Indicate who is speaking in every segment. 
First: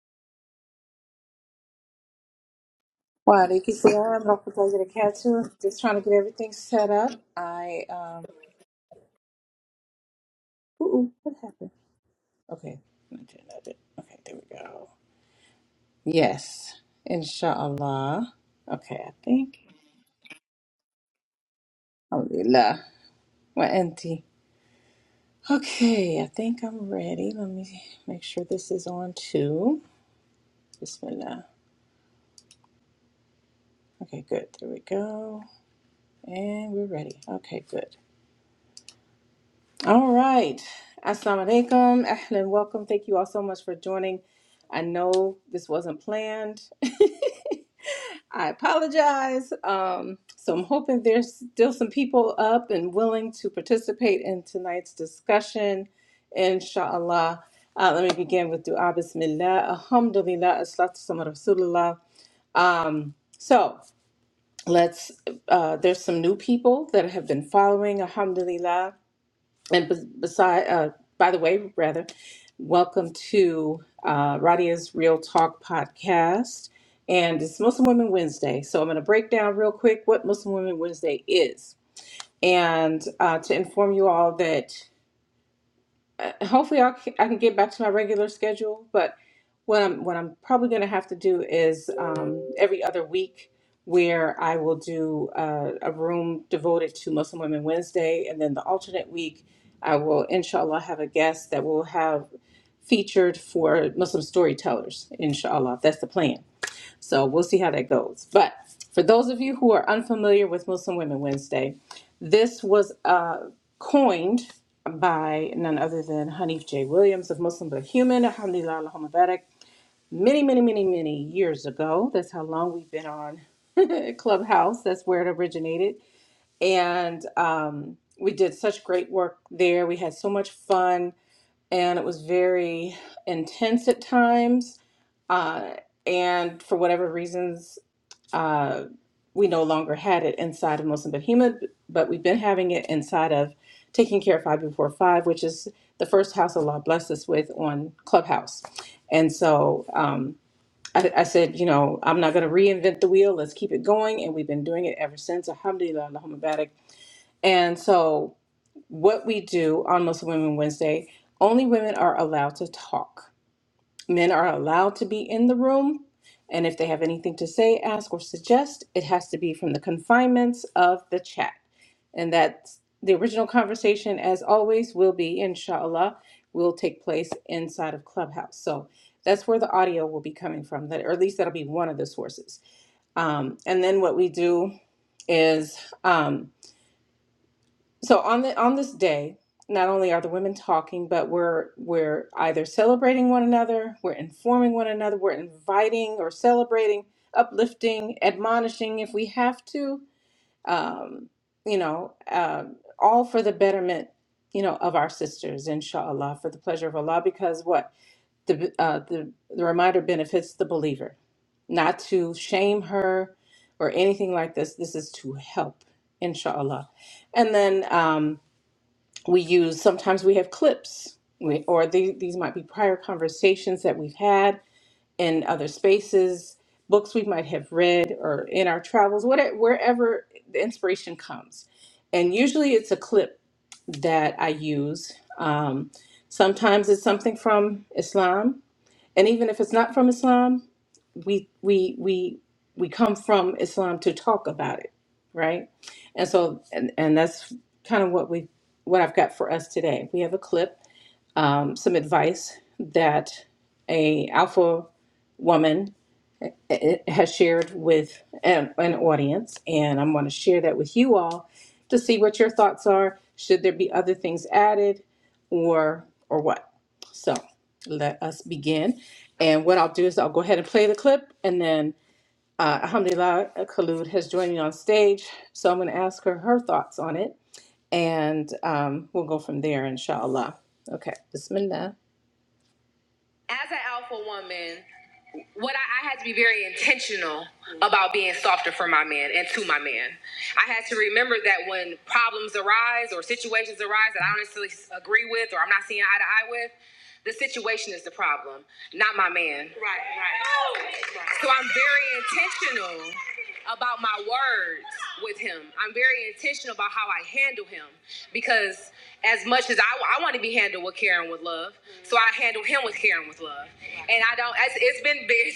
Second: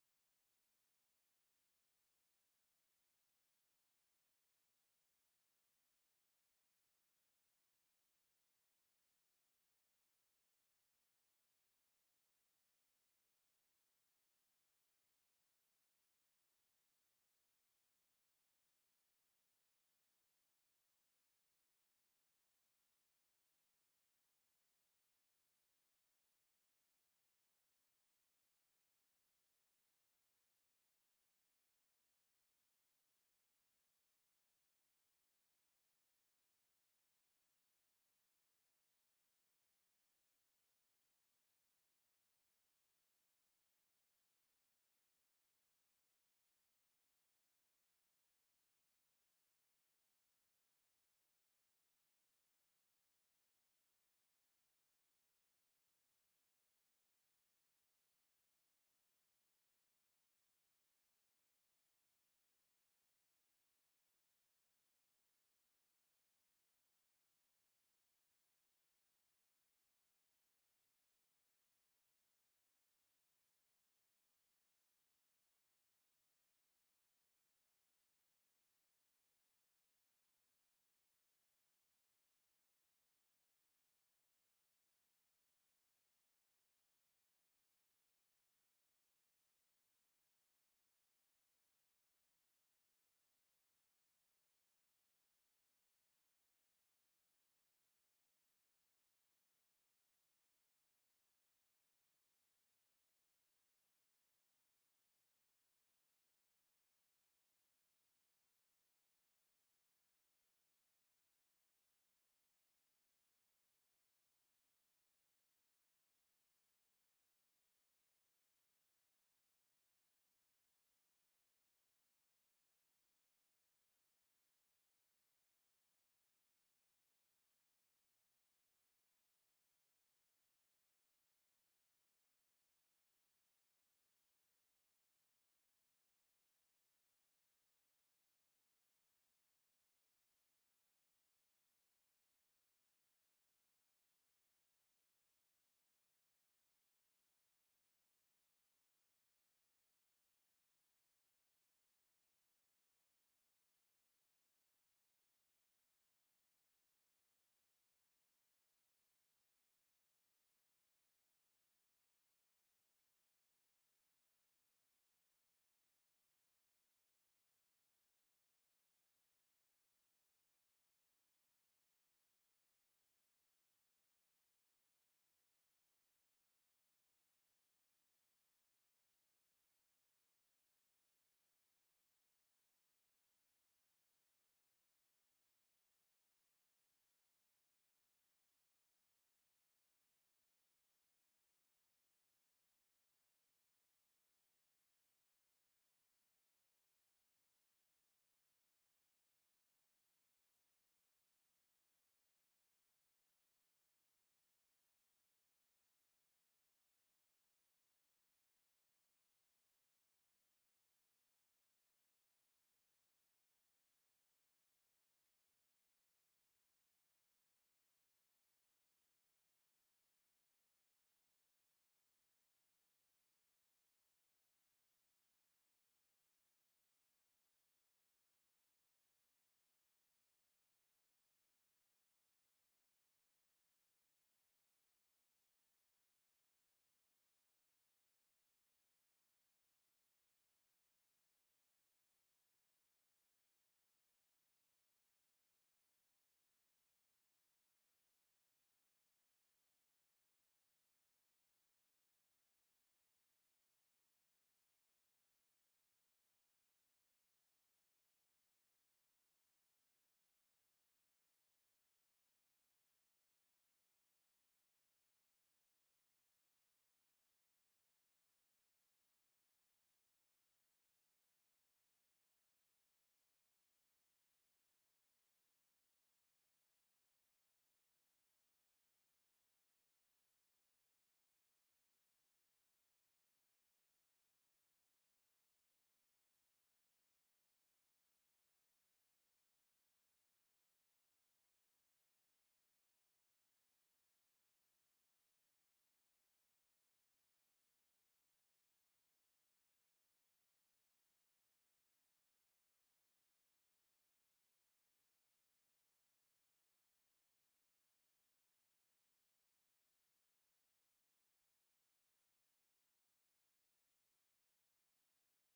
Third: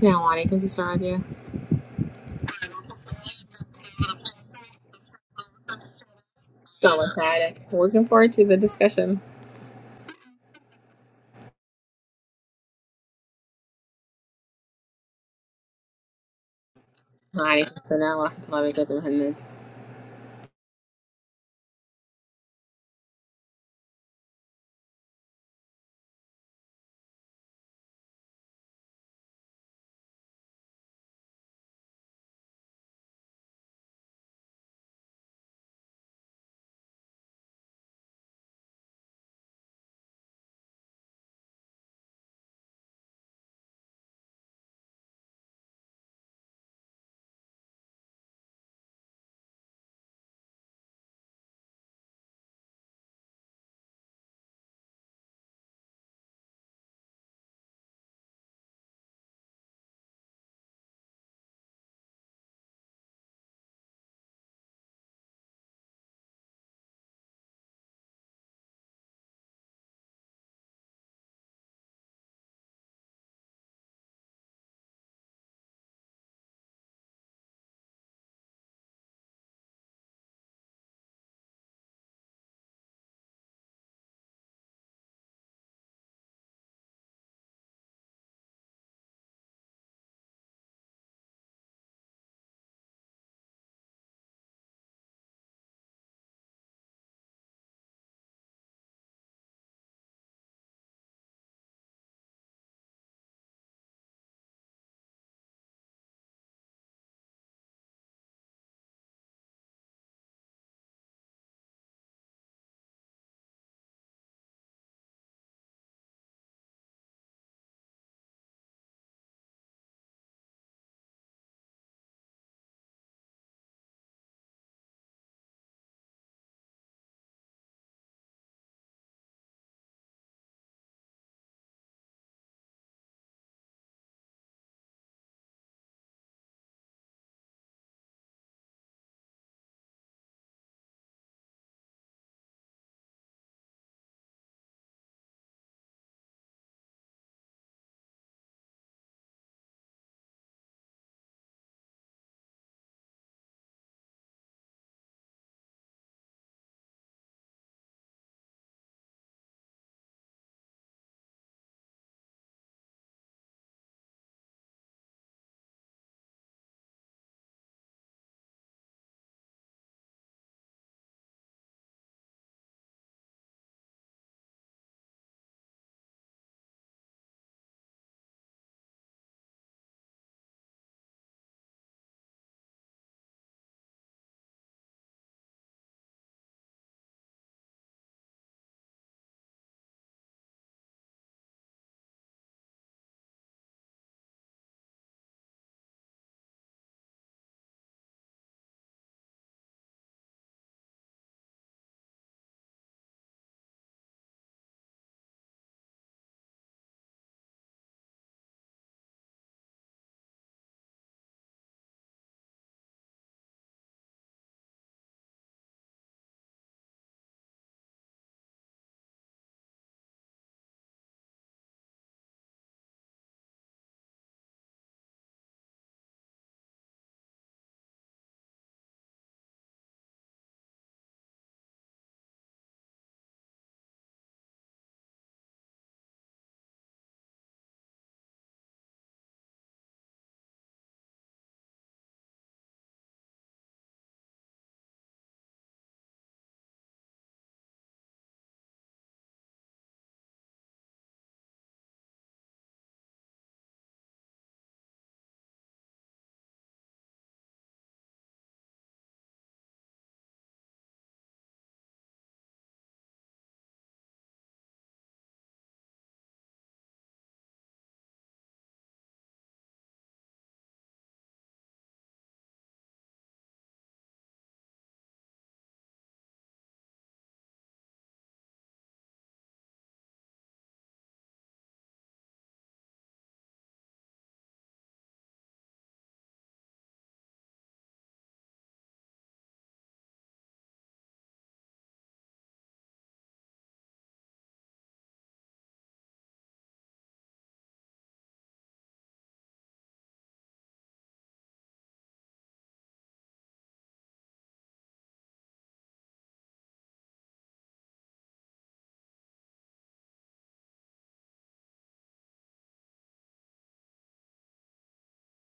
Speaker 1: Assalamu alaikum, Sister Radia.
Speaker 2: Walaikum salam, rahmatullahi wa barakatuh. Just trying to get everything set
Speaker 1: So
Speaker 2: up.
Speaker 1: excited.
Speaker 2: I,
Speaker 1: Looking
Speaker 2: um,
Speaker 1: forward to the discussion.
Speaker 2: ooh, ooh, what happened? Okay, I did, I did. Okay, there we go. Yes,
Speaker 1: Wa Alaikum salam wa
Speaker 2: inshallah.
Speaker 1: rahmatullahi wa barakatuh.
Speaker 2: Okay, I
Speaker 1: Muhammad.
Speaker 2: think. Alhamdulillah. Wa anti. Okay, I think I'm ready. Let me make sure this is on too. Bismillah. Okay, good. There we go. And we're ready. Okay, good. All right. Assalamu alaikum. Ahlan, welcome. Thank you all so much for joining. I know this wasn't planned. I apologize. Um, so I'm hoping there's still some people up and willing to participate in tonight's discussion, inshallah. Uh, let me begin with dua bismillah. Alhamdulillah, as-salatu sama rasulullah. Um, so let's, uh, there's some new people that have been following, alhamdulillah. And bes- beside, uh, by the way, rather, welcome to uh, Radia's Real Talk podcast. And it's Muslim Women Wednesday. So I'm going to break down real quick what Muslim Women Wednesday is. And uh, to inform you all that uh, hopefully I'll, I can get back to my regular schedule. But what I'm what I'm probably going to have to do is um, every other week where I will do uh, a room devoted to Muslim Women Wednesday, and then the alternate week I will inshallah have a guest that will have featured for Muslim storytellers. Inshallah, that's the plan. So we'll see how that goes. But for those of you who are unfamiliar with Muslim Women Wednesday, this was uh, coined by none other than Hanif J. Williams of Muslim But Human, Alhamdulillah, Allahumma barak, many, many, many, many years ago. That's how long we've been on Clubhouse. That's where it originated. And um, we did such great work there. We had so much fun, and it was very intense at times. Uh, and for whatever reasons, uh, we no longer had it inside of Muslim Behemoth, but we've been having it inside of Taking Care of Five Before Five, which is the first house Allah blessed us with on Clubhouse. And so um, I, I said, you know, I'm not going to reinvent the wheel. Let's keep it going. And we've been doing it ever since. Alhamdulillah, Allahumma barak. And so what we do on Muslim Women Wednesday, only women are allowed to talk. Men are allowed to be in the room, and if they have anything to say, ask, or suggest, it has to be from the confinements of the chat. And that's the original conversation, as always, will be, inshallah, will take place inside of Clubhouse. So that's where the audio will be coming from, that, or at least that'll be one of the sources. Um, and then what we do is. um, so on the on this day, not only are the women talking, but we're we're either celebrating one another, we're informing one another, we're inviting or celebrating, uplifting, admonishing if we have to, um, you know, um all for the betterment, you know, of our sisters, inshallah, for the pleasure of Allah. Because what the uh, the the reminder benefits the believer, not to shame her or anything like this. This is to help, inshallah, and then. Um, we use sometimes we have clips we, or the, these might be prior conversations that we've had in other spaces books we might have read or in our travels whatever, wherever the inspiration comes and usually it's a clip that i use um, sometimes it's something from islam and even if it's not from islam we we we we come from Islam to talk about it, right? And so and and that's kind of what we what I've got for us today. We have a clip, um, some advice that a alpha woman eh, has shared with um, an audience, and I'm going to share that with you all to see what your thoughts are. Should there be other things added, or or what? So let us begin. And what I'll do is I'll go ahead and play the clip, and then uh, Alhamdulillah Khalud has joined me on stage, so I'm going to ask her her thoughts on it, and um, we'll go from there, inshallah. Okay, Bismillah. As an alpha woman what I, I had to be very intentional about being softer for my man and to my man. I had to remember that when problems arise or situations arise that I don't necessarily agree with or I'm not seeing eye to eye with, the situation is the problem, not my man. So I'm very intentional about my words with him. I'm very intentional about how I handle him because as much as I, I want to be handled with care and with love, so I handle him with care and with love. And I don't, it's, it's been big,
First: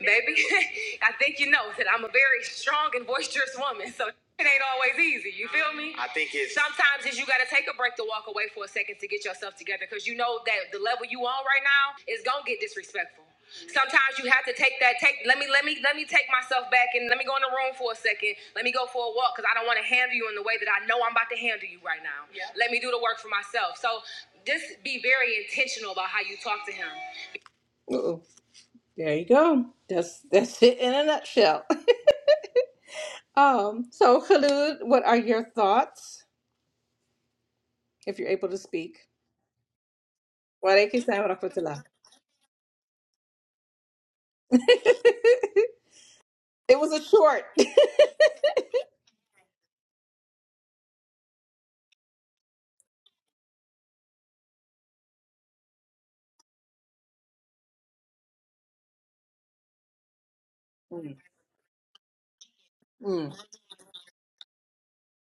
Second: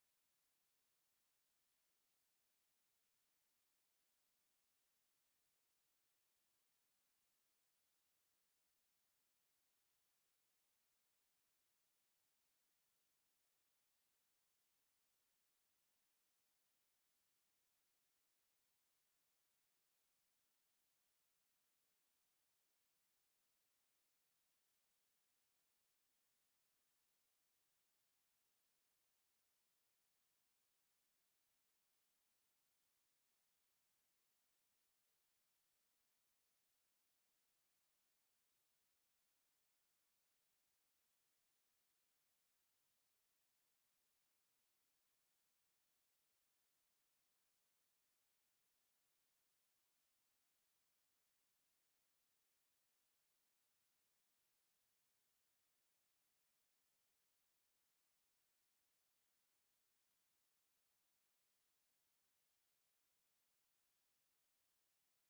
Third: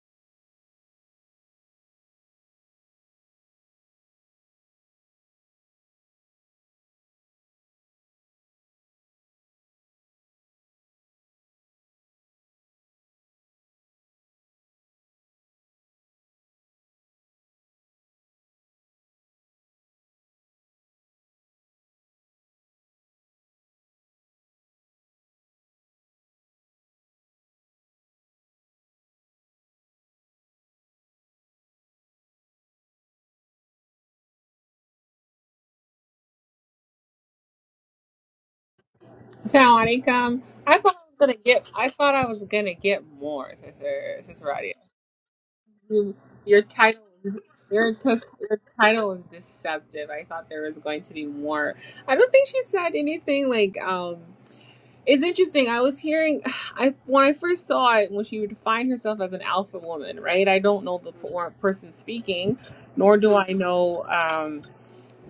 Speaker 2: baby. I think you know that I'm a very strong and boisterous woman. So it ain't always easy. You feel me? I think it's sometimes it's you gotta take a break to walk away for a second to get yourself together because you know that the level you on right now is gonna get disrespectful. Sometimes you have to take that take. Let me let me let me take myself back and let me go in the room for a second. Let me go for a walk because I don't want to handle you in the way that I know I'm about to handle you right now. Yeah. Let me do the work for myself. So just be very intentional about how you talk to him. Ooh, there you go. That's that's it in a nutshell. Um. So Khalid, what are your thoughts if you're able to speak?
Speaker 1: Assalamu alaikum. I
Speaker 2: وعليكم
Speaker 1: thought I was
Speaker 2: السلام
Speaker 1: gonna
Speaker 2: ورحمة
Speaker 1: get
Speaker 2: الله.
Speaker 1: I thought I was gonna get more, Sister Sister Radia. You, your
Speaker 2: It was a
Speaker 1: title
Speaker 2: short.
Speaker 1: your, t- your title is deceptive. I thought there was going to be more. I don't think she said anything like um It's interesting. I was hearing, I when I first saw it, when she would define herself as an alpha woman, right? I don't know the por- person speaking, nor
Speaker 2: Mm,
Speaker 1: do I know um,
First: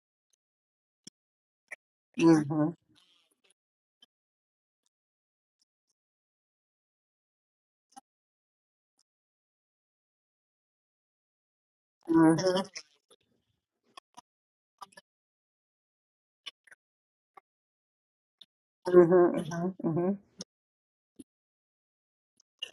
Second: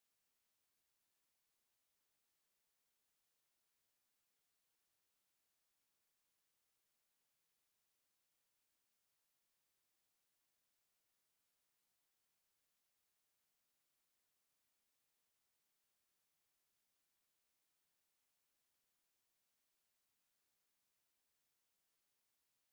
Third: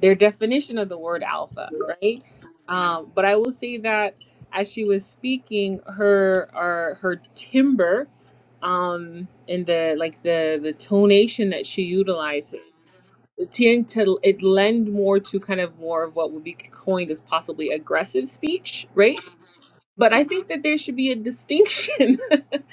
Speaker 1: their definition of the word alpha, right?
Speaker 2: mm,
Speaker 1: Um, but I will say that as she was speaking, her or her timbre, um, and the like the the tonation that she
Speaker 2: mhm,
Speaker 1: utilizes, it tend to it lend more to kind of more of what would be coined as possibly aggressive speech,
Speaker 2: Mhm,
Speaker 1: right?
Speaker 2: mhm,
Speaker 1: But I think that there should be a distinction.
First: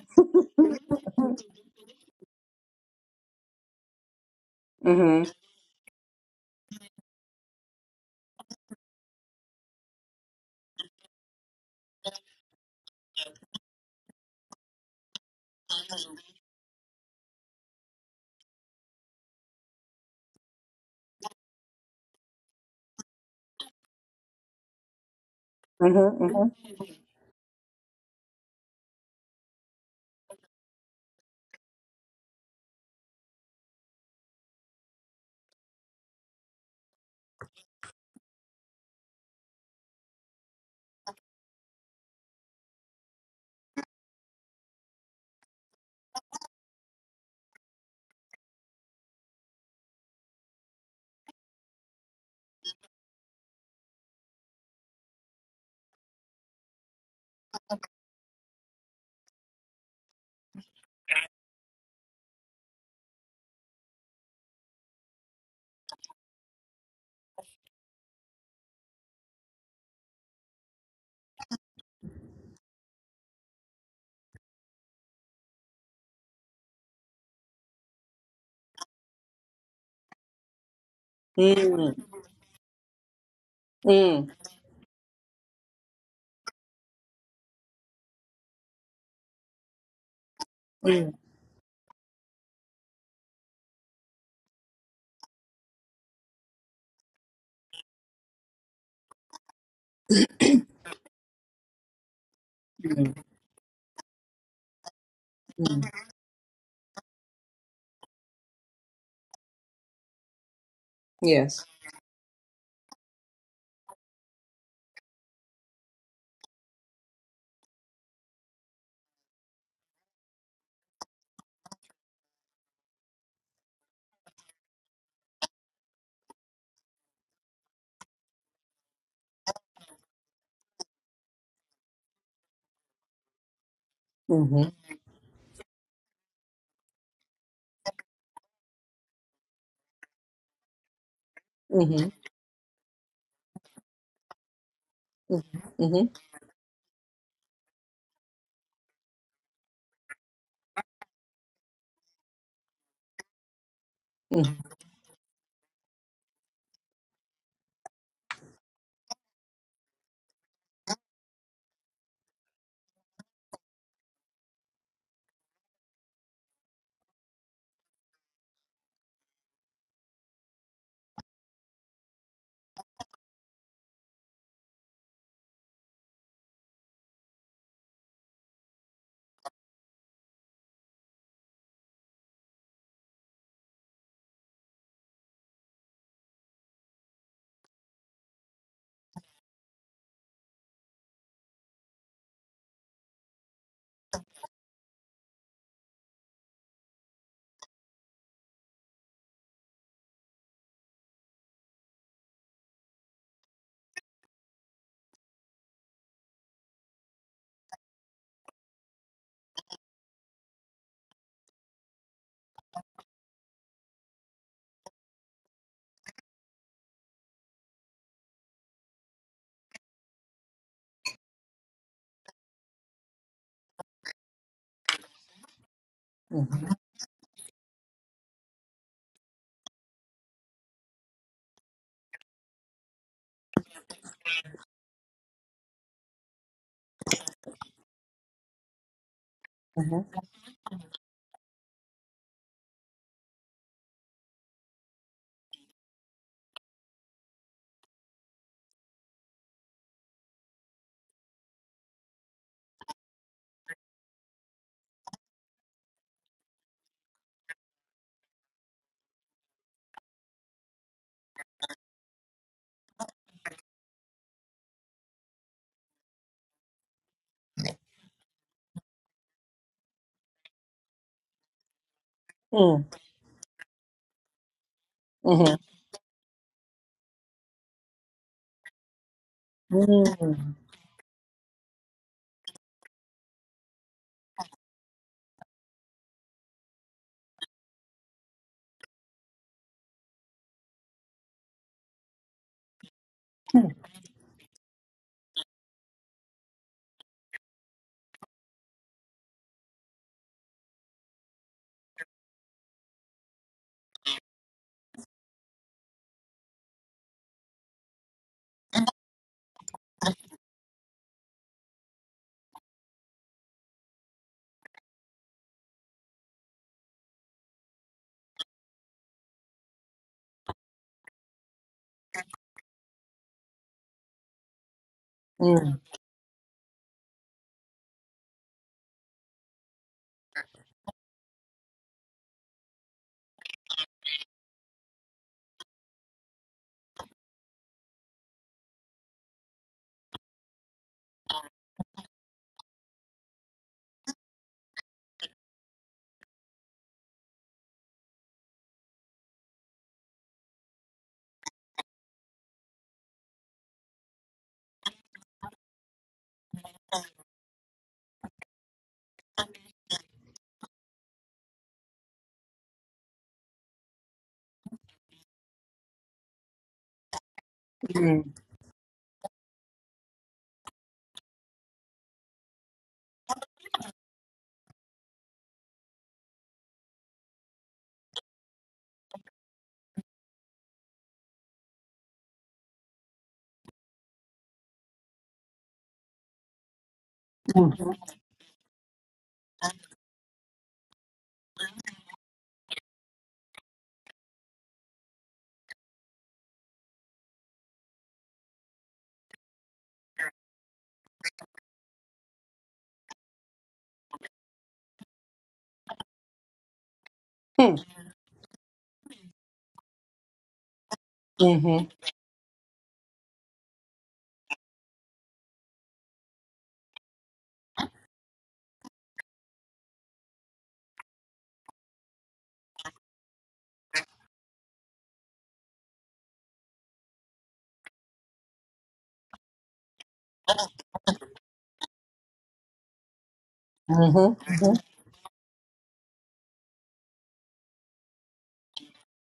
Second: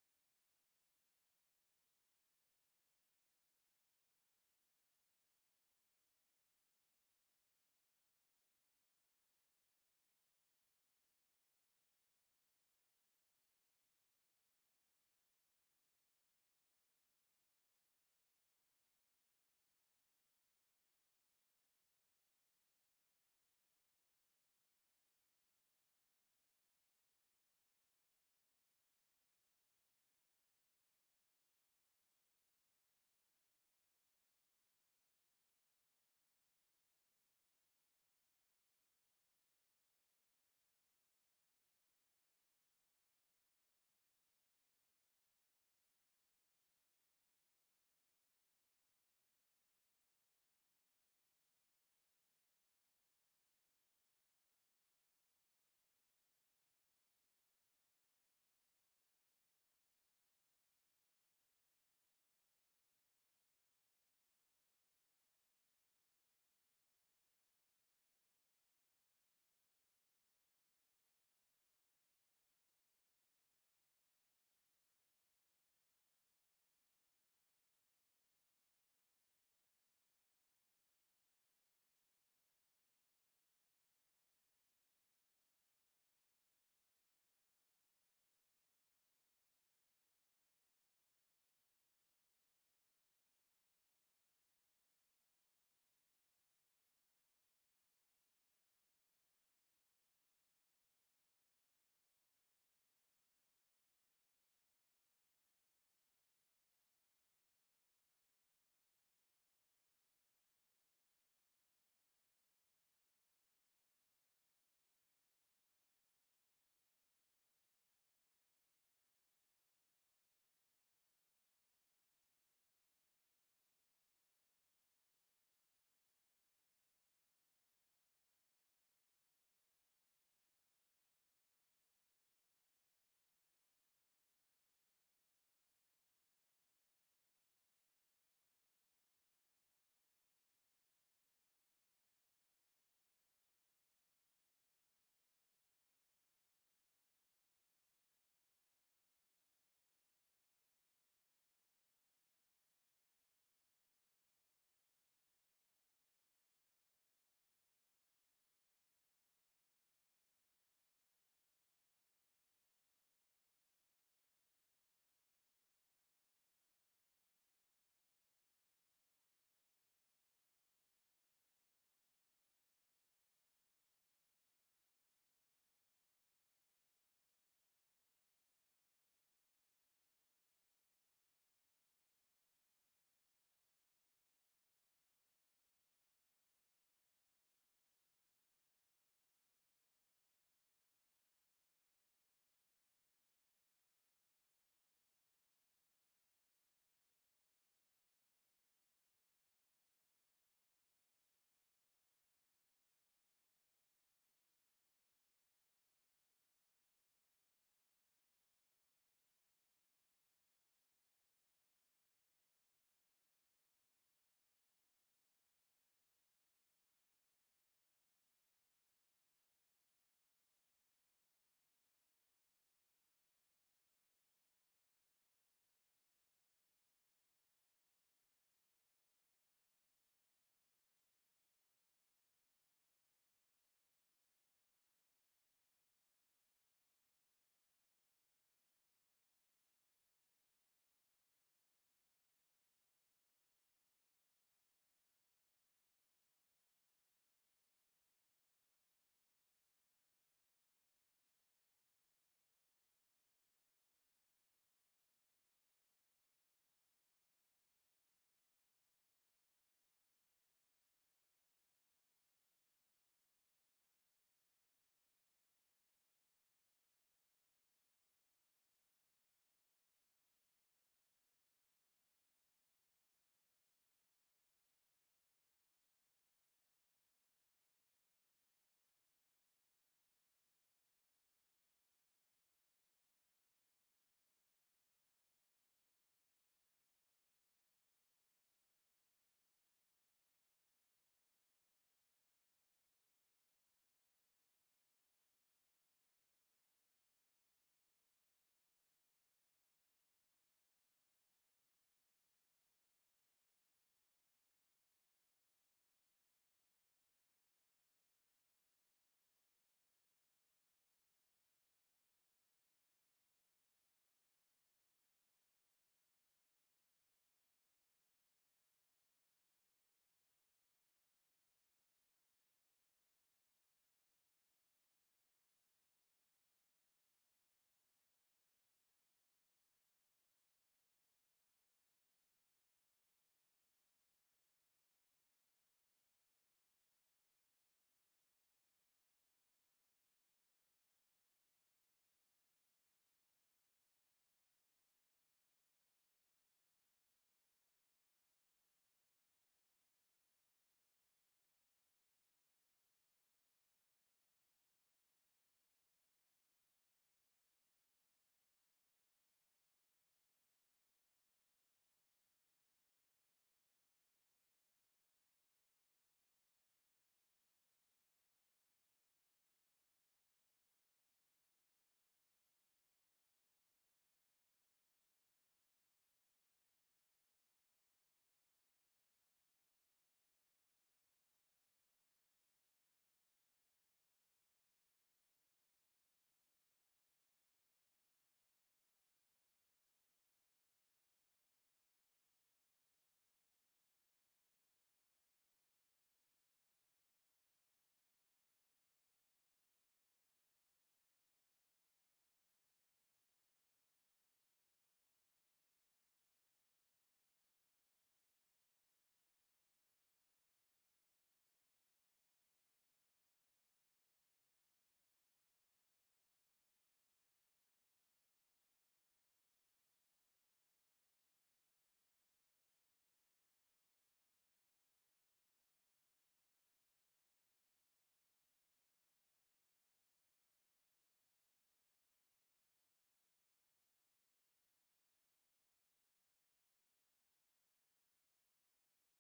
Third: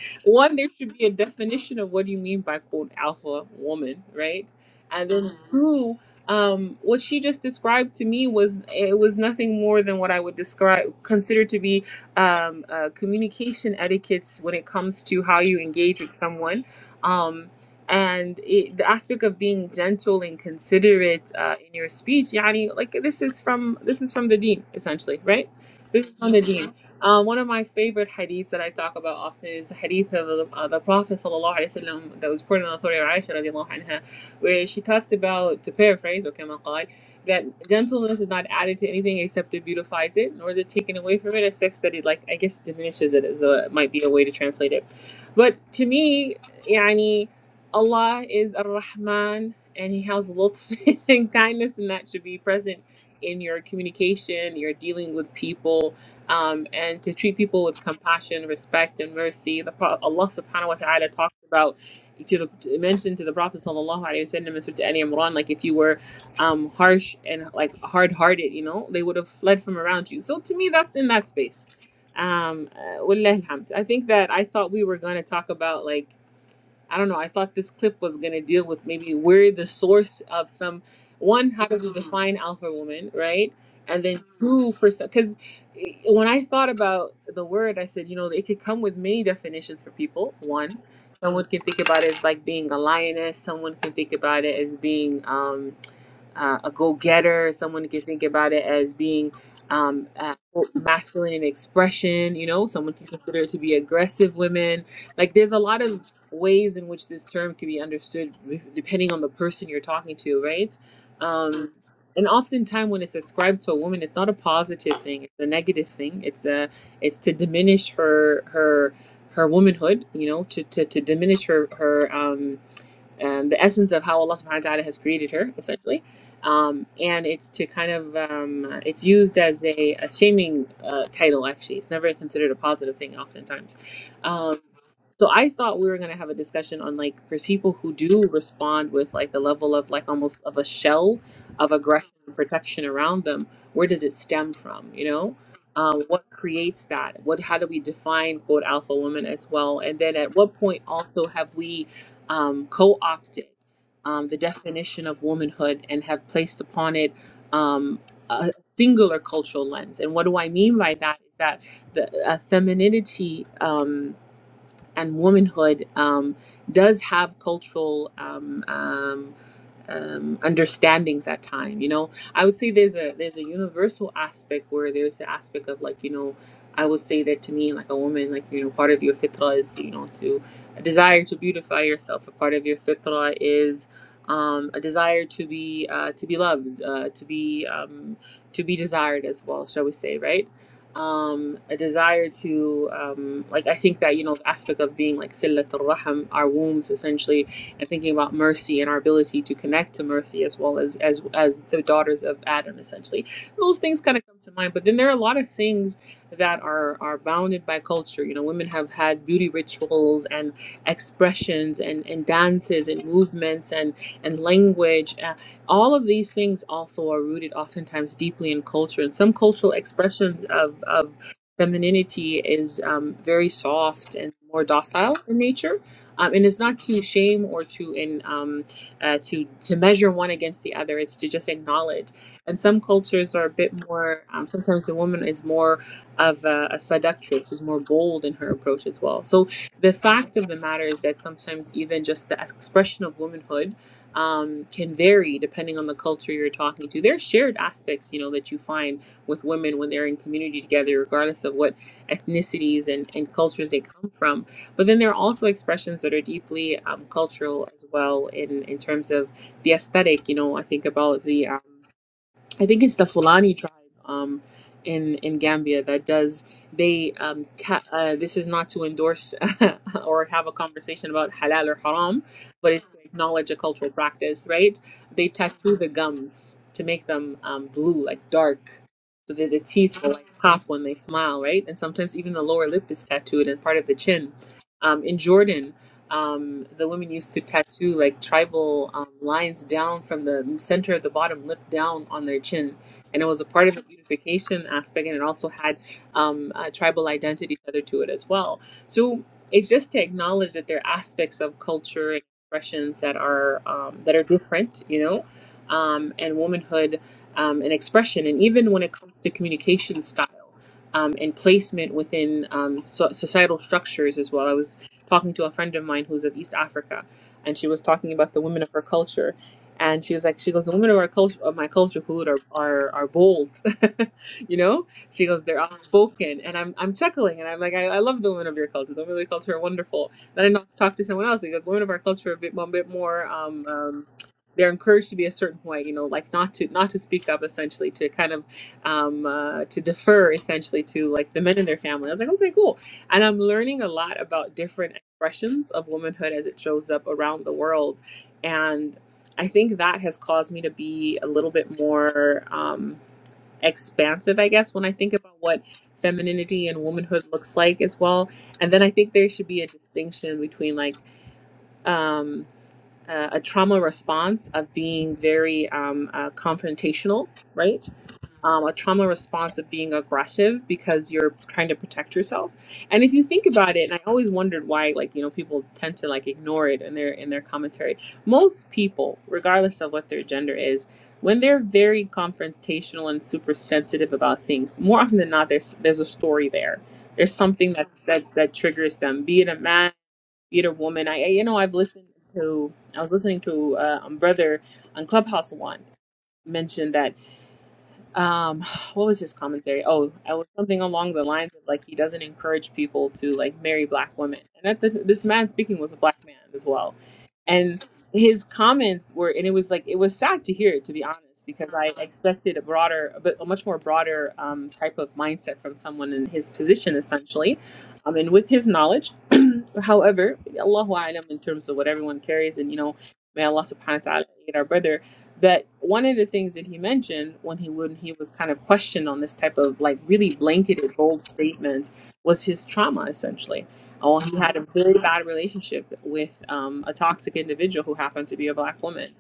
Speaker 1: One, there should be a definition of what do you mean by quote alpha woman, right? And
Speaker 2: mhm,
Speaker 1: then two, um, what she just described to me was it was nothing more than what I would describe consider to be um, uh, communication etiquettes when it comes to how you engage with someone. Um, and it, the aspect of being gentle and considerate uh, in your speech, yani, like this is from this is from the dean essentially, right? This
Speaker 2: mhm,
Speaker 1: is from the
Speaker 2: mhm,
Speaker 1: dean. Uh, one of my favorite hadiths that I talk about often is the hadith of the, uh, the Prophet sallallahu alaihi wasallam that was reported on the authority of Aisha radiallahu anha, where she talked about, to paraphrase, or kama qal, that gentleness is not added to anything except it beautifies it, nor is it taken away from it except that it, like, I guess diminishes it, is a, might be a way to translate it. But to me, yani, Allah is Ar-Rahman, and He has lutf and kindness, and that should be present in your communication, your dealing with people, um, and to treat people with compassion, respect, and mercy. The Pro- Allah Subhanahu wa Taala talks about to the to mention to the Prophet Sallallahu Alaihi Wasallam and Surah Ani Imran, like if you were um, harsh and like hard hearted, you know, they would have fled from around you. So to me, that's in that space. Um, uh, wallah alhamd. I think that I thought we were going to talk about like I don't know. I thought this clip was going to deal with maybe where the source of some one. How do we
Speaker 2: mhm.
Speaker 1: define alpha woman, right? And then
Speaker 2: Mm,
Speaker 1: two for because when I thought about the word, I said, you know, it could come with many definitions for people. One,
Speaker 2: mm,
Speaker 1: someone can think about it as like being a lioness. Someone can think about it as being. um, uh, a go-getter someone who can think about it as being um, uh, masculine in expression you know someone can
Speaker 2: mm,
Speaker 1: consider it to be aggressive women like there's a
Speaker 2: mm.
Speaker 1: lot of ways in which this term can be understood depending on the person you're talking to right
Speaker 2: Yes.
Speaker 1: um, and oftentimes when it's ascribed to a woman it's not a positive thing it's a negative thing it's a it's to diminish her her her womanhood you know to to, to diminish her her um um, the essence of how Allah Subhanahu wa Taala has created her, essentially. Um, and it's to kind of um, it's used as a, a shaming uh, title. Actually, it's never considered a positive thing. Oftentimes, um,
Speaker 2: Mhm,
Speaker 1: so I thought we were gonna have a discussion on like for people who do respond with like the level of like almost of a shell of aggression
Speaker 2: mhm,
Speaker 1: and protection around them. Where does it stem from? You know.
Speaker 2: mhm,
Speaker 1: Um,
Speaker 2: mhm,
Speaker 1: what creates that? What? How do we define quote alpha woman as well? And then at what point also have we um, co opted um, the
Speaker 2: mhm,
Speaker 1: definition of womanhood and have placed upon it um, a singular cultural lens. And what do I mean by that? Is that the uh, femininity. Um, and womanhood um, does have cultural um, um, um, understandings at time. You know, I would say there's a there's a universal aspect where there's the aspect of like you know, I would say that to me like a woman like you know part of your fitra is you know to a desire to beautify yourself. A part of your fitra is um, a desire to be uh, to be loved, uh, to be um, to be desired as well, shall we say, right? um, a desire to um, like I think that you know the aspect of being like sillatul raham, our wombs essentially, and thinking about mercy and our ability to connect to mercy as well as as as the daughters of Adam essentially. Those things kind of come to mind, but then there are a lot of things that are are bounded by culture. You know, women have had beauty rituals and expressions and and dances and movements and and language. uh, all of these things also are rooted oftentimes deeply in culture and some cultural expressions of, of femininity is um, very soft and more docile in nature um, and it's
Speaker 2: mhm,
Speaker 1: not to shame or to in um, uh, to to measure one against the other it's to just acknowledge and some cultures are a bit more um, sometimes the woman is more of a, a seductress is more bold in her approach as well so the
Speaker 2: mhm,
Speaker 1: fact of the matter is that sometimes even just the expression of womanhood um, can vary depending on the culture you're talking to. There's shared aspects, you know, that you find with women when they're in community together, regardless of what ethnicities and, and cultures they come from. But then there are also expressions that are deeply um, cultural as well in, in terms of the aesthetic. You know, I think about the um, I think it's the Fulani tribe um, in in Gambia that does they um, ta- uh, this is not to endorse or have a conversation about halal or haram, but
Speaker 2: mm,
Speaker 1: it's to acknowledge a cultural practice, right? They
Speaker 2: mhm,
Speaker 1: tattoo the gums to make them um, blue, like dark, so that the
Speaker 2: mm, mm,
Speaker 1: teeth
Speaker 2: mm,
Speaker 1: will like pop when they smile, right? And sometimes even the lower lip is tattooed and part of the chin. Um, in Jordan, um, the women used to tattoo like tribal um, lines down from the center of the bottom lip down on their chin. And it was a part of the beautification aspect, and it also had um, a tribal identity tethered to it as well. So it's just to acknowledge that there are aspects of culture and expressions that are um, that are different, you know, um, and womanhood um, and expression, and even when it comes to communication style um, and placement within um, so- societal structures as well. I was talking to a friend of mine who's of East Africa, and she was talking about the women of her culture, and she was like, she goes, the women of our culture, of my culture, Khulud, are are are bold, you know. She goes, they're
Speaker 2: mhm,
Speaker 1: outspoken, and I'm I'm chuckling, and I'm like, I, I love the women of your culture. The women of your culture are wonderful. Then I talk to someone else, He goes, women of our culture are a bit, a bit more. Um, um, they're encouraged to be a certain way, you know, like not to not to speak up, essentially, to kind of um, uh, to defer, essentially, to like the men in their family. I was like, okay, cool and I'm learning a lot about different expressions of womanhood as it shows up around the world. And I think that has caused me to be a little bit more um, expansive, I guess, when I think about what femininity and womanhood looks like as well. And then I think there should be a distinction between like um, uh, a trauma response of being very um, uh, confrontational, right?
Speaker 2: mm, mhm,
Speaker 1: um, a trauma response of being aggressive because you're trying to protect yourself. And if you think about it, and I always wondered why, like you know, people tend to like ignore it in their in their commentary. Most people, regardless of what their gender is, when they're very confrontational and super sensitive about things, more often than not, there's there's a story there. There's something that that that triggers them. Be it a man, be it a woman. I I- you know I've listened to I was listening to uh, um, brother on Clubhouse one mentioned that um what was his commentary oh i was something along the lines of like he doesn't encourage people to like marry black women and that this, this man speaking was a black man as well and his comments were and it was like it was sad to hear to be honest because i expected a broader a, bit, a much more broader um, type of mindset from someone in his position essentially um, and with his knowledge however allahu alam in terms of what everyone carries and you know may allah subhanahu wa ta'ala aid our brother but one of the things that he mentioned when he when he was kind of questioned on this type of like really blanketed bold statement was his trauma essentially.
Speaker 2: mhm,
Speaker 1: Oh, he
Speaker 2: mhm,
Speaker 1: had a very bad relationship with um, a toxic individual who happened to be a black woman,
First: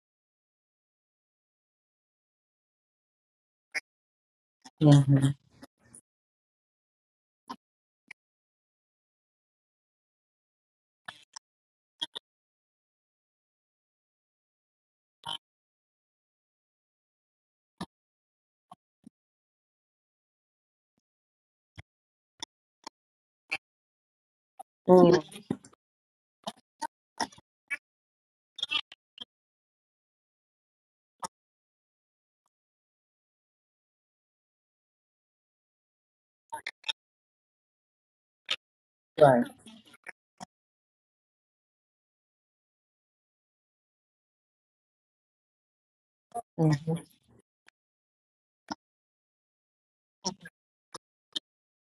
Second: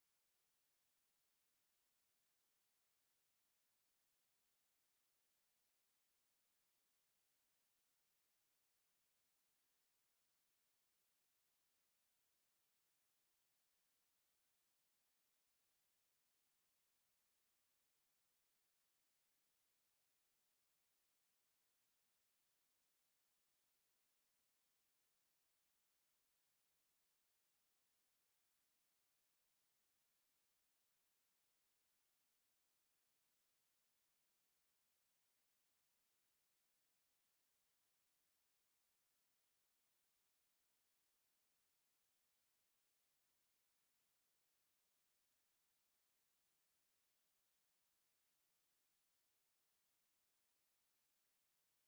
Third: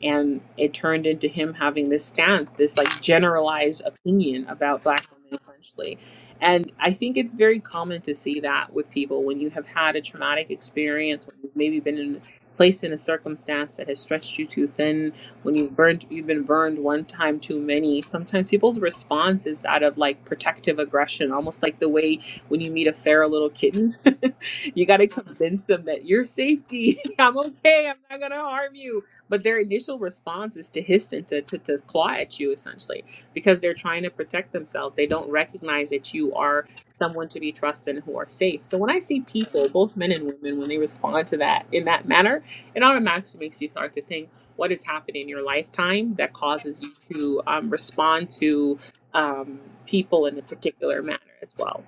Speaker 1: and it turned into him having this stance, this like generalized opinion about black
Speaker 2: mhm. mm.
Speaker 1: women essentially. And I think it's very common to see that with people when you have had a traumatic experience, when you've maybe been in, placed in a circumstance that has stretched you too thin, when you've burned you've been burned one time too many sometimes people's response is that of like protective aggression almost like the way when you meet a feral little kitten you got to convince them that you're safety i'm okay i'm not going to harm you but their initial response is to hiss and to, to, to claw at you essentially because they're trying to protect themselves they don't recognize that you are someone to be trusted and who are safe so when i see
Speaker 2: Right.
Speaker 1: people both men and women when they respond to that in that manner it automatically makes you start to think what has happened in your lifetime that causes you
Speaker 2: Mhm.
Speaker 1: to um, respond to um, people in a particular manner as well.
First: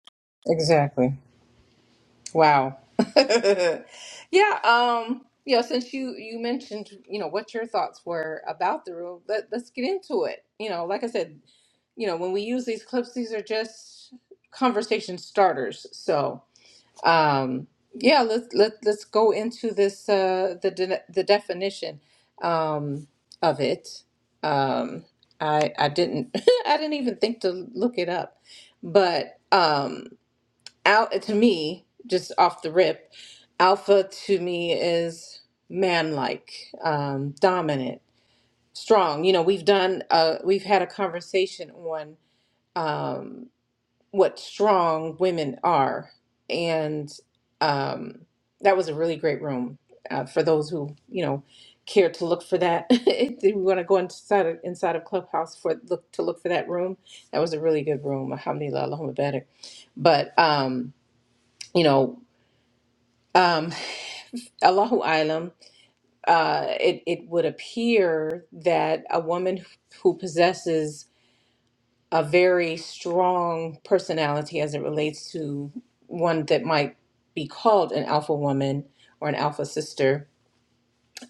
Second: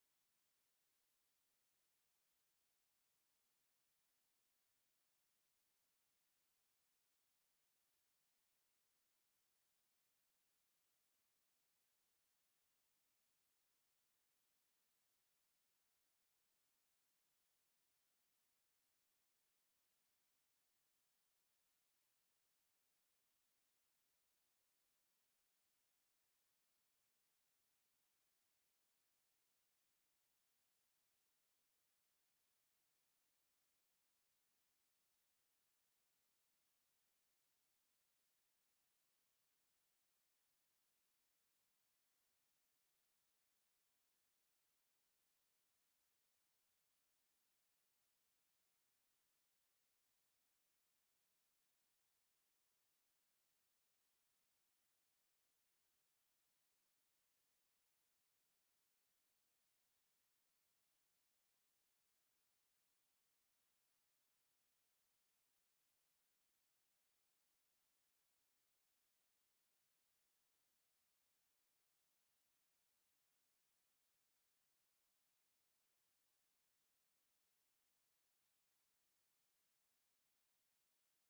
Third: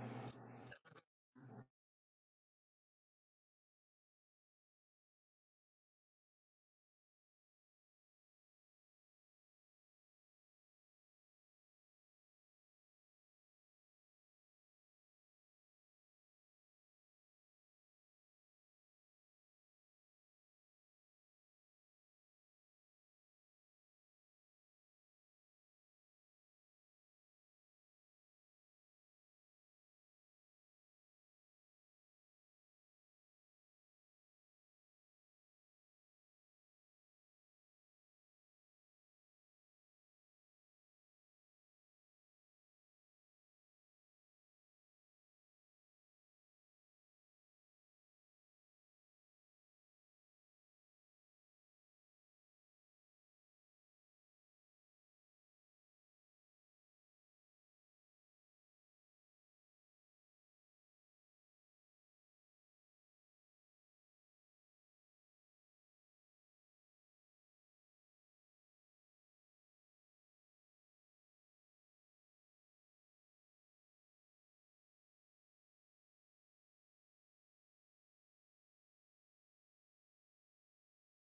Speaker 2: Exactly. Wow. yeah. Um. You know, since you you mentioned, you know, what your thoughts were about the rule, let let's get into it. You know, like I said, you know, when we use these clips, these are just conversation starters. So, um, yeah, let's let let's go into this uh, the de- the definition um, of it. Um, I I didn't I didn't even think to look it up, but. Um, Al to me, just off the rip, alpha to me is manlike, um, dominant, strong. You know, we've done uh we've had a conversation on um what strong women are. And um that was a really great room uh, for those who, you know, care to look for that. if you want to go inside of, inside of Clubhouse for look to look for that room, that was a really good room. Alhamdulillah, Allahumma barik. But um, you know, um, Allahu Alam, uh, it, it would appear that a woman who possesses a very strong personality as it relates to one that might be called an alpha woman or an alpha sister,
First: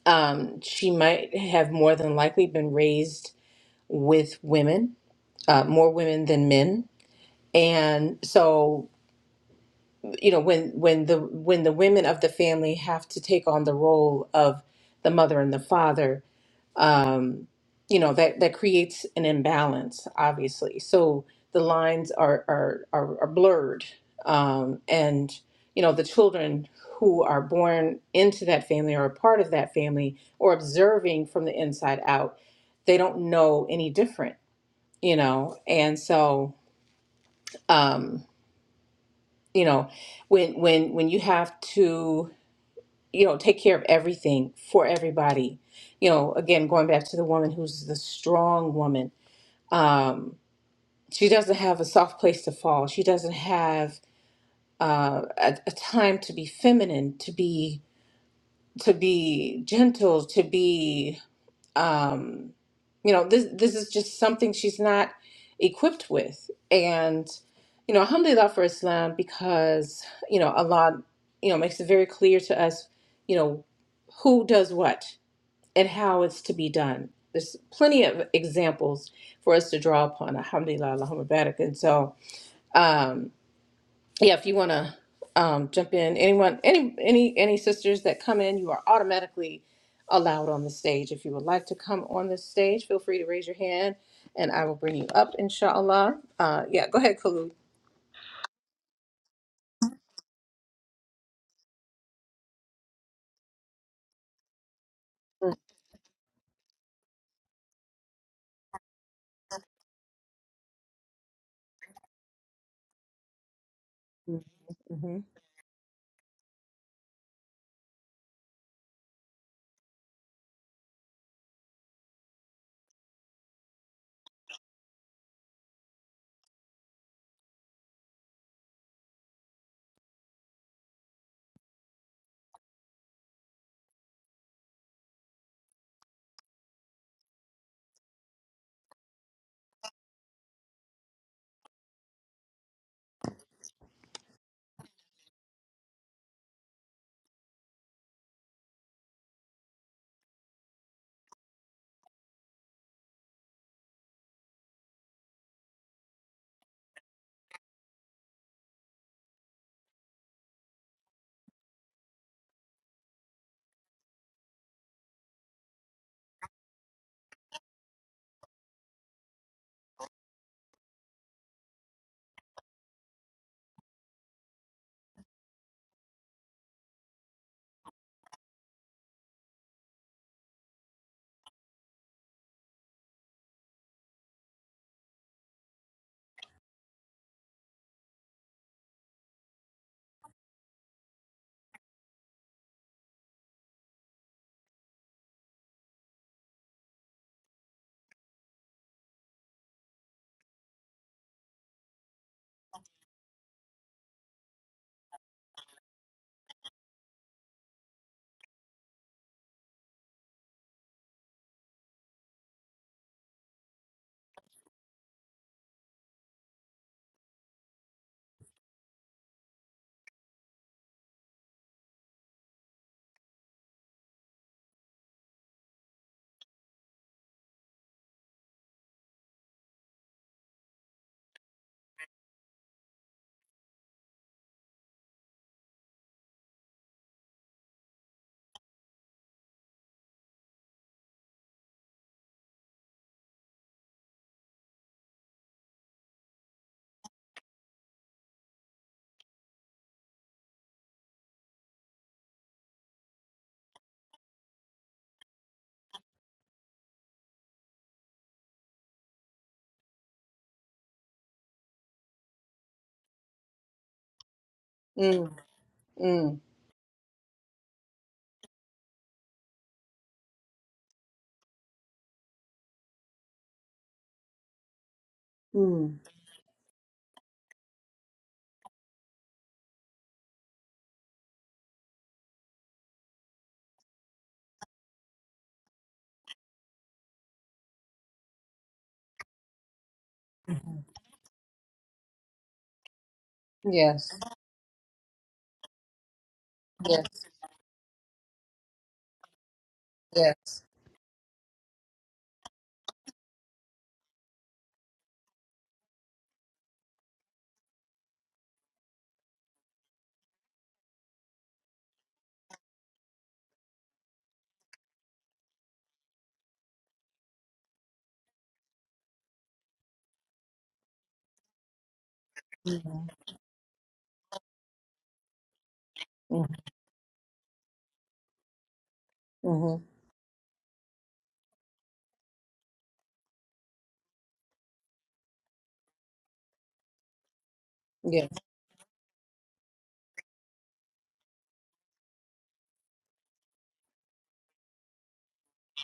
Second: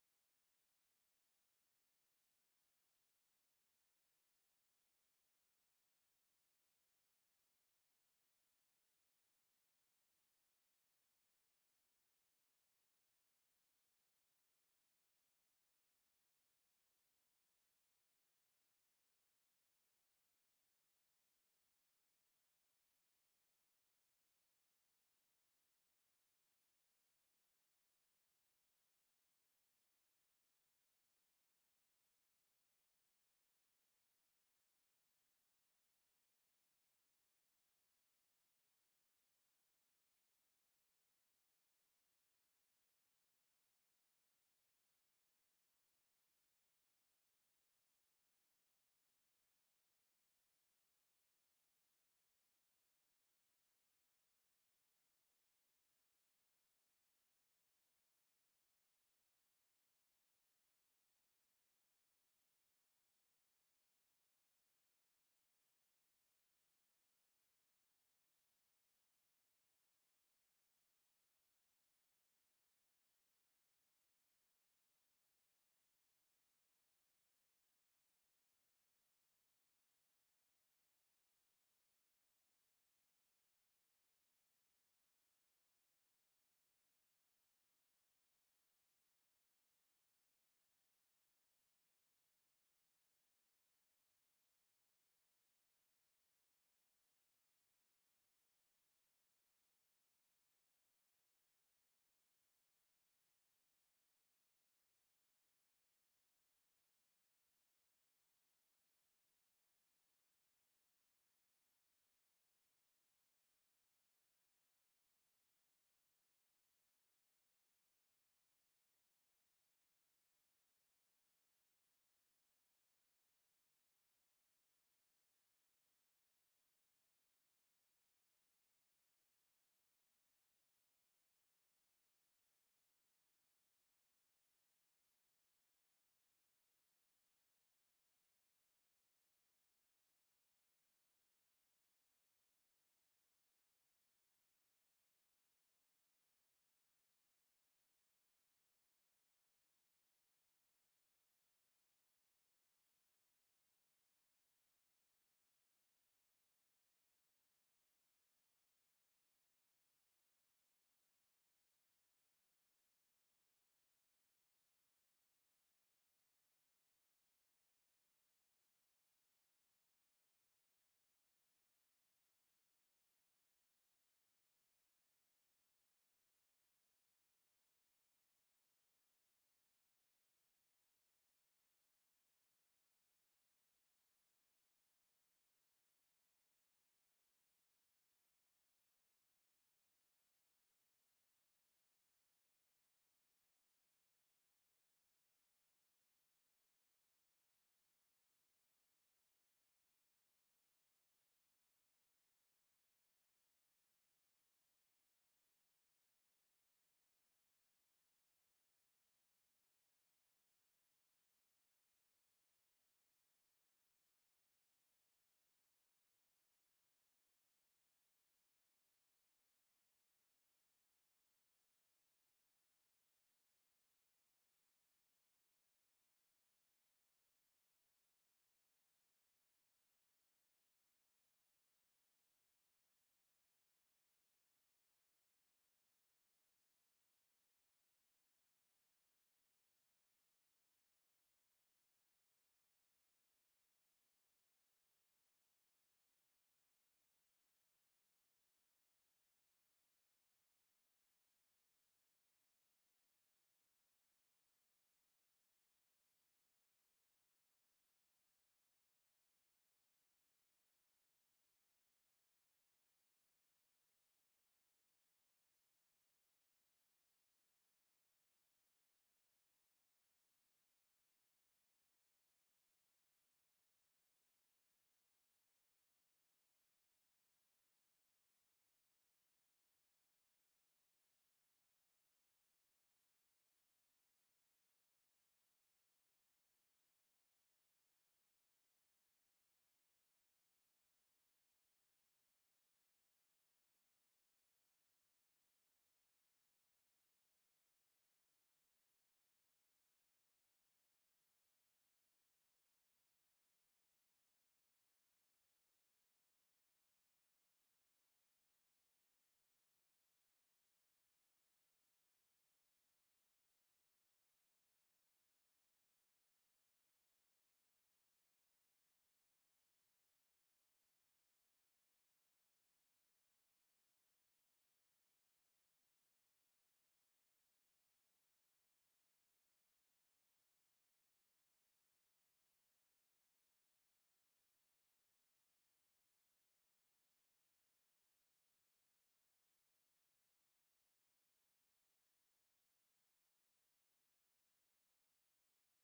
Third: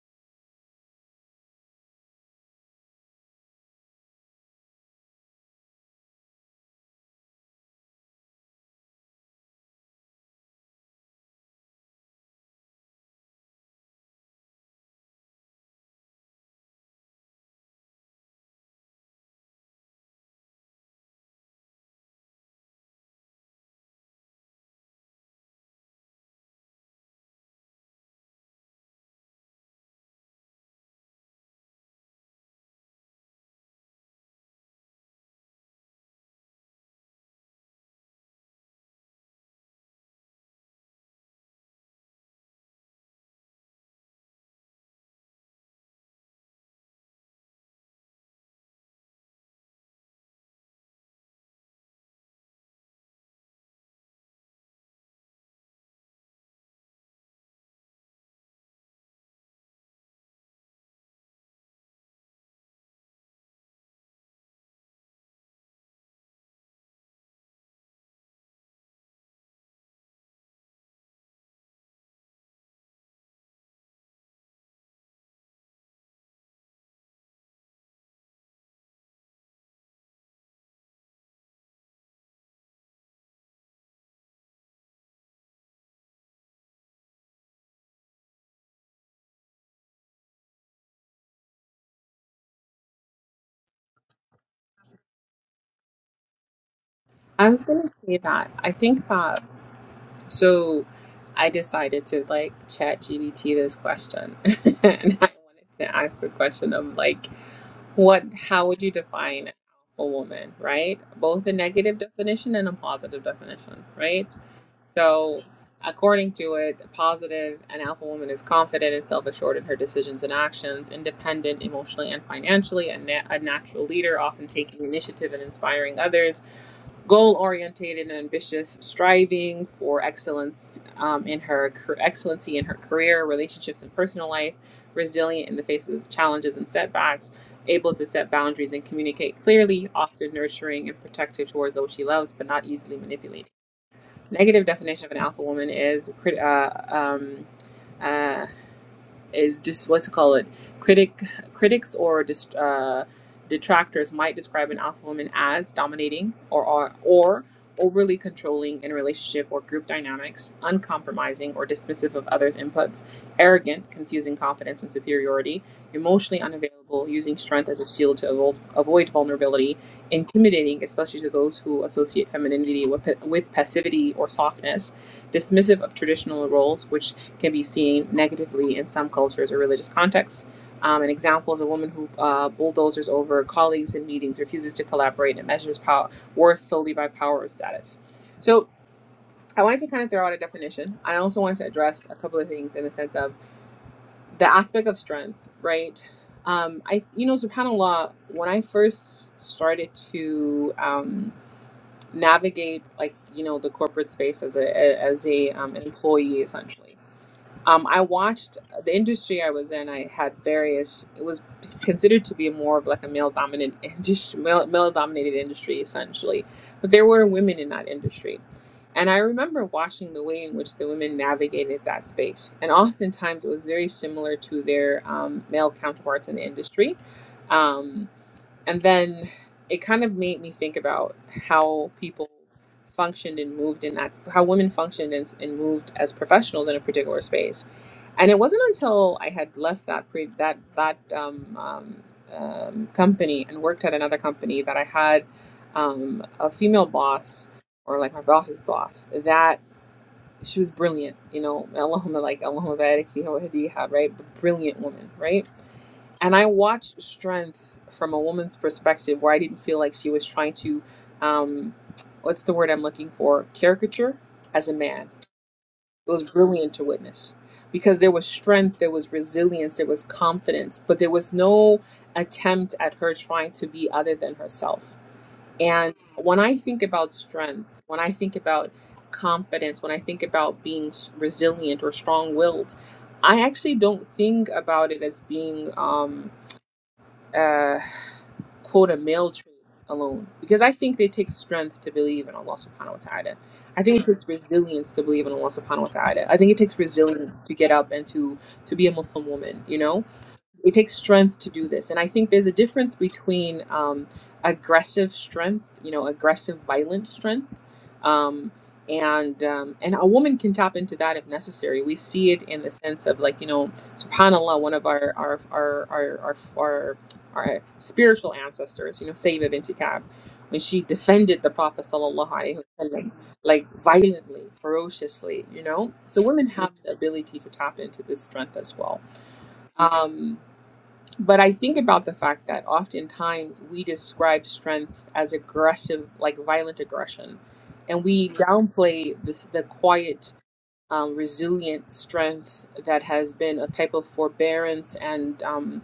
Speaker 2: um, she might have more than likely been raised with women, uh, more women than men. And so, you know, when when the when the women of the family have to take on the role of the mother and the father, um, you know that that creates an imbalance obviously so the lines are are are, are blurred um, and you know the children who are born into that family or a part of that family or observing from the inside out they don't know any different you know and so um you know when when when you have to you know take care of everything for everybody you know again going back to the woman who's the strong woman um, she doesn't have a soft place to fall. She doesn't have uh, a, a time to be feminine, to be to be gentle, to be um, you know this this is just something she's not equipped with. And you know, alhamdulillah for Islam because you know Allah you know makes it very clear to us you know who does what and how it's to be done. There's plenty of examples for us to draw upon. Alhamdulillah, Allahumma barak. And so, um, yeah, if you want to um, jump in, anyone, any, any, any sisters that come in, you are automatically allowed on the stage. If you would like to come on the stage, feel free to raise your hand, and I will bring you up, inshallah. Uh, yeah, go ahead,
Speaker 1: I
Speaker 2: Kalu.
Speaker 1: was going to say that I think that so I decided to like chat GBT this question and I
Speaker 2: Mm,
Speaker 1: wanted to ask the question of like what how would you define a woman right both a negative definition and a positive definition right
Speaker 2: mm, mhm.
Speaker 1: so according to it positive an alpha woman is confident and self-assured in her decisions and actions independent emotionally and financially a, na- a natural leader often taking initiative and inspiring others goal oriented and ambitious, striving for excellence um, in her excellency in her career, relationships, and personal life, resilient in the face of challenges and setbacks, able to set boundaries and communicate clearly, often nurturing and protective towards those she loves, but not easily manipulated. Negative definition of an alpha woman is uh, um, uh, is just what's it called? Critic, critics or dist- uh, detractors might describe an alpha woman as dominating or or or overly controlling in relationship or group dynamics, uncompromising or dismissive of others' inputs, arrogant, confusing confidence and superiority, emotionally unavailable, using strength as a shield to avoid, avoid vulnerability, intimidating, especially to those who associate femininity with, with passivity or softness, dismissive of traditional roles, which can be seen negatively in some cultures or religious contexts. Um, an example is a woman who uh, bulldozers over colleagues in meetings, refuses to collaborate, and measures power worth solely by power or status. So I wanted to kind of throw out a definition. I also wanted to address a couple of things in the sense of the aspect of strength, right? Um, I, you know, Subhanallah. When I first started to um, navigate, like you know, the corporate space as a as a um, an employee, essentially. Um, I watched uh, the industry I was in. I had various. It was considered to be more of like a male dominant industry, male male dominated industry essentially, but there were women in that industry, and I remember watching the way in which the women navigated that space. And oftentimes, it was very similar to their um, male counterparts in the industry. Um, and then it kind of made me think about how people functioned and moved in that, how women functioned and, and moved as professionals in a particular space. And it wasn't until I had left that pre, that that um, um, um, company and worked at another company that I had um, a female boss or like my boss's boss that she was brilliant, you know, Allahumma like Allahumma barik fiha wa hadiha, right? Brilliant woman, right? and I watched strength from a woman's perspective where I didn't feel like she was trying to, um, what's the word I'm looking for? Caricature as a man.
Speaker 2: Mm,
Speaker 1: It was
Speaker 2: mm,
Speaker 1: brilliant to witness because there was strength, there was resilience, there was confidence, but there was no attempt at her trying to be other than herself. And
Speaker 2: mm.
Speaker 1: when I think about strength, when I think about confidence, when I think about being s- resilient or strong willed, I actually don't think about it as being. Um, uh, quote a male trait alone because I think it takes strength to believe in Allah subhanahu wa ta'ala. I think it
Speaker 2: Yes,
Speaker 1: takes resilience to believe in Allah subhanahu wa ta'ala. I think it takes
Speaker 2: yes,
Speaker 1: resilience to get up and to to be a Muslim woman, you know?
Speaker 2: yes.
Speaker 1: It takes strength to do this. And I think there's a difference between um, aggressive strength, you know, aggressive, violent strength. Um, and um, and a woman can tap into that if necessary. We see it in the sense of like you know, Subhanallah, one of our our our our our, our, our spiritual ancestors, you know, Sayyidah binti Ka'b, when she defended the Prophet sallallahu alaihi wasallam
Speaker 2: Mm-hmm.
Speaker 1: like violently, ferociously, you know. So women have the ability to tap into this strength as well.
Speaker 2: Mm-hmm.
Speaker 1: Um, but I think about the fact that oftentimes we describe strength as aggressive, like violent aggression, and we
Speaker 2: Yes.
Speaker 1: downplay this the quiet um, resilient strength that has been a type of forbearance and um,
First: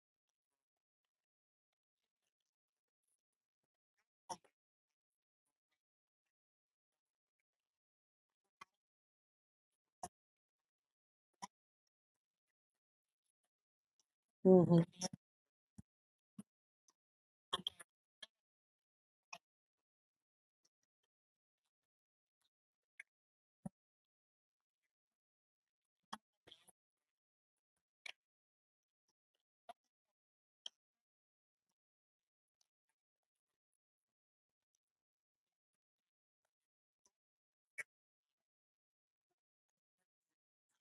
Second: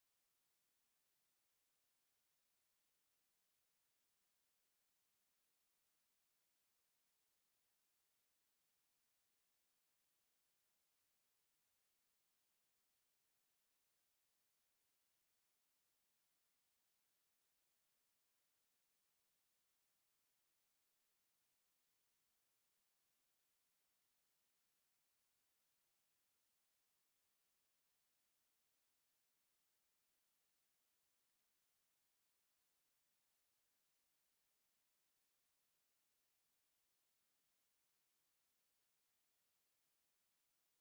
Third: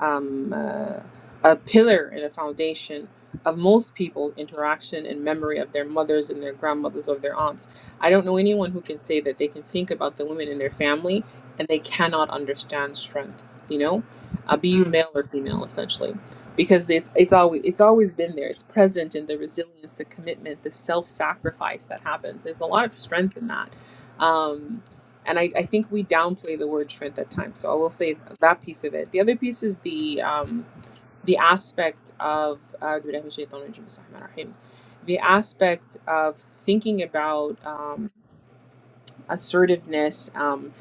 Speaker 1: um, uh, a pillar and a foundation of most people's interaction and memory of their mothers and their grandmothers or their aunts. I don't know anyone who can say that they can think about the women in their family and they cannot understand strength. You know, uh, be you male or female, essentially, because it's it's always it's always been there. It's present in the resilience, the commitment, the self sacrifice that happens. There's a lot of strength in that um, and I, I think we downplay the word strength at times. So I will say that piece of it. The other piece is the um, the aspect of uh, the aspect of thinking about um, assertiveness um,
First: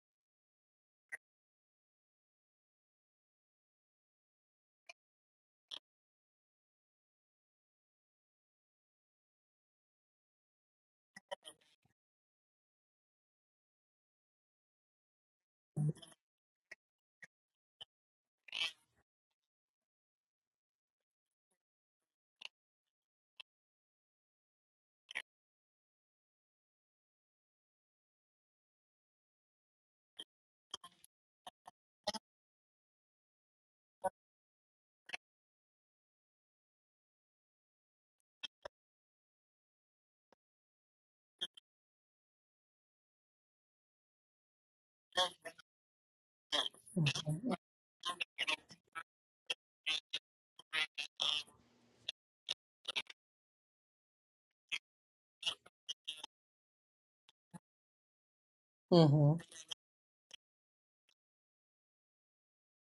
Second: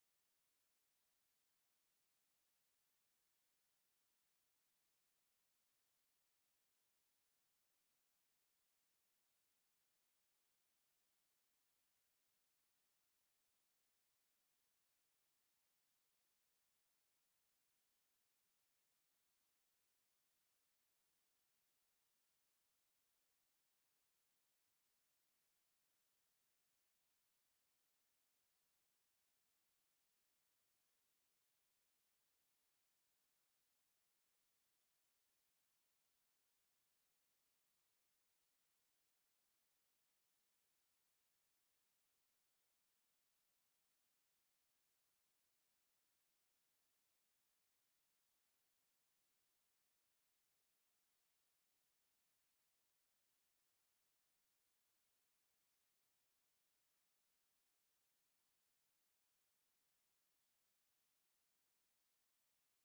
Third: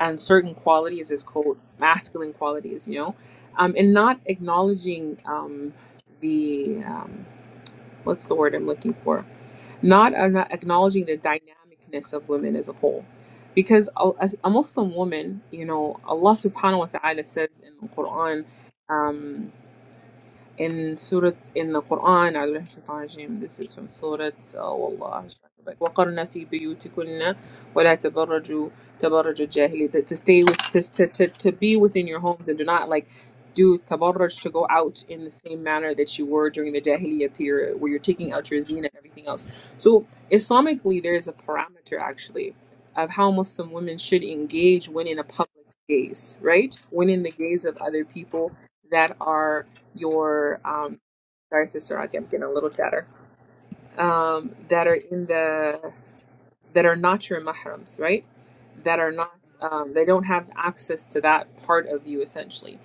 Speaker 1: and certain qualities as quote masculine qualities, you know, um, and not acknowledging um, the um, what's the word I'm looking for? Not, I'm not acknowledging the dynamicness of women as a whole. Because a, as a Muslim woman, you know, Allah subhanahu wa ta'ala says in the Quran, um, in Surah in the Quran أعوذ بالله من الشيطان الرجيم. this is from Surah uh, والله مش فاكرة. وقرن في بيوتكن ولا تبرجوا تبرج الجاهلية to to stay with to, to, to, to be within your homes and do not like do tabarruj to go out in the same manner that you were during the Jahiliyyah period where you're taking out your zina and everything else so Islamically there is a parameter actually of how Muslim women should engage when in a public gaze right when in the
Speaker 2: Mm-hmm.
Speaker 1: gaze of other people that are your um, sorry, sister, Auntie, I'm getting a little chatter um, that are in the that are not your mahrams, right? That are
Speaker 2: hmm
Speaker 1: not, um, they don't have access to that part of you essentially.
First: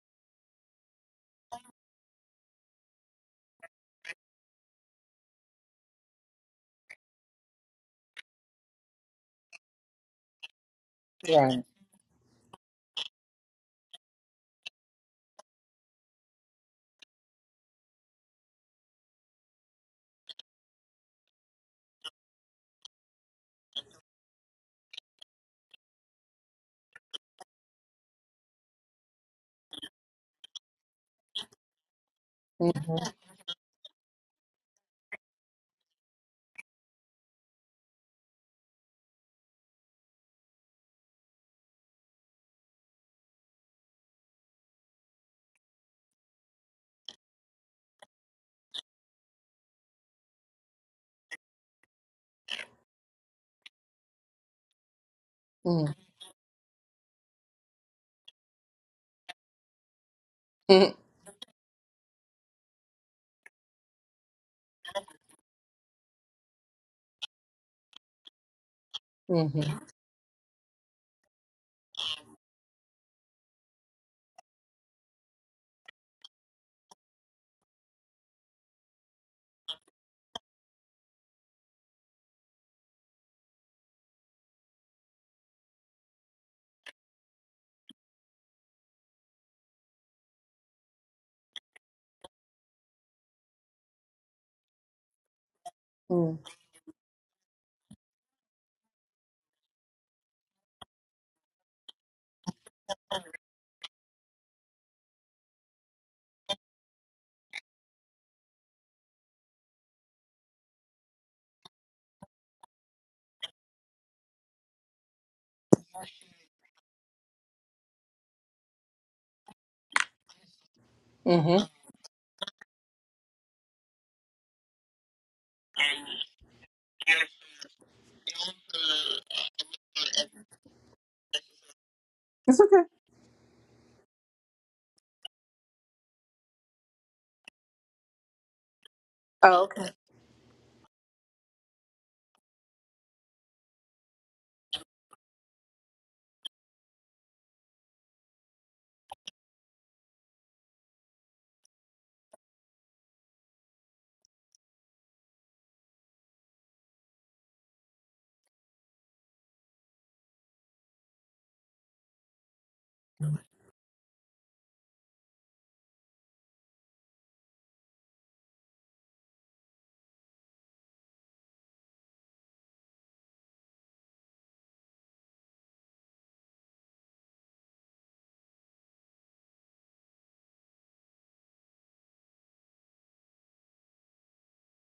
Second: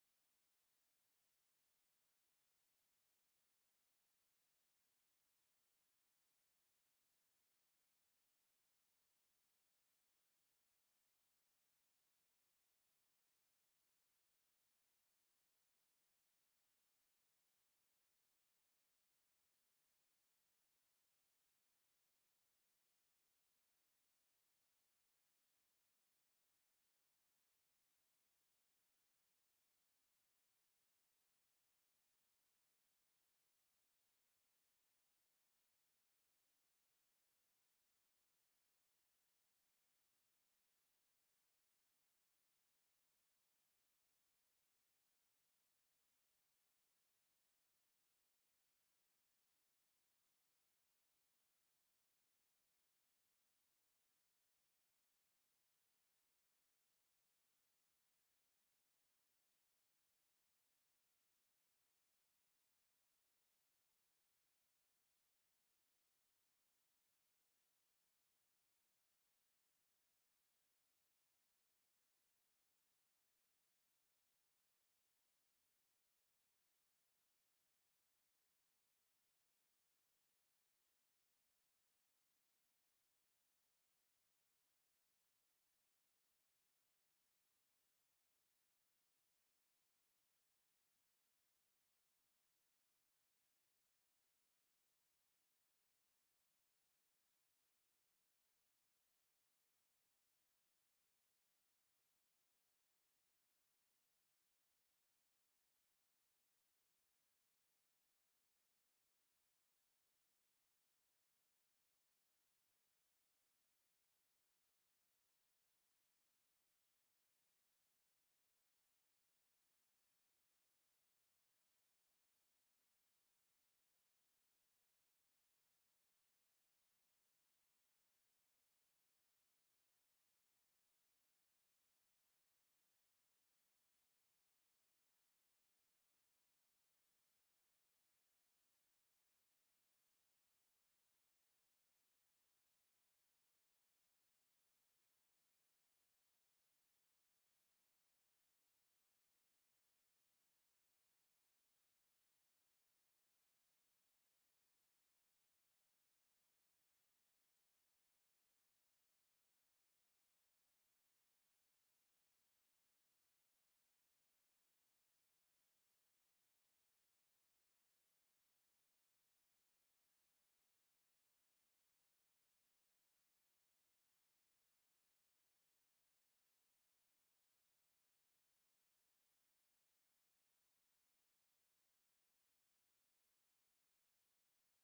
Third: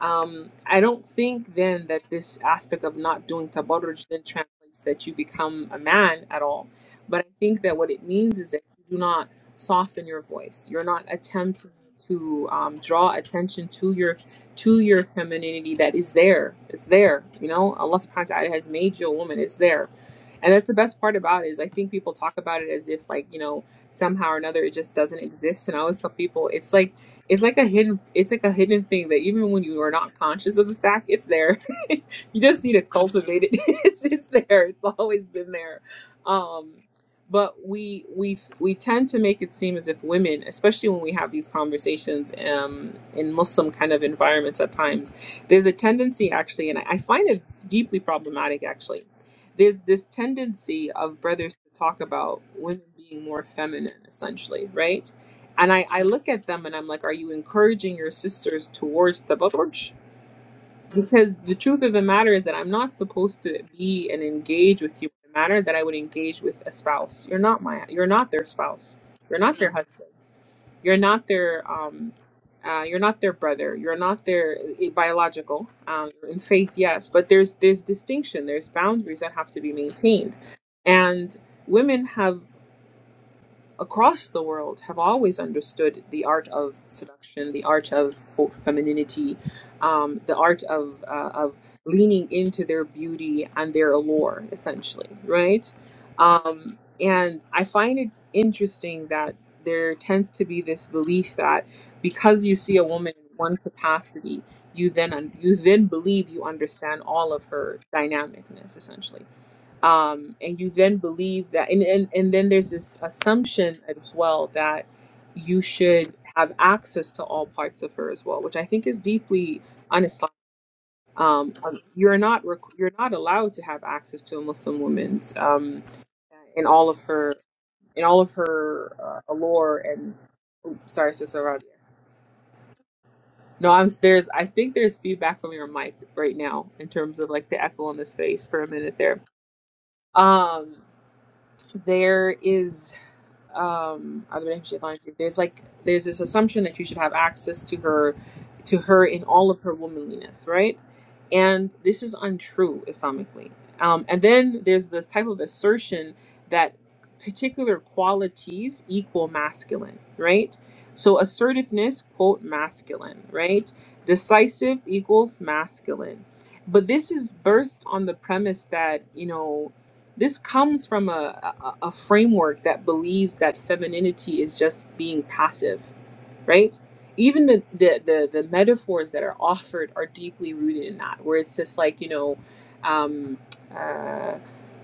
Speaker 1: Um, I don't think then that this aspect of not doing tabarruj then translates that you become a man at all. But I think that what it means is that you do not soften your voice. You're not
Speaker 2: Right.
Speaker 1: attempting to um, draw attention to your to your femininity that is there. It's there. You know, Allah subhanahu wa ta'ala has made you a woman. It's there and that's the best part about it is I think people talk about it as if like, you know, somehow or another it just doesn't exist. And I always tell people it's like it's like a hidden it's like a hidden thing that even when you are not conscious of the fact, it's there. you just need to
Speaker 2: Mm-hmm.
Speaker 1: cultivate it. it's it's there. It's always been there. Um but we we we tend to make it seem as if women, especially when we have these conversations um, in Muslim kind of environments at times, there's a tendency actually, and I I find it deeply problematic actually there's this tendency of brothers to talk about women being more feminine essentially right and I, I
Speaker 2: Mm-hmm.
Speaker 1: look at them and i'm like are you encouraging your sisters towards the Lord? because the truth of the matter is that I'm not supposed to be and engage with you in the manner that I would engage with a spouse. You're not my, you're not their spouse. You're not their
Speaker 2: Mm-hmm.
Speaker 1: husband. You're not their, um, uh, you're not their brother. You're not their i- biological. Um, in faith, yes, but there's there's distinction. There's boundaries that have to be maintained, and women have across the world have always understood the art of seduction, the art of quote, femininity, um, the art of uh, of leaning into their beauty and their allure, essentially, right? Um, and I find it interesting that there tends to be this belief that because you see a woman in one capacity, you then un- you then believe you understand all of her dynamicness, essentially um, and you then believe that and, and and then there's this assumption as well that you should have access to all parts of her as well which i think is deeply un-islamic um,
Speaker 2: Mm-hmm.
Speaker 1: um, you're not requ you're not allowed to have access to a muslim woman's um, in all of her in all of her uh, allure and sorry it's just around here
Speaker 2: It's okay.
Speaker 1: no i'm there's i think there's feedback from your mic right now in terms of like the echo in the space for a minute there
Speaker 2: Oh, okay.
Speaker 1: um there is um at relationship there's like there's this assumption that you should have access to her to her in all of her womanliness right and this is untrue islamically um and then there's the type of assertion that particular qualities equal masculine right so assertiveness quote masculine right decisive equals masculine but this is birthed on the premise that you know this comes from a, a, a framework that believes that femininity is just being passive, right? Even the, the, the, the metaphors that are offered are deeply rooted in that, where it's just like, you know, um, uh,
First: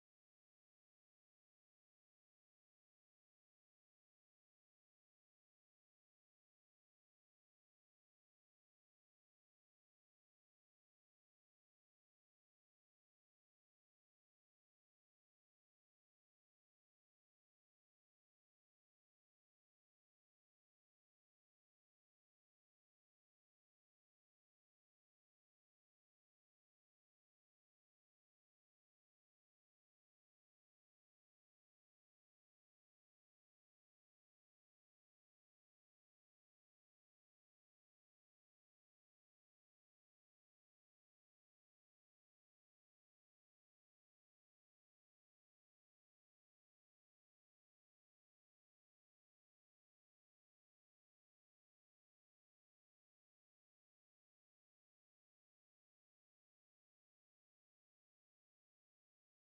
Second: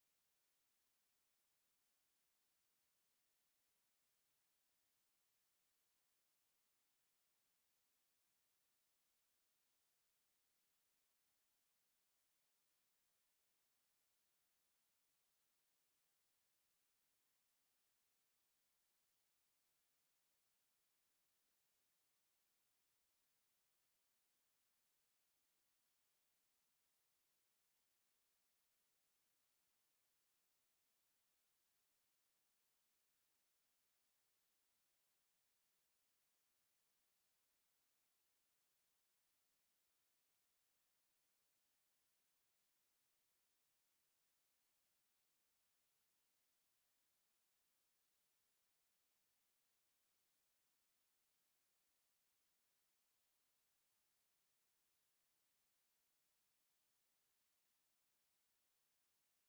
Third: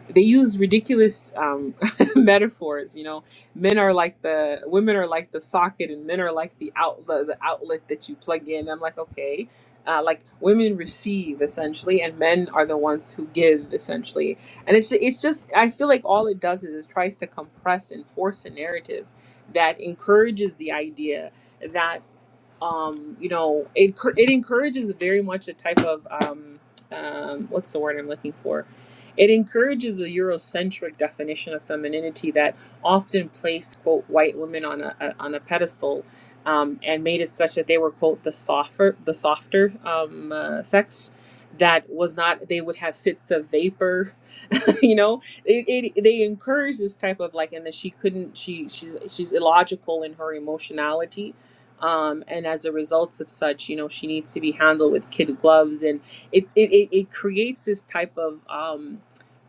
Speaker 1: they use ridiculous um, metaphors. You know, men are like the women are like the socket, and men are like the outlet, the outlet that you plug in. I'm like, okay, uh, like women receive essentially, and men are the ones who give essentially. And it's it's just I feel like all it does is it tries to compress and force a narrative that encourages the idea um, you know, it it encourages very much a type of um, um, what's the word I'm looking for? It encourages a Eurocentric definition of femininity that often placed quote white women on a, a on a pedestal. Um, and made it such that they were quote the softer the softer um, uh, sex that was not they would have fits of vapor you know it, it they encourage this type of like and that she couldn't she she's she's illogical in her emotionality um and as a result of such you know she needs to be handled with kid gloves and it it, it, it creates this type of um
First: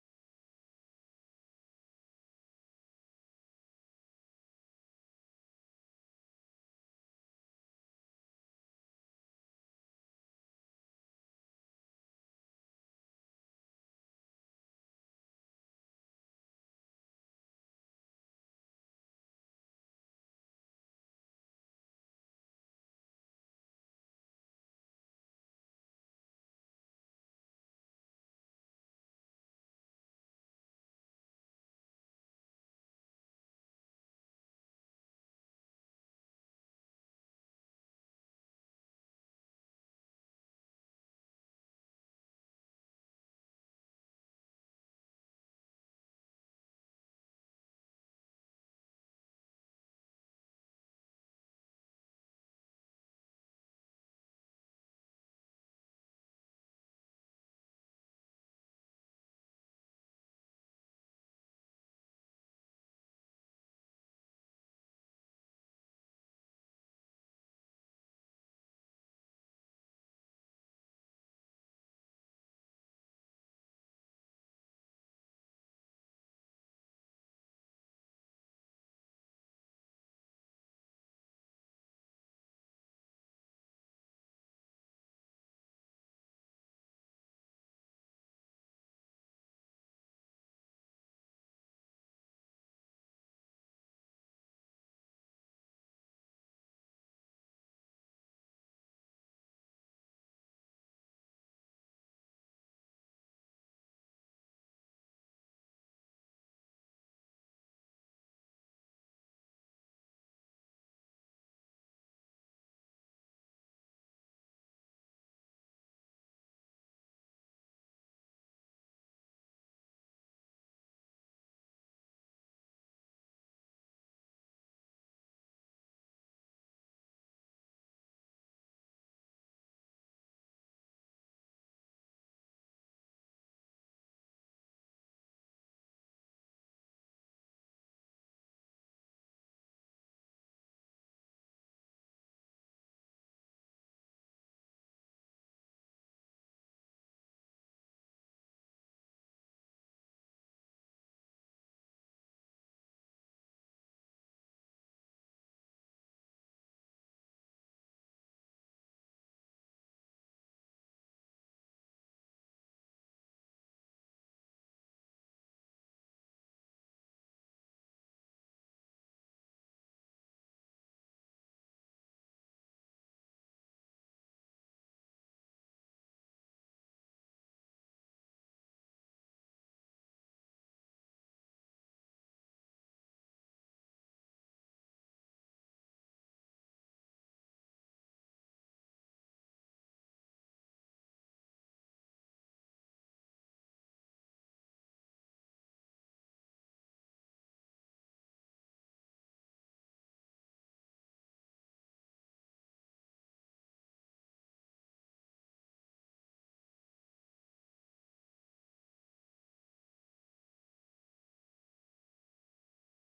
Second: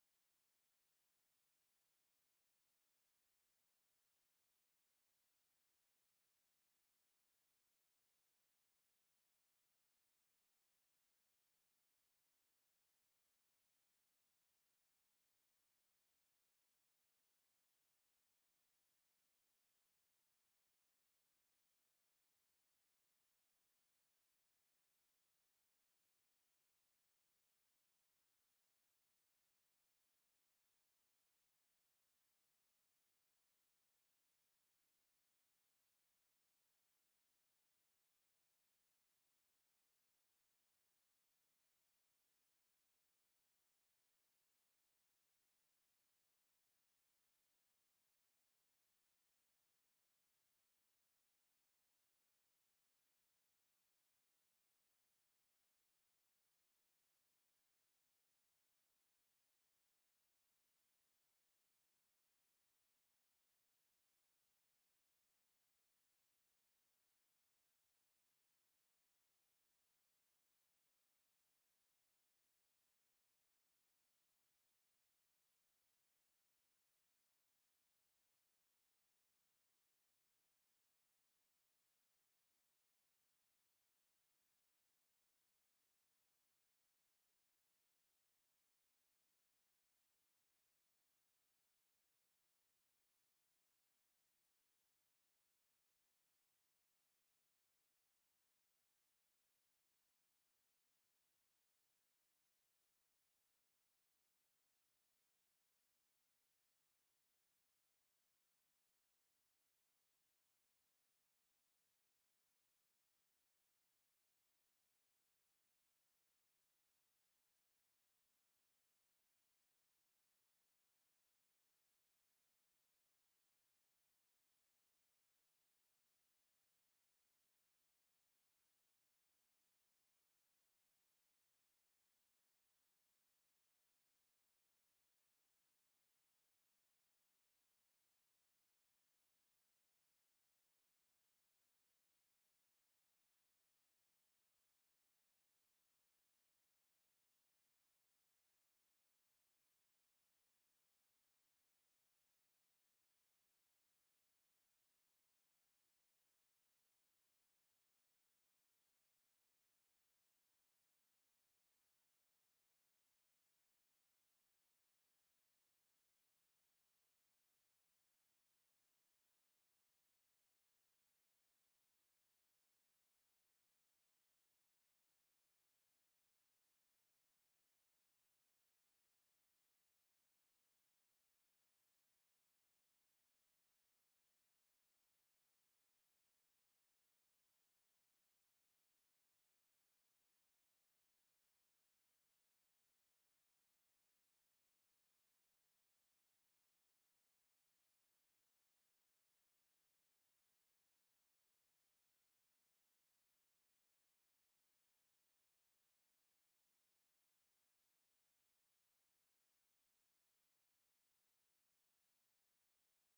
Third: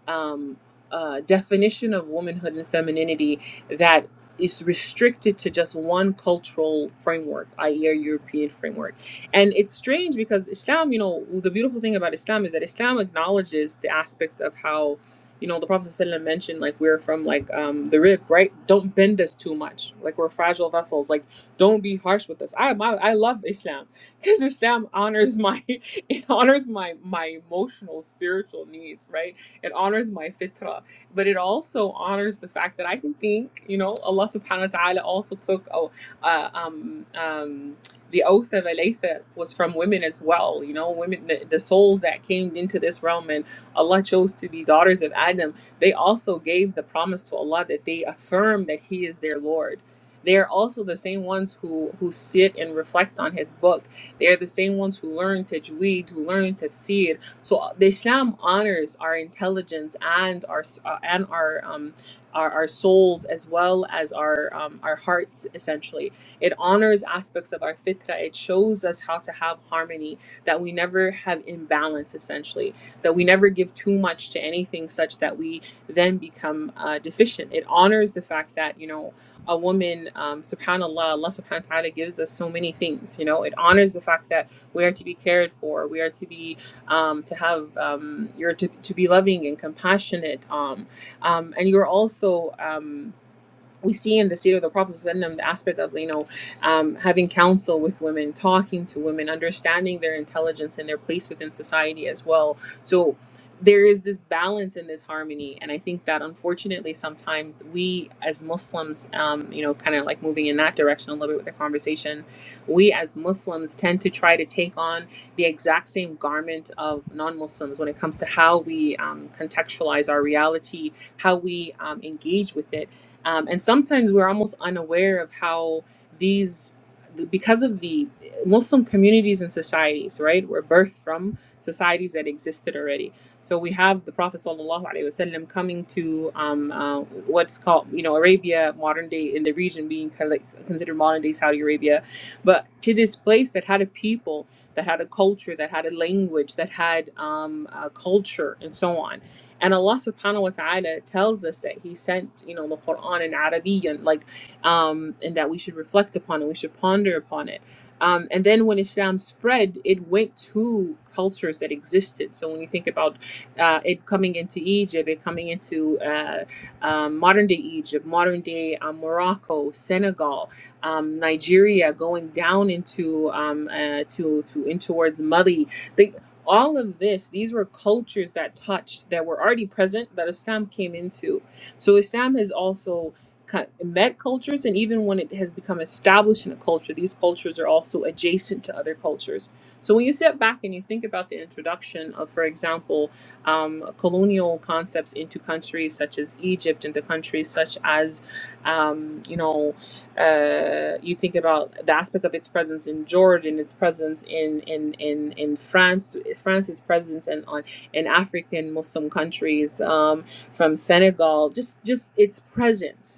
Speaker 1: um, uh, definition of womanhood and femininity that is restricted to just one cultural framework, i.e., a European framework. And it's strange because Islam, you know, the beautiful thing about Islam is that Islam acknowledges the aspect of how, you know, the Prophet ﷺ mentioned, like, we're from, like, um, the rib, right? Don't bend us too much. Like, we're fragile vessels. Like, don't be harsh with us. I, my, I love Islam because Islam honors my, it honors my, my emotional, spiritual needs, right? It honors my fitra, but it also honors the fact that I can think. You know, Allah Subhanahu wa Taala also took oh, uh, um, um, the oath of Elisa was from women as well. You know, women, the, the souls that came into this realm, and Allah chose to be daughters of Adam. They also gave the promise to Allah that they affirm that He is their Lord. They are also the same ones who who sit and reflect on His book. They are the same ones who learn tajweed, who learn tafsir, so uh, the Islam honors our intelligence and our uh, and our um our, our souls as well as our um, our hearts essentially. It honors aspects of our fitra. It shows us how to have harmony that we never have imbalance essentially that we never give too much to anything such that we then become uh, deficient. It honors the fact that you know a woman, um, subhanAllah, Allah subhanahu wa ta'ala gives us so many things. You know, it honors the fact that we are to be cared for, we are to be um, to have um, you're to, to be loving and compassionate um, um, and you're also um, we see in the seed of the prophets and the aspect of you know um, having counsel with women talking to women understanding their intelligence and their place within society as well so there is this balance and this harmony and i think that unfortunately sometimes we as muslims um, you know kind of like moving in that direction a little bit with the conversation we as muslims tend to try to take on the exact same garment of non-muslims when it comes to how we um, contextualize our reality how we um, engage with it um, and sometimes we're almost unaware of how these, because of the Muslim communities and societies, right, were birthed from societies that existed already. So we have the Prophet sallallahu alaihi wasallam coming to um, uh, what's called, you know, Arabia, modern day in the region being kind of like considered modern day Saudi Arabia, but to this place that had a people, that had a culture, that had a language, that had um, a culture, and so on and Allah subhanahu wa ta'ala tells us that He sent, you know, the Quran in Arabian, like, um, and that we should reflect upon it, we should ponder upon it. Um, and then when Islam spread, it went to cultures that existed. So when you think about uh, it coming into Egypt, it coming into uh, um, modern day Egypt, modern day um, Morocco, Senegal, um, Nigeria, going down into um, uh, to to in towards Mali. the, all of this these were cultures that touched that were already present that islam came into so islam has also co- met cultures and even when it has become established in a culture these cultures are also adjacent to other cultures so when you step back and you think about the introduction of for example um, colonial concepts into countries such as egypt into countries such as um, you know uh, you think about the aspect of its presence in Jordan, its presence in in in, in France, France's presence and on in African Muslim countries, um, from Senegal, just just its presence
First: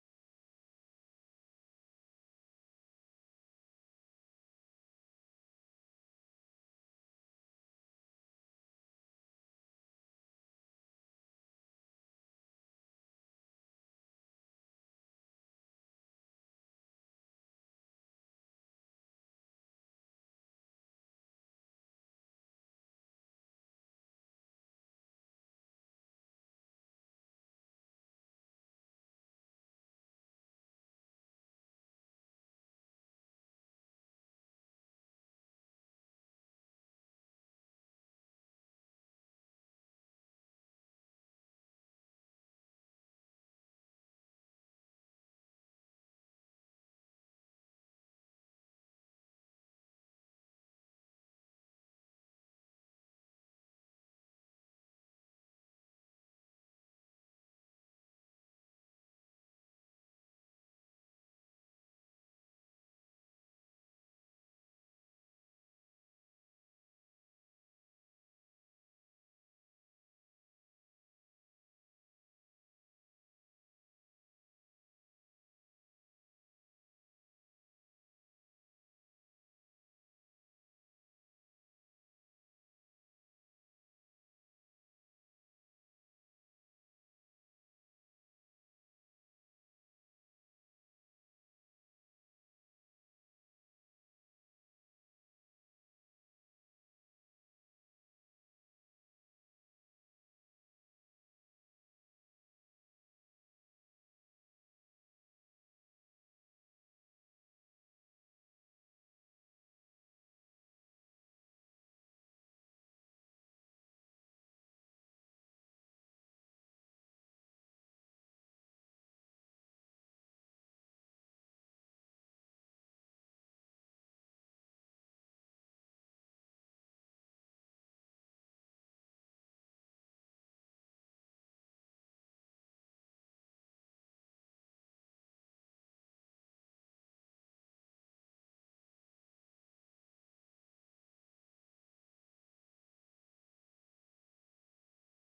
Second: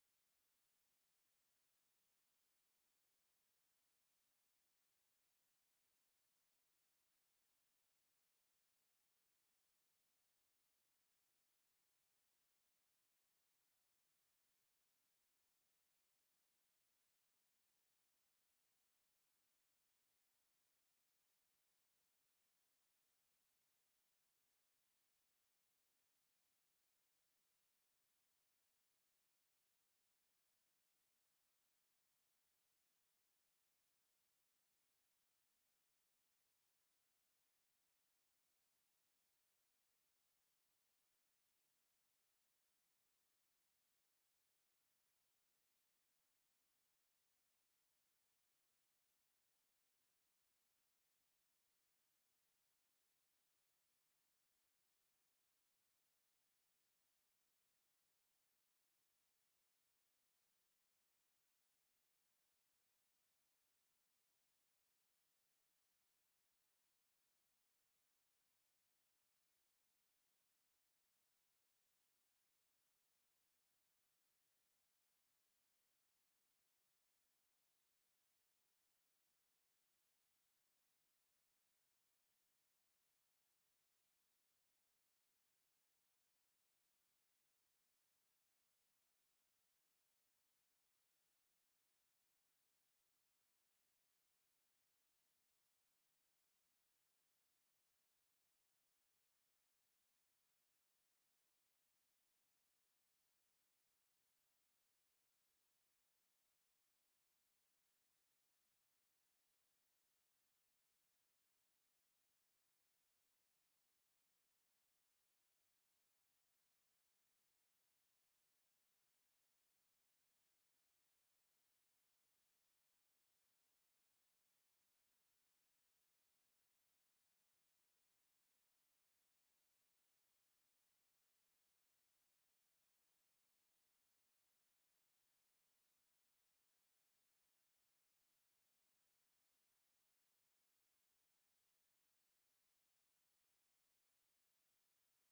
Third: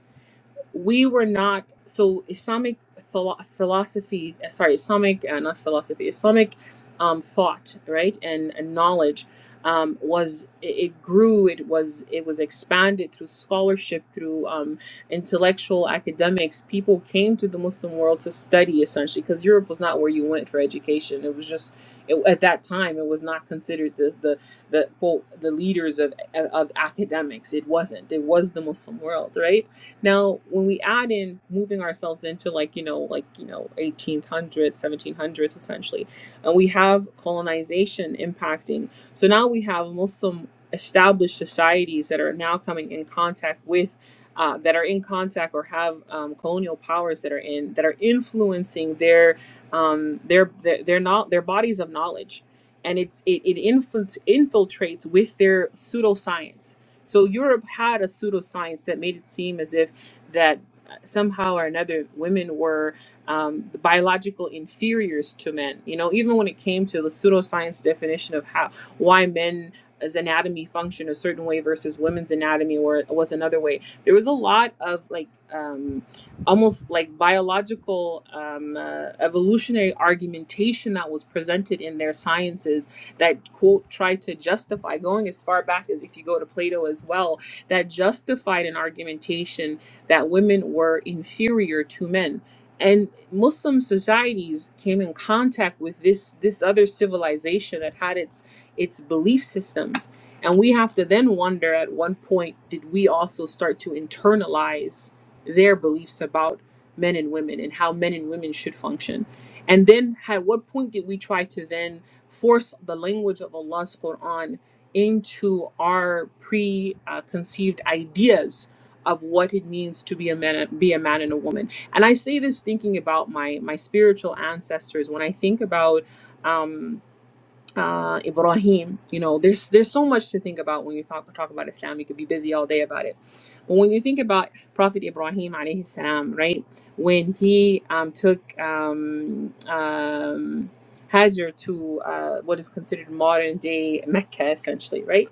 Speaker 1: we were not so islamic philo- philosophy uh, sorry islamic uh, not philosophy islamic um, thought right and, and knowledge um, was it, it grew it was it was expanded through scholarship through um, intellectual academics people came to the muslim world to study essentially because europe was not where you went for education it was just it, at that time it was not considered the the the, quote, the leaders of, of academics it wasn't it was the muslim world right now, when we add in moving ourselves into like, you know, like, you know, 1800s, 1700s essentially, and we have colonization impacting. So now we have Muslim established societies that are now coming in contact with uh, that are in contact or have um, colonial powers that are in that are influencing their um, their their, their not their bodies of knowledge, and it's it, it infil- infiltrates with their pseudoscience. So Europe had a pseudoscience that made it seem as if that somehow or another women were um, the biological inferiors to men you know even when it came to the pseudoscience definition of how why men's anatomy functioned a certain way versus women's anatomy were, was another way there was a lot of like um, almost like biological um, uh, evolutionary argumentation that was presented in their sciences that quote tried to justify going as far back as if you go to plato as well that justified an argumentation that women were inferior to men. And Muslim societies came in contact with this this other civilization that had its its belief systems. And we have to then wonder at one point did we also start to internalize their beliefs about men and women and how men and women should function? And then at what point did we try to then force the language of Allah's Quran into our preconceived ideas of what it means to be a man be a man and a woman and i say this thinking about my my spiritual ancestors when i think about um uh, Ibrahim, you know, there's there's so much to think about when you talk talk about Islam. You could be busy all day about it, but when you think about Prophet Ibrahim alayhi salam, right, when he um, took um, um, Hajar to uh, what is considered modern day Mecca, essentially, right,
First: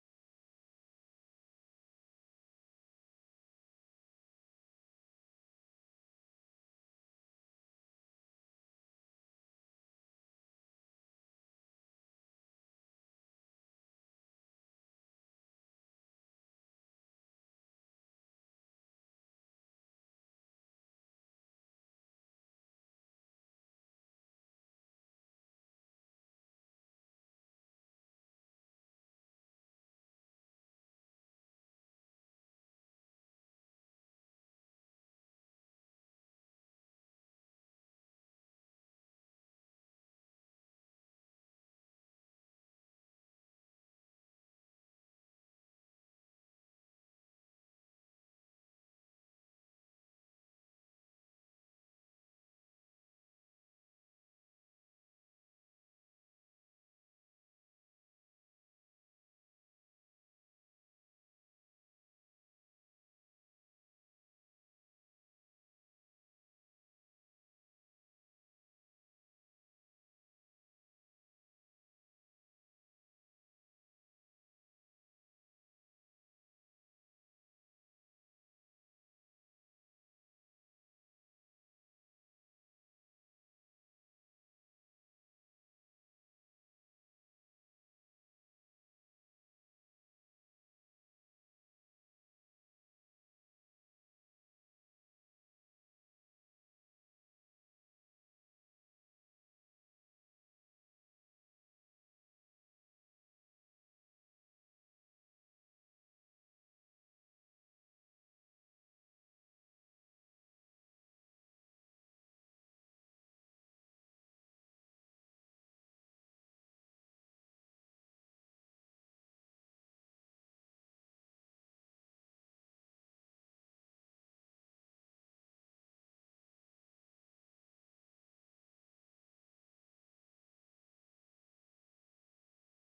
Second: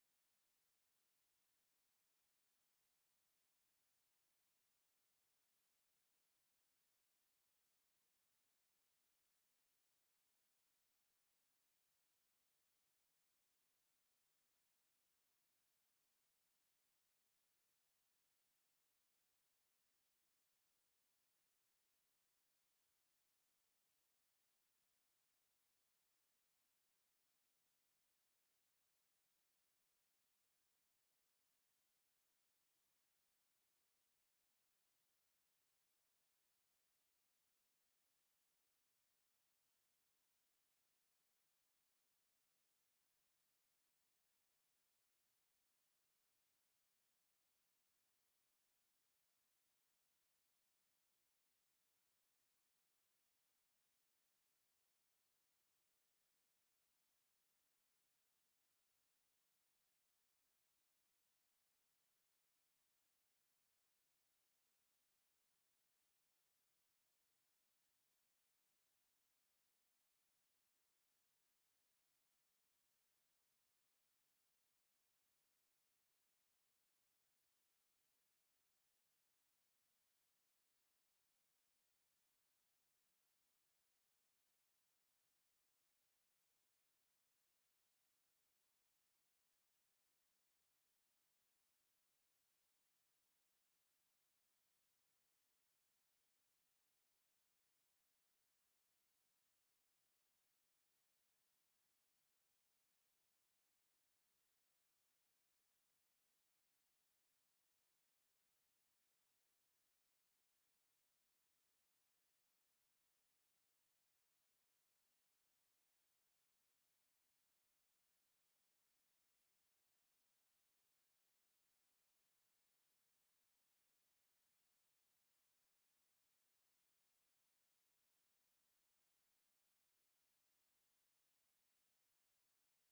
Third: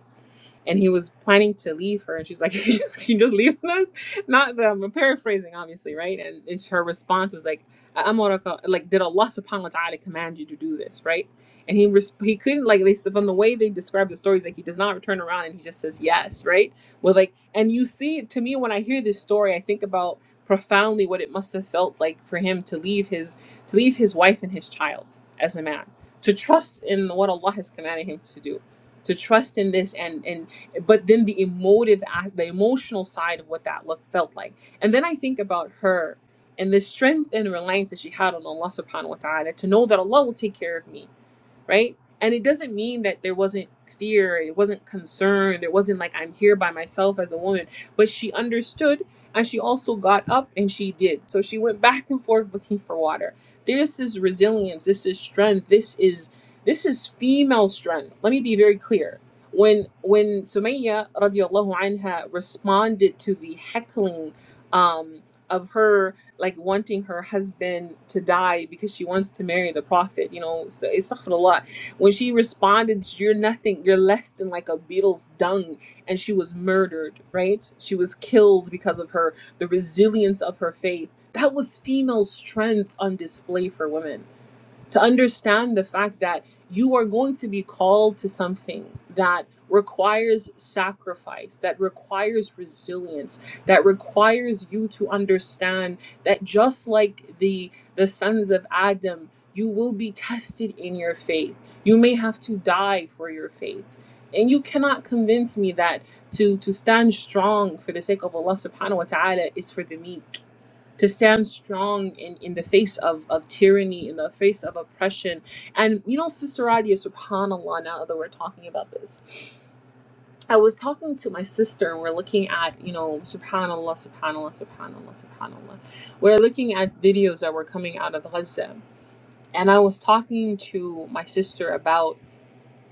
Speaker 1: and he was planning to leave her and she's like you just you just leave us not that i'm paraphrasing obviously right and, and her response was like Amoraka, like did allah subhanahu wa ta'ala command you to do this right and he res- he couldn't like they said from the way they describe the stories like he does not turn around and he just says yes right well like and you see to me when i hear this story i think about profoundly what it must have felt like for him to leave his to leave his wife and his child as a man to trust in what allah has commanded him to do to trust in this and and but then the emotive act the emotional side of what that look felt like and then i think about her and the strength and reliance that she had on allah subhanahu wa ta'ala to know that allah will take care of me right? And it doesn't mean that there wasn't fear, it wasn't concern, there wasn't like I'm here by myself as a woman, but she understood and she also got up and she did. So she went back and forth looking for water. This is resilience, this is strength, this is this is female strength. Let me be very clear. When when Sumayya radiallahu anha responded to the heckling um, of her like wanting her husband to die because she wants to marry the prophet. You know, so it's not a lot. When she responded, "You're nothing. You're less than like a beetle's dung," and she was murdered. Right? She was killed because of her the resilience of her faith. That was female strength on display for women to understand the fact that you are going to be called to something that requires sacrifice, that requires resilience, that requires you to understand that just like the the sons of Adam, you will be tested in your faith. You may have to die for your faith. And you cannot convince me that to to stand strong for the sake of Allah subhanahu wa ta'ala is for the meek to stand strong in, in the face of, of tyranny, in the face of oppression. And you know, Sister Radia, subhanAllah, now that we're talking about this. I was talking to my sister and we're looking at, you know, subhanAllah, subhanAllah, subhanAllah, subhanAllah. We're looking at videos that were coming out of Gaza. And I was talking to my sister about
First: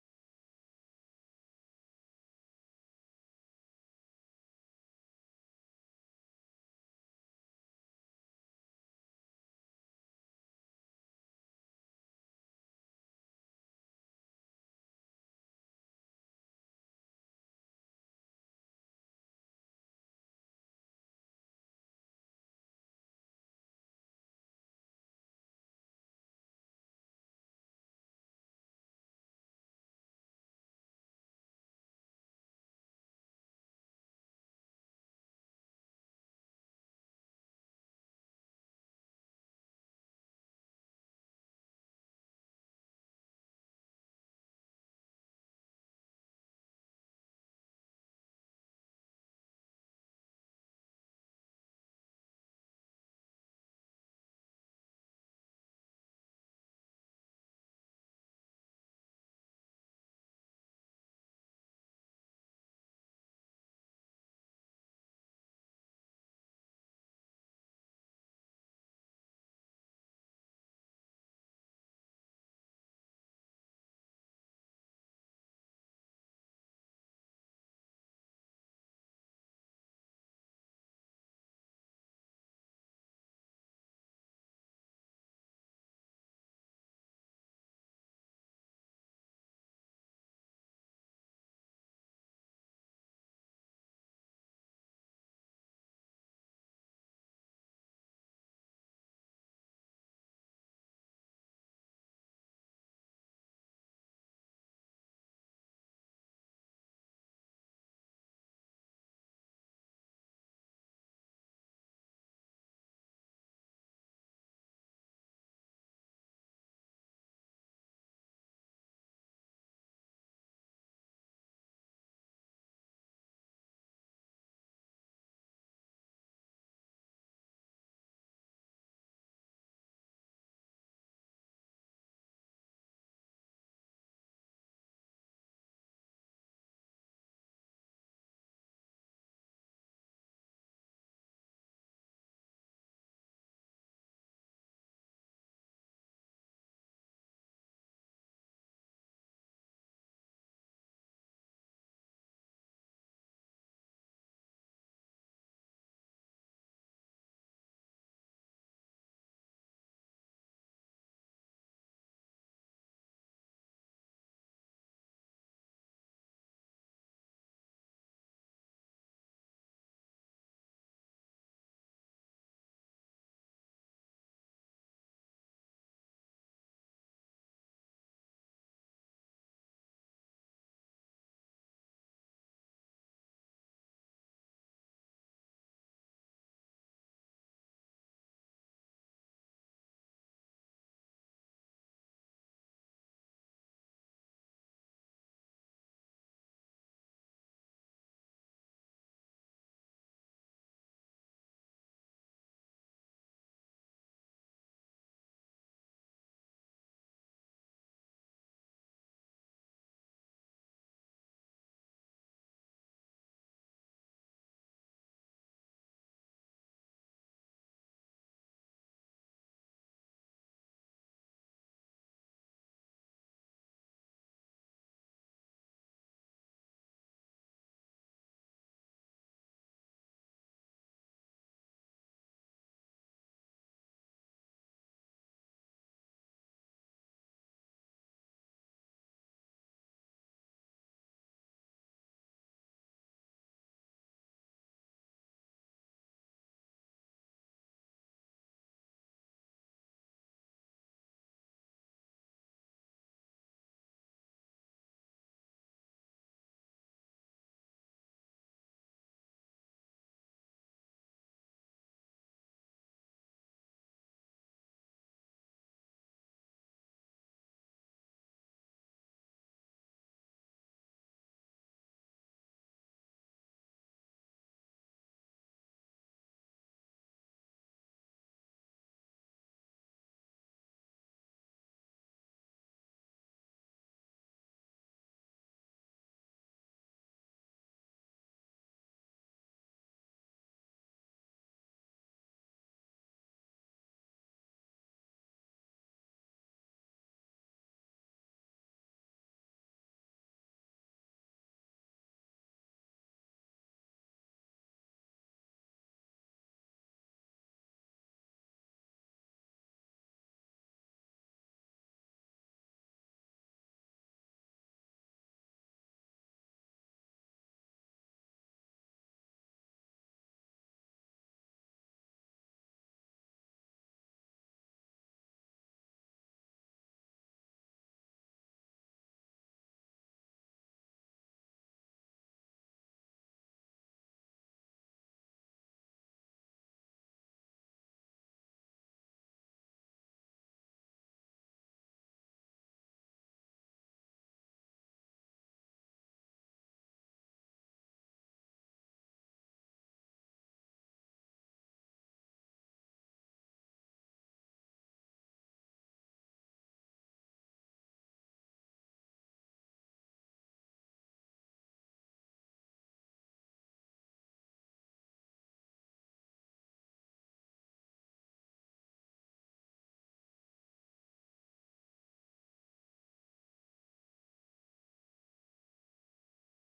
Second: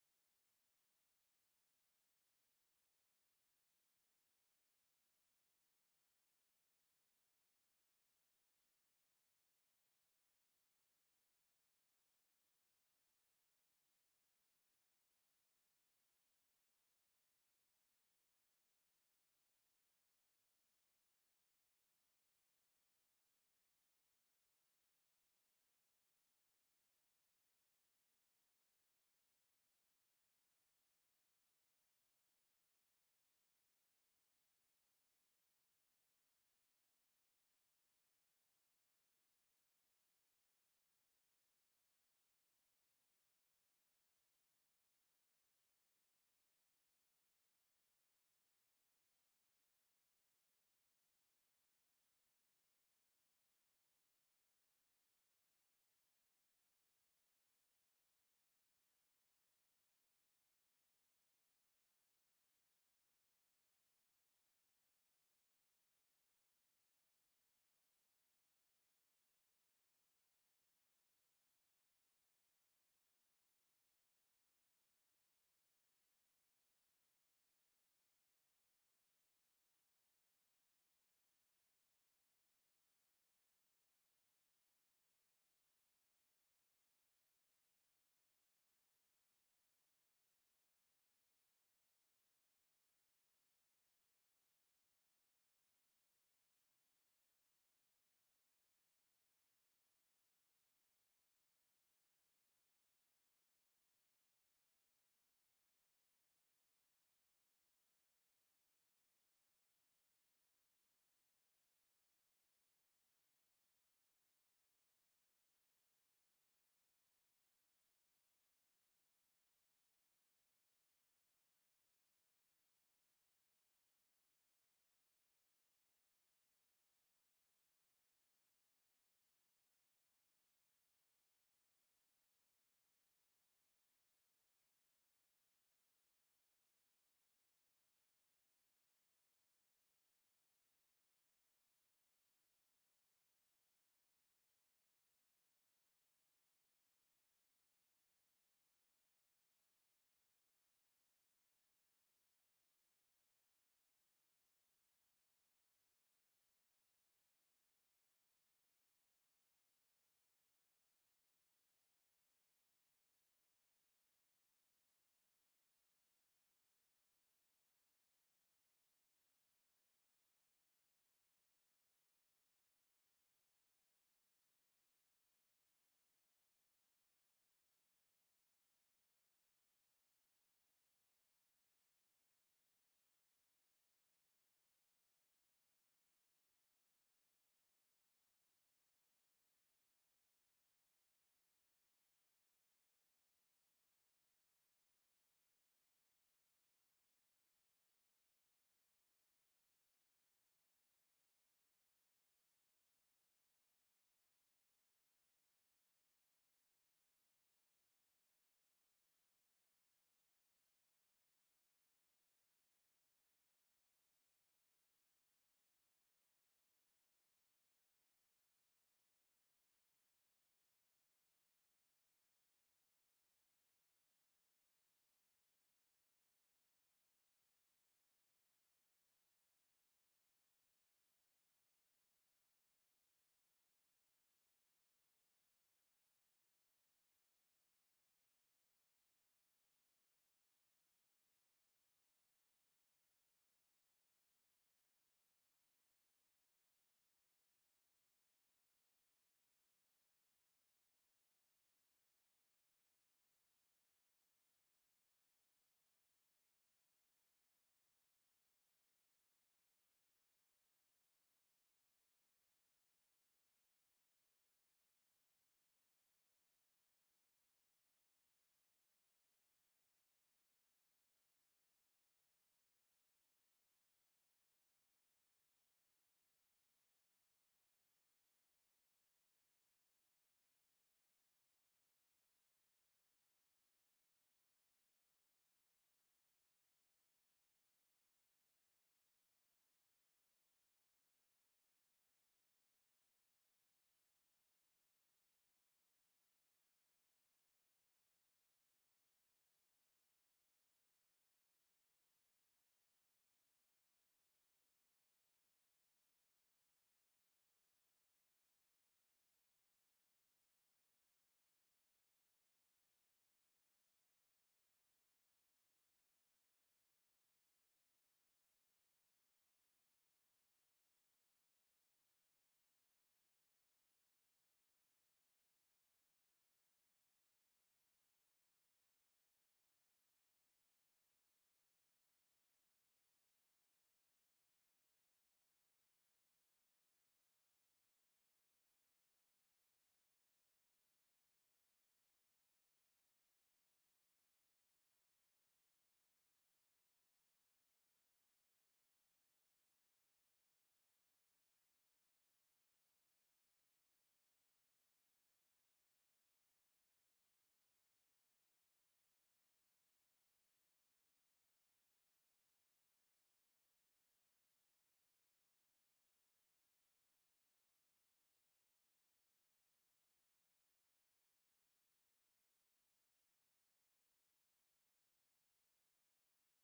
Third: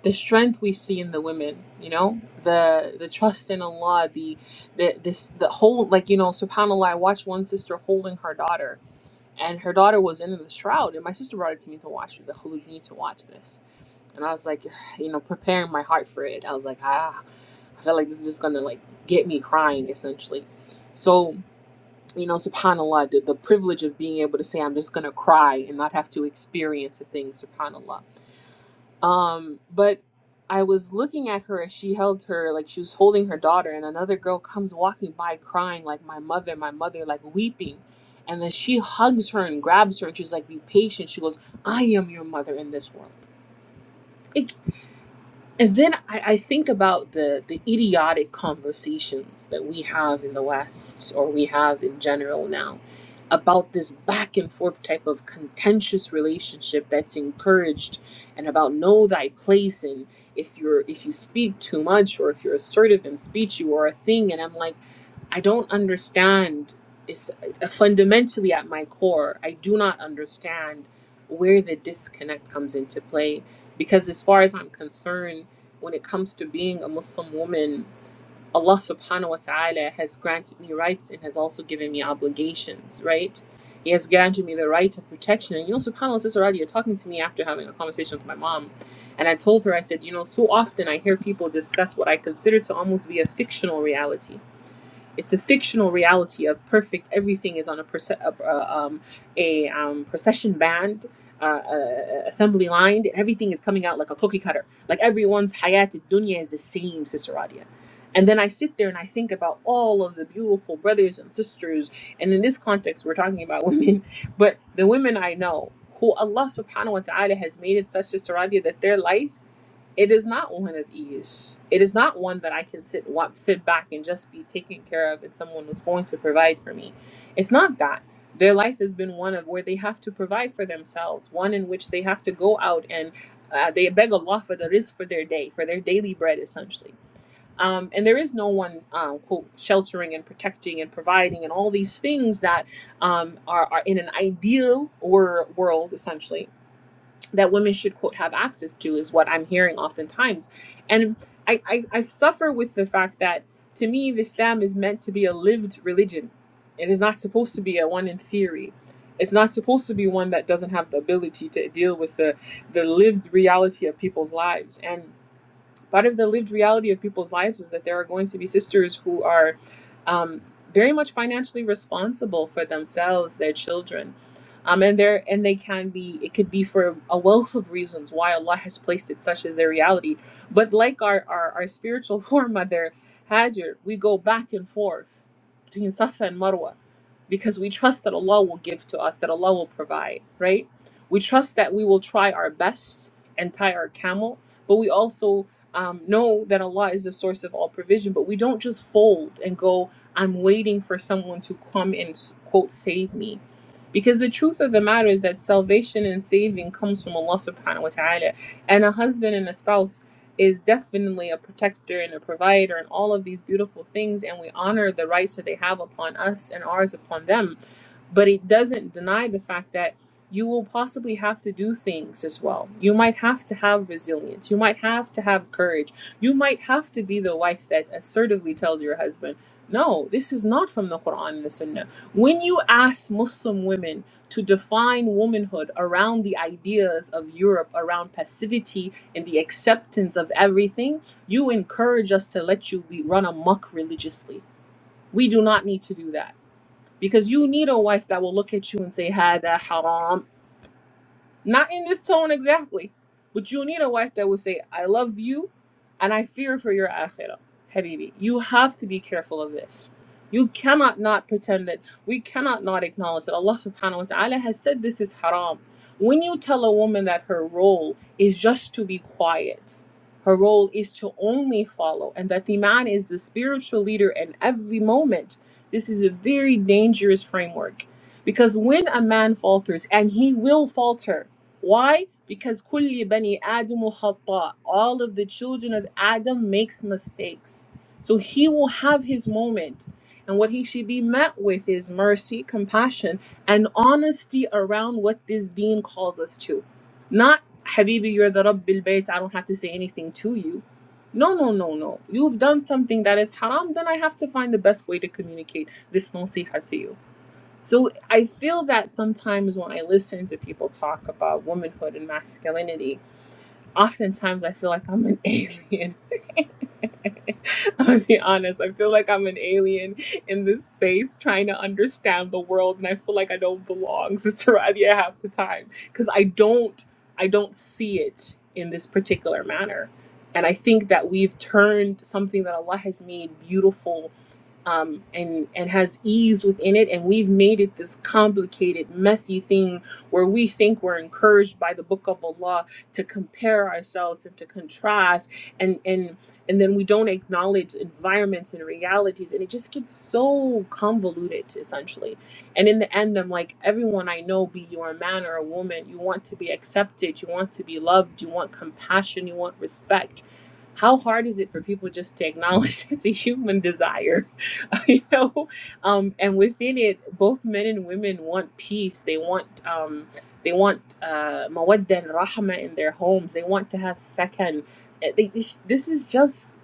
Speaker 1: the strength we see in the women, you know, the the trust in Allah, the the this the whole like, you know, subhanAllah, I watched one sister holding her daughter and her daughter was in the shroud and my sister brought it to me to watch she was like Hulu, you need to watch this and i was like you know preparing my heart for it i was like ah i felt like this is just gonna like get me crying essentially so you know subhanallah the, the privilege of being able to say i'm just gonna cry and not have to experience a thing subhanallah um, but I was looking at her as she held her, like she was holding her daughter, and another girl comes walking by crying, like, my mother, my mother, like weeping. And then she hugs her and grabs her, and she's like, be patient. She goes, I am your mother in this world. It, and then I, I think about the the idiotic conversations that we have in the West or we have in general now about this back and forth type of contentious relationship that's encouraged and about know thy place and if you're if you speak too much or if you're assertive in speech you are a thing and I'm like I don't understand it's uh, fundamentally at my core I do not understand where the disconnect comes into play because as far as I'm concerned when it comes to being a Muslim woman, Allah subhanahu wa ta'ala has granted me rights and has also given me obligations, right? He has granted me the right of protection. And you know, subhanAllah, Sister Radia, you're talking to me after having a conversation with my mom. And I told her, I said, you know, so often I hear people discuss what I consider to almost be a fictional reality it's a fictional reality of perfect everything is on a perce- uh, um, a um, procession band uh, uh, uh, assembly line and everything is coming out like a cookie cutter like everyone's hayat dunya is the same siseradia and then i sit there and i think about all of the beautiful brothers and sisters and in this context we're talking about women but the women i know who allah subhanahu wa ta'ala has made it such siseradia that their life it is not one of ease. It is not one that I can sit wa- sit back and just be taken care of and someone is going to provide for me. It's not that. Their life has been one of where they have to provide for themselves, one in which they have to go out and uh, they beg Allah for the rizq for their day, for their daily bread, essentially. Um, and there is no one, um, quote, sheltering and protecting and providing and all these things that um, are, are in an ideal wor- world, essentially that women should quote have access to is what I'm hearing oftentimes. And I, I, I suffer with the fact that to me the Islam is meant to be a lived religion. It is not supposed to be a one in theory. It's not supposed to be one that doesn't have the ability to deal with the, the lived reality of people's lives. and part of the lived reality of people's lives is that there are going to be sisters who are um, very much financially responsible for themselves, their children, um, and there and they can be. It could be for a wealth of reasons why Allah has placed it such as their reality. But like our our, our spiritual foremother Hajar, we go back and forth between Safa and Marwa because we trust that Allah will give to us, that Allah will provide, right? We trust that we will try our best and tie our camel, but we also um, know that Allah is the source of all provision, but we don't just fold and go, I'm waiting for someone to come and quote, save me. Because the truth of the matter is that salvation and saving comes from Allah subhanahu wa ta'ala. And a husband and a spouse is definitely a protector and a provider and all of these beautiful things. And we honor the rights that they have upon us and ours upon them. But it doesn't deny the fact that you will possibly have to do things as well. You might have to have resilience. You might have to have courage. You might have to be the wife that assertively tells your husband, no, this is not from the Quran and the Sunnah. When you ask Muslim women to define womanhood around the ideas of Europe, around passivity and the acceptance of everything, you encourage us to let you be run amok religiously. We do not need to do that because you need a wife that will look at you and say, Hada haram, not in this tone exactly, but you need a wife that will say, I love you and I fear for your akhirah. Habibi, you have to be careful of this. You cannot not pretend that we cannot not acknowledge that Allah subhanahu wa ta'ala has said this is haram. When you tell a woman that her role is just to be quiet, her role is to only follow, and that the man is the spiritual leader in every moment, this is a very dangerous framework. Because when a man falters, and he will falter, why? Because كل بني آدم خطاء. All of the children of Adam makes mistakes. So he will have his moment. And what he should be met with is mercy, compassion, and honesty around what this deen calls us to. Not, Habibi, you're the Rabb al-Bayt, I don't have to say anything to you. No, no, no, no. You've done something that is haram, then I have to find the best way to communicate this nasiha to you. So I feel that sometimes when I listen to people talk about womanhood and masculinity, oftentimes I feel like I'm an alien i will be honest. I feel like I'm an alien in this space trying to understand the world, and I feel like I don't belong, Sister Radia, half the time because I don't, I don't see it in this particular manner. And I think that we've turned something that Allah has made beautiful um, and and has ease within it, and we've made it this complicated, messy thing where we think we're encouraged by the Book of Allah to compare ourselves and to contrast, and and and then we don't acknowledge environments and realities and it just gets so convoluted essentially and in the end i'm like everyone i know be you a man or a woman you want to be accepted you want to be loved you want compassion you want respect how hard is it for people just to acknowledge it's a human desire you know um, and within it both men and women want peace they want um, they want uh, mawadda and rahma in their homes they want to have sakan uh, they- this this is just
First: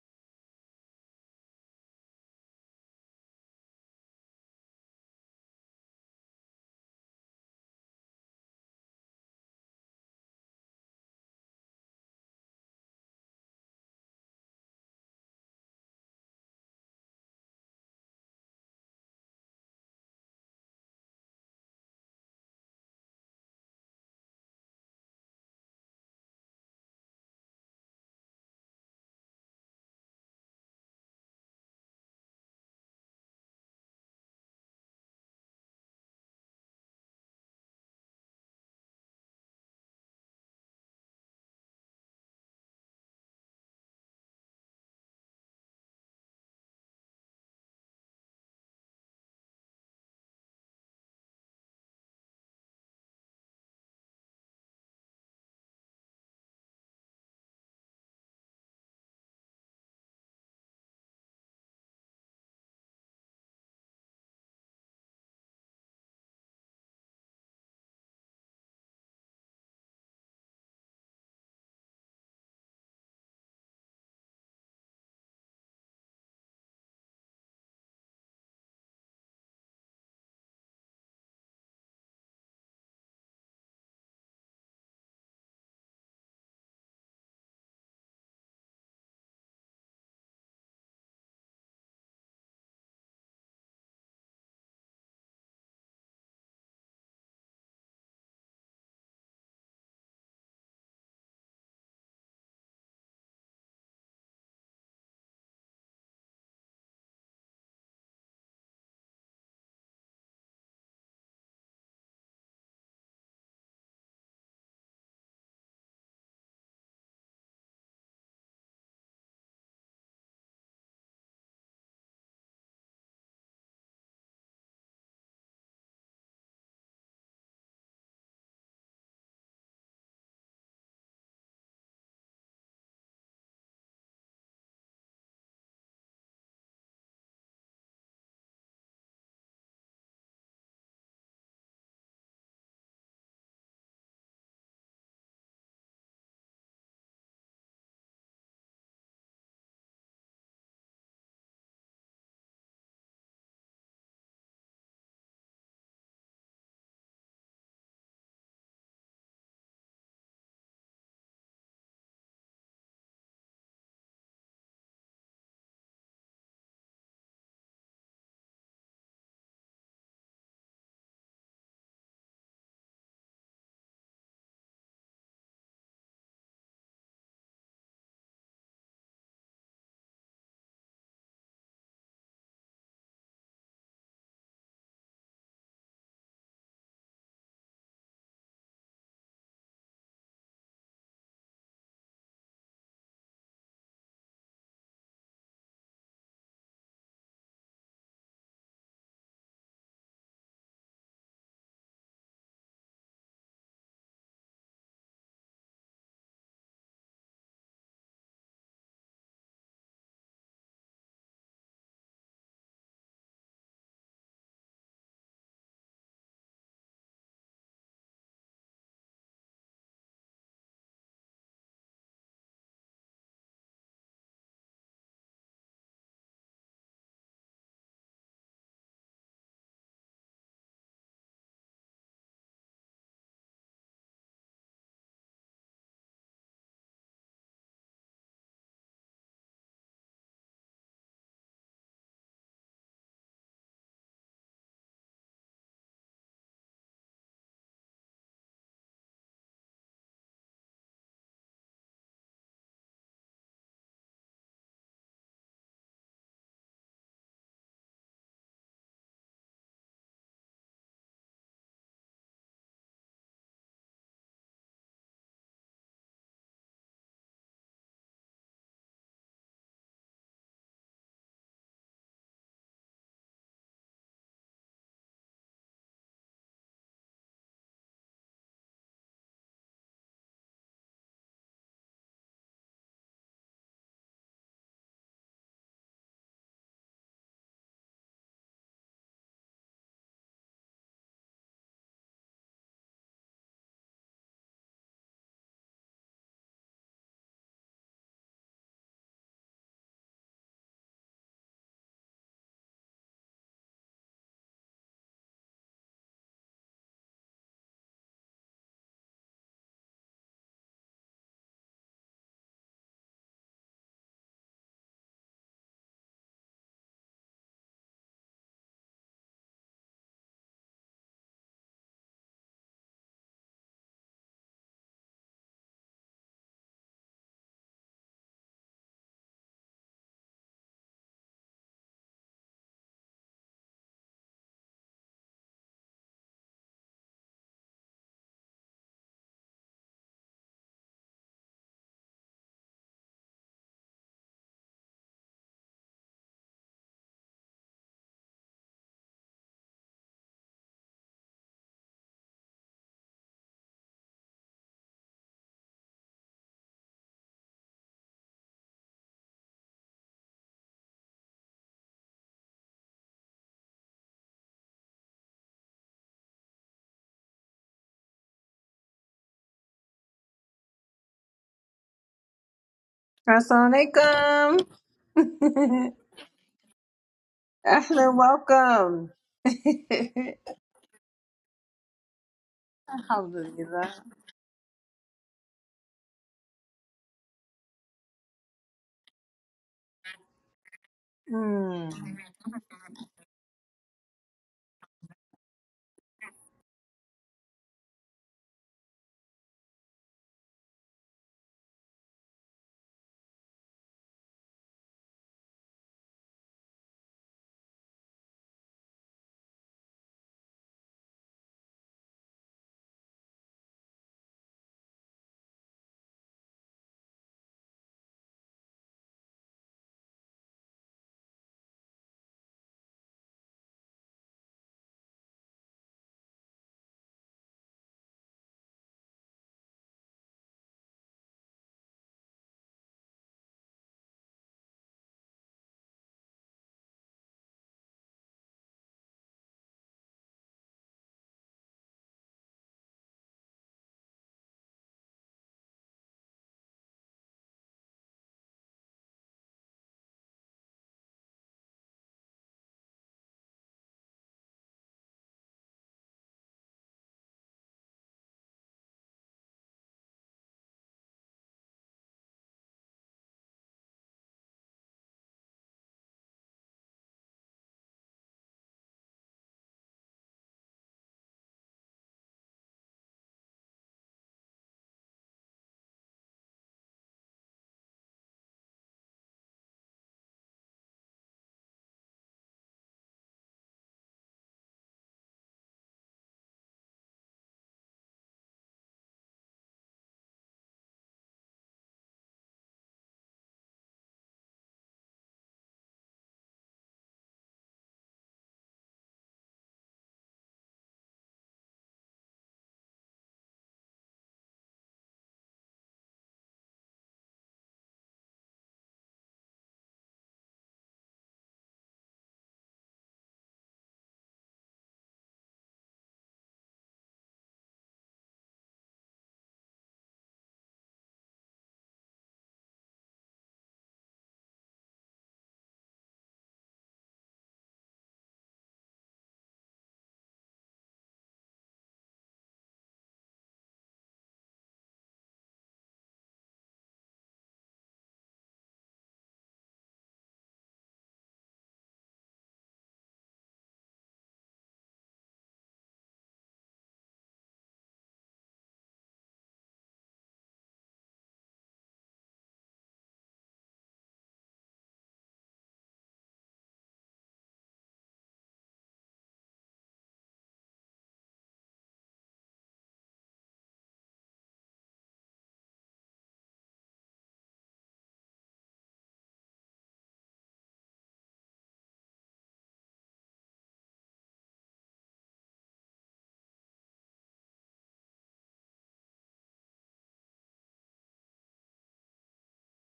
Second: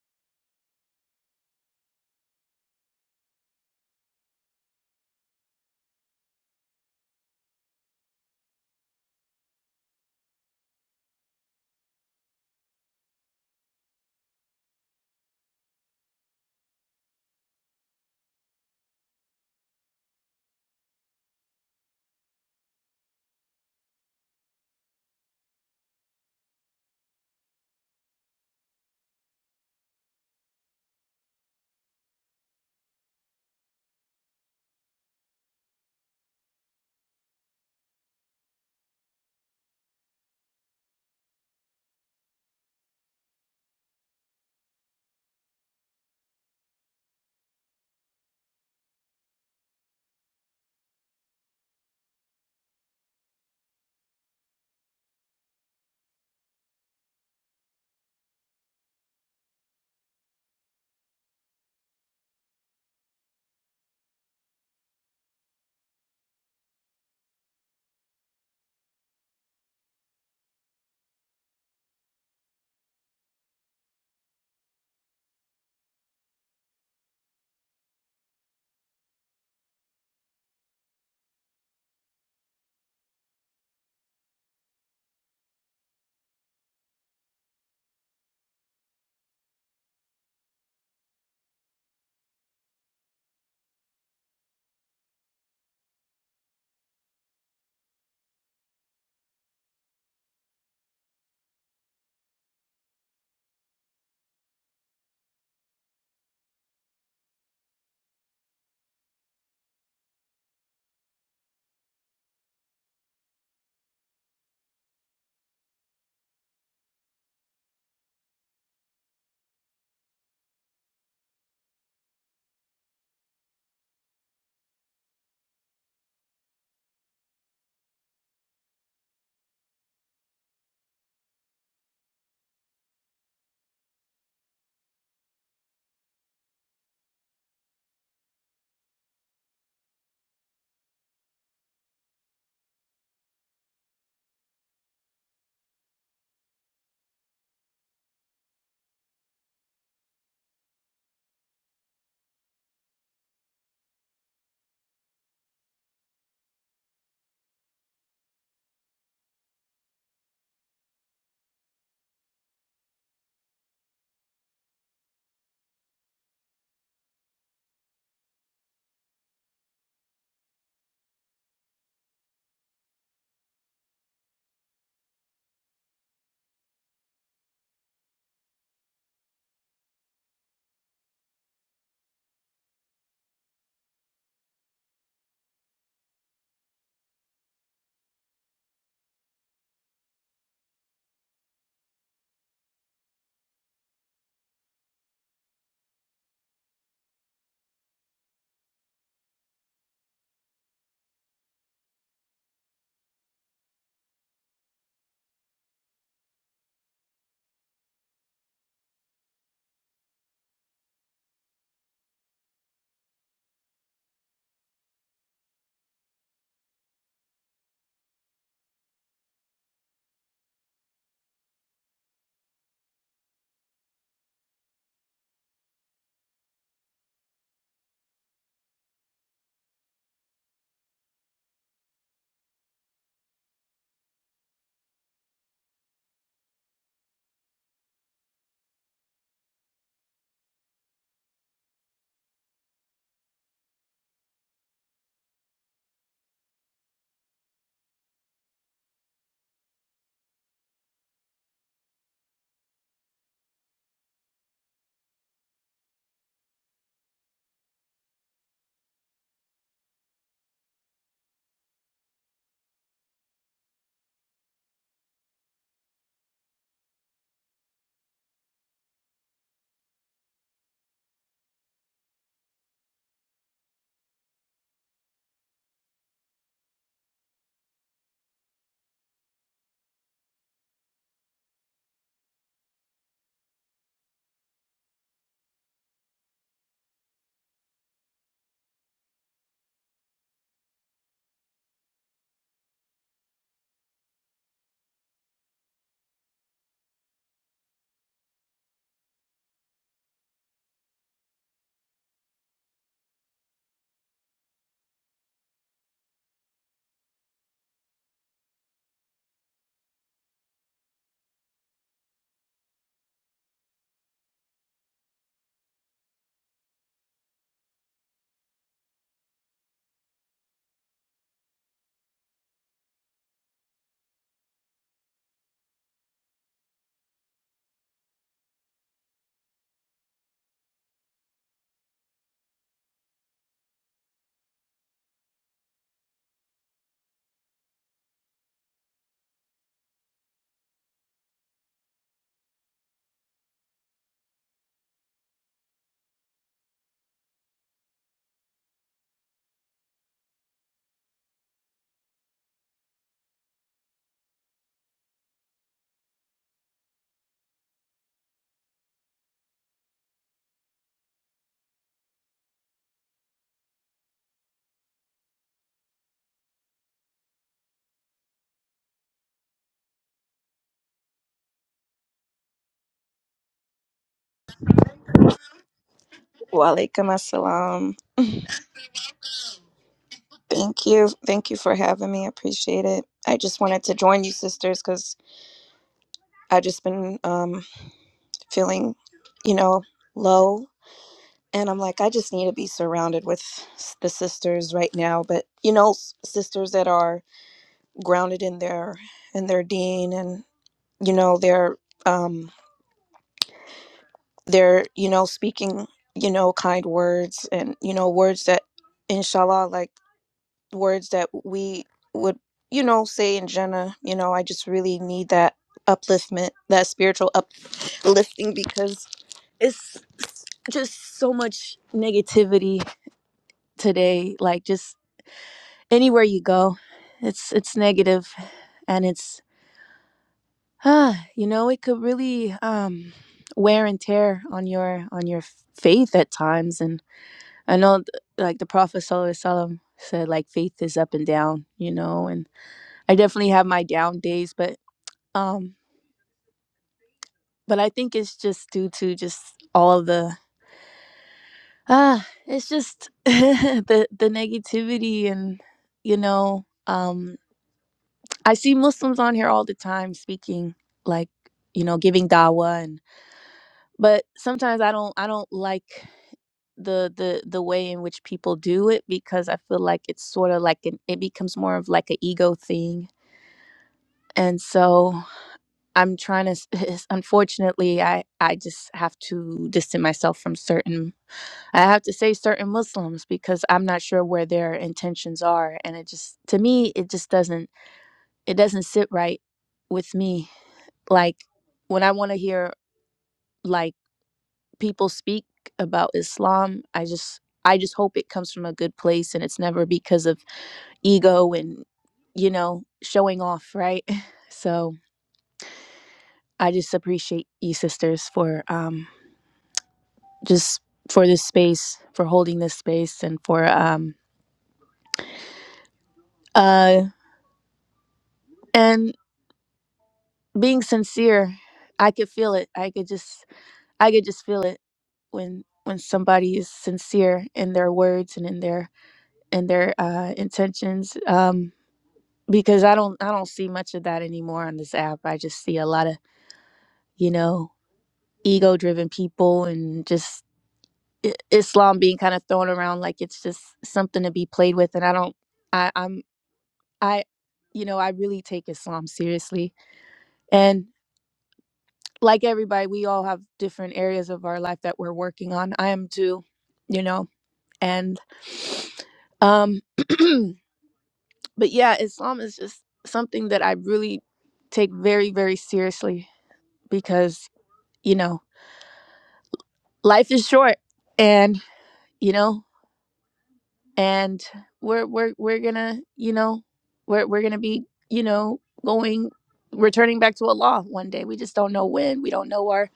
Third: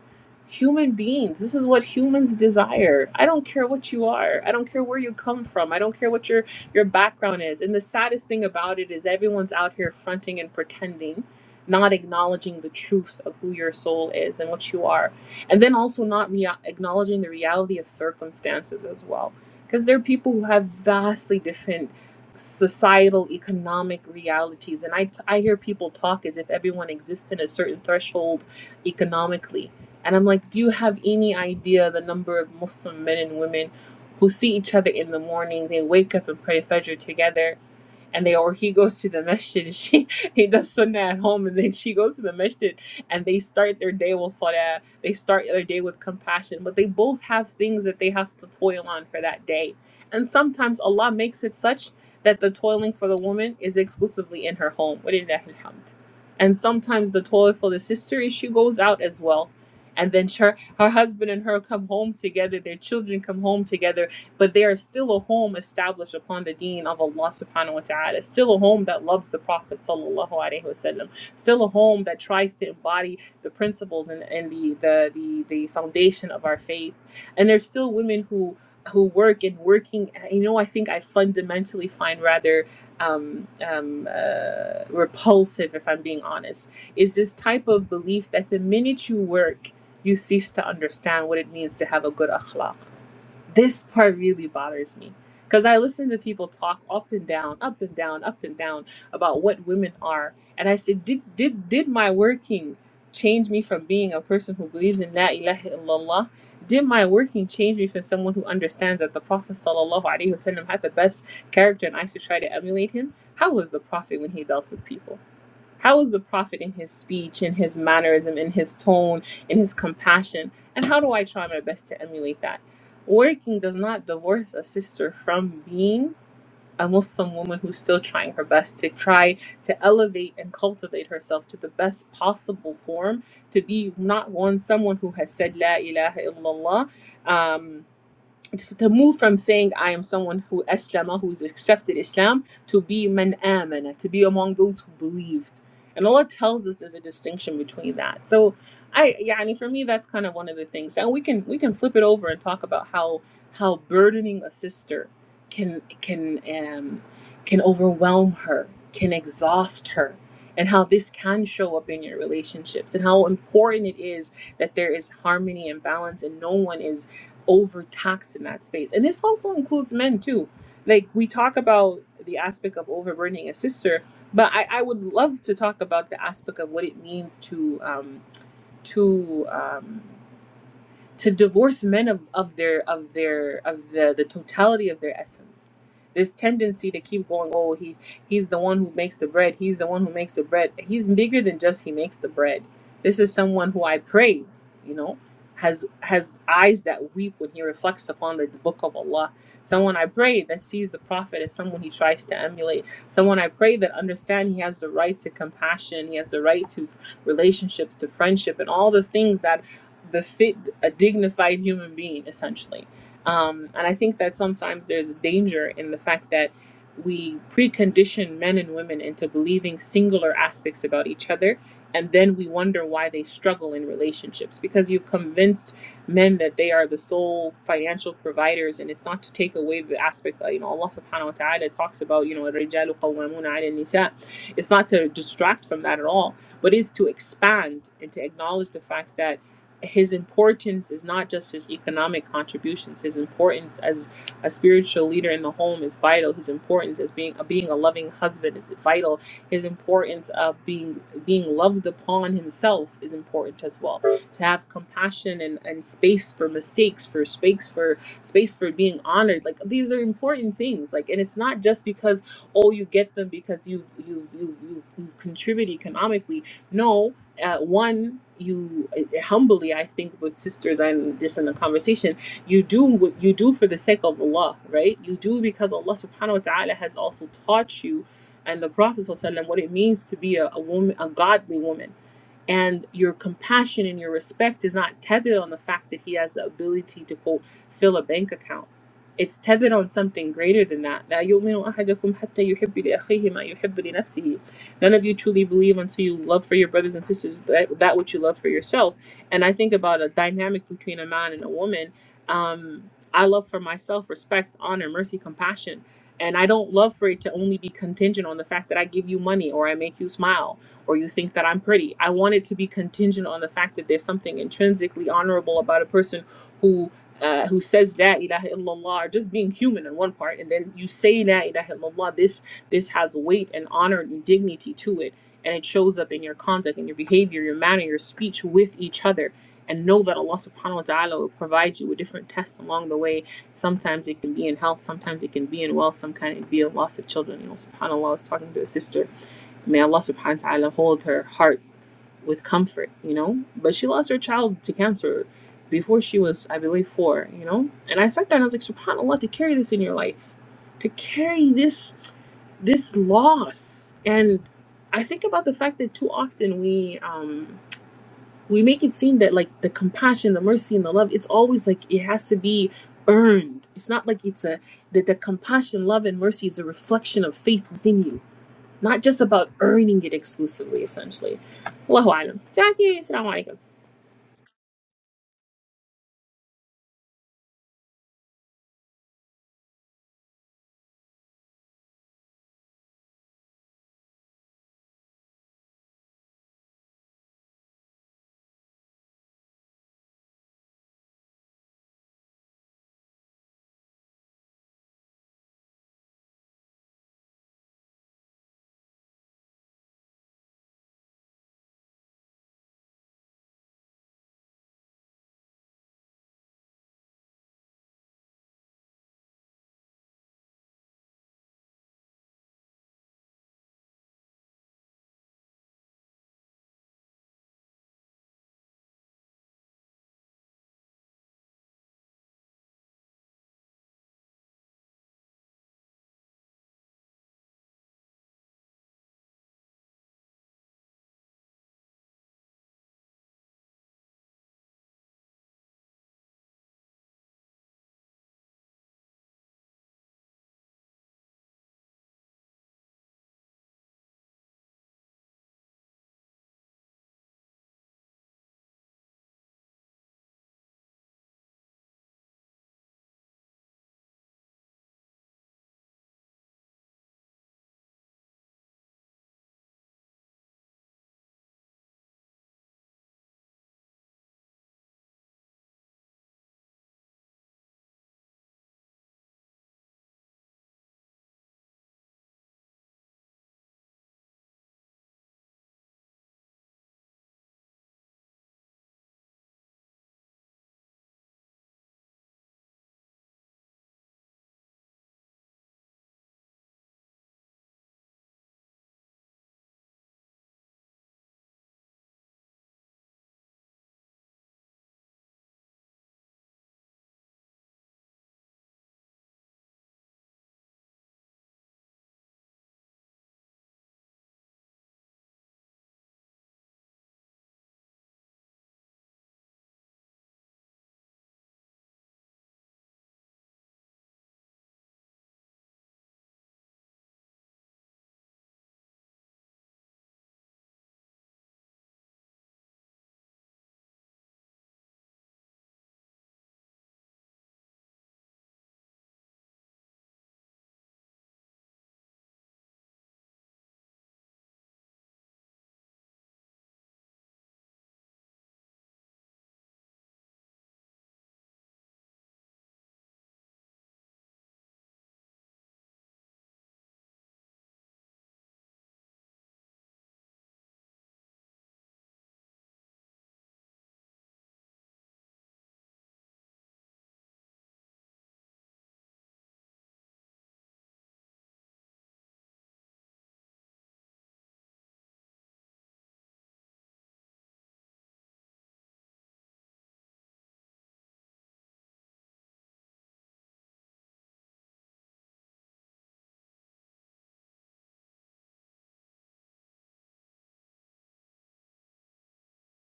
Speaker 1: human beings. This is what humans desire. I don't care what you are. I don't care where you come from. I don't care what your your background is. And the saddest thing about it is everyone's out here fronting and pretending, not acknowledging the truth of who your soul is and what you are. And then also not rea- acknowledging the reality of circumstances as well. Because there are people who have vastly different societal economic realities and I, t- I hear people talk as if everyone exists in a certain threshold economically and i'm like do you have any idea the number of muslim men and women who see each other in the morning they wake up and pray fajr together and they or he goes to the masjid and she he does sunnah at home and then she goes to the masjid and they start their day with salah they start their day with compassion but they both have things that they have to toil on for that day and sometimes Allah makes it such that the toiling for the woman is exclusively in her home وَلِلَّهِ الْحَمْدُ. and sometimes the toil for the sister is she goes out as well and then her, her husband and her come home together their children come home together but there is still a home established upon the deen of Allah subhanahu wa ta'ala, still a home that loves the Prophet sallallahu alaihi wasallam, still a home that tries to embody the principles and, and the, the, the, the foundation of our faith. And there's still women who who work and working, you know, I think I fundamentally find rather um, um, uh, repulsive, if I'm being honest, is this type of belief that the minute you work, you cease to understand what it means to have a good akhlaq this part really bothers me because I listen to people talk up and down, up and down, up and down about what women are, and I said, did did did my working change me from being a person who believes in La ilaha illallah? Did my working change me from someone who understands that the Prophet sallallahu alaihi wasallam had the best character and I should try to emulate him? How was the Prophet when he dealt with people? How is the prophet in his speech, in his mannerism, in his tone, in his compassion? And how do I try my best to emulate that? Working does not divorce a sister from being a Muslim woman who's still trying her best to try to elevate and cultivate herself to the best possible form to be not one someone who has said La ilaha illallah. Um, to move from saying I am someone who Aslama, who's accepted Islam, to be man amana, to be among those who believed. And Allah tells us there's a distinction between that. So I yeah, I mean for me that's kind of one of the things. And we can we can flip it over and talk about how how burdening a sister can can um can overwhelm her, can exhaust her, and how this can show up in your relationships and how important it is that there is harmony and balance and no one is overtaxed in that space. And this also includes men too. Like we talk about the aspect of overburdening a sister, but I, I would love to talk about the aspect of what it means to um, to um, to divorce men of, of their of their of the, the totality of their essence this tendency to keep going oh he he's the one who makes the bread he's the one who makes the bread he's bigger than just he makes the bread this is someone who i pray you know has has eyes that weep when he reflects upon the book of allah someone i pray that sees the prophet as someone he tries to emulate someone i pray that understand he has the right to compassion he has the right to relationships to friendship and all the things that befit a dignified human being, essentially. Um, and I think that sometimes there's a danger in the fact that we precondition men and women into believing singular aspects about each other, and then we wonder why they struggle in relationships because you've convinced men that they are the sole financial providers, and it's not to take away the aspect that you know Allah Subhanahu wa Taala talks about, you know, الرجال قوامون على النساء. It's not to distract from that at all, but is to expand and to acknowledge the fact that his importance is not just his economic contributions. His importance as a spiritual leader in the home is vital. His importance as being of being a loving husband is vital. His importance of being being loved upon himself is important as well. To have compassion and, and space for mistakes, for space for space for being honored. Like these are important things. Like and it's not just because oh you get them because you you you you, you contribute economically. No, uh, one you uh, humbly i think with sisters and this in the conversation you do what you do for the sake of allah right you do because allah subhanahu wa ta'ala has also taught you and the prophet sallallahu alaihi wasallam what it means to be a, a woman a godly woman and your compassion and your respect is not tethered on the fact that he has the ability to, quote, fill a bank account. It's tethered on something greater than that. لا يؤمن أحدكم حتى يحب لأخيه ما يحب لنفسه. None of you truly believe until you love for your brothers and sisters that, that which you love for yourself. And I think about a dynamic between a man and a woman. Um, I love for myself respect, honor, mercy, compassion. And I don't love for it to only be contingent on the fact that I give you money or I make you smile or you think that I'm pretty. I want it to be contingent on the fact that there's something intrinsically honorable about a person who uh, who says that ilaha illallah or just being human in one part, and then you say that ilaha illallah. This this has weight and honor and dignity to it, and it shows up in your conduct and your behavior, your manner, your speech with each other. And know that Allah subhanahu wa ta'ala will provide you with different tests along the way. Sometimes it can be in health, sometimes it can be in wealth, sometimes it can be a loss of children. You know, subhanAllah, I was talking to a sister May Allah subhanahu wa ta'ala hold her heart with comfort, you know? But she lost her child to cancer before she was, I believe, four, you know? And I sat there and I was like, SubhanAllah, to carry this in your life, to carry this this loss. And I think about the fact that too often we um we make it seem that like the compassion, the mercy and the love, it's always like it has to be earned. It's not like it's a that the compassion, love and mercy is a reflection of faith within you not just about earning it exclusively, essentially. Allahu Alam. Jackie, assalamu alaikum.
Speaker 2: Assalamualaikum.
Speaker 3: Walaikum assalam.
Speaker 2: Ahlan, welcome.
Speaker 3: Thank you. Thank you for having me. I appreciate it. I just wanted
Speaker 2: Alhamdulillah.
Speaker 3: to join you sisters because I just been um feeling, you know, low. And I'm like, I
Speaker 2: Mm.
Speaker 3: just need to be surrounded with s- the sisters right now. But you know, s- sisters that are grounded in their in their dean and you know, they're um they're, you know, speaking, you know, kind words and, you know, words that inshallah like words that we would you know say in jenna you know i just really need that upliftment that spiritual uplifting because it's just so much negativity today like just anywhere you go it's it's negative and it's ah you know it could really um wear and tear on your on your faith at times and i know th- like the prophet sallallahu alaihi wasallam said like faith is up and down you know and I definitely have my down days, but um but I think it's just due to just all of the ah it's just the the negativity and you know um I see Muslims on here all the time speaking like you know giving dawah and but sometimes I don't I don't like the the the way in which people do it because I feel like it's sort of like an it becomes more of like an ego thing and so I'm trying to. s- Unfortunately, I I just have to distance myself from certain. I have to say certain Muslims because I'm not sure where their intentions are, and it just to me it just doesn't it doesn't sit right with me. Like when I want to hear like people speak about Islam, I just I just hope it comes from a good place and it's never because of ego and you know showing off, right? So I just appreciate you sisters for um just for this space, for holding this space, and for um uh and being sincere. I could feel it. I could just I could just feel it when when somebody is sincere in their words and in their in their uh, intentions. Um, because I don't I don't see much of that anymore on this app. I just see a lot of you know ego driven people and just I- Islam being kind of thrown around like it's just something to be played with, and I don't. I, I'm I, you know, I really take Islam seriously. And like everybody, we all have different areas of our life that we're working on. I am too, you know, and, um, but yeah, Islam is just something that I really take very, very seriously because, you know, life is short and, you know, and we're we're we're gonna you know we're we're gonna be you know going returning back to Allah one day. We just don't know when. We don't know our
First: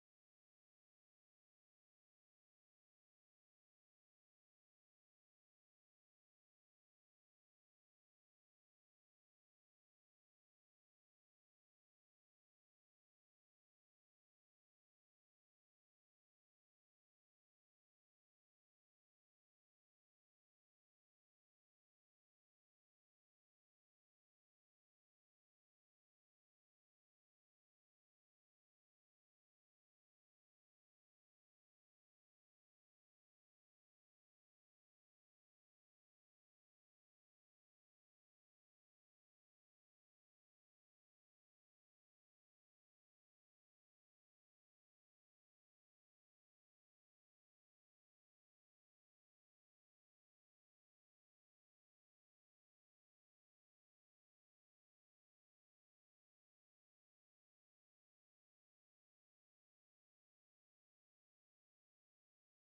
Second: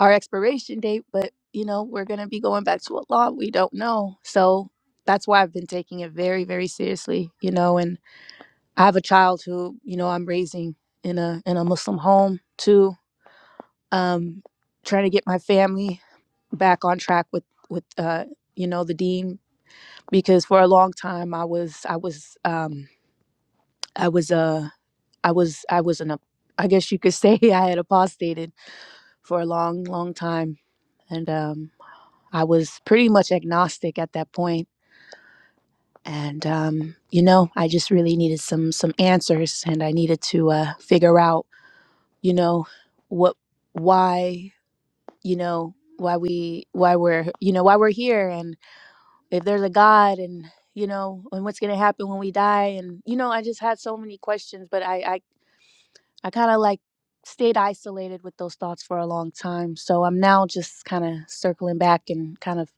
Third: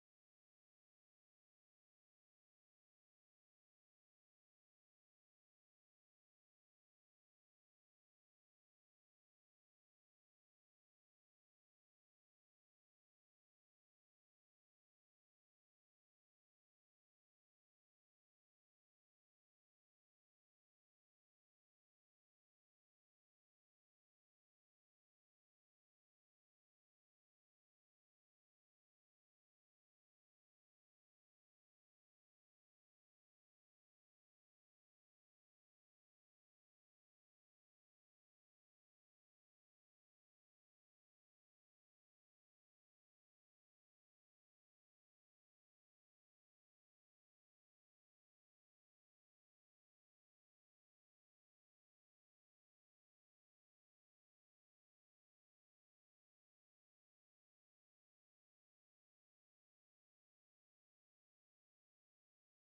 Speaker 3: our expiration date, but you know we're gonna be going back to Allah. We don't know, so that's why I've been taking it very very seriously. You know, and I have a child who you know I'm raising in a in a Muslim home too. Um, trying to get my family back on track with with uh you know the dean because for a long time I was I was um I was a I was I was an ap- I guess you could say I had apostated for a long long time and um I was pretty much agnostic at that point and um you know I just really needed some some answers and I needed to uh figure out you know what why you know why we why we're you know why we're here if there's a God and you know, and what's gonna happen when we die and you know, I just had so many questions, but I I, I kinda like stayed isolated with those thoughts for a long time. So I'm now just kinda circling back and kind of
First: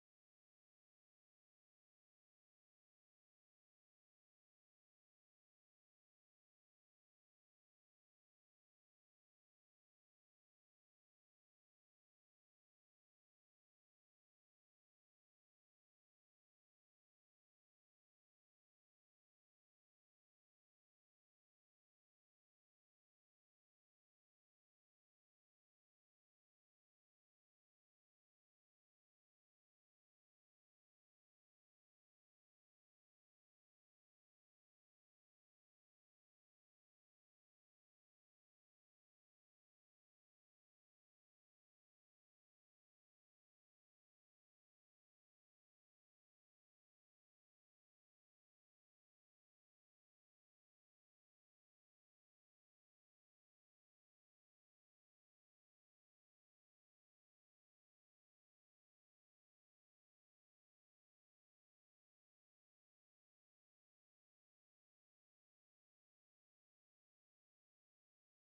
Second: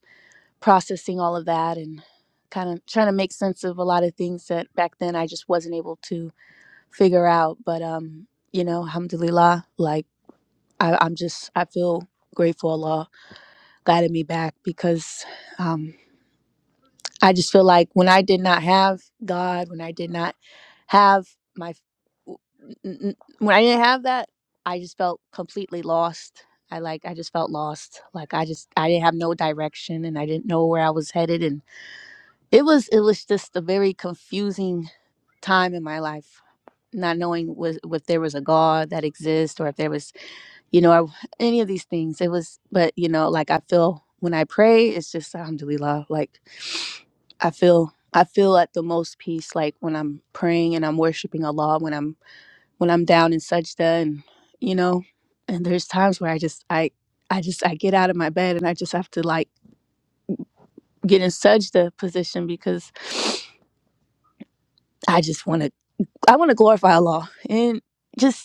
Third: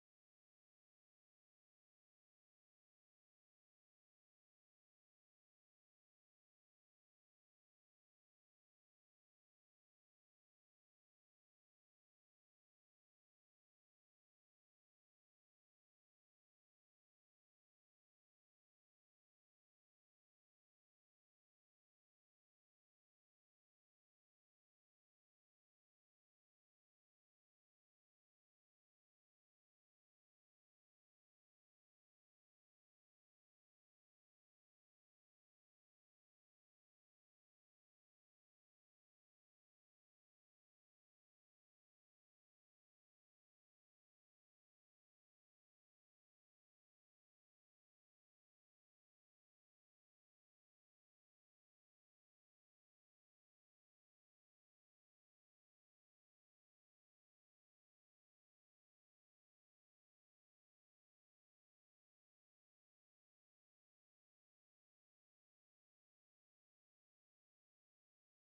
Speaker 3: processing all of that and kind of trying to make sense of a lot of things that back then I just wasn't able to figure out. But um, you know, alhamdulillah, like I, I'm just I feel grateful Allah guided me back because um. I just feel like when I did not have God, when I did not have my, w- n- n- when I didn't have that, I just felt completely lost. I like, I just felt lost. Like I just, I didn't have no direction and I didn't know where I was headed. And it was, it was just a very confusing time in my life, not knowing was, if there was a God that exists or if there was you know, I, any of these things. It was, but you know, like I feel when I pray, it's just alhamdulillah. Like I feel, I feel at the most peace. Like when I'm praying and I'm worshiping Allah, when I'm when I'm down in sajda, and you know, and there's times where I just, I, I just, I get out of my bed and I just have to like get in sajda position because I just want to, I want to glorify Allah and just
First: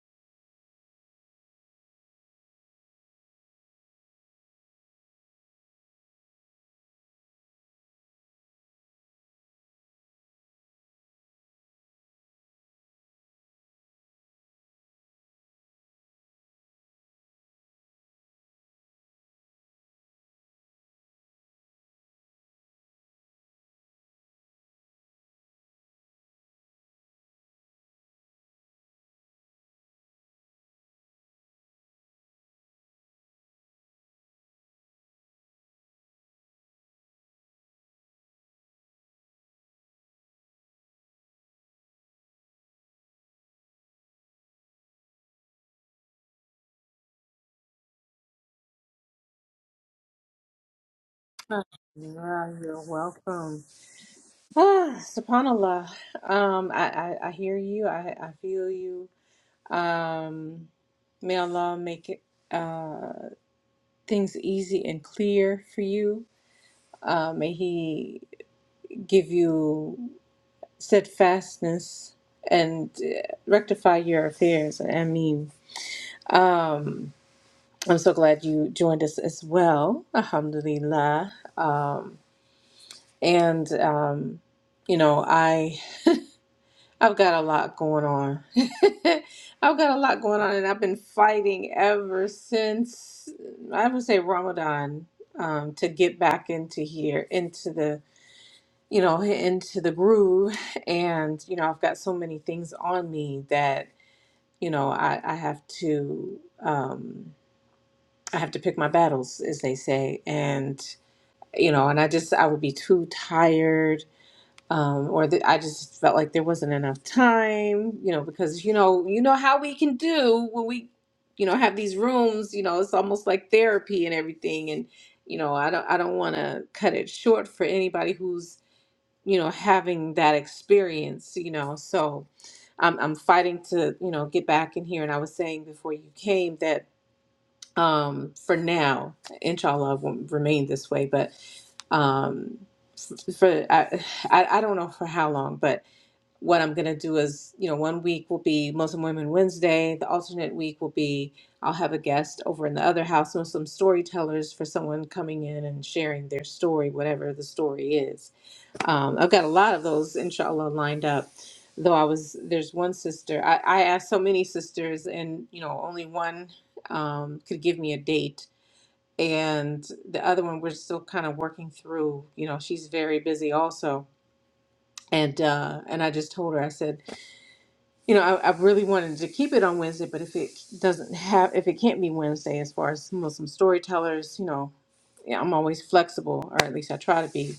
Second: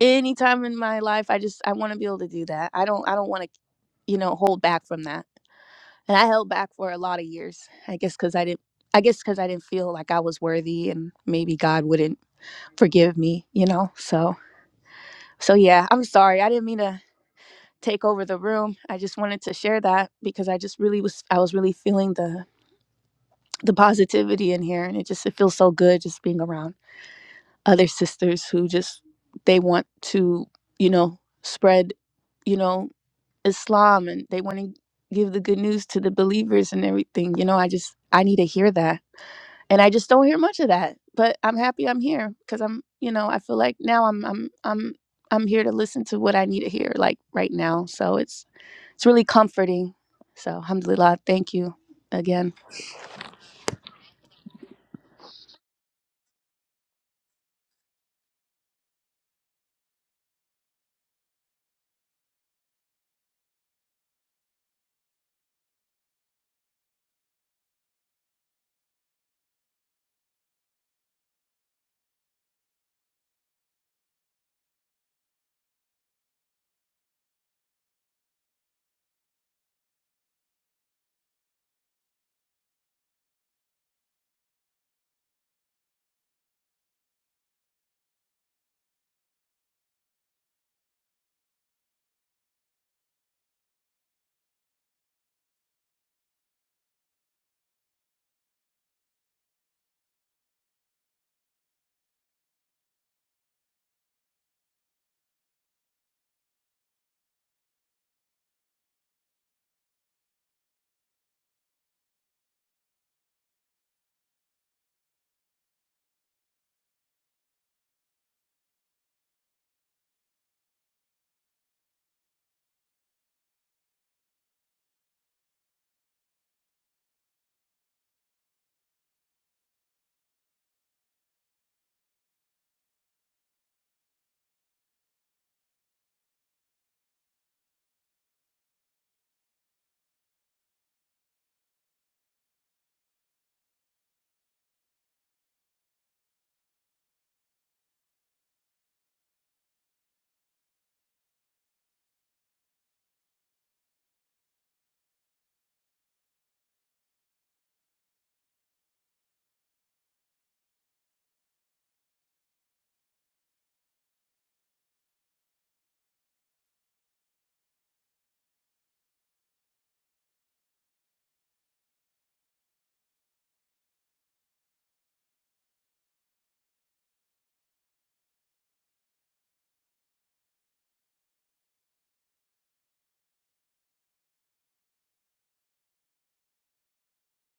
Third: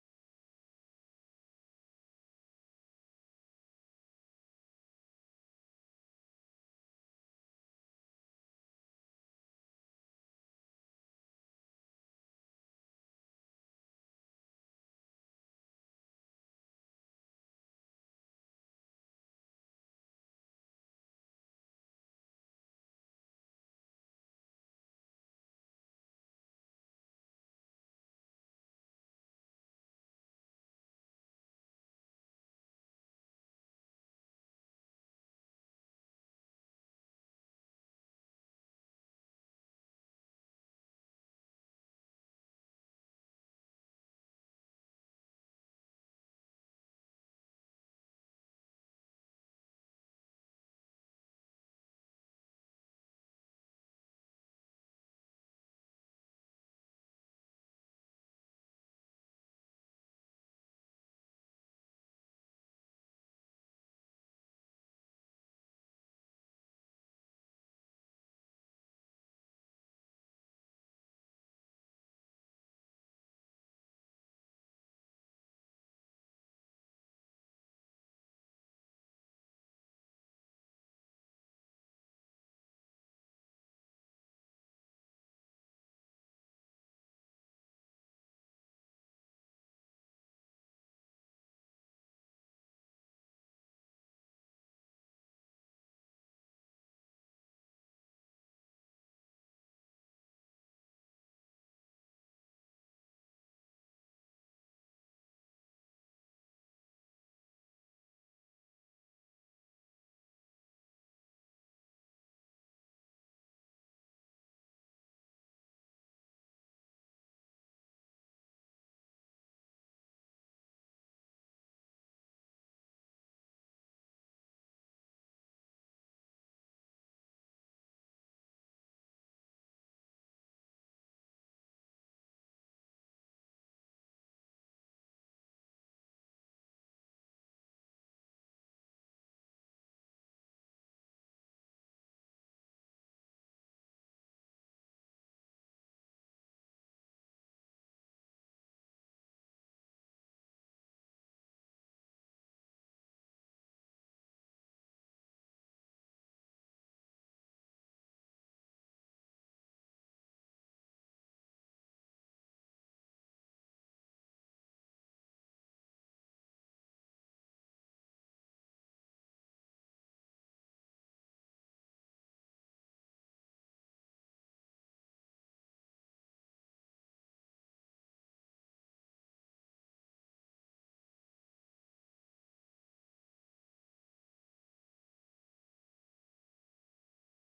Speaker 3: anytime in my life i just i want to be able to do that i don't i don't want to you know hold back from that and i held back for a lot of years i guess because i didn't i guess because i didn't feel like i was worthy and maybe god wouldn't forgive me you know so so yeah i'm sorry i didn't mean to take over the room i just wanted to share that because i just really was i was really feeling the the positivity in here and it just it feels so good just being around other sisters who just they want to you know spread you know Islam and they want to give the good news to the believers and everything. You know, I just I need to hear that. And I just don't hear much of that. But I'm happy I'm here cuz I'm, you know, I feel like now I'm I'm I'm I'm here to listen to what I need to hear like right now. So it's it's really comforting. So alhamdulillah, thank you again.
Speaker 2: Alhamdulillah, You're welcome. Ah, SubhanAllah. Um, I, I, I hear you. I, I feel you. Um, may Allah make it, uh, things easy and clear for you. Uh, may He give you steadfastness and uh, rectify your affairs. I mean, um, I'm so glad you joined us as well. Alhamdulillah. Um, and um, you know, I I've got a lot going on. I've got a lot going on, and I've been fighting ever since I would say Ramadan um, to get back into here, into the you know, into the groove. And, you know, I've got so many things on me that, you know, I, I have to, um, I have to pick my battles, as they say. And, you know, and I just, I would be too tired. Um, or the, I just felt like there wasn't enough time, you know, because, you know, you know how we can do when we, you know, have these rooms, you know, it's almost like therapy and everything. And, you know, I don't, I don't want to cut it short for anybody who's you know, having that experience, you know. So I'm I'm fighting to, you know, get back in here. And I was saying before you came that um for now, inshallah will remain this way, but um for I, I I don't know for how long, but what I'm gonna do is, you know, one week will be Muslim Women Wednesday. The alternate week will be I'll have a guest over in the other house, Muslim storytellers for someone coming in and sharing their story, whatever the story is um, I've got a lot of those, inshallah, lined up. Though I was, there's one sister, I, I asked so many sisters, and, you know, only one um, could give me a date. And the other one, we're still kind of working through, you know, she's very busy also. And uh, and I just told her, I said, you know, I, I really wanted to keep it on Wednesday, but if it doesn't have, if it can't be Wednesday, as far as Muslim storytellers, you know, yeah, I'm always flexible, or at least I try to be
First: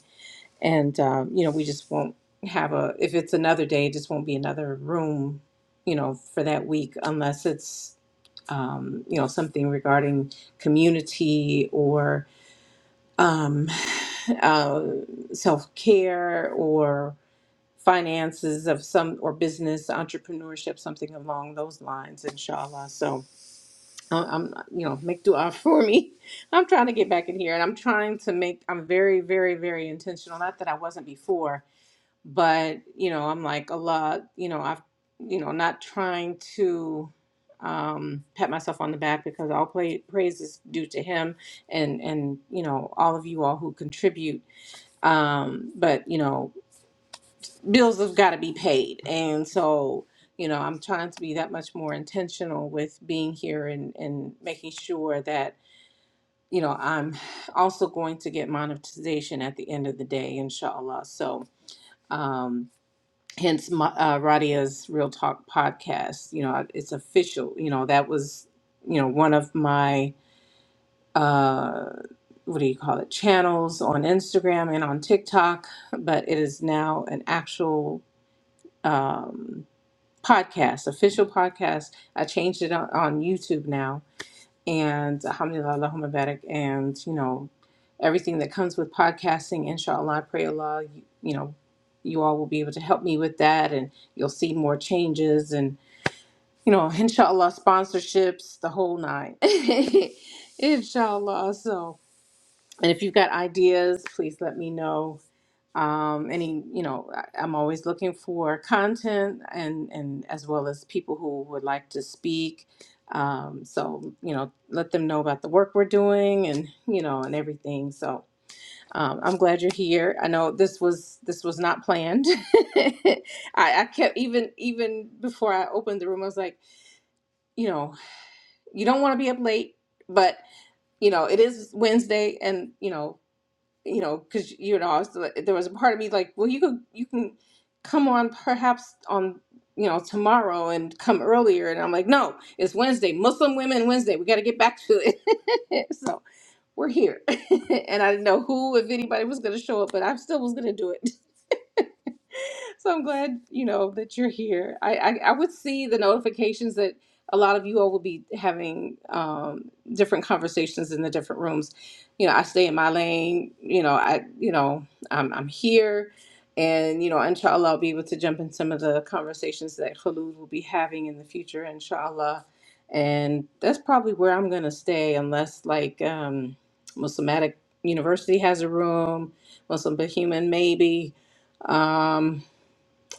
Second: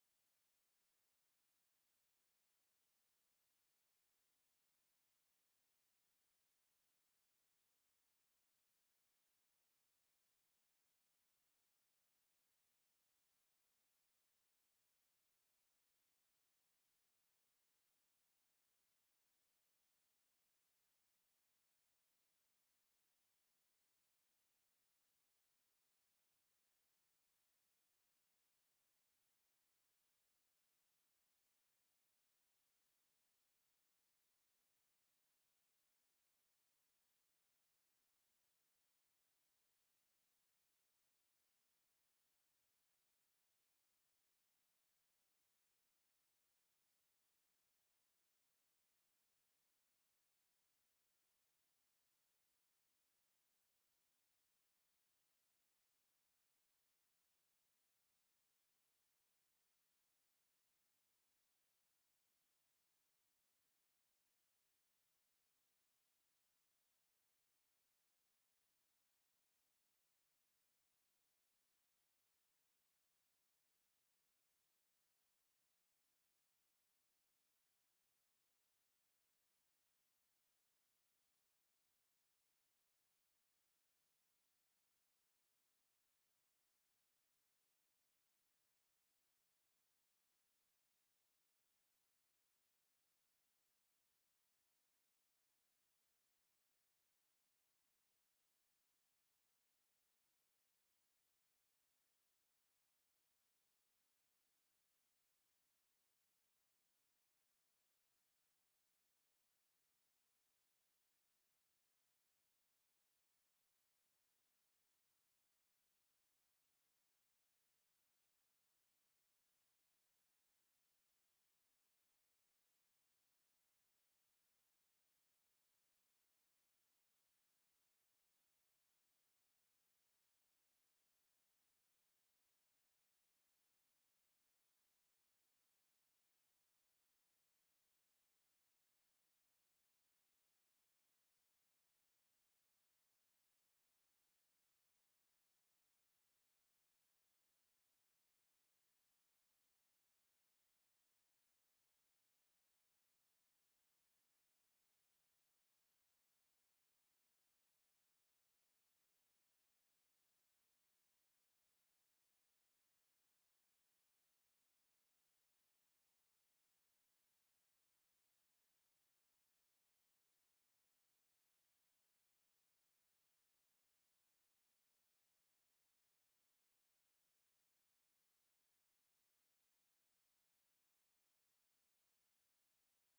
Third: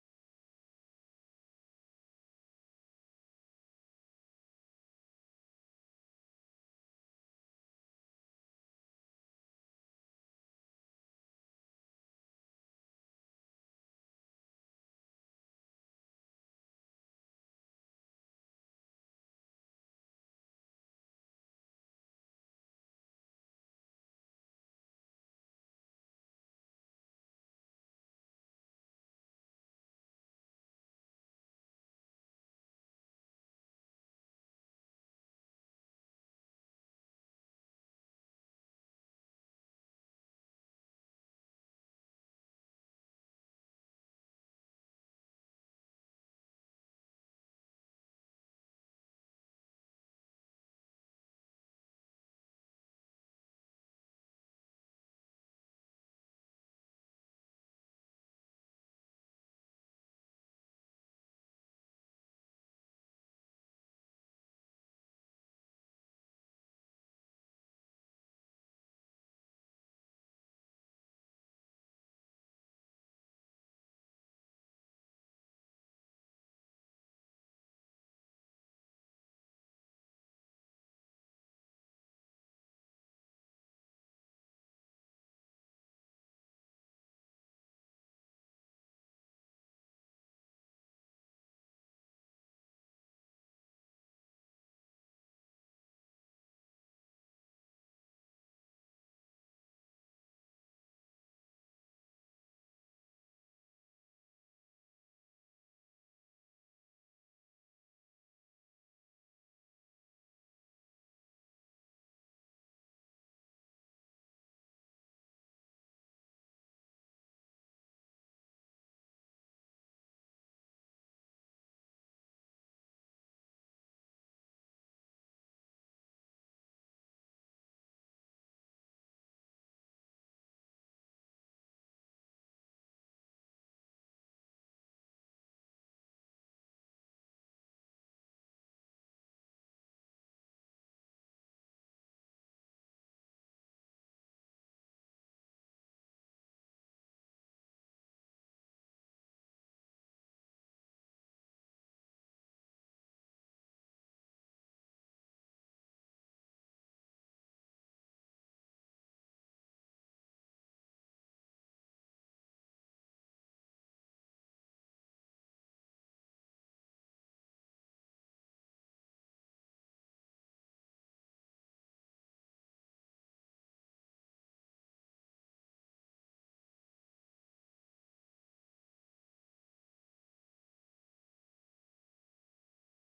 Speaker 2: and um, you know we just won't have a if it's another day it just won't be another room you know for that week unless it's um, you know something regarding community or um, uh, self-care or finances of some or business entrepreneurship something along those lines inshallah so I- i'm you know make dua for me i'm trying to get back in here and i'm trying to make i'm very very very intentional not that i wasn't before but, you know, I'm like, a lot. you know, I've, you know, not trying to um, pat myself on the back because all play, praise is due to him and, and, you know, all of you all who contribute. Um, but, you know, bills have got to be paid. And so, you know, I'm trying to be that much more intentional with being here and, and making sure that, you know, I'm also going to get monetization at the end of the day, inshallah. So, um, hence my, uh, Radia's Real Talk podcast. You know, it's official. You know, that was, you know, one of my, uh, what do you call it, channels on Instagram and on TikTok, but it is now an actual um, podcast, official podcast. I changed it on, on YouTube now and alhamdulillah Allahumma barak and you know everything that comes with podcasting inshallah I pray Allah you, you know you all will be able to help me with that and you'll see more changes and you know inshallah sponsorships the whole nine inshallah so and if you've got ideas please let me know um, any you know I- i'm always looking for content and and as well as people who would like to speak um, so you know let them know about the work we're doing and you know and everything so um, i'm glad you're here i know this was this was not planned I, I kept even even before i opened the room i was like you know you don't want to be up late but you know it is wednesday and you know you know, because you know, I was like- there was a part of me like, well, you could you can come on perhaps on you know tomorrow and come earlier, and I'm like, no, it's Wednesday, Muslim Women Wednesday. We got to get back to it. so we're here, and I didn't know who, if anybody was going to show up, but I still was going to do it. so I'm glad you know that you're here. I, I I would see the notifications that a lot of you all will be having um, different conversations in the different rooms. You know, I stay in my lane. You know, I you know I'm I'm here, and you know, inshallah, I'll be able to jump in some of the conversations that Khalud will be having in the future, inshallah. And that's probably where I'm gonna stay, unless like um, Muslimatic University has a room, Muslim Behuman maybe. Um,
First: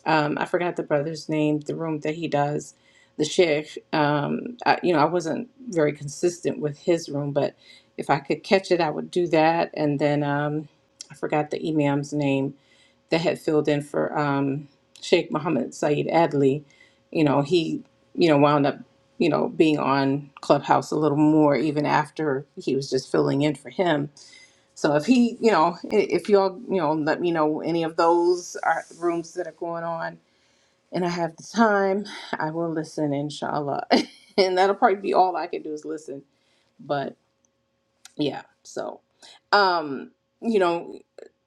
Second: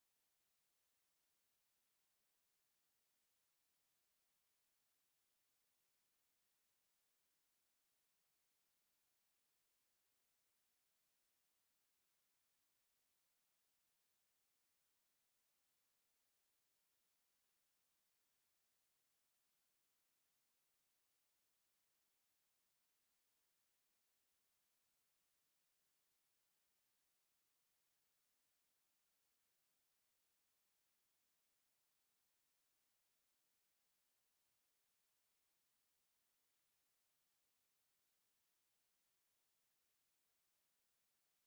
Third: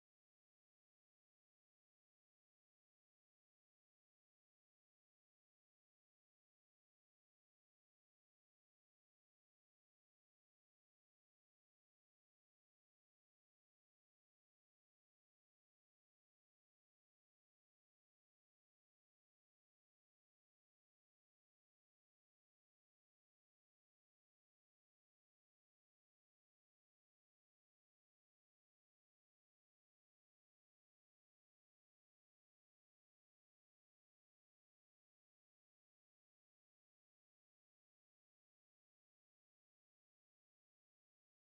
Speaker 2: um, I forgot the brother's name, the room that he does, the sheikh. Um, I, you know, I wasn't very consistent with his room, but if I could catch it, I would do that. And then um, I forgot the imam's name that had filled in for um, Sheikh Mohammed Saeed Adli. You know, he, you know, wound up, you know, being on Clubhouse a little more even after he was just filling in for him. So if he, you know, i- if y'all, you know, let me know any of those are rooms that are going on and I have the time, I will listen, inshallah. and that'll probably be all I can do is listen. But yeah, so, um, you know,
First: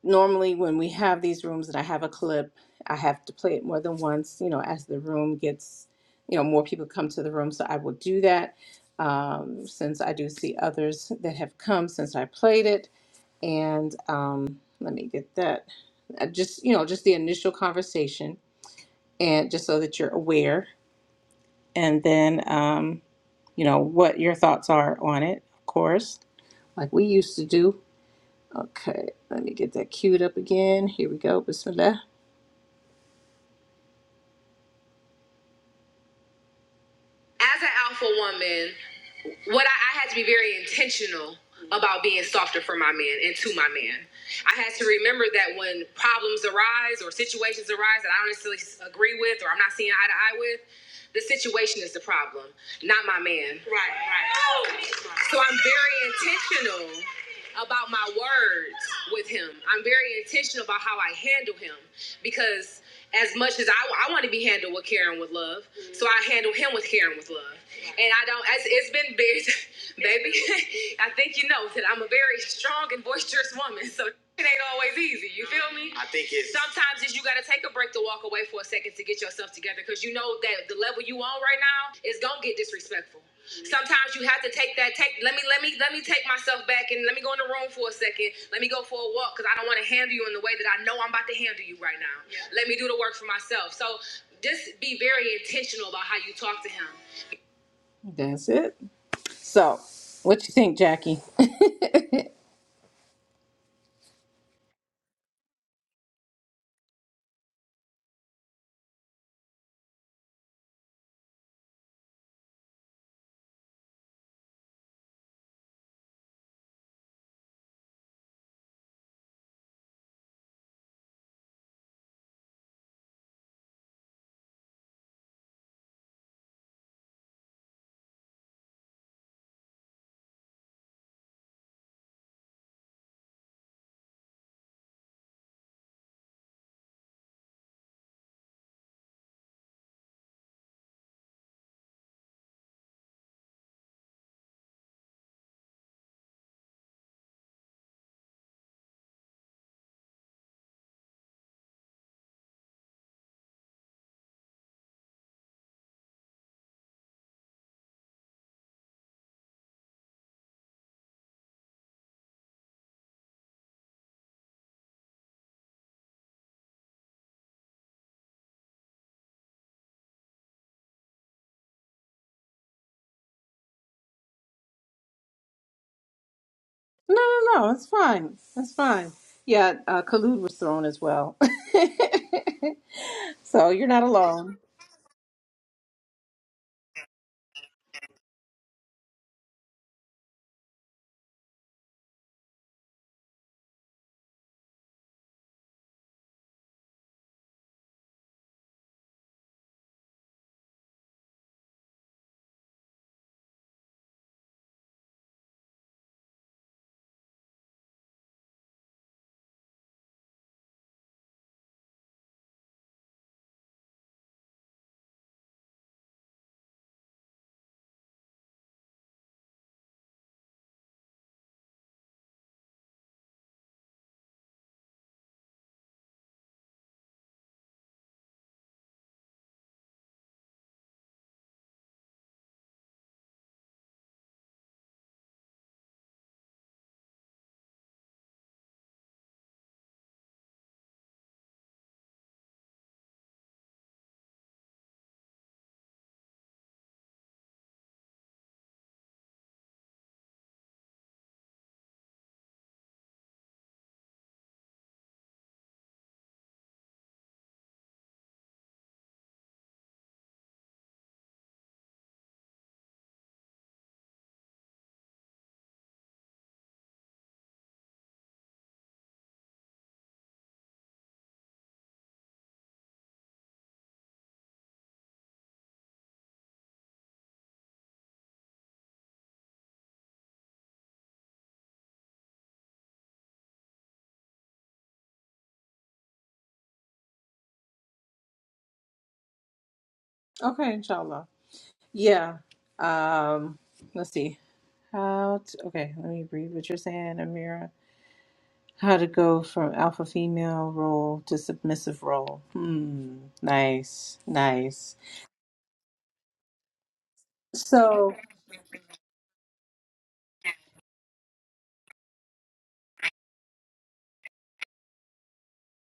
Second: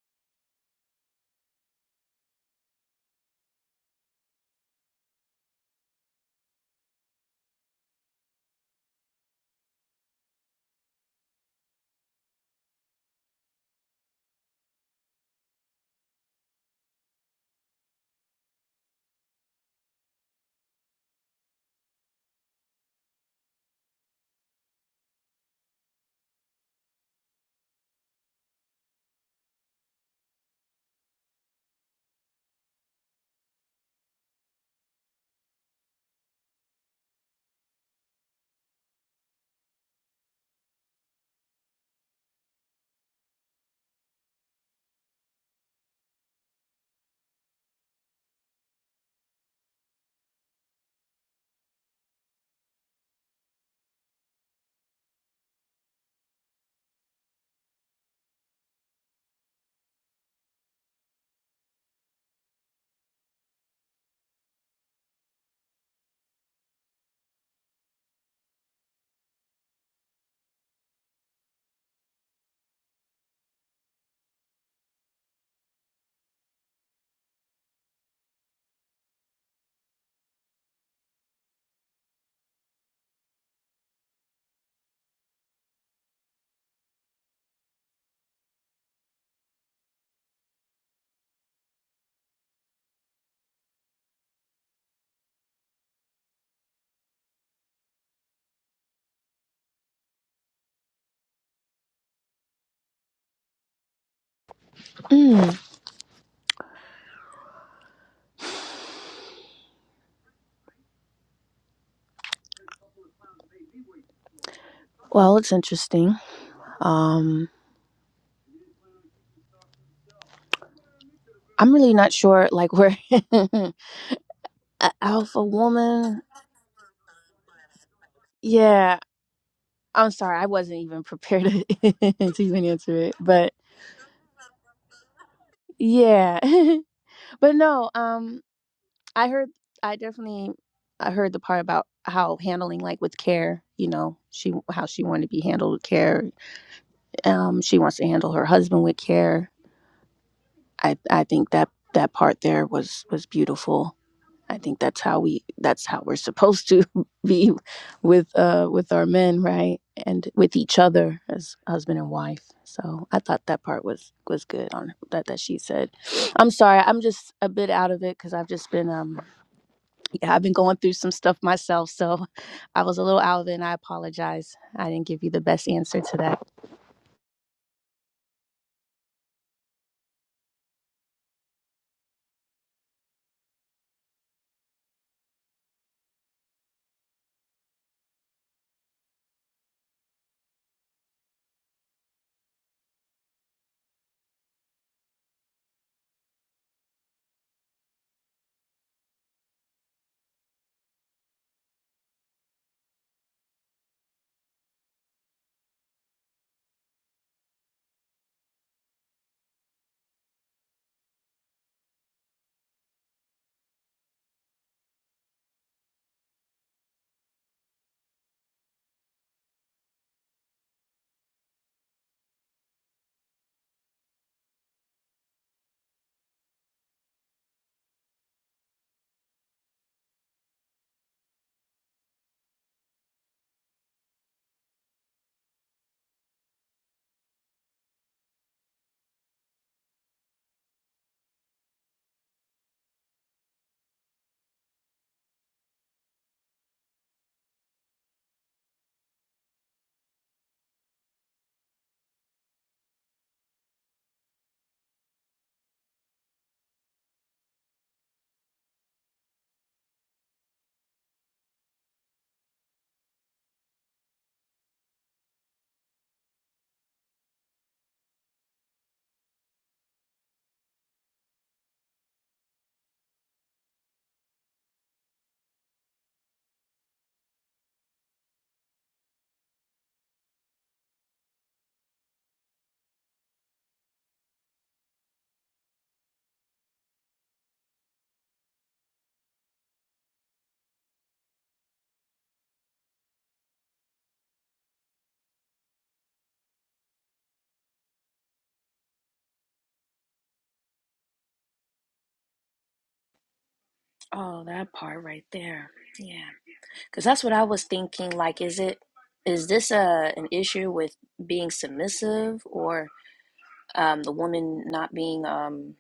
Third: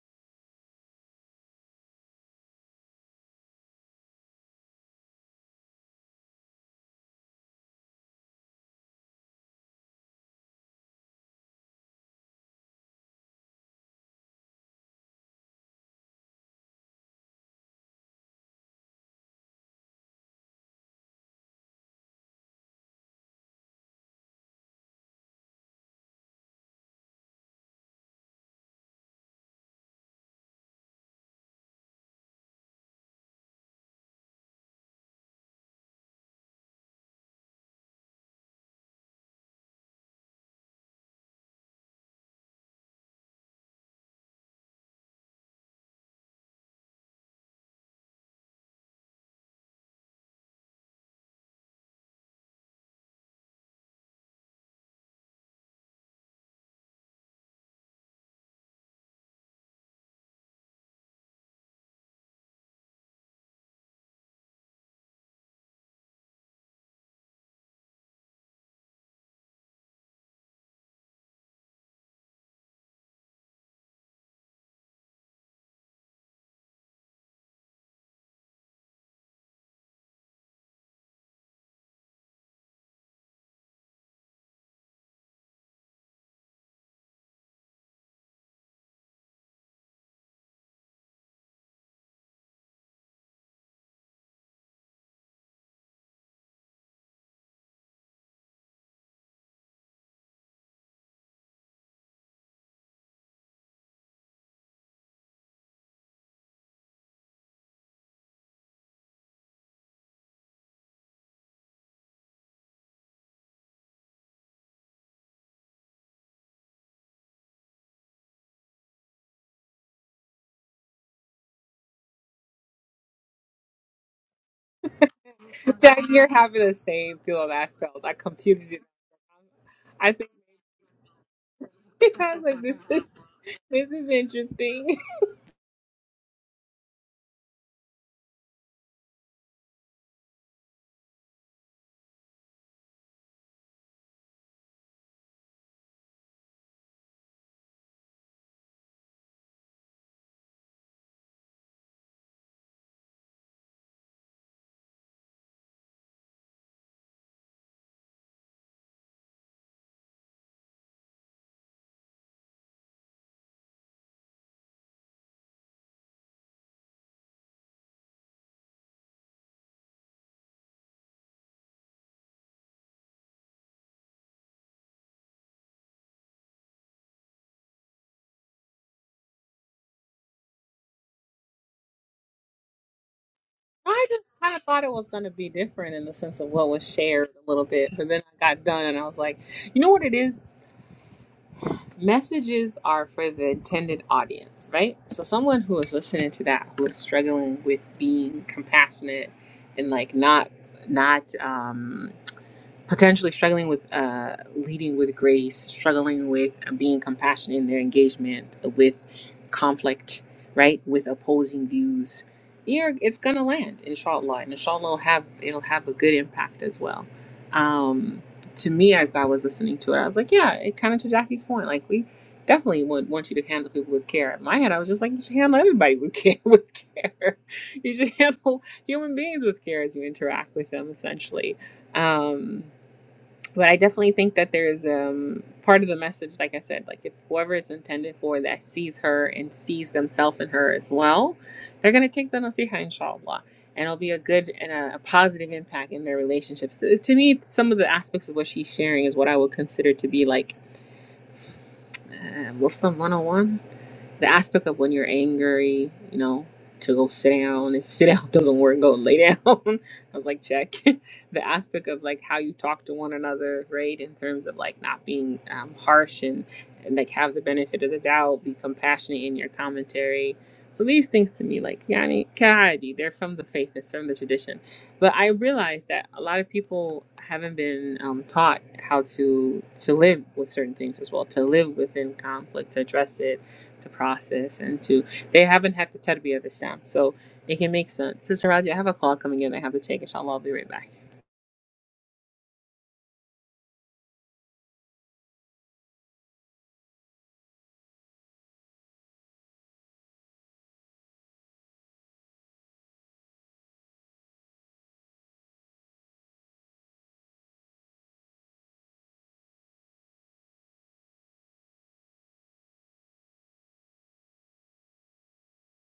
Speaker 2: normally when we have these rooms and I have a clip, I have to play it more than once, you know, as the room gets, you know, more people come to the room. So I will do that um, since I do see others that have come since I played it. And um, let me get that. Uh, Just, you know, just the initial conversation and just so that you're aware and then um, you know what your thoughts are on it, of course. Like we used to do. Okay, let me get that queued up again. Here we go. Bismillah. As an alpha woman, what I, I had to be very intentional about being softer for my men and to my men. I had to remember that when problems arise or situations arise that I don't necessarily agree with or I'm not seeing eye to eye with, the situation is the problem, not my man. So I'm very intentional about my words with him. I'm very intentional about how I handle him because as much as I, I want to be handled with care and with love, mm-hmm. so I handle him with care and with love. Yeah. And I don't, it's, it's been big, baby. I think you know that I'm a very strong and boisterous woman, so it ain't always easy. You feel me? I think it's sometimes it's you got to take a break to walk away for a second to get yourself together because you know that the level you on right now is gonna get disrespectful. Sometimes you have to take that take let me let me let me take myself back and let me go in the room for a second. Let me go for a walk because I don't want to handle you in the way that I know I'm about to handle you right now. Yeah. Let me do the work for myself. So just be very intentional about how you talk to him. That's it. So what you think, Jackie?
Speaker 3: Mm, well, it's interesting. Um I'm really not sure like where a alpha
Speaker 1: Jack,
Speaker 3: woman.
Speaker 1: you're having the same feel that I felt. I computed it.
Speaker 3: Yeah, I'm
Speaker 1: I think
Speaker 3: sorry, I wasn't even prepared to,
Speaker 1: I was
Speaker 3: to
Speaker 1: like,
Speaker 3: even
Speaker 1: this
Speaker 3: answer
Speaker 1: is
Speaker 3: it, but
Speaker 1: this is interesting.
Speaker 3: yeah, but no, um, I heard, I definitely, I heard the part about how handling like with care, you know, she how she wanted to be handled with care. Um, she wants to handle her husband with care. I I think that that part there was was beautiful I think that's how we that's how we're supposed to be with uh with our men, right? And with each other as husband and wife. So I thought that part was was good on that that she said. I'm sorry, I'm just a bit out of it cuz I've just been um yeah, I've been going through some stuff myself, so I was a little out of it and I apologize. I didn't give you the best answer to that.
Speaker 2: No, no, no. It's fine. It's fine. Yeah, uh, Khalid was thrown as well. so you're not
Speaker 1: I just kind
Speaker 2: alone.
Speaker 1: of thought it was going to be different in the sense of what was shared a little bit, but then I got done and I was like, you know what it is? Messages are for the intended audience, right? So someone who is listening to that who is struggling with being compassionate and like not not um potentially struggling with uh, leading with grace, struggling with uh, being compassionate in their engagement with conflict, right? With opposing views, you're, it's gonna land, inshallah, and inshallah it'll have it'll have a good impact as well. Um, to me, as I was listening to it, I was like, yeah, it kind of to Jackie's point, like we definitely would want you to handle people with care. In my head, I was just like, you should handle everybody with care. With care, you should handle human beings with care as you interact with them, essentially. Um, but I definitely think that there's um part of the message, like I said, like if whoever it's intended for that sees her and sees themselves in her as well, they're gonna take the nasiha inshallah. And it'll be a good and a, a positive impact in their relationships. To to me, some of the aspects of what she's sharing is what I would consider to be like uh, Muslim 101 the aspect of when you're angry, you know, to go sit down. If sit down doesn't work, go lay down. I was like, check. the aspect of like how you talk to one another, right? In terms of like not being um, harsh and, and like have the benefit of the doubt, be compassionate in your commentary. So these things to me, like Yani Kahadi, they're from the faith, it's from the tradition. But I realized that a lot of people haven't been um, taught how to to live with certain things as well, to live within conflict, to address it, to process and to they haven't had to tell the other stamp so it can make sense sister radia i have a call coming in i have to take inshallah i'll be right
Speaker 2: Okay,
Speaker 1: back
Speaker 2: inshallah. Yeah. Um, let's see. How to, okay, let me read what you're saying, Amira. How to go from alpha female role to submissive role. Hmm. Nice.
Speaker 3: Oh, that
Speaker 2: Nice.
Speaker 3: part right there. Yeah. Because that's what I was thinking.
Speaker 2: So,
Speaker 3: Like, is it, is this a, an issue with being submissive or? um, the woman not being um,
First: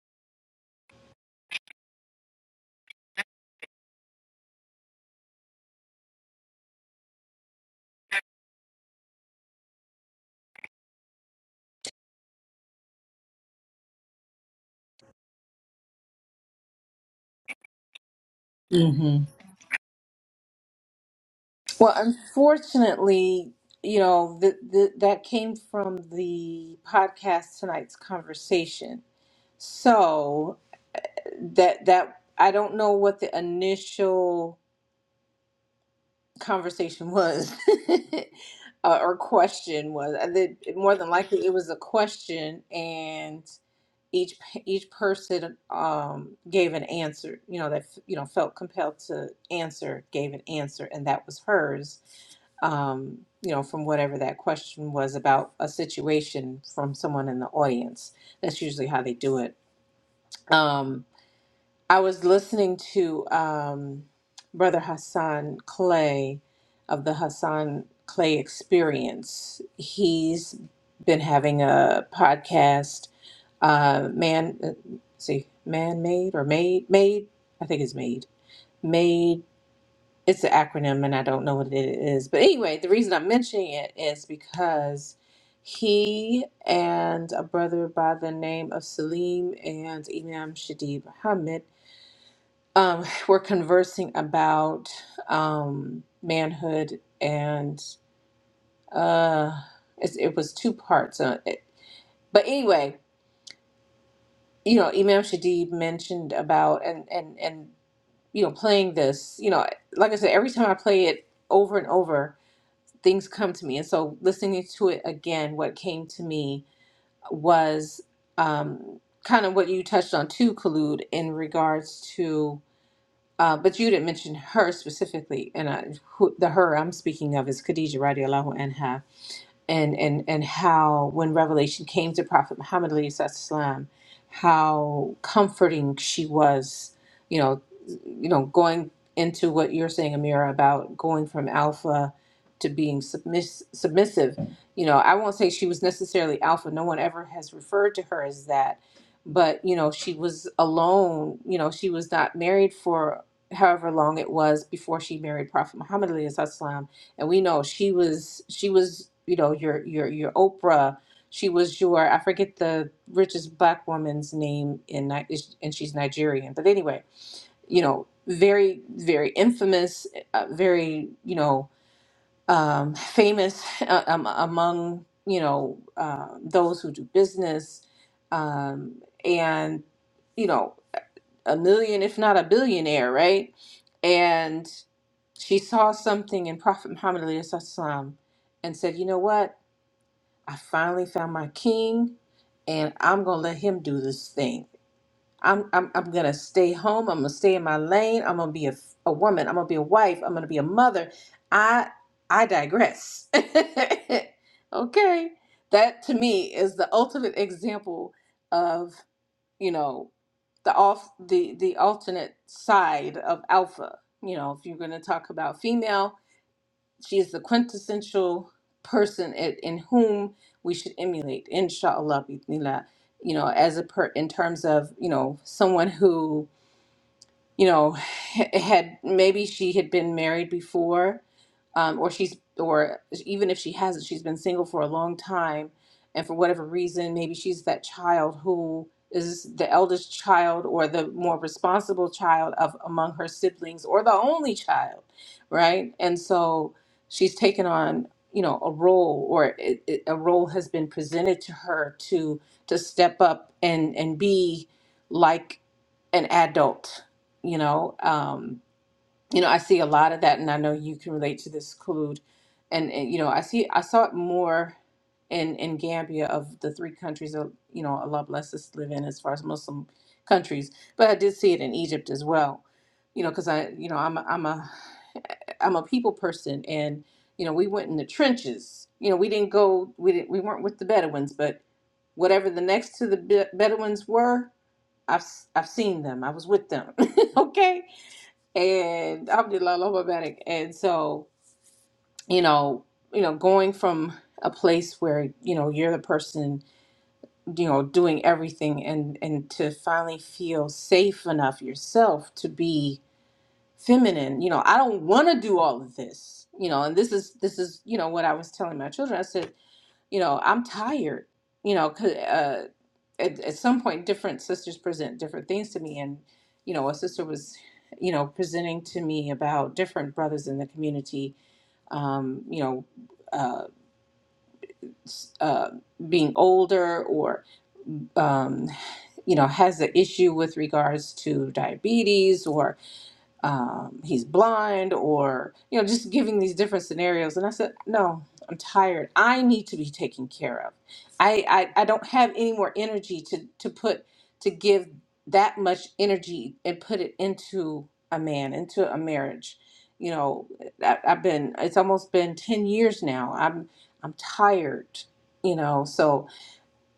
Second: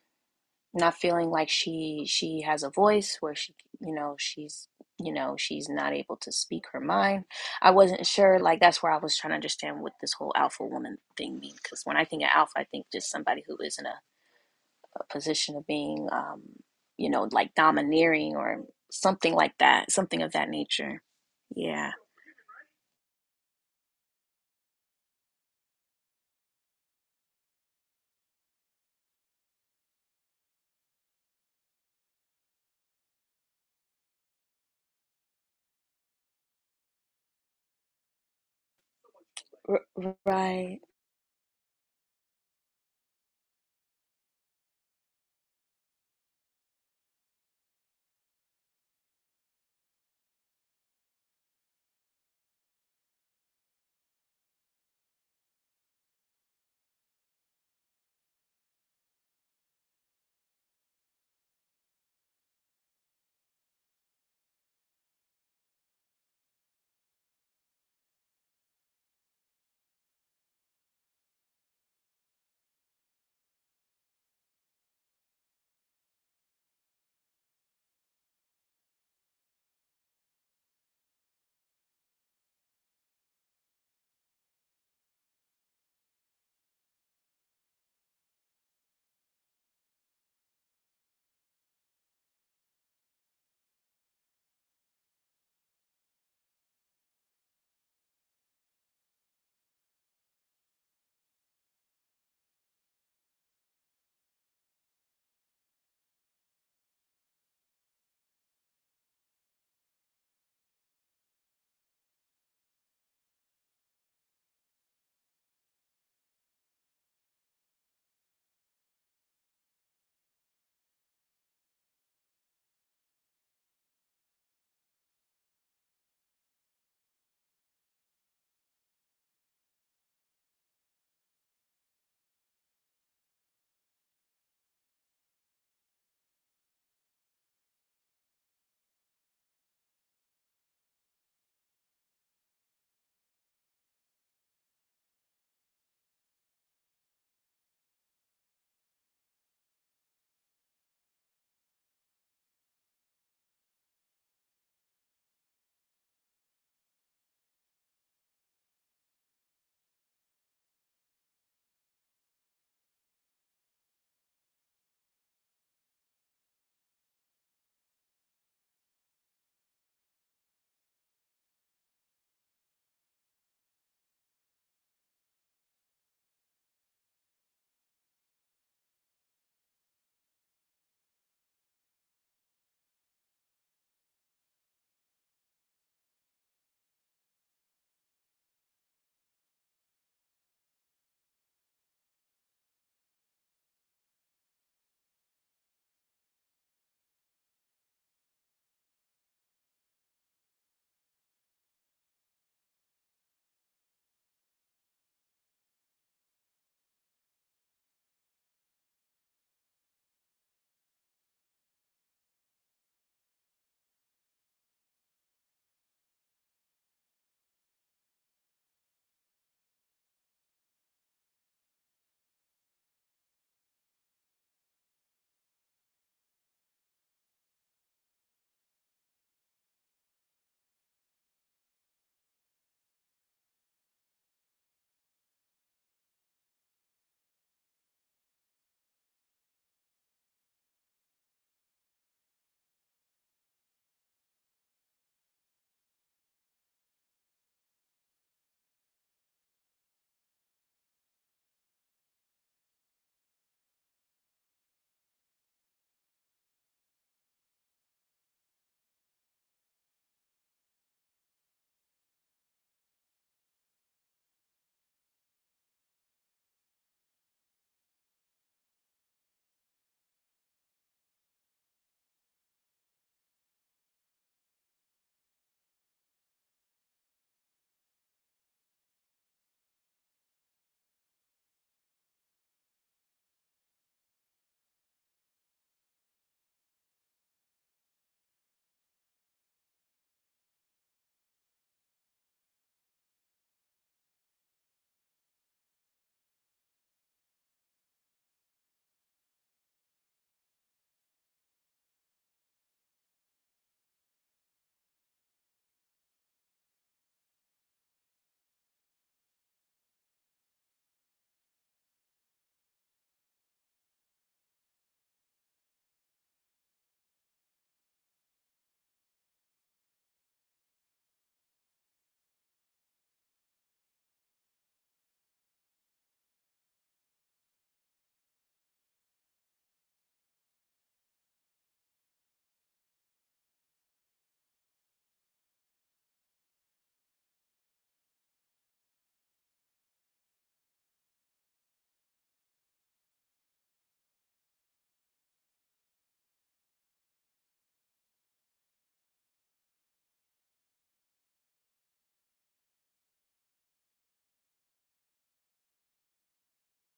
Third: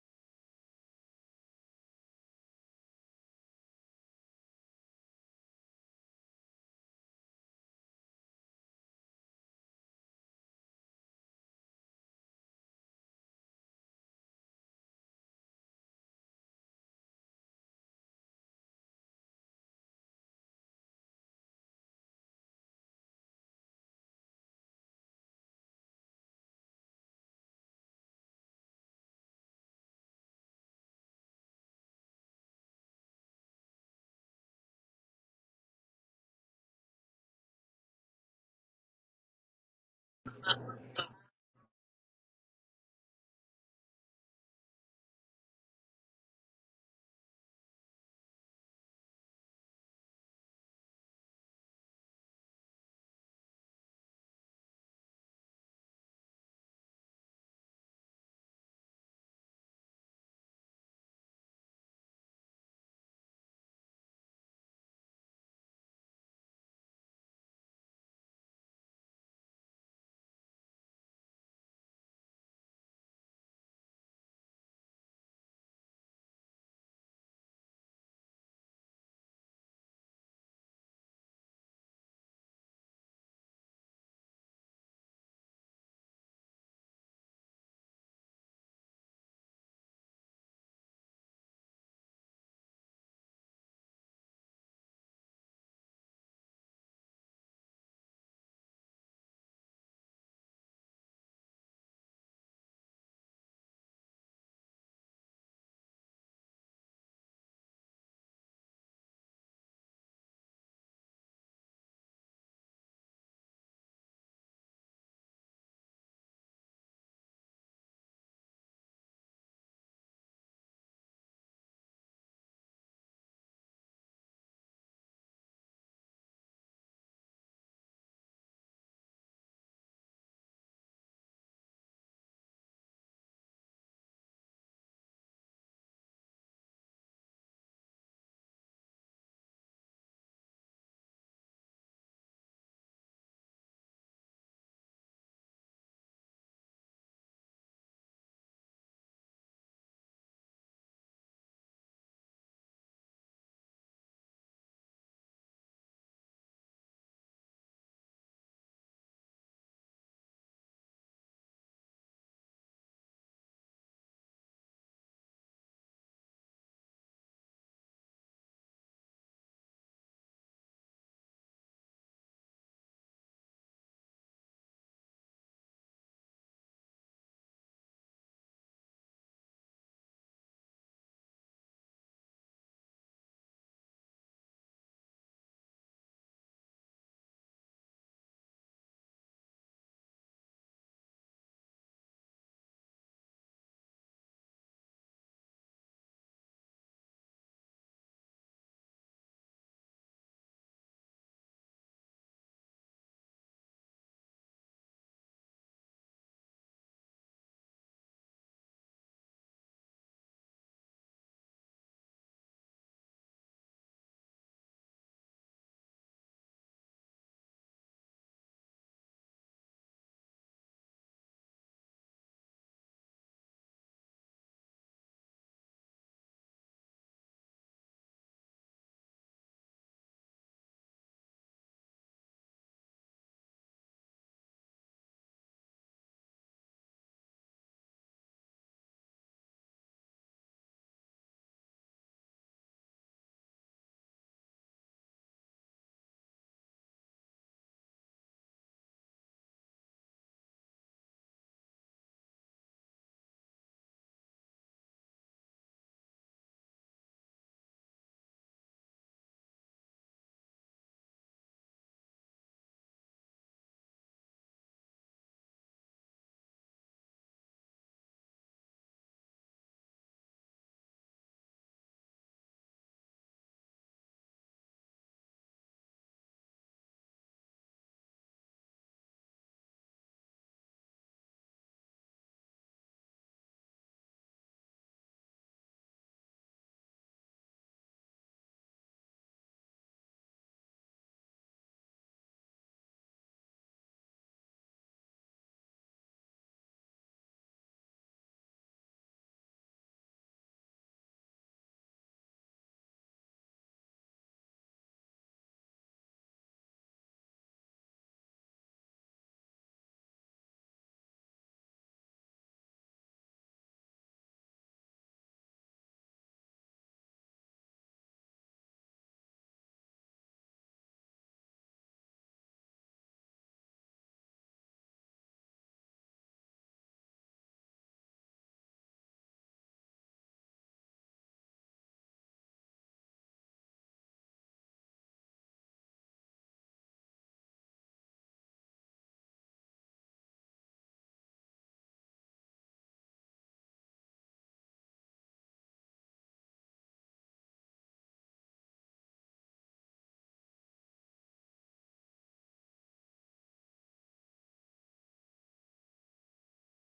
Speaker 3: not feeling like she she has a voice where she you know she's you know she's not able to speak her mind i wasn't sure like that's where i was trying to understand what this whole alpha woman thing means because when i think of alpha i think just somebody who is in a, a position of being um, you know like domineering or
Speaker 2: Mhm.
Speaker 3: something like that something of that nature yeah
Speaker 2: well, unfortunately, you know, th- th- that came from the podcast tonight's conversation. So, that that I don't know what the initial conversation was uh, or question was
Speaker 3: R-
Speaker 2: I did
Speaker 3: right
Speaker 2: more than likely it was a question and each each person um, gave an answer you know that you know felt compelled to answer gave an answer and that was hers um, you know from whatever that question was about a situation from someone in the audience that's usually how they do it Um. I was listening to um, Brother Hassan Clay of the Hassan Clay Experience. He's been having a podcast, uh, man, uh, see, man made or made made. I think it's made made. It's an acronym, and I don't know what it is. But anyway, the reason I'm mentioning it is because he and a brother by the name of Salim and Imam Shadib Hamid um, we're conversing about um, manhood and uh, it, it was two parts. Uh, it, but anyway, you know, Imam Shadid mentioned about and and and you know playing this. You know, like I said, every time I play it over and over, things come to me. And so listening to it again, what came to me was um, kind of what you touched on too, Kalud, in regards to. Uh, but you didn't mention her specifically, and I, who, the her I'm speaking of is Khadija radiallahu anha and and and how when revelation came to prophet muhammad alayhi salam how comforting she was you know you know going into what you're saying amira about going from alpha to being submiss- submissive you know i won't say she was necessarily alpha no one ever has referred to her as that but you know she was alone you know she was not married for however long it was before she married prophet muhammad alayhi salam, and we know she was she was you know your your your Oprah. She was your I forget the richest black woman's name in Ni- is- and she's Nigerian. But anyway, you know, very very infamous, uh, very you know um, famous uh, um, among you know uh, those who do business, um, and you know a million if not a billionaire, right? And she saw something in Prophet Muhammad alayhi salam, and said, You know what? I finally found my king and I'm gonna let him do this thing. I'm I'm, I'm gonna stay home. I'm gonna stay in my lane. I'm gonna be a, a woman. I'm gonna be a wife. I'm gonna be a mother. I I digress. okay, that to me is the ultimate example of you know the off the the alternate side of alpha. You know, if you're gonna talk about female. She is the quintessential person at, in whom we should emulate, inshallah, bismillah, you know, as a per, in terms of, you know, someone who you know, h- had maybe she had been married before, um, or she's, or even if she hasn't, she's been single for a long time, and for whatever reason, maybe she's that child who is the eldest child or the more responsible child of among her siblings or the only child, right? And so she's taken on, you know, a role, or it, it, a role has been presented to her to to step up and and be like an adult you know um you know i see a lot of that and i know you can relate to this Claude. and, and you know i see i saw it more in in gambia of the three countries that you know allah bless us to live in as far as muslim countries but i did see it in egypt as well you know because i you know i'm a, i'm a i'm a people person and you know we went in the trenches you know we didn't go we didn't we weren't with the bedouins but whatever the next to the Be- bedouins were I've I've seen them. I was with them. okay and Alhamdulillah, Allah Mubarak. And so, you know, you know, going from a place where you know you're the person, you know, doing everything, and and to finally feel safe enough yourself to be feminine. You know, I don't want to do all of this. You know, and this is this is you know what I was telling my children. I said you know, I'm tired, you know, 'cause, uh, at, at some point, different sisters present different things to me. And, you know, a sister was, you know, presenting to me about different brothers in the community, um, you know, uh, s- uh, being older or, um, you know, has an issue with regards to diabetes or um, he's blind or you know just giving these different scenarios and i said no i'm tired i need to be taken care of i i, I don't have any more energy to to put to give that much energy and put it into a man into a marriage you know I, i've been it's almost been 10 years now i'm i'm tired you know so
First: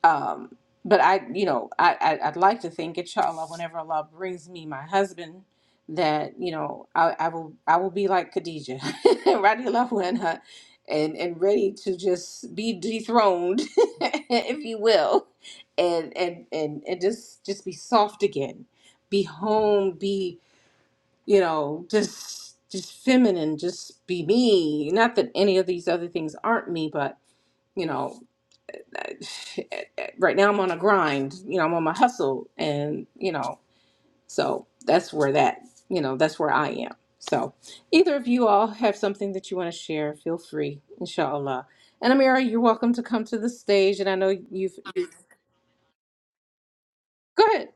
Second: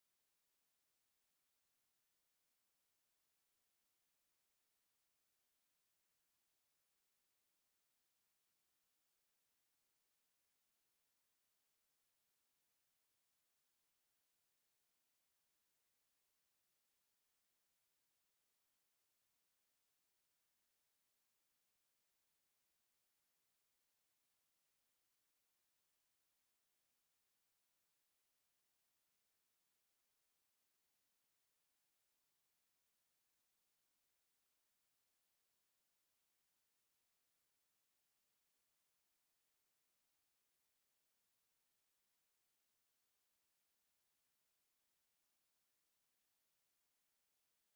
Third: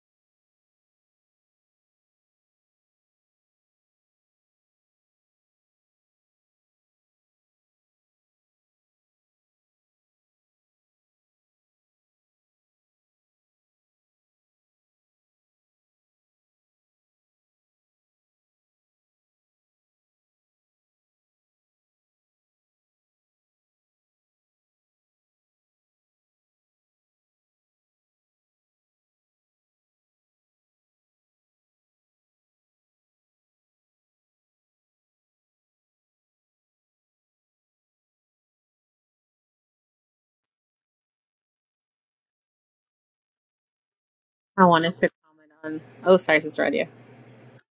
Speaker 2: um, but I, you know, I, I I'd like to think, inshallah, whenever Allah brings me my husband, that you know, I, I will I will be like Khadija, radiallahu anha, and and ready to just be dethroned, if you will, and and and and just just be soft again, be home, be you know, just just feminine, just be me. Not that any of these other things aren't me, but you know uh, right now I'm on a grind, you know, I'm on my hustle and, you know, so that's where that, you know, that's where I am. So either of you all have something that you want to share, feel free, inshallah. And Amira, you're welcome to come to the stage and I know
Speaker 1: i
Speaker 2: you've
Speaker 1: wanted to
Speaker 2: you-
Speaker 1: comment on oh sorry sister radia
Speaker 2: go ahead.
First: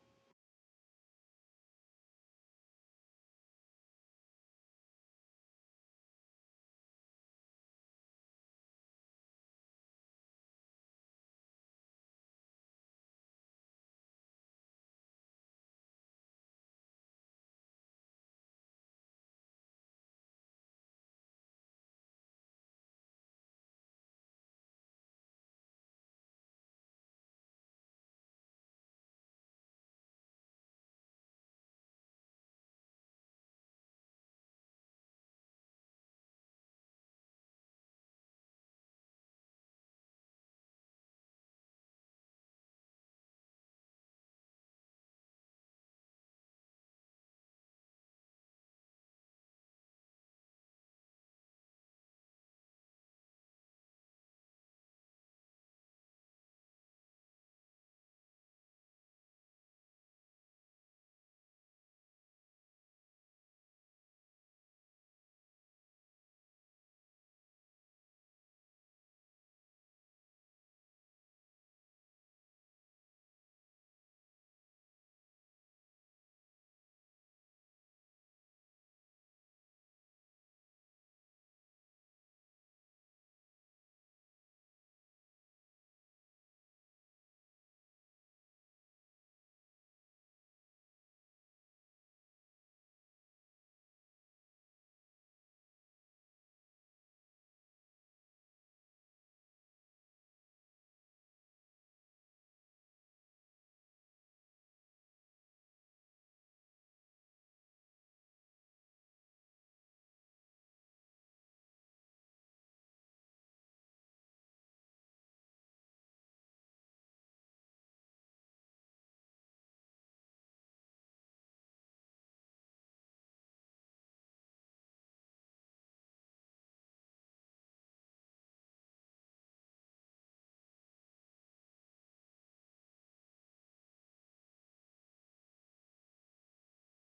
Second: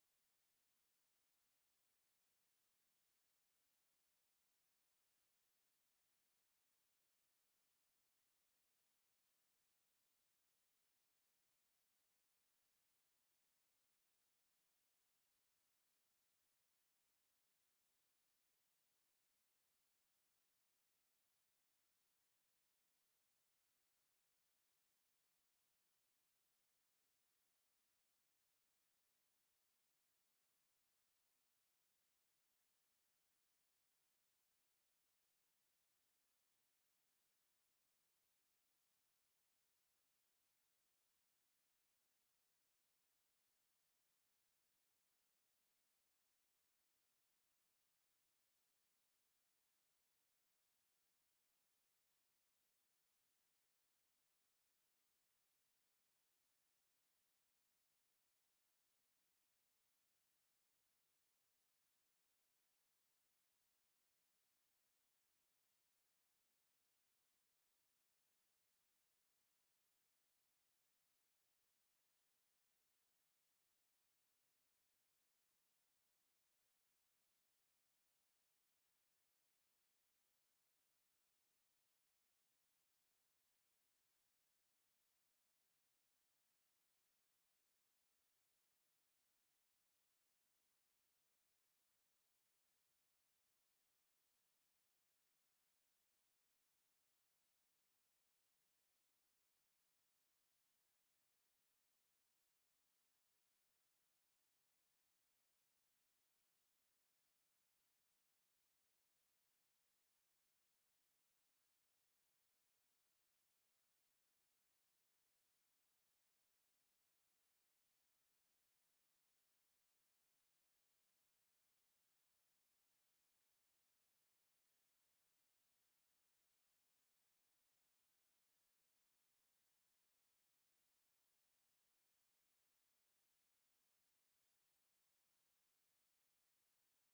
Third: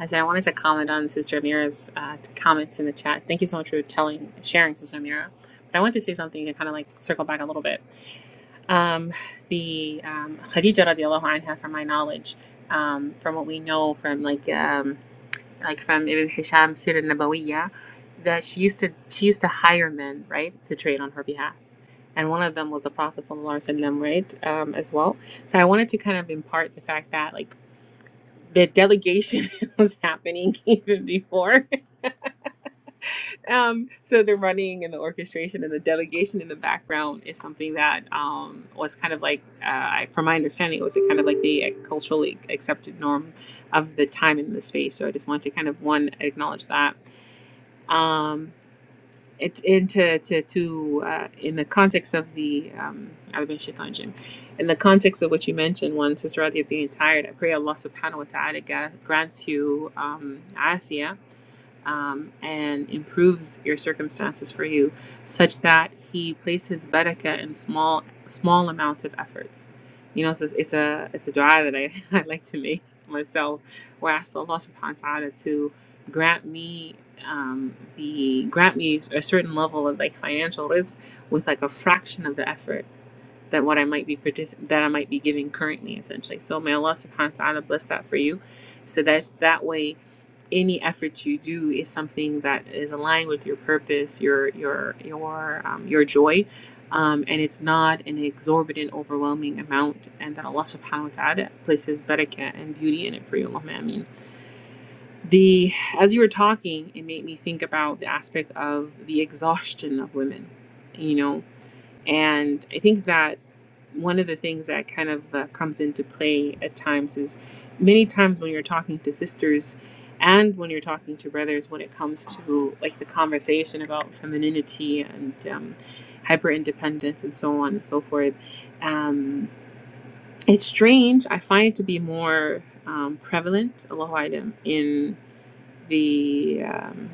Speaker 1: i said i wanted to comment on sister amira's uh, comments in the chat thank you so much for telling sharing sister amira but i want to say something to kind of like circle back a little bit um, the um, khadija radiallahu anha from my knowledge um, from what we know from like um, like from Ibn Hisham Sirah Nabawiyah, that she used to she used to hire men, right, to trade on her behalf. And one of them was the Prophet Sallallahu Alaihi Wasallam, right, um, as well. So I wanted to kind of impart the fact that like the delegation was happening even before. Um, so the running and the orchestration and the delegation in the background is something that um, was kind of like, uh, I- from my understanding, it was kind of like the culturally accepted norm of the time and the space. So I just wanted to kind of one acknowledge that. Um, it into to to uh, in the context of the um Arabic Shaitan Jim, in the context of what you mentioned, once Sister Radia being tired, I pray Allah Subhanahu wa Taala gra- grants you um, afia um, and improves your circumstances for you, such that He places barakah in small small amounts of efforts. You know, so it's, it's a it's a dua that I, I like to make myself, where I ask Allah Subhanahu wa Taala to grant me um, the grant me a certain level of like financial risk with like a fraction of the effort that what I might be partic- that I might be giving currently, essentially. So may Allah Subhanahu wa Taala bless that for you, so that that way any effort you do is something that is aligned with your purpose, your your your um, your joy, um, and it's not an exorbitant, overwhelming amount. And that Allah Subhanahu wa Taala places barakah and beauty in it for you, Allahumma Ameen. The as you were talking, it made me think about the aspect of the exhaustion of women. You know, and I think that one of the things that kind of uh, comes into play at times is many times when you're talking to sisters and when you're talking to brothers, when it comes to like the conversation about femininity and um, hyper independence and so on and so forth, um, it's strange. I find it to be more um, prevalent, Allahu Alam, in the. um,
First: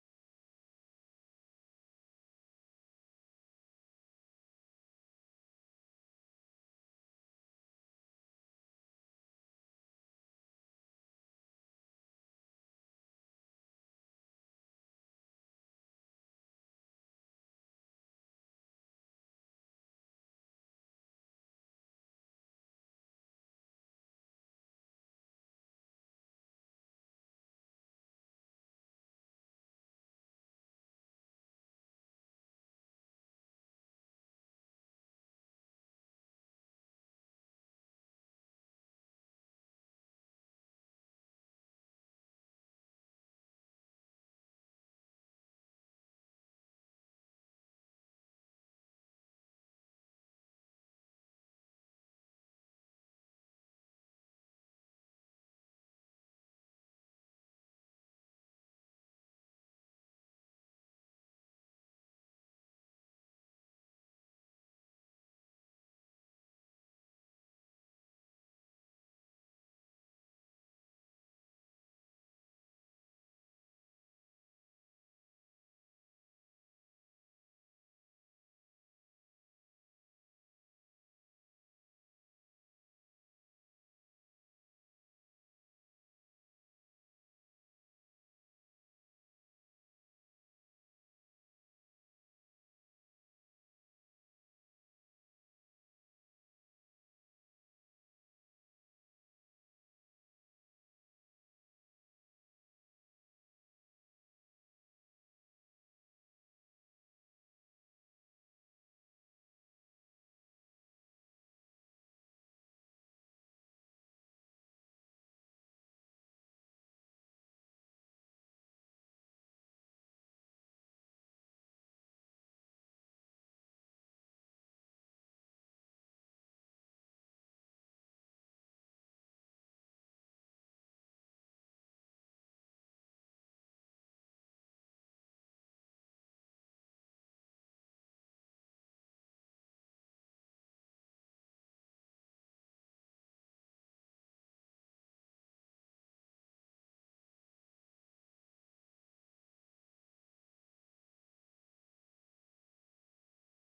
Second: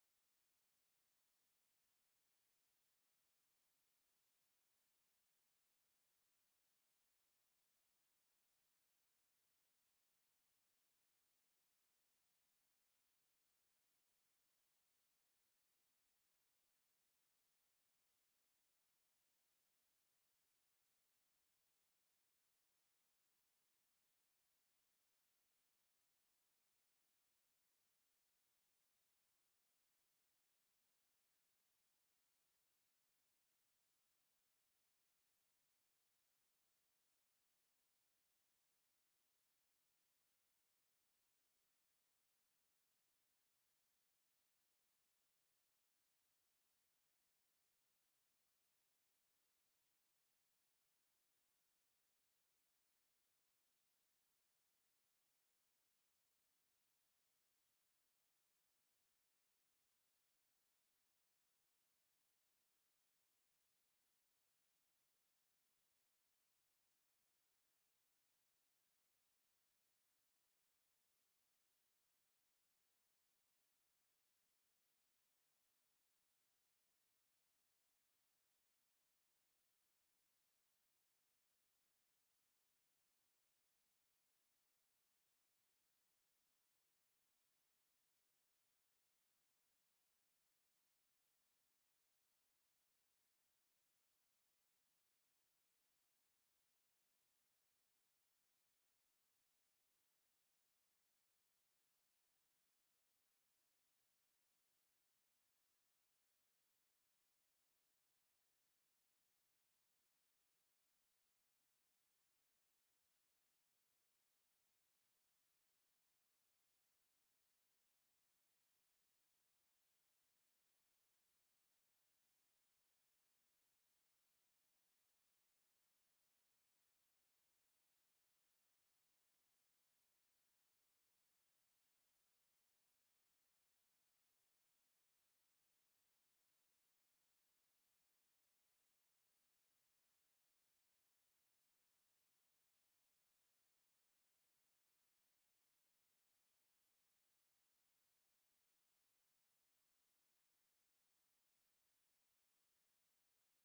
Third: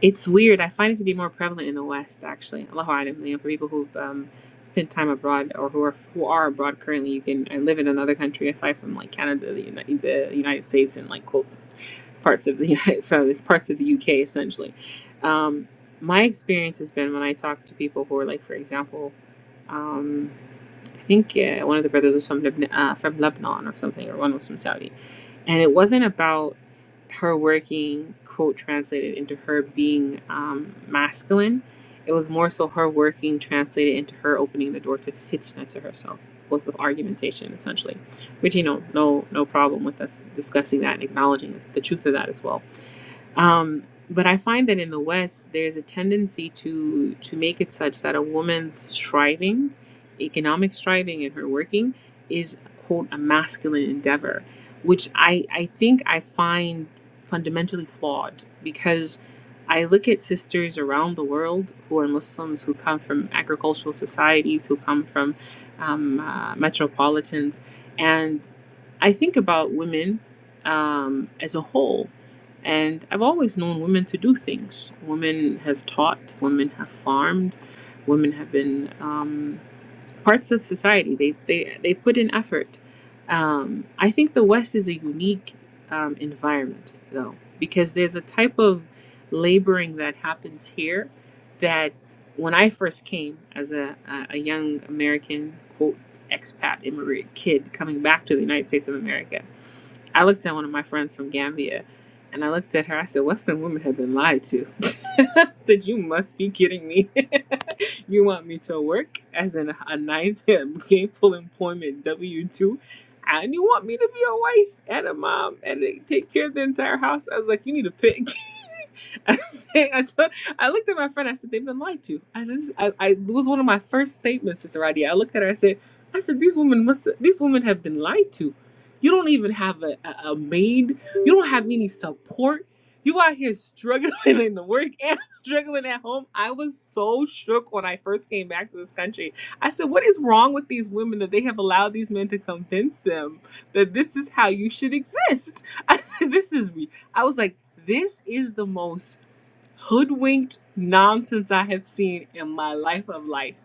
Speaker 1: It's weird. I find it to be more prevalent in the West, actually. Allah Alam, you know, for people who've um, spent time abroad or who are who are abroad currently, you can uh, live in another country aside from like Canada, the, Uni- the United States, and like quote, parts of the United, sorry, parts of the UK, essentially. Um, my experience has been when I talk to people who are like, for example, um, I think uh, one of the brothers was from Lebanon, uh, from Lebanon or something, or one was from Saudi, and it wasn't about her working quote translated into her being um, masculine. It was more so her working translated into her opening the door to fitna to herself was the argumentation essentially, which you know no no problem with us discussing that and acknowledging the truth of that as well. Um, but I find that in the West, there's a tendency to to make it such that a woman's striving, economic striving in her working, is quote a masculine endeavor, which I I think I find fundamentally flawed because I look at sisters around the world who are Muslims who come from agricultural societies who come from um, uh, metropolitans. I think about women um, as a whole, and I've always known women to do things. Women have taught, women have farmed, women have been um, parts of society. They, they, they put in effort. Um, I think the West is a unique um, environment, though, because there's a type of laboring that happens here that when I first came as a, a a young American, quote expat immigrant kid coming back to the United States of America. I looked at one of my friends from Gambia and I looked at her. I said, Western women have been lied to. I said, You must be kidding me. you want me to work as an, a ninth gainful employment W 2? And you want me to be a wife and a mom and take care of the entire house? I was like, You need a pick. I, said, I, told, I looked at my friend. I said, "They've been lied to." I said, this, "I, I it was one of my first statements, Sister Radia." I looked at her. I said, "I said these women must. These women have been lied to. You don't even have a, a, a maid. You don't have any support. You out here struggling in the work and struggling at home." I was so shook when I first came back to this country. I said, "What is wrong with these women that they have allowed these men to convince them that this is how you should exist?" I said, "This is ridiculous." I was like, this is the most hoodwinked nonsense I have seen in my life of life.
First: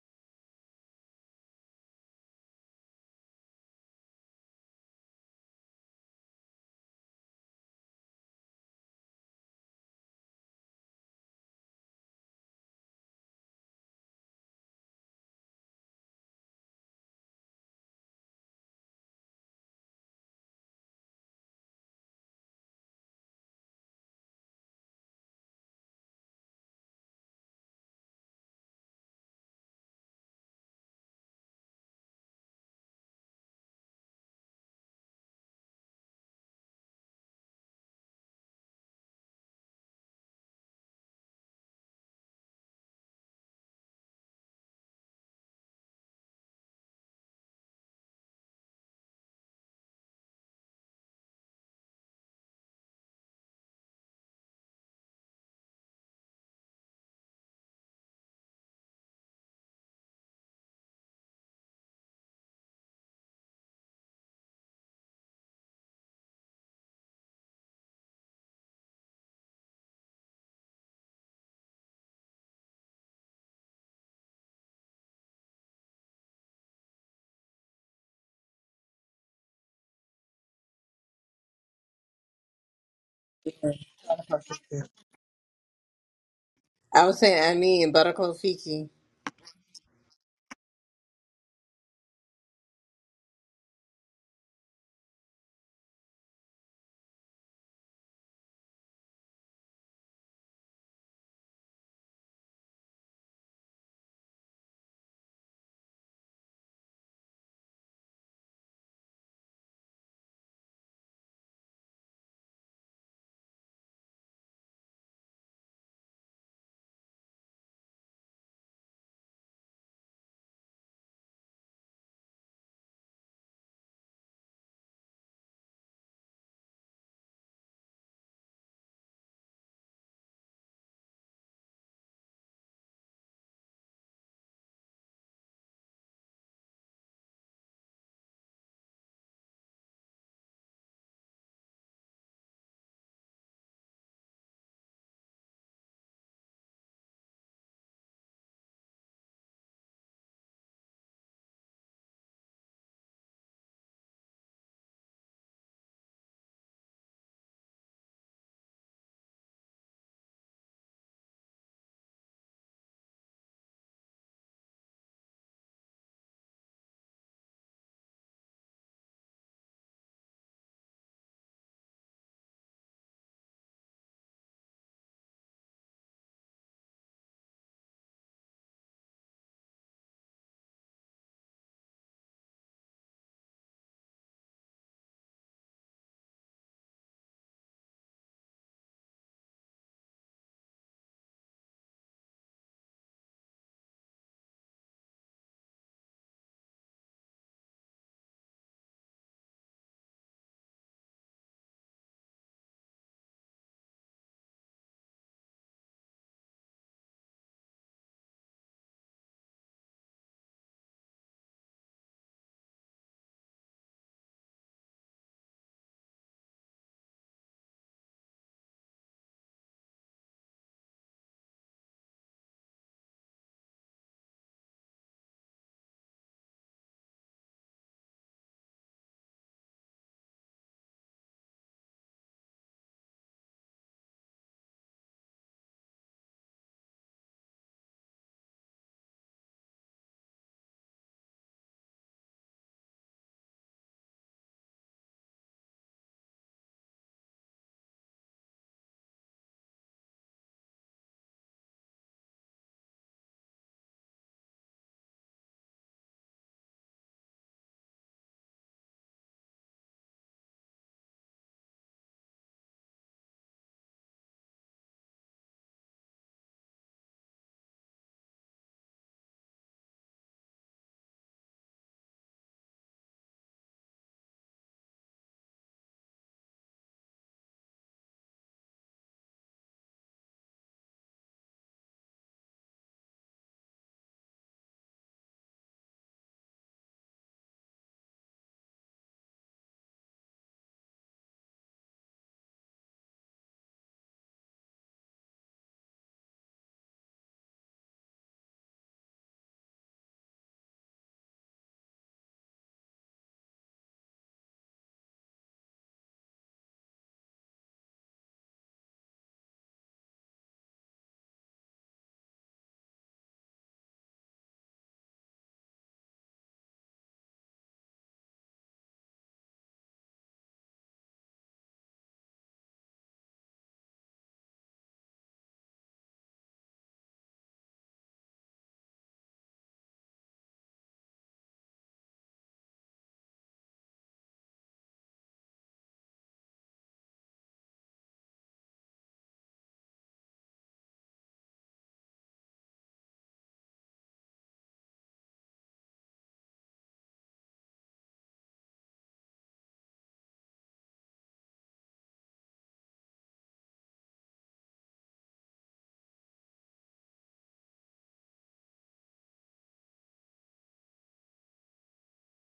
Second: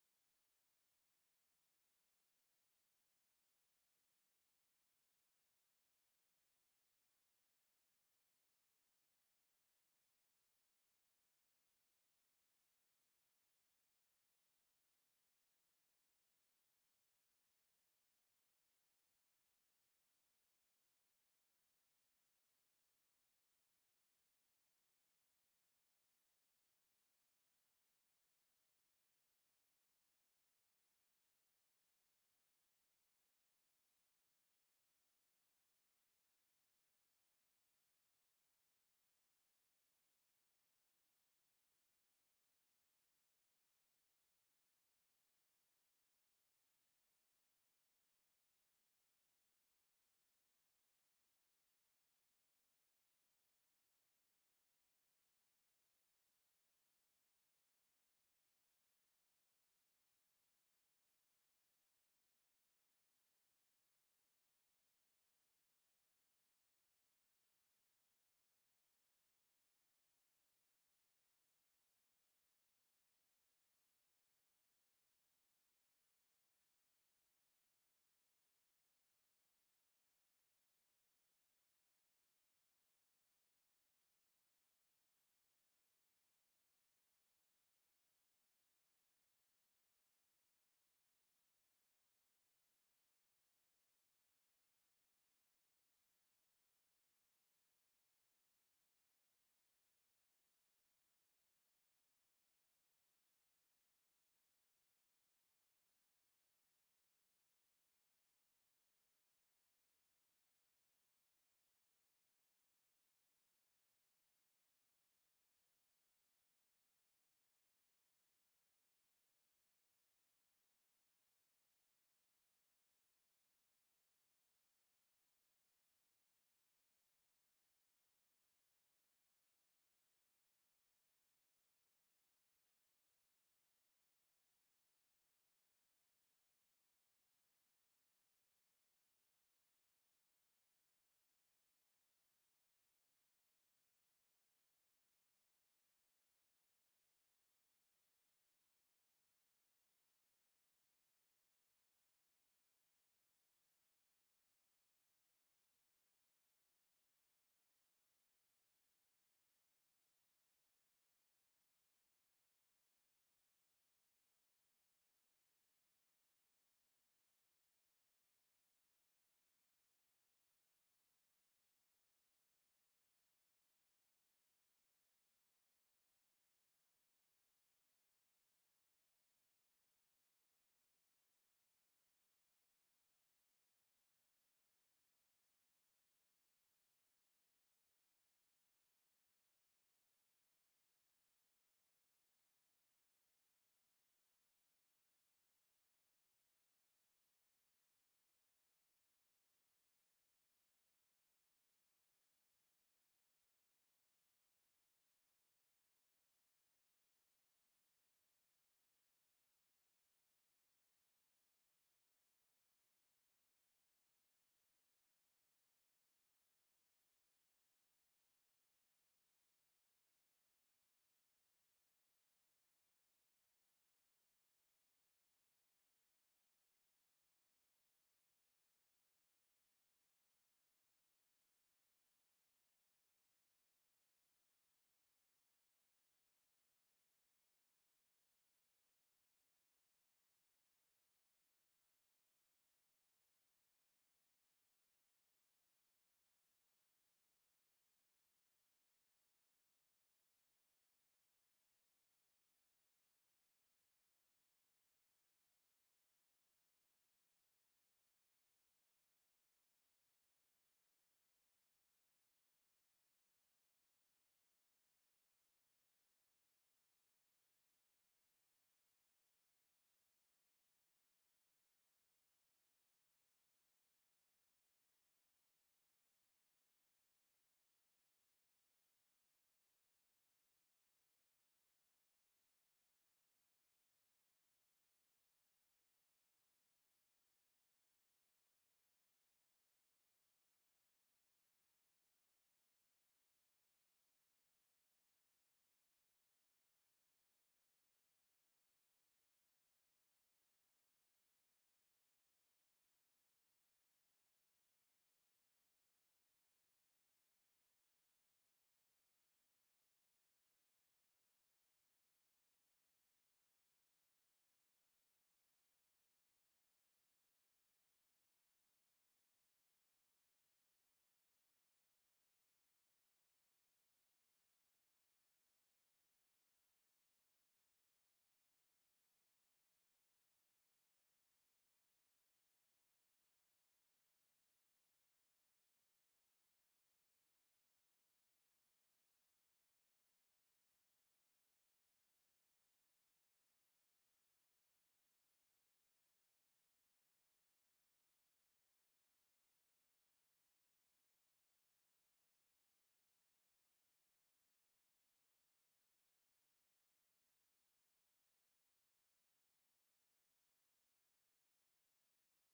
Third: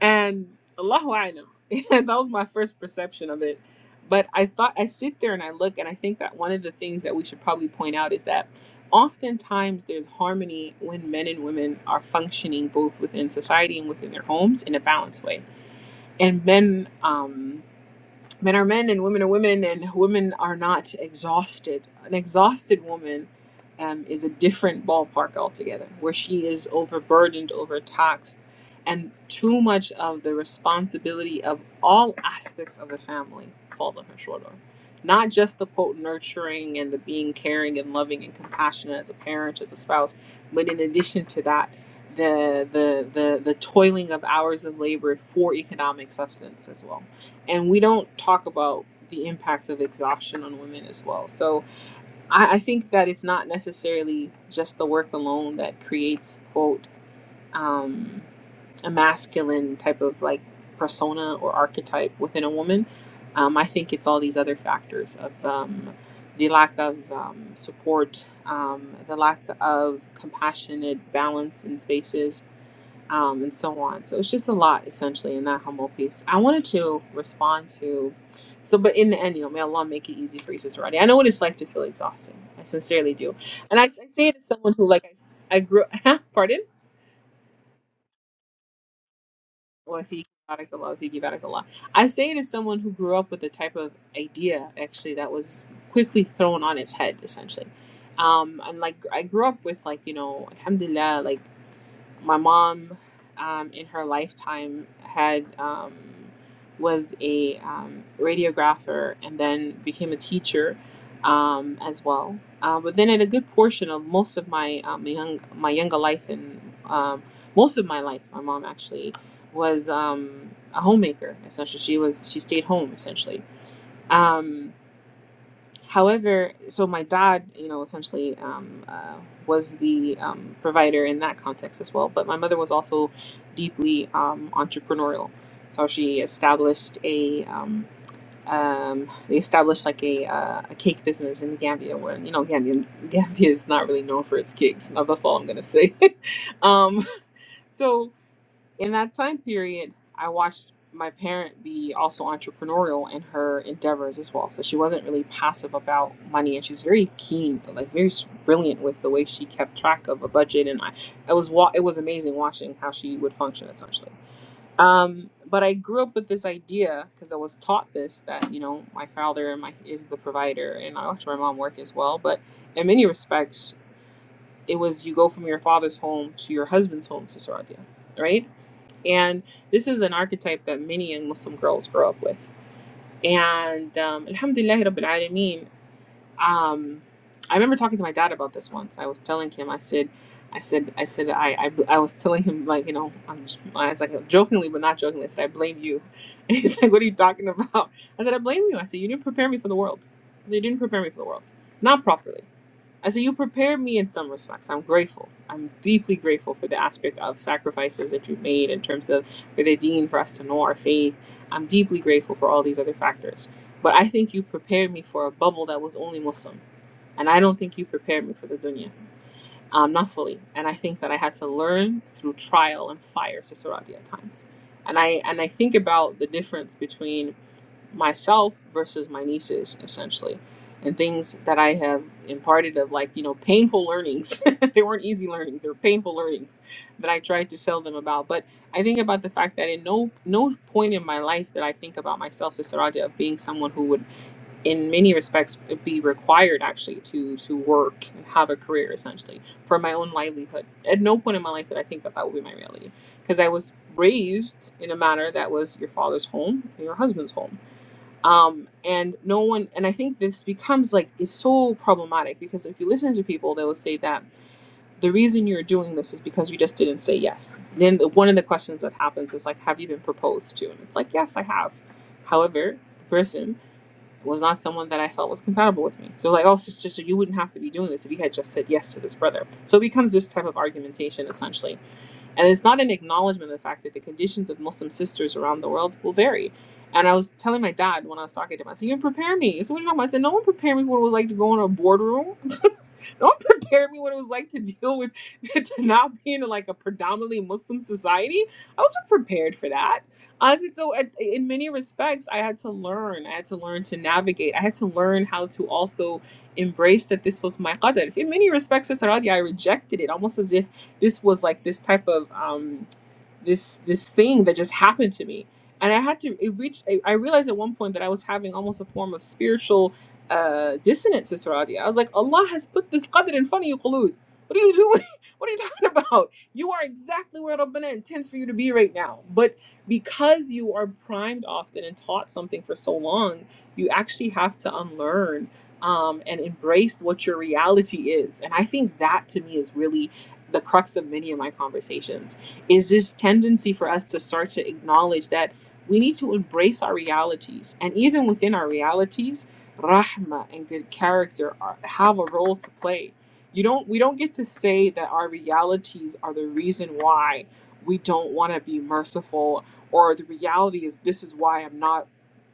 Speaker 1: And Allahu Alam. And that was my first perception of it. But I thought, I sit there and I look, and I think that one of the things that we should probably point out is that oftentimes there's harmony when men and women are functioning both within society and within their homes in a balanced way. And men, um, men are men and women are women and women are not exhausted an exhausted woman um, is a different ballpark altogether where she is overburdened overtaxed and too much of the responsibility of all aspects of the family falls on her shoulder not just the quote nurturing and the being caring and loving and compassionate as a parent as a spouse but in addition to that the the the, the toiling of hours of labor for economic sustenance as well and we don't talk about the impact of exhaustion on women as well. So I, I think that it's not necessarily just the work alone that creates quote um, a masculine type of like persona or archetype within a woman. Um, I think it's all these other factors of um, the lack of um, support, um, the lack of compassionate balance in spaces, um, and so on. So it's just a lot, essentially, in that humble piece. I wanted to respond to, so, but in the end, you know, may Allah make it easy for you, Sister Rodney. I know what it's like to feel exhausted. I sincerely do. And I, I say it as someone who, like, I, I grew, pardon?
Speaker 2: I was saying, I mean, Barakallahu Fiki.
Speaker 1: Well, if you barakallah, if you barakallah. I say it as someone who grew up with a type of idea, actually, that was quickly thrown on its head, essentially. Um, and like I grew up with like you know alhamdulillah like my mom um, in her lifetime had um, was a um, radiographer and then became a teacher um, as well. Uh, but then, at a good portion of most of my um, young my younger life and um, most of my life, my mom actually was um, a homemaker. Essentially, she was she stayed home essentially. Um, However, so my dad, you know, essentially um, uh, was the um, provider in that context as well. But my mother was also deeply um, entrepreneurial. So she established a um, um, they established like a uh, a cake business in Gambia, where you know Gambia Gambia is not really known for its cakes. Now, that's all I'm gonna say. um, so in that time period, I watched my parent be also entrepreneurial in her endeavors as well. So she wasn't really passive about money, and she's very keen, like very s- brilliant with the way she kept track of a budget. And I, it was wa- it was amazing watching how she would function essentially. Um, but I grew up with this idea because I was taught this that you know my father and my is the provider, and I watched my mom work as well. But in many respects, it was you go from your father's home to your husband's home to Sarabia, right? And this is an archetype that many young Muslim girls grow up with. And um, Alhamdulillah Rabbil Alameen, um, I remember talking to my dad about this once. I was telling him, I said, I said, I said, I, I, I was telling him, like, you know, I'm just, I was like, jokingly, but not jokingly, I said, I blame you. And he's like, what are you talking about? I said, I blame you. I said, you didn't prepare me for the world. I said, you didn't prepare me for the world. Not properly. And so you prepared me in some respects. I'm grateful. I'm deeply grateful for the aspect of sacrifices that you made in terms of for the dean for us to know our faith. I'm deeply grateful for all these other factors. But I think you prepared me for a bubble that was only Muslim. And I don't think you prepared me for the dunya. Um, not fully. And I think that I had to learn through trial and fire, Sisarati at times. And I and I think about the difference between myself versus my nieces essentially and things that i have imparted of like you know painful learnings they weren't easy learnings they were painful learnings that i tried to tell them about but i think about the fact that in no no point in my life that i think about myself as saraja of being someone who would in many respects be required actually to to work and have a career essentially for my own livelihood at no point in my life that i think that that would be my reality because i was raised in a manner that was your father's home and your husband's home um and no one and i think this becomes like it's so problematic because if you listen to people they will say that the reason you're doing this is because you just didn't say yes then the, one of the questions that happens is like have you been proposed to and it's like yes i have however the person was not someone that i felt was compatible with me so like oh sister so you wouldn't have to be doing this if you had just said yes to this brother so it becomes this type of argumentation essentially and it's not an acknowledgement of the fact that the conditions of Muslim sisters around the world will vary. And I was telling my dad when I was talking to him, I said, You didn't prepare me. So what are you talking about? I said, No one prepared me when we like to go in a boardroom. Don't prepare me what it was like to deal with to not being in like a predominantly Muslim society. I wasn't prepared for that. Honestly, so at, in many respects, I had to learn. I had to learn to navigate. I had to learn how to also embrace that this was my qadr. In many respects, as Saradi, I rejected it almost as if this was like this type of. Um, this this thing that just happened to me and i had to it reached i, I realized at one point that i was having almost a form of spiritual uh dissonance Saradia. i was like allah has put this qadr in front of you Qulud. what are you doing what are you talking about you are exactly where rabbana intends for you to be right now but because you are primed often and taught something for so long you actually have to unlearn um, and embrace what your reality is and i think that to me is really the crux of many of my conversations is this tendency for us to start to acknowledge that we need to embrace our realities. And even within our realities, rahma and good character are, have a role to play. You don't we don't get to say that our realities are the reason why we don't want to be merciful or the reality is this is why I'm not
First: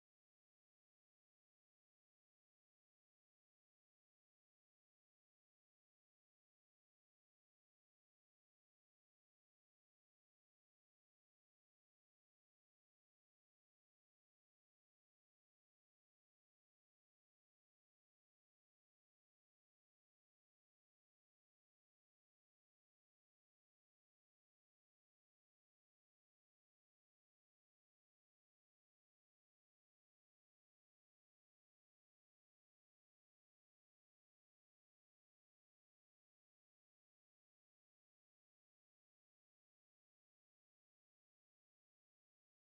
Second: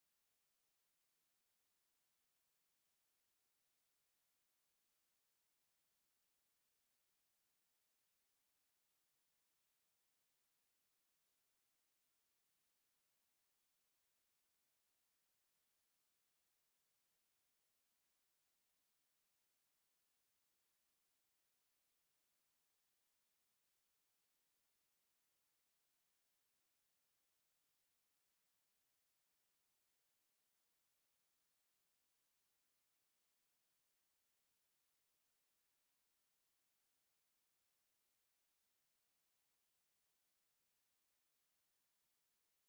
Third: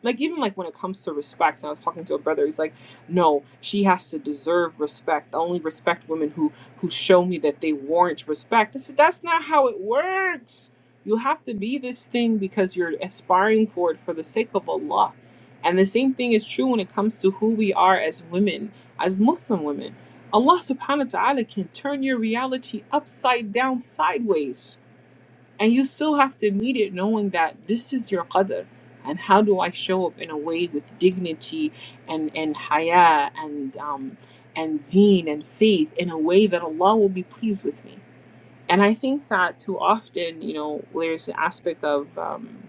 Speaker 1: like even like when it comes to respect, and I was talking to a brother, he's like, no, she has to deserve respect. I only respect women who who show me that they warrant respect. I said, that's not how it works. You have to be this thing because you're aspiring for it for the sake of Allah. And the same thing is true when it comes to who we are as women, as Muslim women. Allah subhanahu wa ta'ala can turn your reality upside down sideways and you still have to meet it knowing that this is your qadr. And how do I show up in a way with dignity and, and haya and, um, and deen and faith in a way that Allah will be pleased with me? And I think that too often, you know, there's an aspect of. um,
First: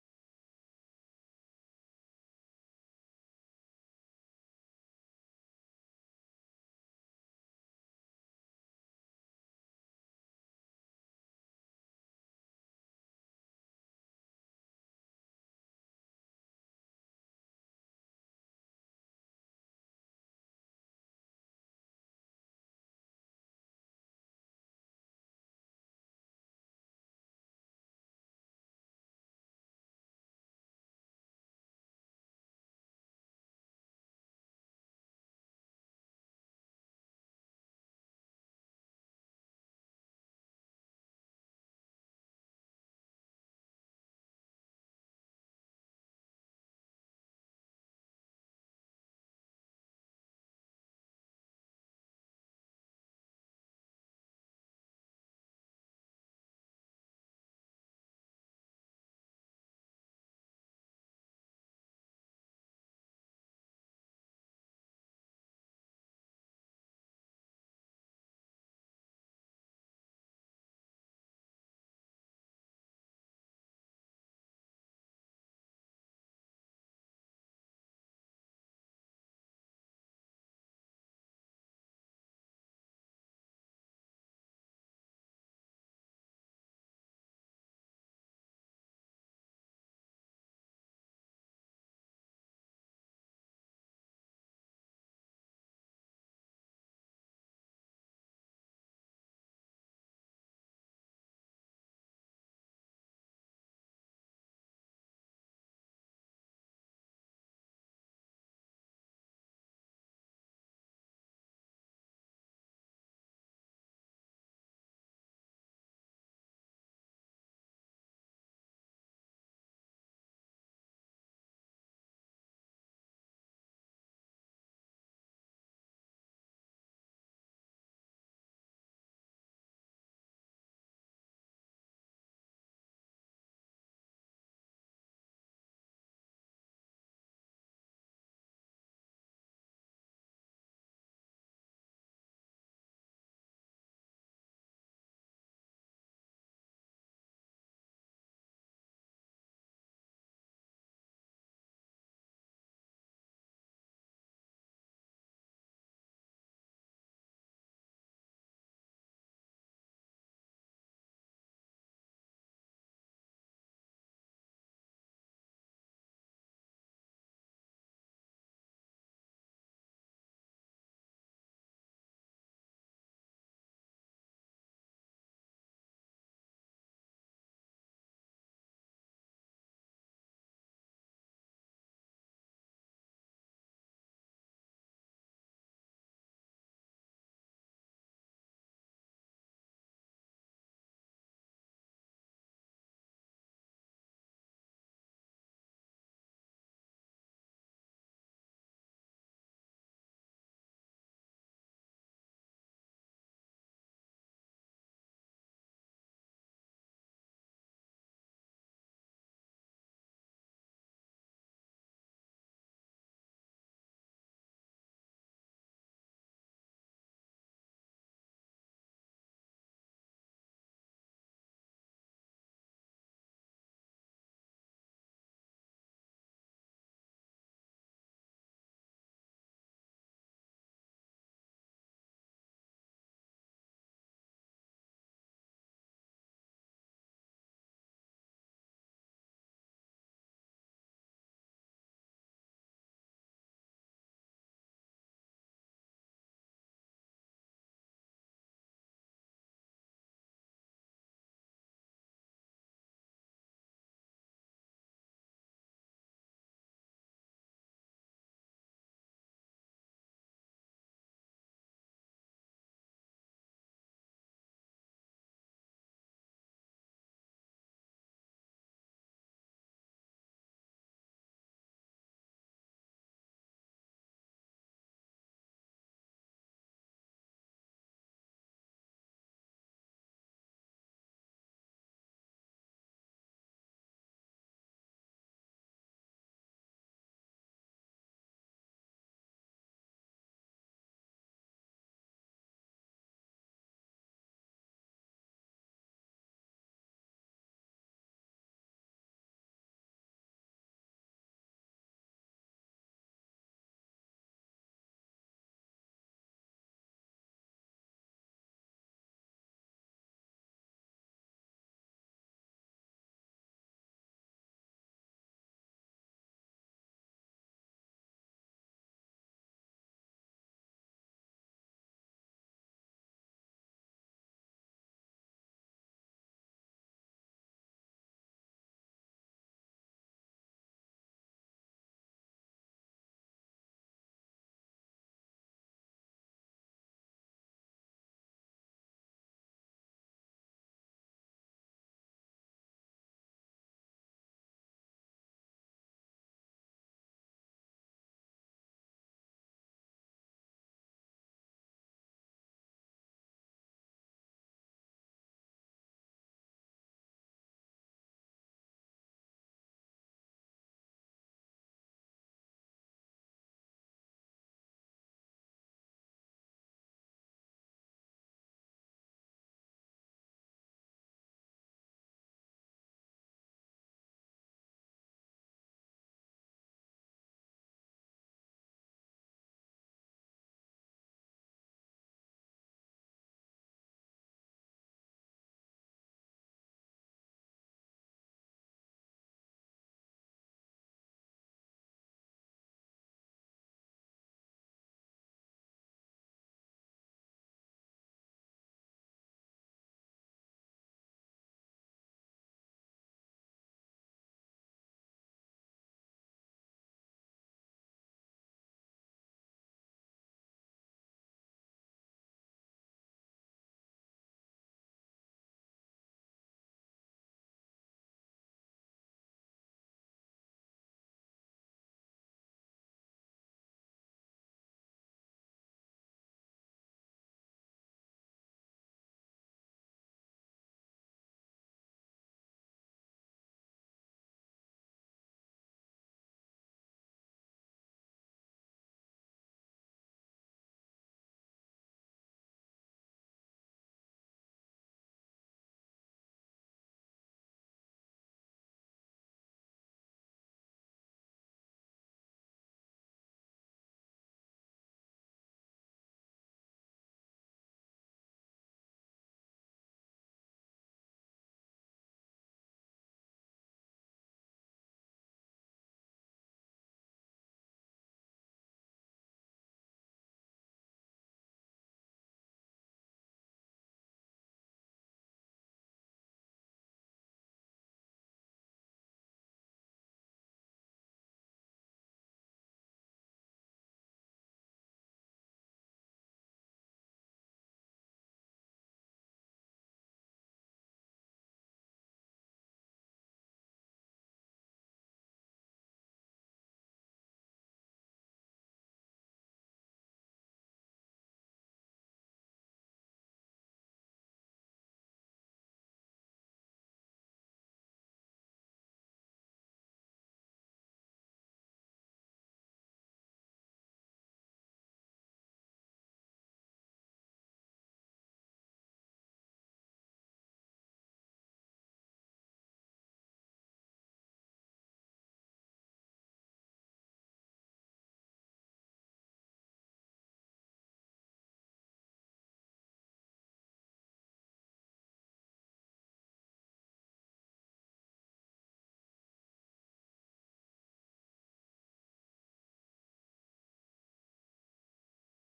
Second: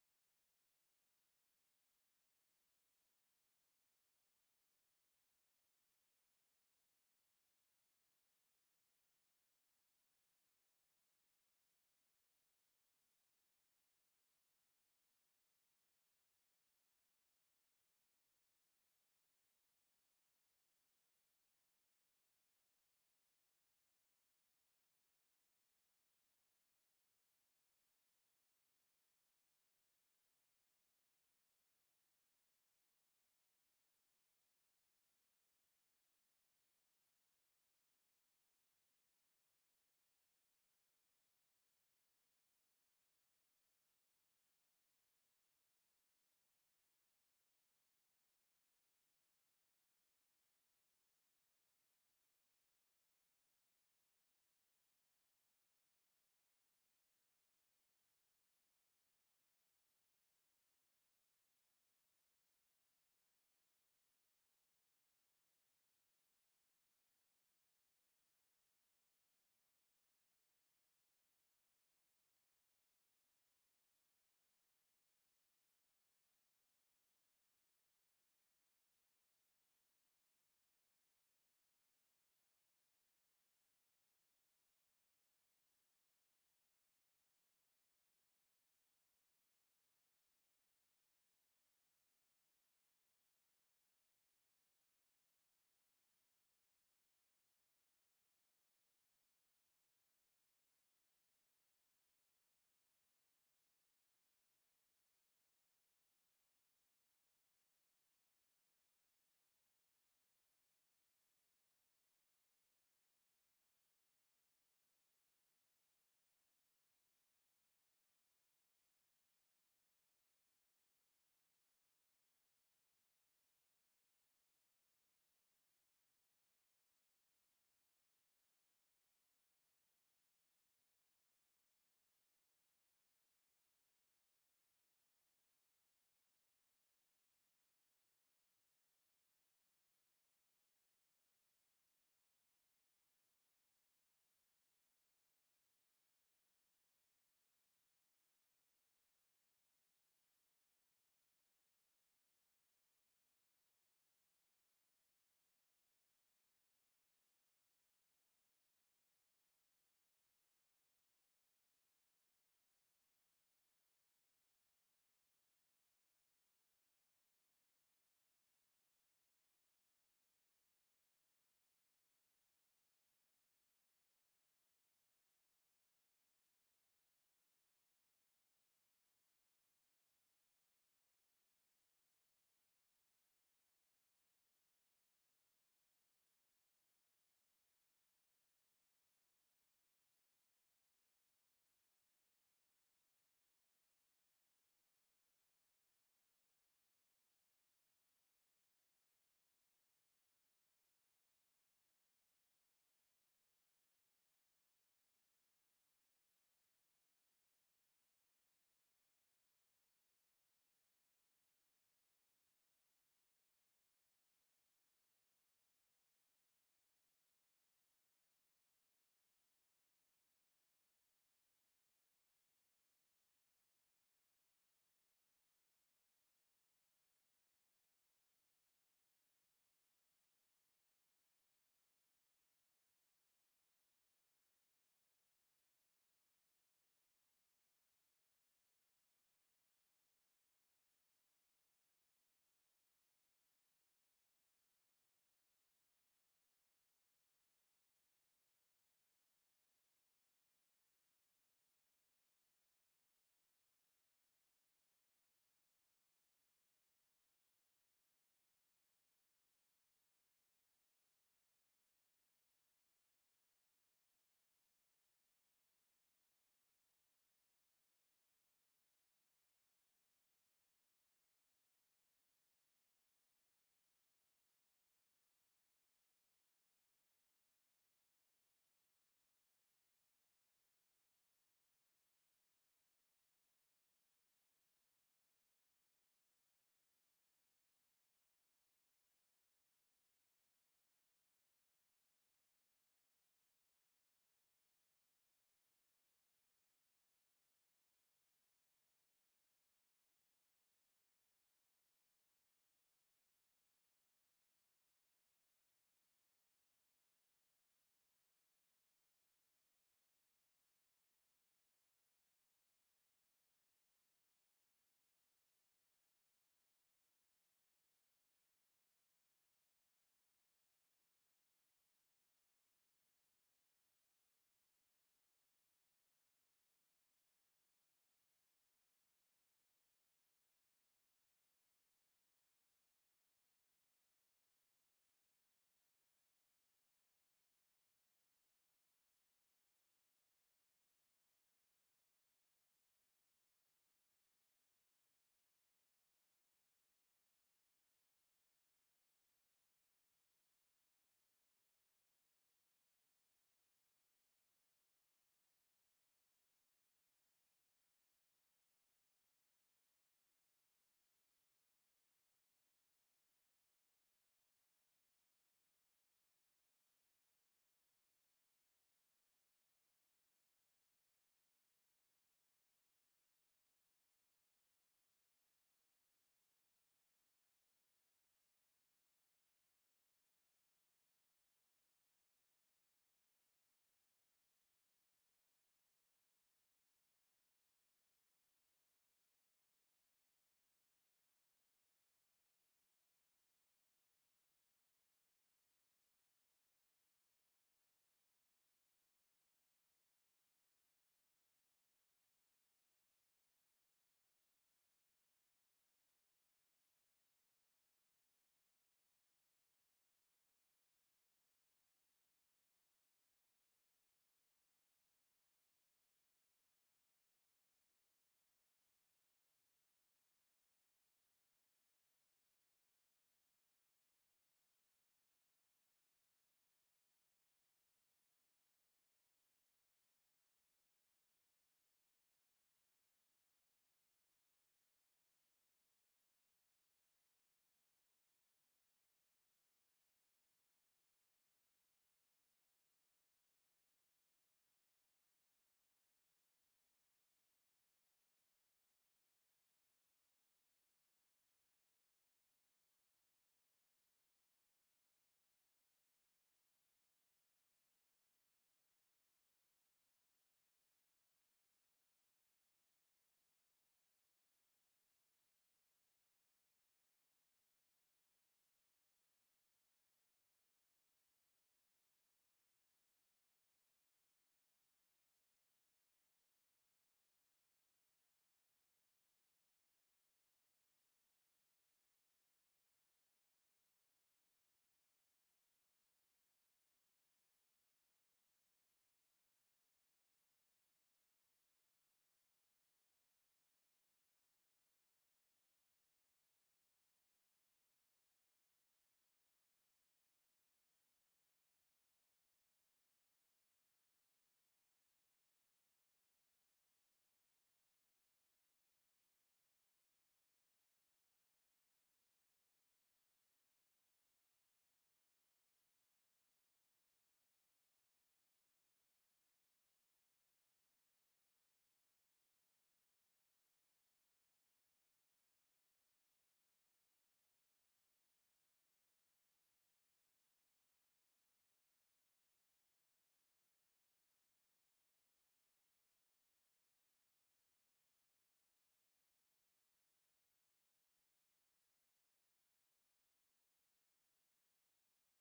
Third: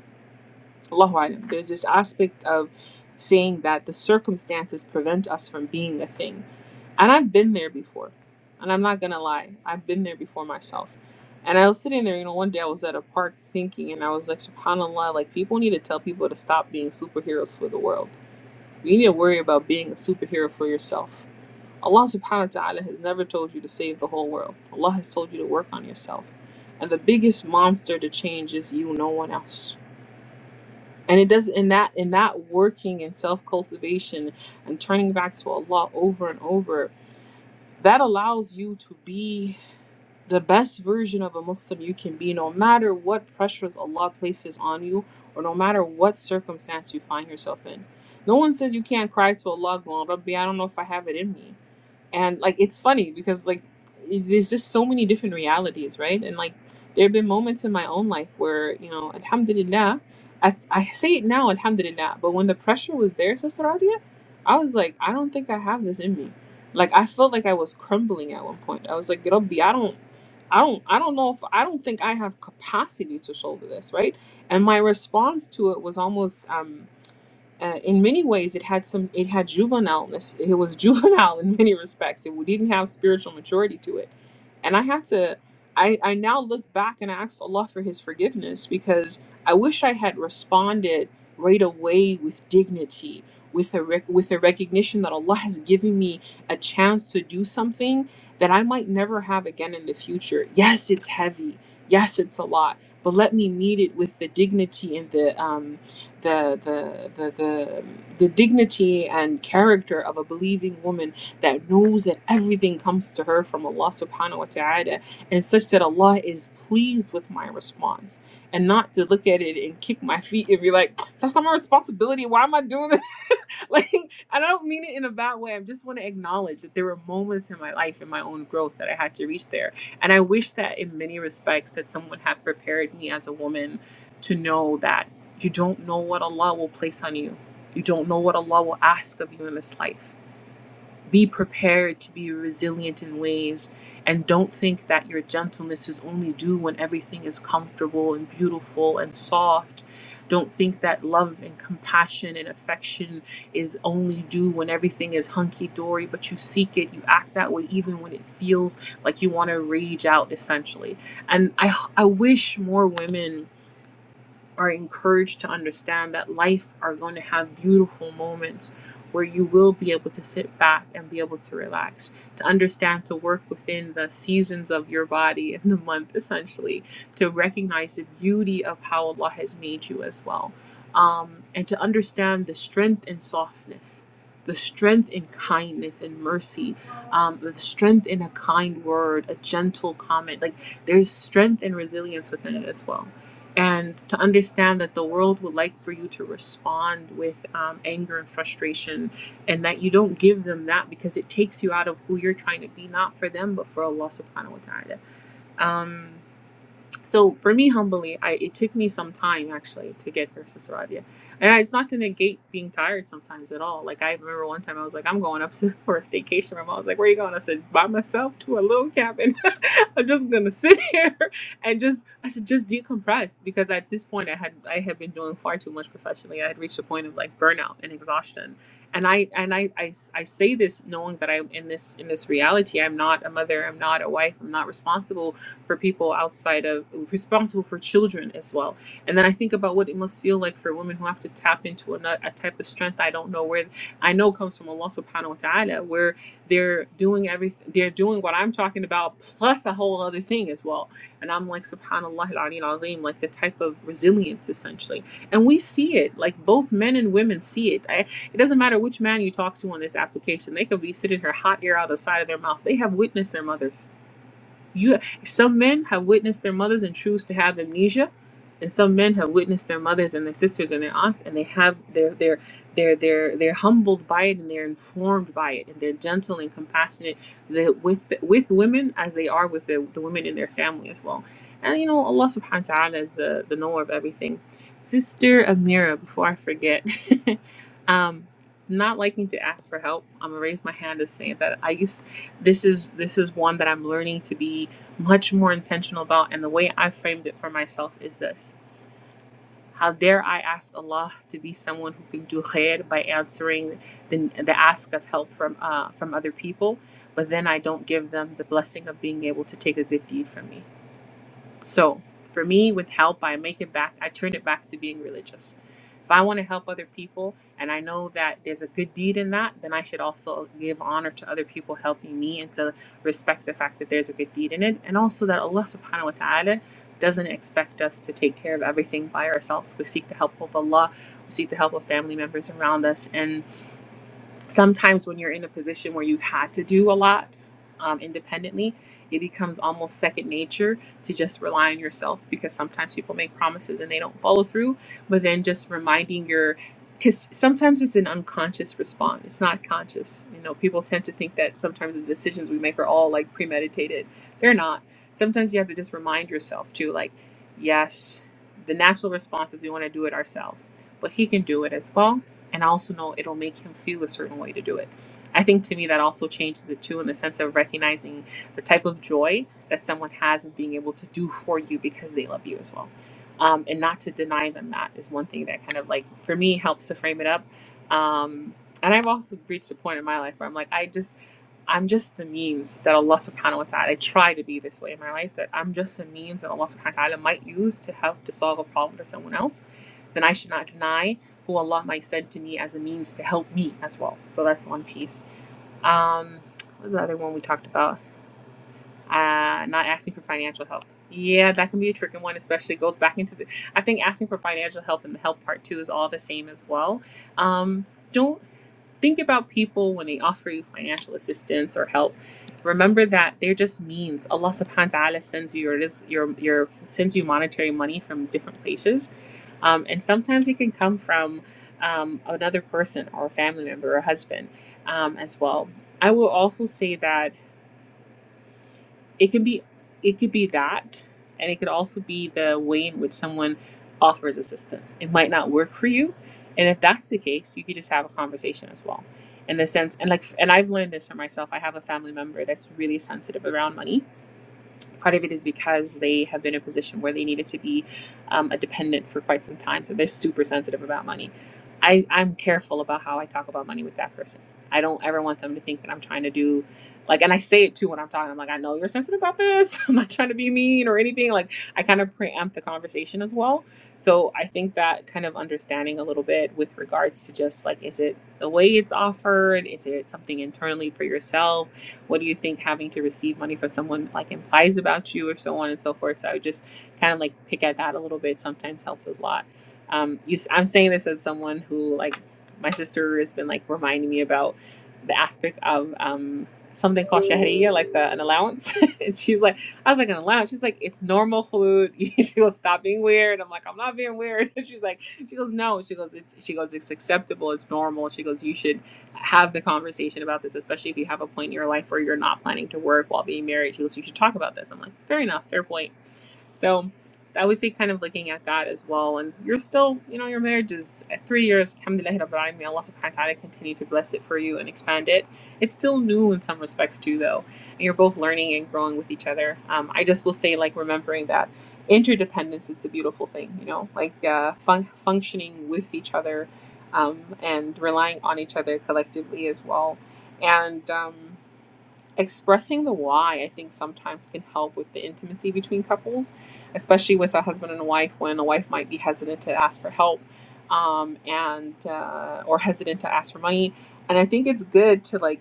Speaker 1: Allahu Alam. There's this aspect of saying that the circumstances prevent us from being a thing. And I've been there before. And I'm not gonna lie, I've been there before myself. And I was sitting there, you know, one day I was at a park thinking and I was like, SubhanAllah, like people need to tell people to stop being superheroes for the world. You need to worry about being a superhero for yourself. Allah subhanahu wa ta'ala has never told you to save the whole world. Allah has told you to work on yourself. And the biggest monster to change is you, no one else and it does in that in that working and self-cultivation and turning back to allah over and over that allows you to be the best version of a muslim you can be no matter what pressures allah places on you or no matter what circumstance you find yourself in no one says you can't cry to allah going, Rabbi, i don't know if i have it in me and like it's funny because like i- there's just so many different realities right and like there have been moments in my own life where you know alhamdulillah i, I say it now alhamdulillah but when the pressure was there sister Radia, i was like i don't think i have this in me like i felt like i was crumbling at one point i was like Rabbi, i don't i don't i don't know if i don't think i have capacity to shoulder this right and my response to it was almost um uh, in many ways it had some it had juvenileness it was juvenile in many respects it didn't have spiritual maturity to it and i had to i i now look back and I ask allah for his forgiveness because i wish i had responded right away with dignity with a rec- with a recognition that allah has given me a chance to do something that i might never have again in the future yes it's heavy yes it's a lot but let me meet it with the dignity and the um, the the the the, the dignity and character of a believing woman that knows that everything comes to her from Allah subhanahu wa ta'ala and such that Allah is pleased with my response and not to look at it and kick my feet and be like that's not my responsibility why am I doing this like I don't mean it in a bad way. I just want to acknowledge that there were moments in my life in my own growth that I had to reach there. And I wish that in many respects that someone had prepared me as a woman to know that you don't know what Allah will place on you. You don't know what Allah will ask of you in this life. Be prepared to be resilient in ways and don't think that your gentleness is only due when everything is comfortable and beautiful and soft. Don't think that love and compassion and affection is only due when everything is hunky dory, but you seek it, you act that way even when it feels like you want to rage out essentially. And I I wish more women are encouraged to understand that life are going to have beautiful moments where you will be able to sit back and be able to relax, to understand to work within the seasons of your body and the month, essentially, to recognize the beauty of how Allah has made you as well, um, and to understand the strength in softness. The strength in kindness and mercy, um, the strength in a kind word, a gentle comment. Like there's strength and resilience within it as well and to understand that the world would like for you to respond with um, anger and frustration, and that you don't give them that because it takes you out of who you're trying to be, not for them, but for Allah subhanahu wa ta'ala. Um, so for me humbly I, it took me some time actually to get versus Radia. and I, it's not to negate being tired sometimes at all like i remember one time i was like i'm going up to, for a staycation my mom was like where are you going i said by myself to a little cabin i'm just gonna sit here and just i said just decompress because at this point i had i had been doing far too much professionally i had reached a point of like burnout and exhaustion and I and I, I, I say this knowing that I'm in this in this reality. I'm not a mother. I'm not a wife. I'm not responsible for people outside of responsible for children as well and then i think about what it must feel like for women who have to tap into a, a type of strength i don't know where i know comes from allah subhanahu wa ta'ala where they're doing everything they're doing what i'm talking about plus a whole other thing as well and i'm like subhanallah al-ali al-azim like the type of resilience essentially and we see it like both men and women see it I, it doesn't matter which man you talk to on this application they could be sitting here hot air out the side of their mouth they have witnessed their mothers you some men have witnessed their mothers and choose to have amnesia, and some men have witnessed their mothers and their sisters and their aunts, and they have they're they're they're they're they're humbled by it and they're informed by it and they're gentle and compassionate the, with with women as they are with the, the women in their family as well. And you know Allah Subhanahu wa Taala is the the knower of everything. Sister Amira, before I forget, um, not liking to ask for help, I'm gonna raise my hand to say that I used this is this is one that I'm learning to be much more intentional about and the way I framed it for myself is this how dare I ask Allah to be someone who can do khair by answering the, the ask of help from uh, from other people but then I don't give them the blessing of being able to take a good deed from me so for me, with help, I make it back, I turn it back to being religious. If I want to help other people and I know that there's a good deed in that, then I should also give honor to other people helping me and to respect the fact that there's a good deed in it. And also that Allah subhanahu wa ta'ala doesn't expect us to take care of everything by ourselves. We seek the help of Allah, we seek the help of family members around us. and sometimes when you're in a position where you've had to do a lot um, independently, it becomes almost second nature to just rely on yourself because sometimes people make promises and they don't follow through. But then just reminding your, because sometimes it's an unconscious response, it's not conscious. You know, people tend to think that sometimes the decisions we make are all like premeditated. They're not. Sometimes you have to just remind yourself too, like, yes, the natural response is we want to do it ourselves, but he can do it as well and I also know it'll make him feel a certain way to do it. I think to me that also changes it too in the sense of recognizing the type of joy that someone has in being able to do for you because they love you as well. Um, and not to deny them that is one thing that kind of like for me helps to frame it up. Um, and I've also reached a point in my life where I'm like, I just I'm just the means that Allah subhanahu wa ta'ala I try to be this way in my life, that I'm just a means that Allah subhanahu wa ta'ala might use to help to solve a problem for someone else. Then I should not deny who Allah might send to me as a means to help me as well. So that's one piece. Um, what was the other one we talked about? Uh, not asking for financial help. Yeah, that can be a tricky one, especially goes back into the. I think asking for financial help and the help part too is all the same as well. Um, don't think about people when they offer you financial assistance or help. Remember that they're just means. Allah subhanahu wa ta'ala sends you your, your, your sends you monetary money from different places. Um, and sometimes it can come from um, another person or a family member or a husband um, as well. I will also say that it can be it could be that and it could also be the way in which someone offers assistance it might not work for you and if that's the case you could just have a conversation as well in the sense and like and i've learned this for myself i have a family member that's really sensitive around money Part of it is because they have been in a position where they needed to be um, a dependent for quite some time, so they're super sensitive about money. I, I'm careful about how I talk about money with that person. I don't ever want them to think that I'm trying to do like, and I say it too when I'm talking. I'm like, I know you're sensitive about this. I'm not trying to be mean or anything. Like, I kind of preempt the conversation as well. So I think that kind of understanding a little bit with regards to just like, is it the way it's offered? Is it something internally for yourself? what do you think having to receive money from someone like implies about you or so on and so forth so i would just kind of like pick at that a little bit sometimes helps a lot um, you, s- i'm saying this as someone who like my sister has been like reminding me about the aspect of um, something called shahriya like the, an allowance and she's like i was like an allowance she's like it's normal food she goes stop being weird i'm like i'm not being weird she's like she goes no she goes it's she goes it's acceptable it's normal she goes you should have the conversation about this, especially if you have a point in your life where you're not planning to work while being married. She goes, You should talk about this. I'm like, Fair enough, fair point. So I would say kind of looking at that as well. And you're still, you know, your marriage is at three years, alhamdulillah, Rabbil Alamin, may Allah subhanahu wa ta'ala continue to bless it for you and expand it. It's still new in some respects too, though. And you're both learning and growing with each other. Um, I just will say, like, remembering that interdependence is the beautiful thing, you know, like uh, fun- functioning with each other um, and relying on each other collectively as well. And, um, expressing the why i think sometimes can help with the intimacy between couples especially with a husband and a wife when a wife might be hesitant to ask for help um, and uh, or hesitant to ask for money and i think it's good to like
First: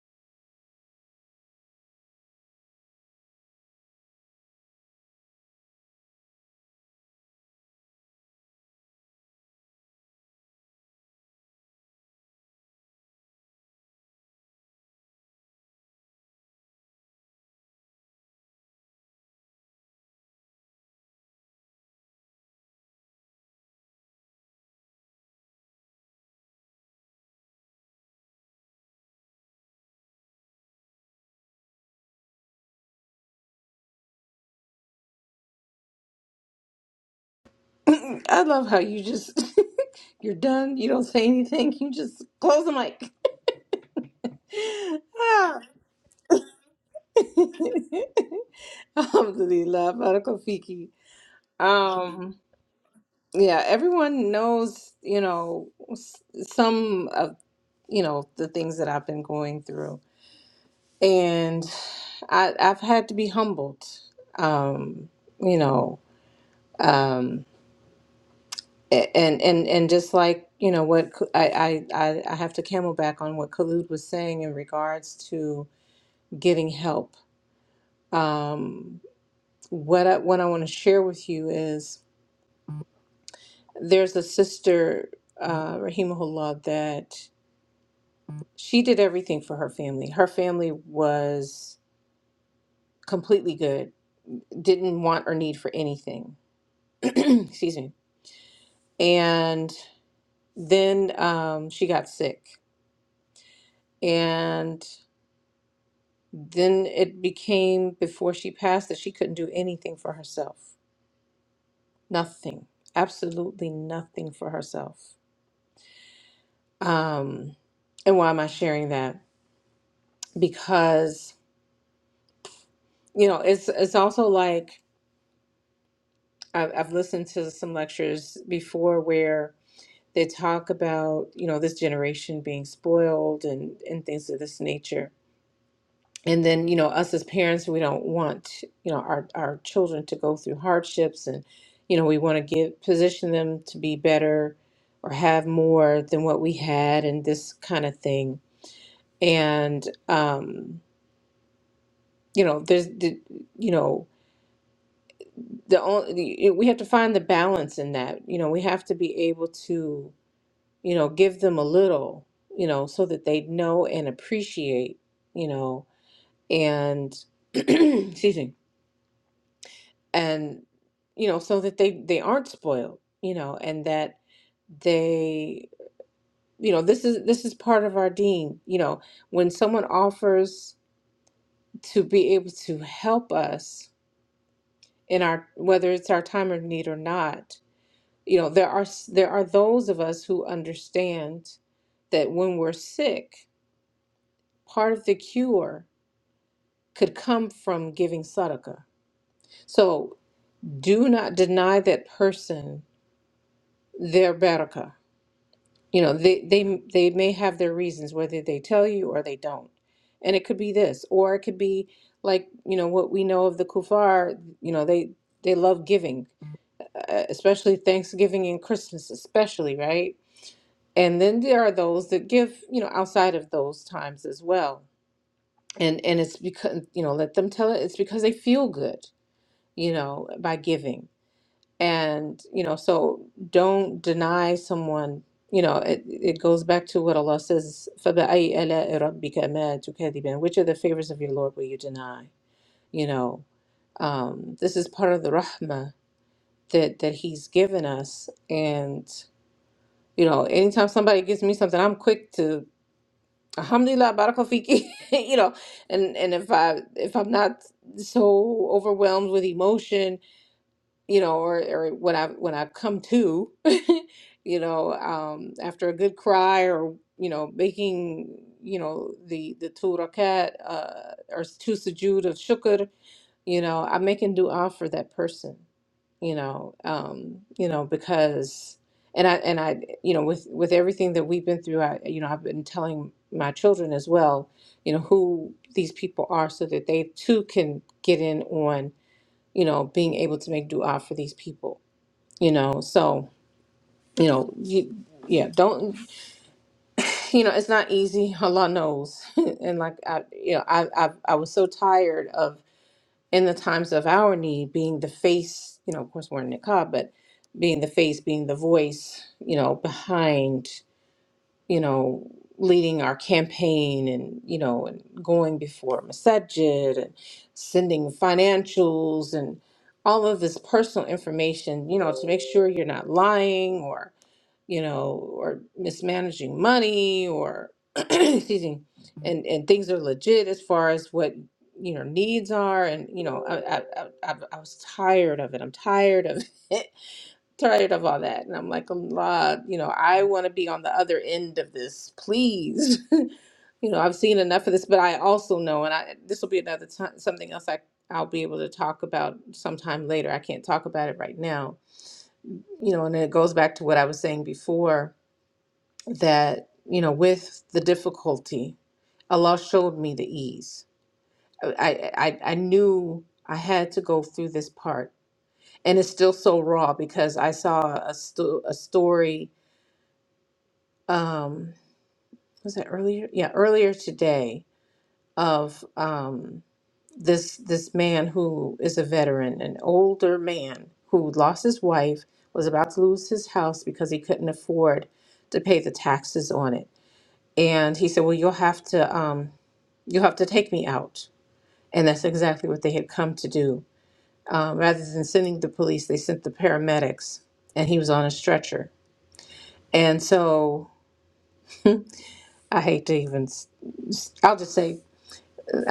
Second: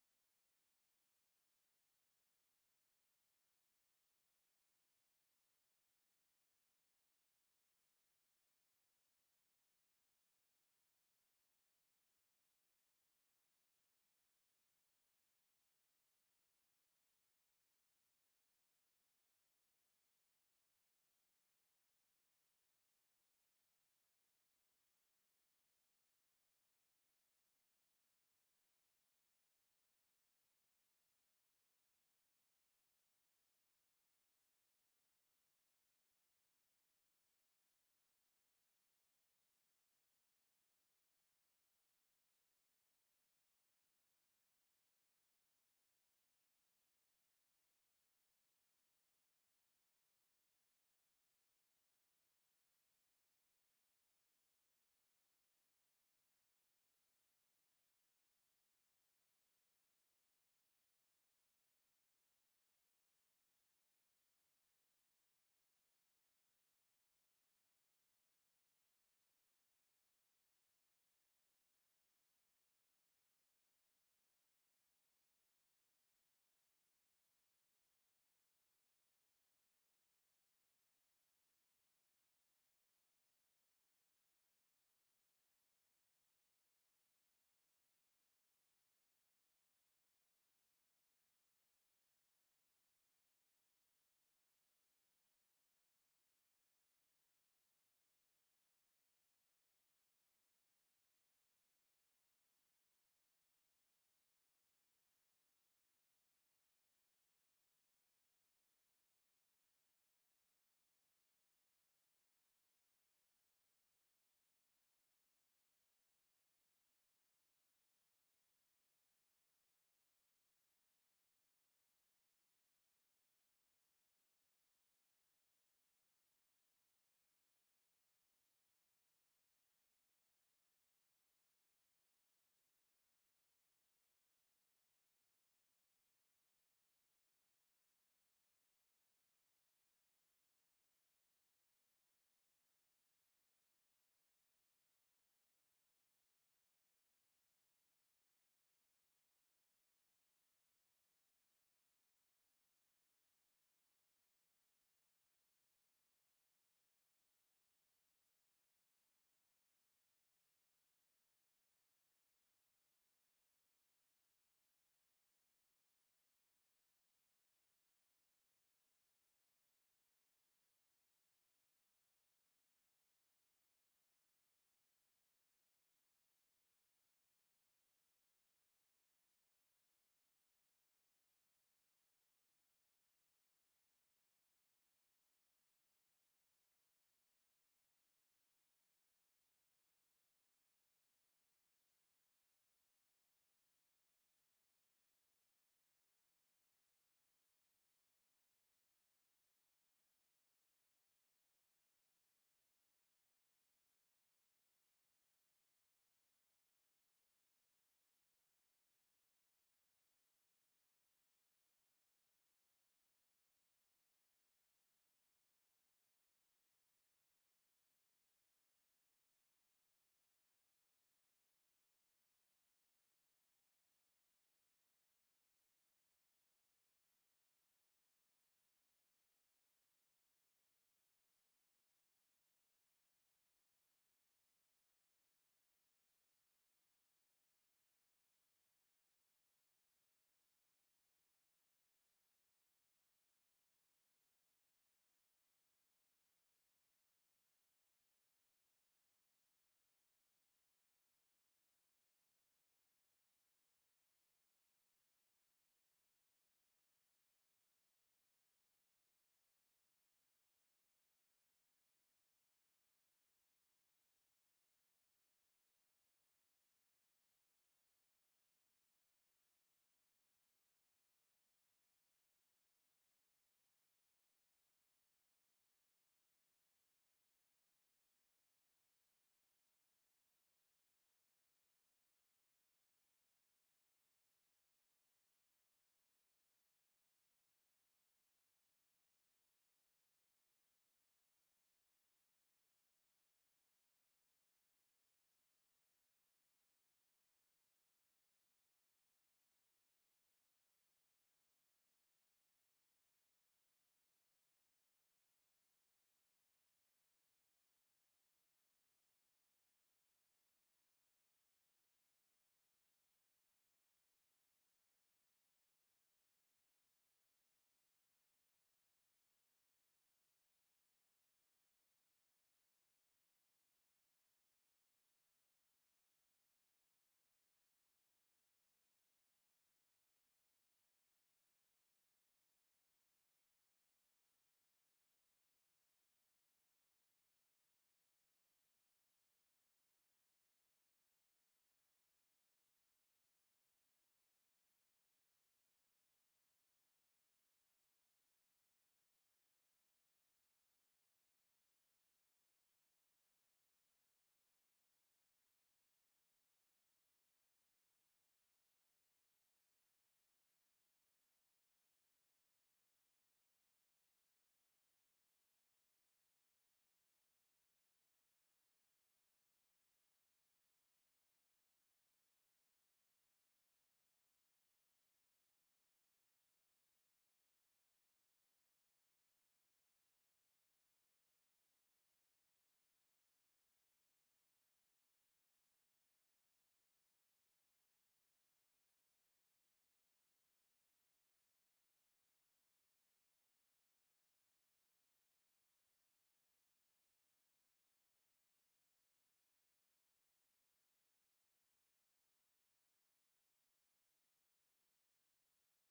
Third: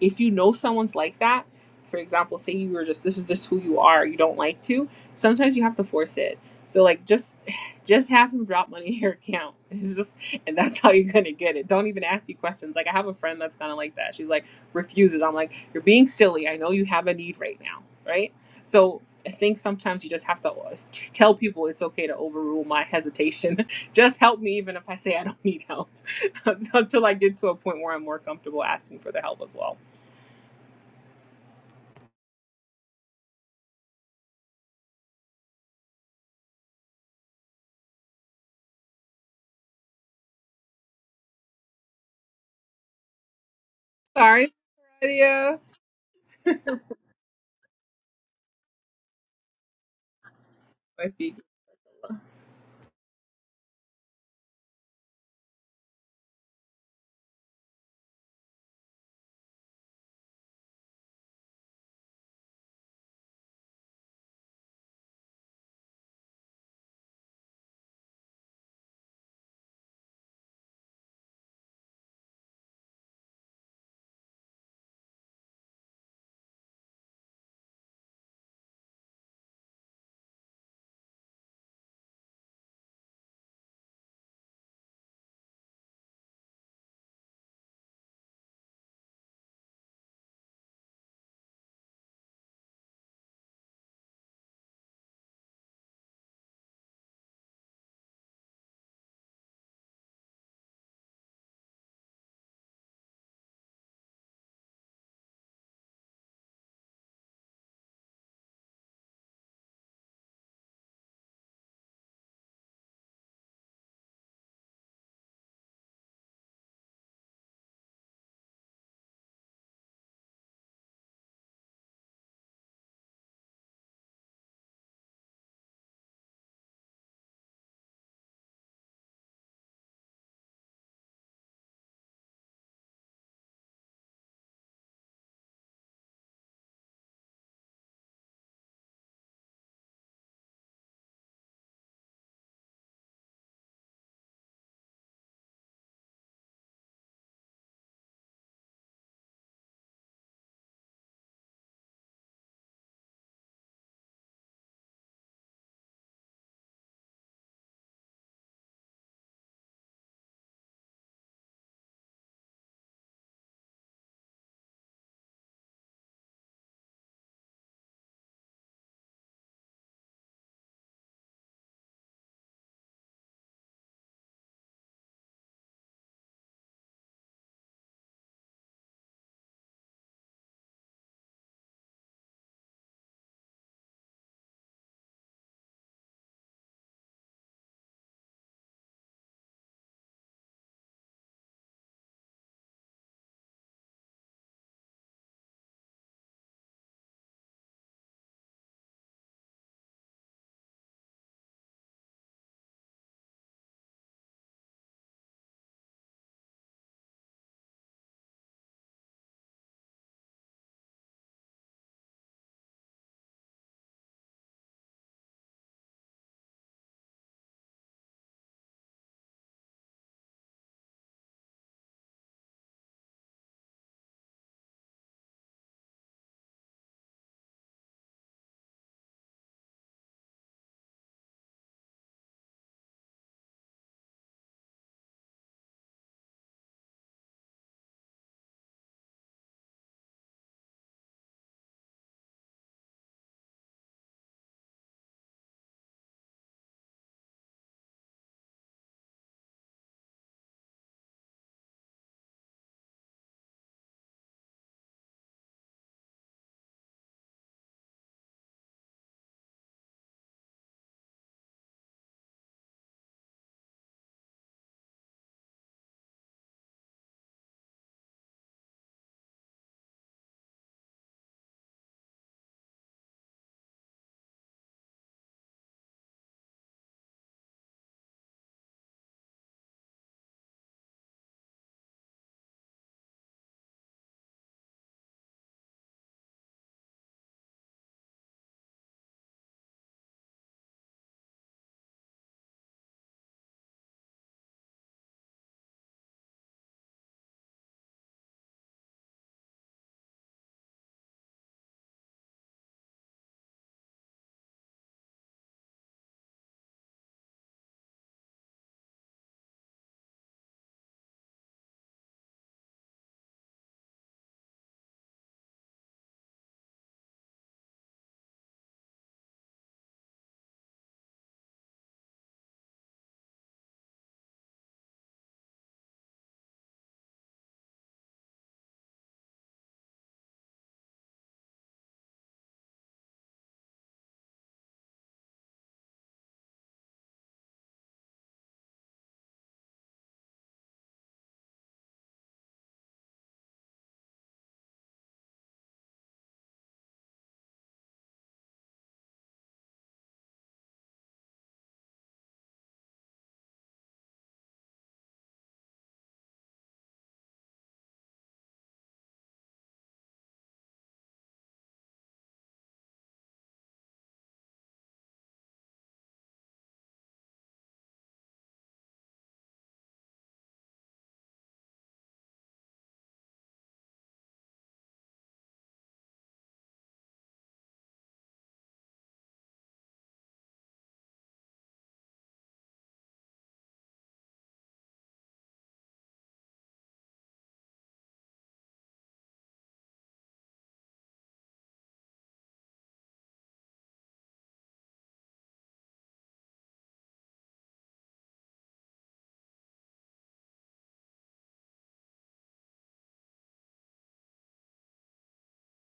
Speaker 1: if you know someone's like that for example say you were just this is just who you are you don't like to sometimes you have to force it so like just just have them drop money in your account it's just and that's how you're gonna get it don't even ask you questions like i have a friend that's kind of like that she's like refuse it. I'm like, you're being silly. I know you have a need right now, right? So I think sometimes you just have to uh, t- tell people it's okay to overrule my hesitation. just help me, even if I say I don't need help, until I get to a point where I'm more comfortable asking for the help as well.
Speaker 2: I love how you just you're done, you don't say anything, you just close the mic.
Speaker 1: Sorry, Lydia.
Speaker 2: Ah. Alhamdulillah, Barakal
Speaker 1: My feet.
Speaker 2: Um, yeah, everyone knows, you know, s- some of, you know, the things that I've been going through. And I, I've had to be humbled, um, you know, um, a- and, and, and just like, you know, what K- I, I, I I have to camelback on what Khalid was saying in regards to getting help. Um, what I, what I want to share with you is there's a sister, uh, Rahimahullah, that she did everything for her family. Her family was completely good, didn't want or need for anything. Excuse me. And then um, she got sick. And then it became before she passed that she couldn't do anything for herself. Nothing. Absolutely nothing for herself. Um, and why am I sharing that? Because, you know, it's it's also like I've, I've listened to some lectures before where They talk about, you know, this generation being spoiled and, and things of this nature. And then, you know, us as parents, we don't want, you know, our, our children to go through hardships and, you know, we want to give position them to be better or have more than what we had and this kind of thing. And um, you know, there's the, you know, the only we have to find the balance in that. You know, we have to be able to you know, give them a little, you know, so that they know and appreciate, you know, and excuse me, and you know, so that they they aren't spoiled, you know, and that they, you know, this is this is part of our dean, you know, when someone offers to be able to help us in our whether it's our time of need or not, you know, there are s- there are those of us who understand that when we're sick, part of the cure could come from giving sadaqah. So do not deny that person their barakah. You know, they, they, they may have their reasons, whether they tell you or they don't. And it could be this, or it could be like, you know, what we know of the kuffar. you know, they, they love giving, uh, especially Thanksgiving and Christmas, especially, right? And then there are those that give, you know, outside of those times as well. And, and it's because, you know, let them tell it, it's because they feel good, you know, by giving and you know so don't deny someone you know it, it goes back to what allah says فَبِأَيِّ آلَاءِ رَبِّكَ مَا تُكَذِّبَانِ? which are the favors of your lord will you deny you know um, this is part of the rahmah that that he's given us and you know anytime somebody gives me something i'm quick to alhamdulillah barakafiki you know and and if i if i'm not so overwhelmed with emotion you know, or, or when I when I come to, you know, um, after a good cry or you know, making you know the the two rakat uh, or two sujood of shukr, you know, I'm making du'a for that person, you know, um, you know, because and I and I you know with with everything that we've been through, I you know I've been telling my children as well, you know, who these people are, so that they too can get in on you know, being able to make dua for these people, you know. So, you know, you, yeah, don't, you know, it's not easy. Allah knows. and like, I, you know, I, I, I was so tired of in the times of our need being the face, you know, of course we're in niqab, but being the face, being the voice, you know, behind you know, leading our campaign and, you know, and going before Masajid and sending financials and all of this personal information, you know, to make sure you're not lying or, you know, or mismanaging money or, excuse me, and, and things are legit as far as what, you know, needs are. And, you know, I, I, I, I I was tired of it. I'm tired of it tired of all that. And I'm like, Allah, you know, I want to be on the other end of this, please. you know, I've seen enough of this, but I also know, and I this will be another time, something else I I'll be able to talk about sometime later. I can't talk about it right now. You know, and it goes back to what I was saying before that you know, with the difficulty, Allah showed me the ease. I I I I knew I had to go through this part, and it's still so raw because I saw a sto- a story um was it earlier yeah earlier today of um this this man who is a veteran an older man who lost his wife was about to lose his house because he couldn't afford to pay the taxes on it and he said well you'll have to um you'll have to take me out and that's exactly what they had come to do um, rather than sending the police they sent the paramedics and he was on a stretcher and so i hate to even s- I'll just say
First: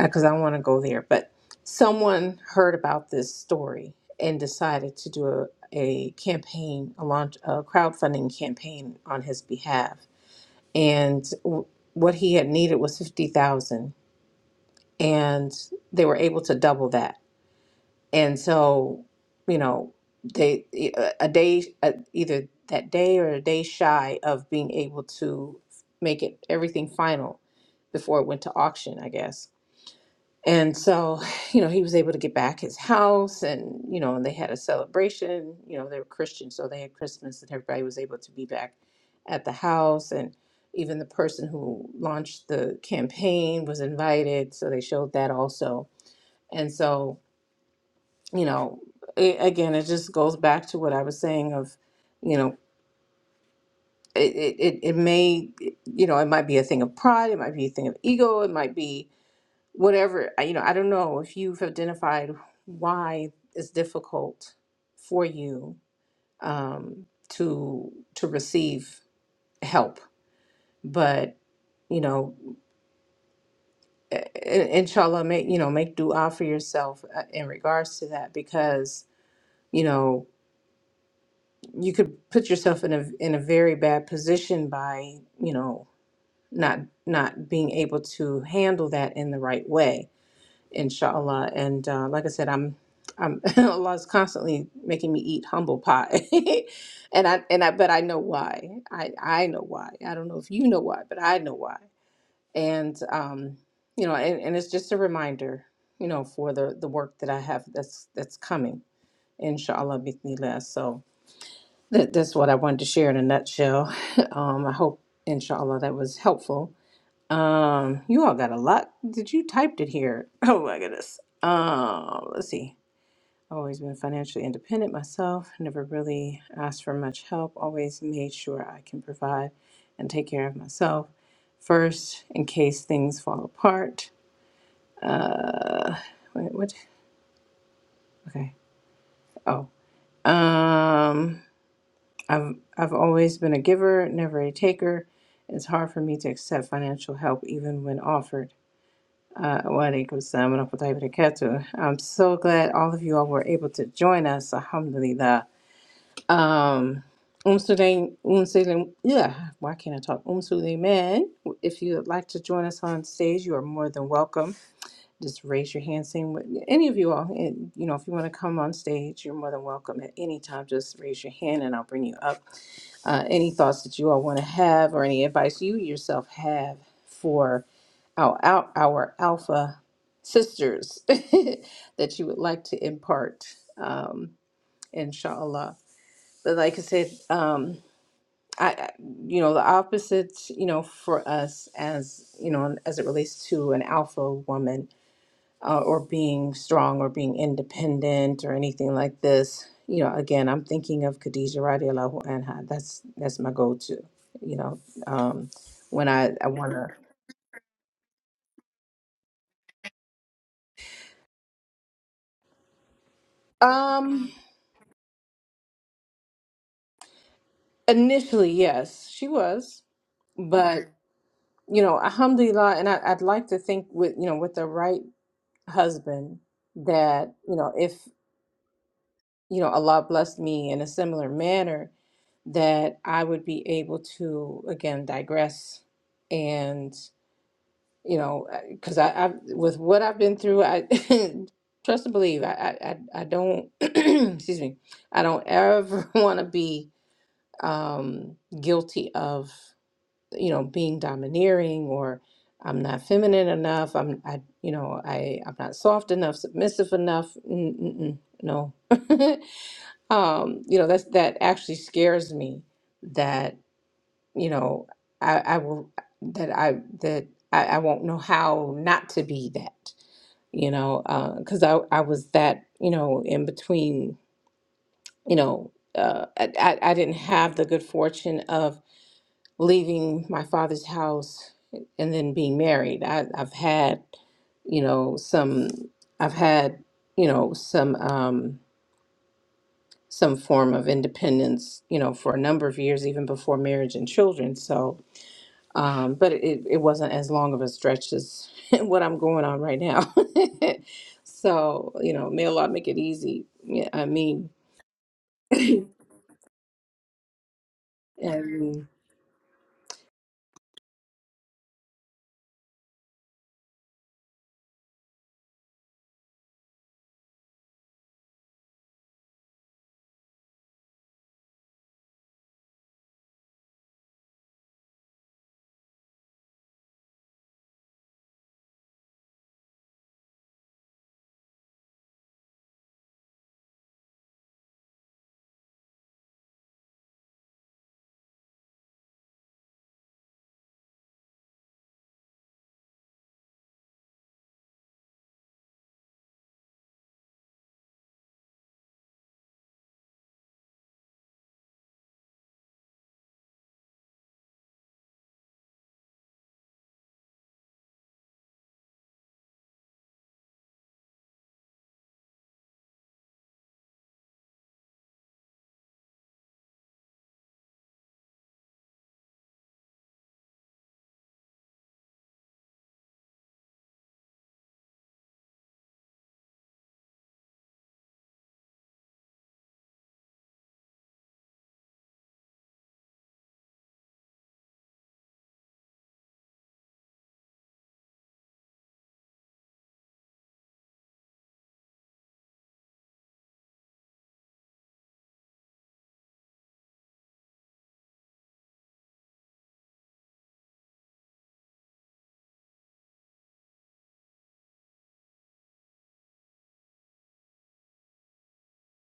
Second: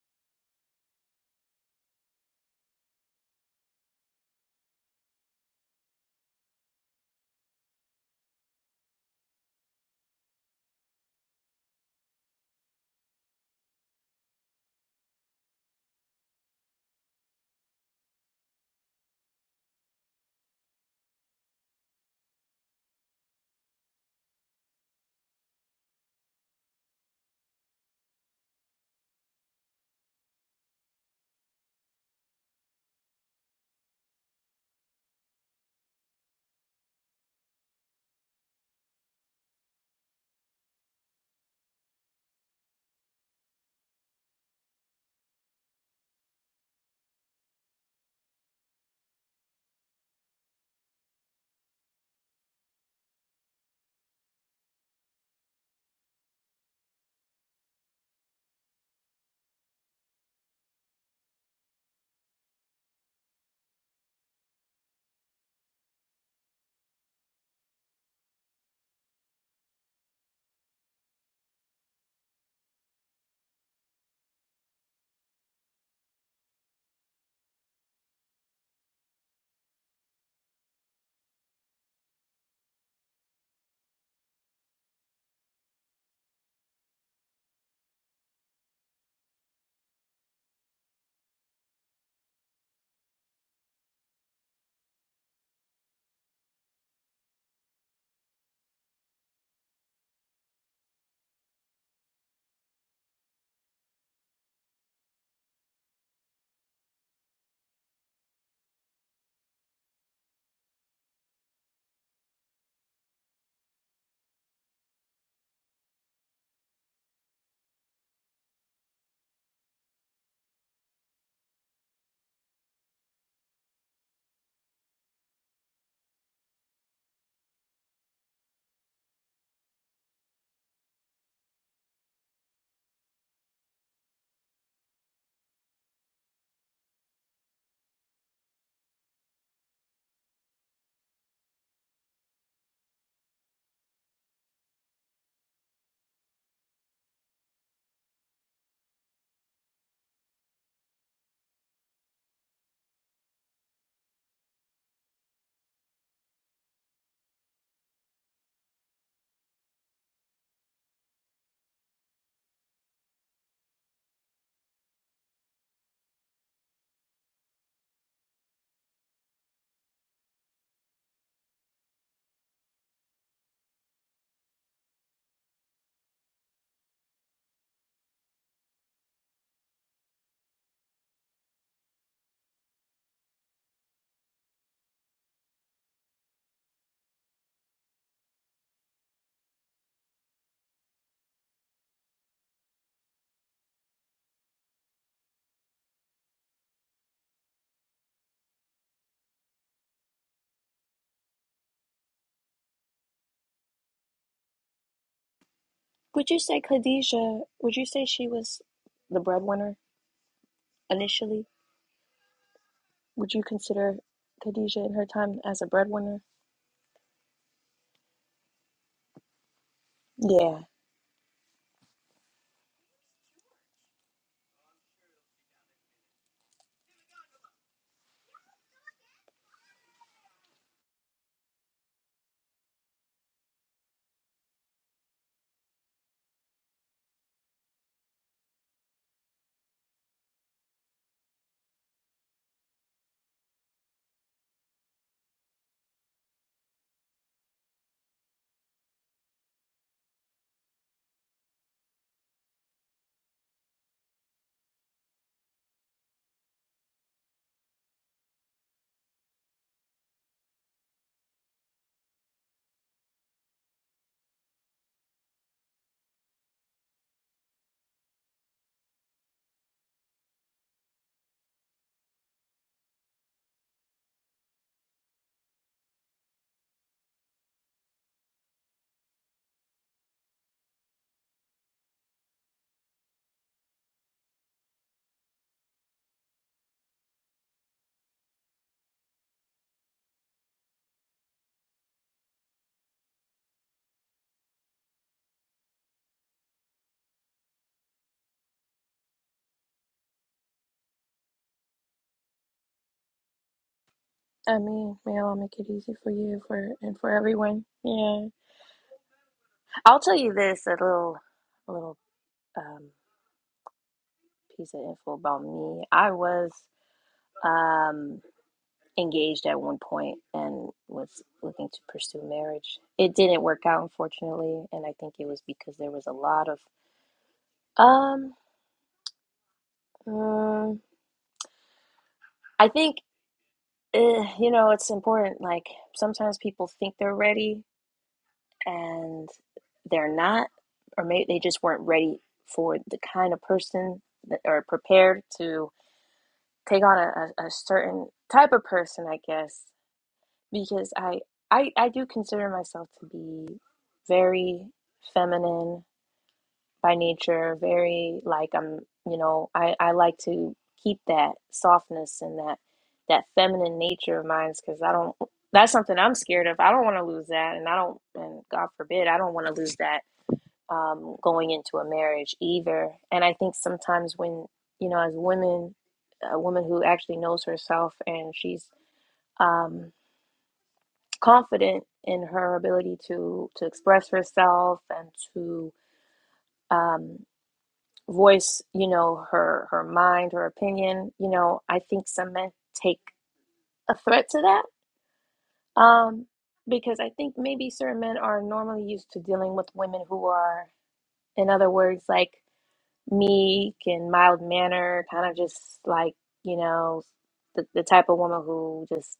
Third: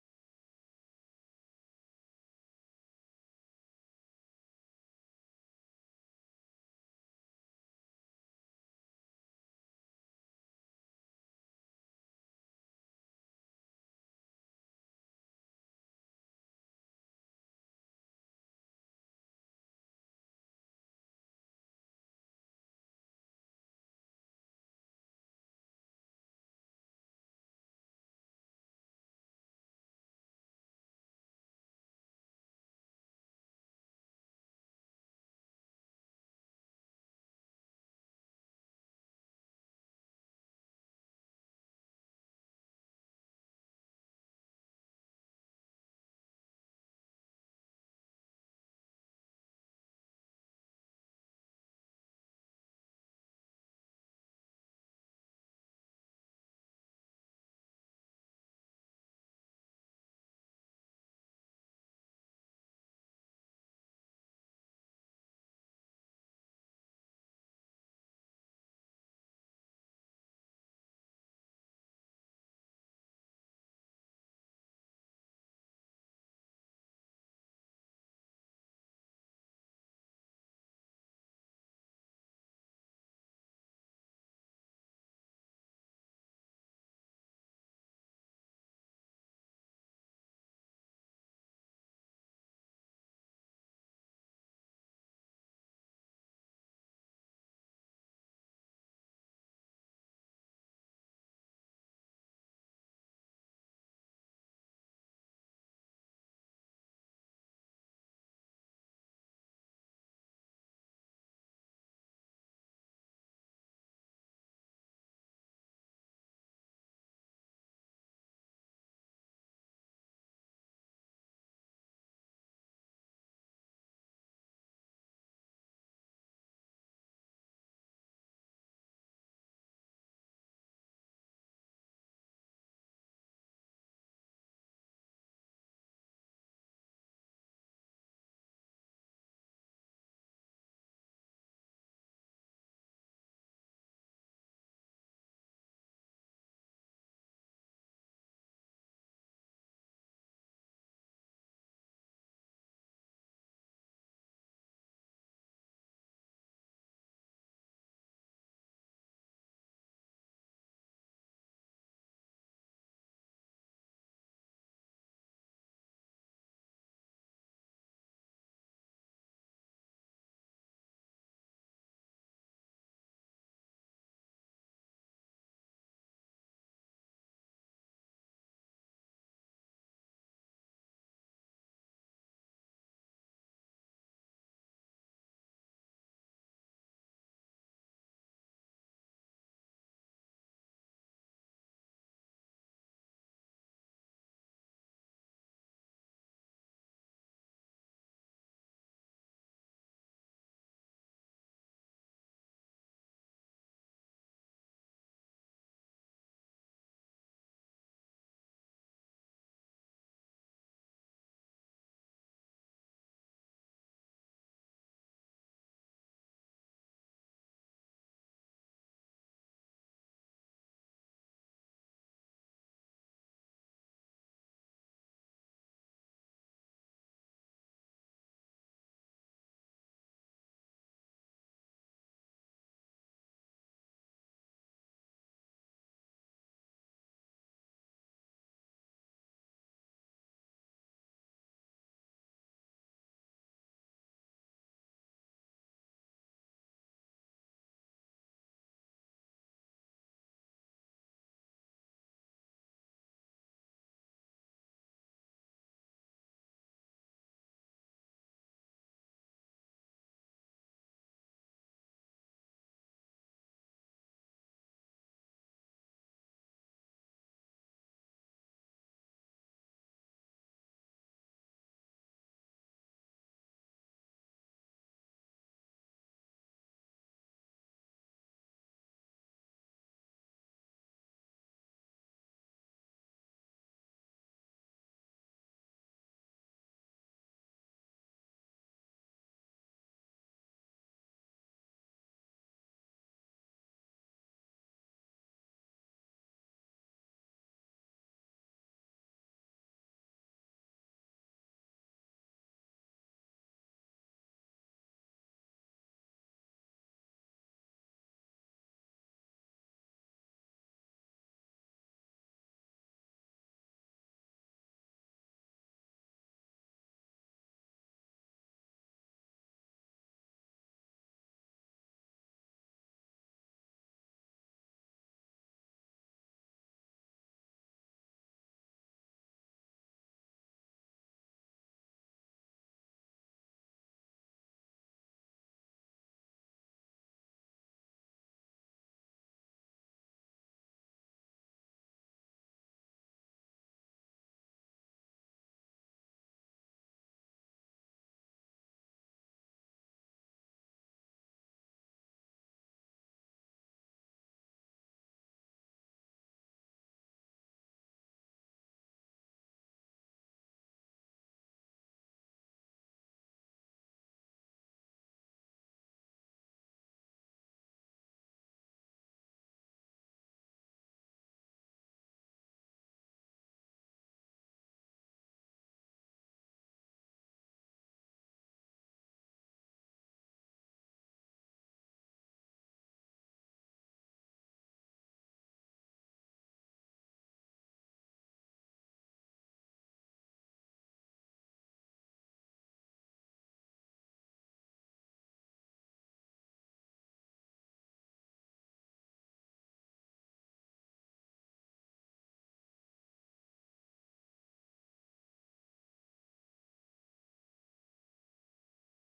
Speaker 2: because I want to go there, but someone heard about this story and decided to do a, a campaign, a launch, a crowdfunding campaign on his behalf. And w- what he had needed was 50,000 and they were able to double that. And so, you know, they a a day a, either that day or a day shy of being able to make it everything final before it went to auction, I guess and so, you know, he was able to get back his house and, you know, and they had a celebration. You know, they were Christian, so they had Christmas and everybody was able to be back at the house. And even the person who launched the campaign was invited. So they showed that also. And so, you know, it, again, it just goes back to what I was saying of, you know, it, it, it it may, you know, it might be a thing of pride, it might be a thing of ego, it might be whatever I- you know i don't know if you've identified why it's difficult for you um, to to receive help but you know i- i- inshallah make you know make dua for yourself uh, in regards to that because you know you could put yourself in a in a very bad position by you know not not being able to handle that in the right way inshallah and uh, like i said i'm i'm allah's constantly making me eat humble pie and i and i but i know why i i know why i don't know if you know why but i know why and um you know and, and it's just a reminder you know for the the work that i have that's that's coming inshallah bithnillah so that, that's what i wanted to share in a nutshell um i hope inshallah that was helpful um, you all got a lot that you typed in here. Oh my goodness. Um, let's see. I've always been financially independent myself, never really asked for much help, always made sure I can provide and take care of myself first in case things fall apart. Uh, wait, what? Okay. Oh. Um, I've, I've always been a giver, never a taker. It's hard for me to accept financial help even when offered. Uh, Waalaikumsalam warahmatullahi wabarakatuh. I'm so glad all of you all were able to join us. Alhamdulillah. Um, Um Sulaim, Um Sulaim, yeah, why can't I talk? Um Sulaiman, if you would like to join us on stage, you are more than welcome. Just raise your hand, same with any of you all. And, you know, if you want to come on stage, you're more than welcome at any time. Just raise your hand and I'll bring you up uh, any thoughts that you all want to have or any advice you yourself have for our, our, our alpha sisters that you would like to impart um, inshallah but like i said um, I, I- you know the opposite you know for us as you know as it relates to an alpha woman uh, or being strong or being independent or anything like this. You know, again, I'm thinking of Khadija radiallahu anha. That's that's my go-to. You know, um, when I
Speaker 3: would you
Speaker 2: I
Speaker 3: say
Speaker 2: want to.
Speaker 3: khadijah would you say she was the breadwinner initially Would you consider
Speaker 2: Um,
Speaker 3: Khadijah in her time as a breadwinner?
Speaker 2: initially, yes, she was, but you know, alhamdulillah, and I, I'd like to think with you know with the right husband that you know if you know Allah blessed me in a similar manner that I would be able to again digress you know, because I, I with what I've been through, I trust and believe. I I I I don't excuse me. I don't ever want to be um guilty of you know being domineering or I'm not feminine enough. I'm I you know I I'm not soft enough, submissive enough. Mm, mm, mm, no, um, you know that's that actually scares me. That you know, I, I will that I that I, I won't know how not to be that, you know, because I I was that you know in between, you know, uh, I I I didn't have the good fortune of leaving my father's house and then being married. I I've had, you know, some I've had you know some um some form of independence you know for a number of years even before marriage and children so um, but it, it wasn't as long of a stretch as what I'm going on right now. so you know, may Allah make it easy. Yeah, I mean,
Speaker 3: I mean, may Allah make it easy for you for and for everyone. Yeah.
Speaker 2: and
Speaker 3: I'll tell you this, a little a little um piece of info about me. I was um engaged at one point and was looking to pursue marriage. It didn't work out unfortunately, and I think it was because there was a lot of um mm, I think eh, you know, it's important like sometimes people think they're ready and they're not, or maybe they just weren't ready for the kind of person that, or prepared to take on a, a, a certain type of person, I guess, because I, I, I do consider myself to be very feminine by nature, very like I'm, you know, I, I like to keep that softness and that, that feminine nature of mine because I don't, that's something I'm scared of. I don't want to lose that. And I don't, and God forbid, I don't want to lose that um, going into a marriage either. And I think sometimes when, you know, as women, a woman who actually knows herself and she's um, confident in her ability to to express herself and to um, voice, you know, her her mind, her opinion, you know, I think some men take a threat to that. Um, because I think maybe certain men are normally used to dealing with women who are, in other words, like meek and mild manner, kind of just like, you know, the, the type of woman who just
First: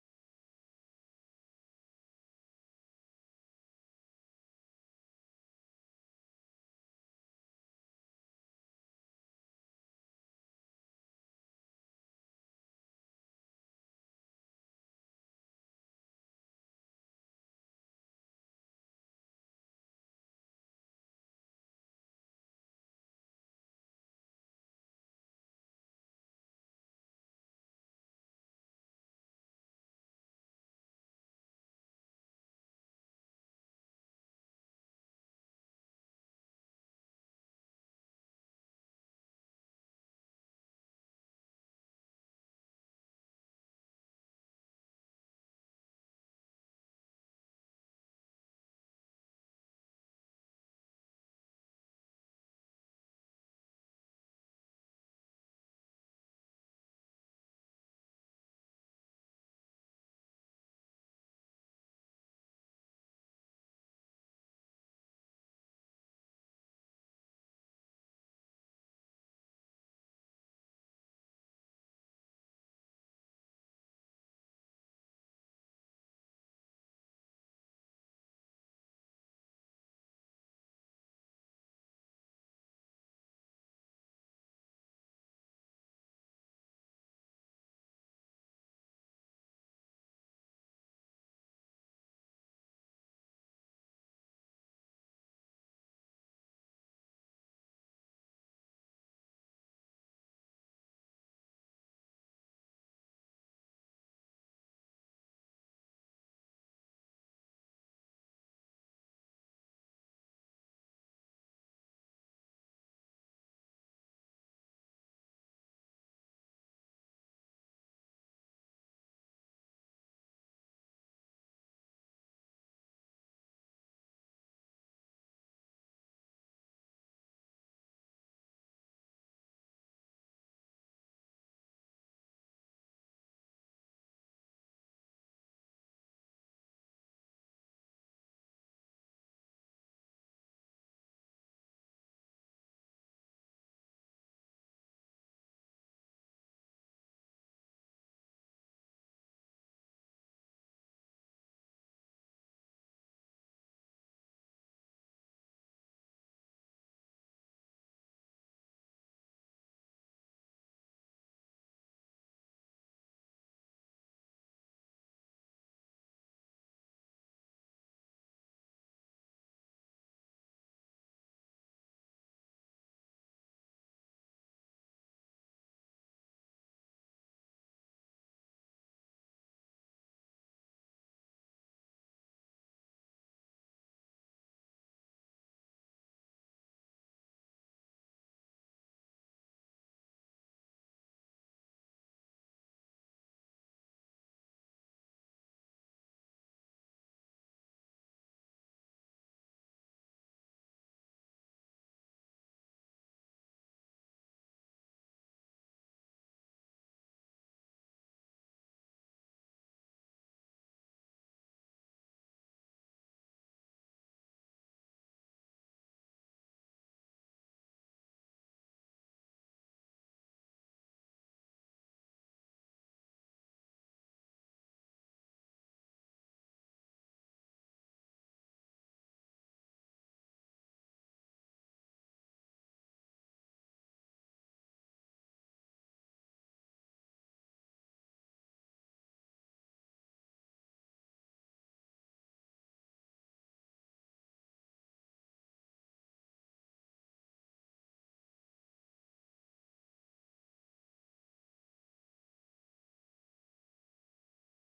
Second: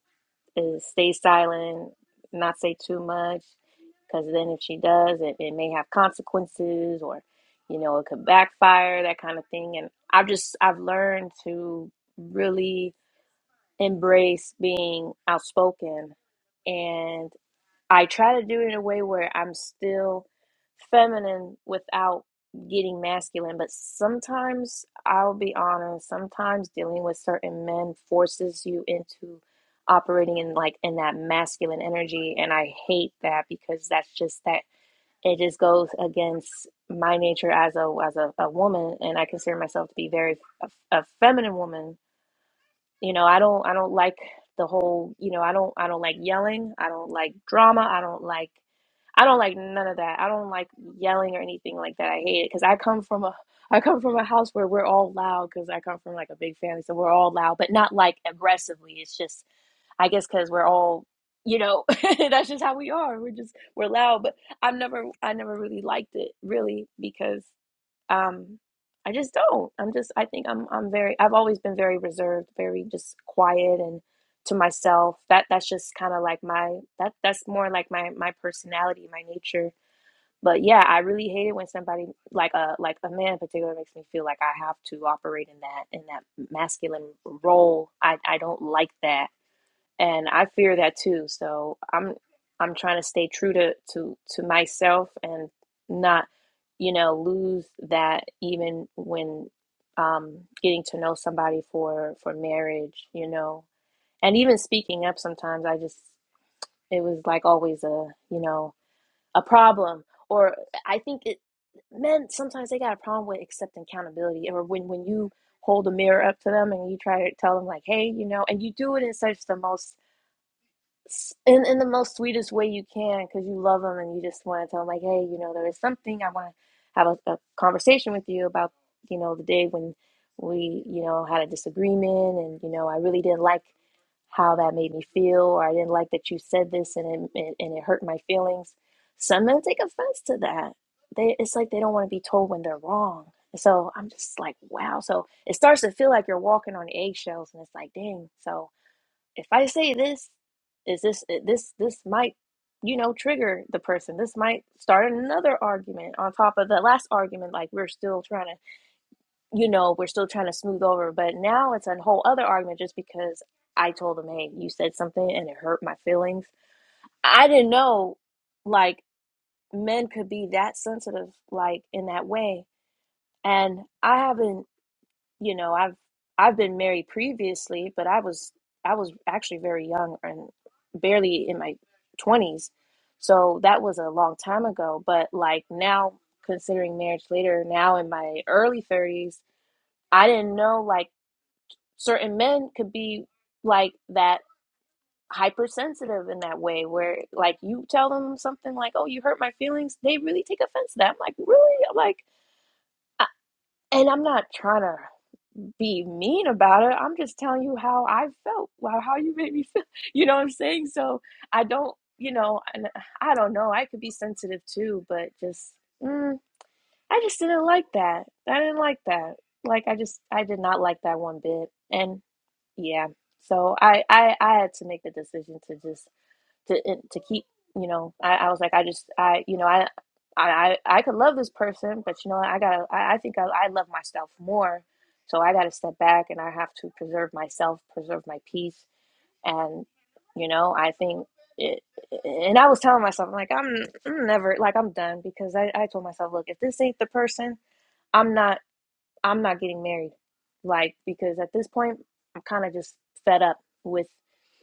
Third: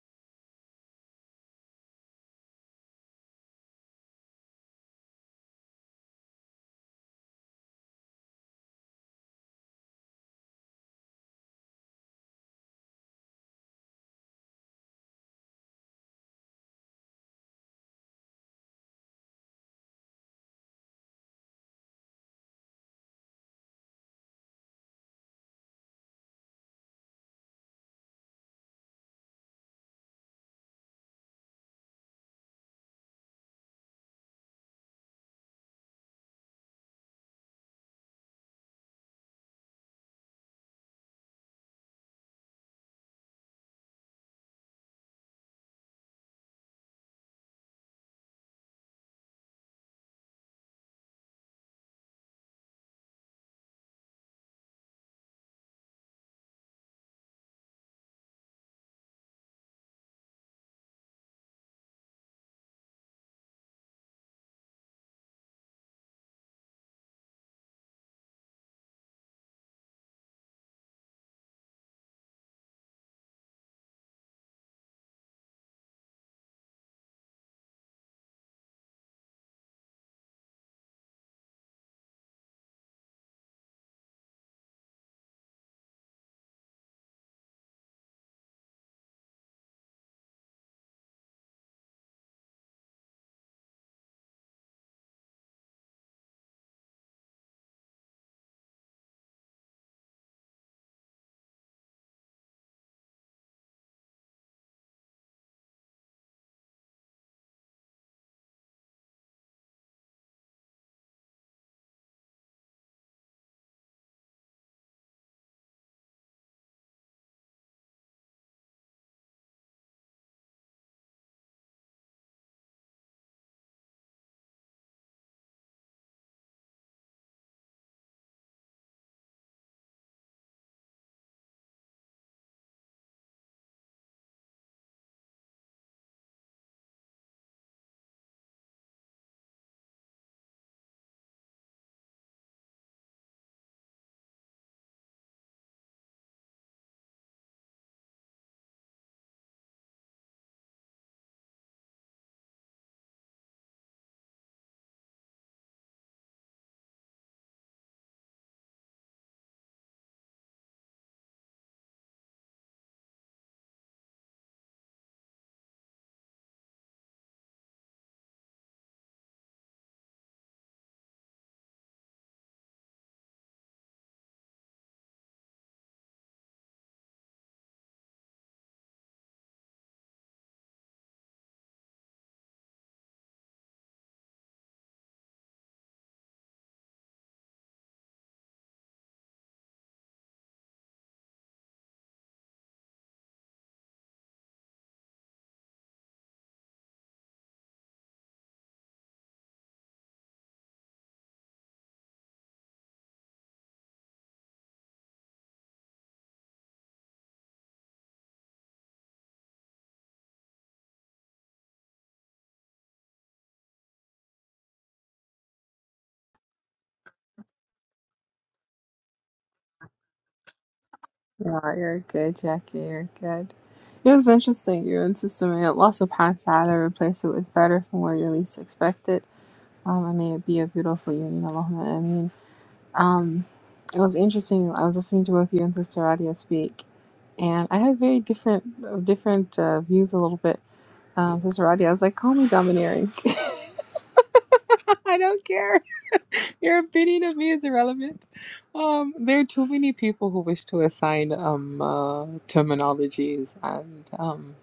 Speaker 3: is, stay silent, not say too much, because then if she does, it, it may have consequences or, you know, it could backfire, that kind of thing. And I've just, I've learned to really embrace being outspoken and. I try to do it in a way where I'm still feminine without getting masculine, but sometimes I'll be honest, sometimes dealing with certain men forces you into operating in like in that masculine energy and I hate that because that's just that it just goes against my nature as a as a, a woman and I consider myself to be very a, a feminine woman you know i don't i don't like the whole you know i don't i don't like yelling i don't like drama i don't like i don't like none of that i don't like yelling or anything like that i hate it because i come from a i come from a house where we're all loud because i come from like a big family so we're all loud but not like aggressively it's just i guess because we're all you know that's just how we are we're just we're loud but i've never i never really liked it really because um I just don't. I'm just I think I'm I'm very I've always been very reserved, very just quiet and to myself. That that's just kind of like my that that's more like my my personality, my nature. But yeah, I really hate it when somebody like a like a man in particular makes me feel like I have to operate in that in that masculine role. I I don't like that and I fear that too. So I'm I'm trying to stay true to to to myself and not, you know, lose that even when um getting to know somebody for for marriage, you know. And even speaking up sometimes I just it was like always a, you know, a problem or I think it men sometimes they got a problem with accepting accountability or when when you hold a mirror up to them and you try to tell them like, "Hey, you know," and you do it in such the most in, in the most sweetest way you can because you love them and you just want to tell them like hey you know there is something i want to have a, a conversation with you about you know the day when we you know had a disagreement and you know i really didn't like how that made me feel or i didn't like that you said this and it, it, and it hurt my feelings some men take offense to that they it's like they don't want to be told when they're wrong so i'm just like wow so it starts to feel like you're walking on eggshells and it's like dang so if I say this, is this eh, this this might you know trigger the person. This might start another argument on top of the last argument. Like we're still trying to you know we're still trying to smooth over, but now it's a whole other argument just because I told them, hey, you said something and it hurt my feelings. I didn't know like men could be that sensitive like in that way, and I haven't you know i've i've been married previously but i was i was actually very young and barely in my 20s so that was a long time ago but like now considering marriage later now in my early 30s i didn't know like certain men could be like that hypersensitive in that way where like you tell them something like oh you hurt my feelings they really take offense to that i'm like really i'm like I, and i'm not trying to be mean about it. I'm just telling you how I felt, wow, how you made me feel. You know what I'm saying? So I don't, you know, and I don't know. I could be sensitive too, but just, mm, I just didn't like that. I didn't like that. Like I just, I did not like that one
Speaker 1: No,
Speaker 3: bit.
Speaker 1: you're
Speaker 3: And
Speaker 1: good, Jackie.
Speaker 3: yeah,
Speaker 1: You're good.
Speaker 3: so I,
Speaker 1: It was
Speaker 3: I, I had to
Speaker 1: interesting. Your
Speaker 3: make the
Speaker 1: immune system
Speaker 3: decision
Speaker 1: may
Speaker 3: to
Speaker 1: have lost a
Speaker 3: just
Speaker 1: pants out
Speaker 3: to
Speaker 1: or
Speaker 3: eh, to
Speaker 1: replace it
Speaker 3: keep
Speaker 1: with better
Speaker 3: you
Speaker 1: from
Speaker 3: know
Speaker 1: where you
Speaker 3: I, I
Speaker 1: least
Speaker 3: was like I just
Speaker 1: expect it.
Speaker 3: I you know I
Speaker 1: Um, and may it
Speaker 3: I
Speaker 1: be a
Speaker 3: I I
Speaker 1: beautiful
Speaker 3: could love
Speaker 1: union,
Speaker 3: this
Speaker 1: Allahumma
Speaker 3: person but
Speaker 1: ameen.
Speaker 3: you know I gotta I, I think I,
Speaker 1: Um,
Speaker 3: I love
Speaker 1: it was
Speaker 3: myself
Speaker 1: interesting.
Speaker 3: more
Speaker 1: I was listening to
Speaker 3: so I
Speaker 1: both you
Speaker 3: gotta
Speaker 1: and
Speaker 3: step
Speaker 1: Sister
Speaker 3: back
Speaker 1: Radia
Speaker 3: and I have
Speaker 1: speak,
Speaker 3: to preserve
Speaker 1: and I
Speaker 3: myself
Speaker 1: had very
Speaker 3: preserve my
Speaker 1: different
Speaker 3: peace
Speaker 1: uh, different uh,
Speaker 3: and
Speaker 1: views a little
Speaker 3: you
Speaker 1: bit.
Speaker 3: know I think
Speaker 1: Um, Sister
Speaker 3: it,
Speaker 1: Radia, I was like, call me
Speaker 3: and I was telling
Speaker 1: domineering.
Speaker 3: myself like I'm, I'm never like I'm
Speaker 1: I
Speaker 3: done
Speaker 1: don't
Speaker 3: because I,
Speaker 1: care.
Speaker 3: I told myself look if
Speaker 1: Your
Speaker 3: this ain't the
Speaker 1: opinion of me
Speaker 3: person
Speaker 1: is irrelevant.
Speaker 3: I'm not
Speaker 1: Um, there
Speaker 3: I'm
Speaker 1: are
Speaker 3: not
Speaker 1: too
Speaker 3: getting
Speaker 1: many
Speaker 3: married
Speaker 1: people who wish to
Speaker 3: like
Speaker 1: assign
Speaker 3: because at this
Speaker 1: um,
Speaker 3: point
Speaker 1: uh,
Speaker 3: I'm kind of just fed
Speaker 1: terminologies
Speaker 3: up
Speaker 1: and
Speaker 3: with
Speaker 1: um,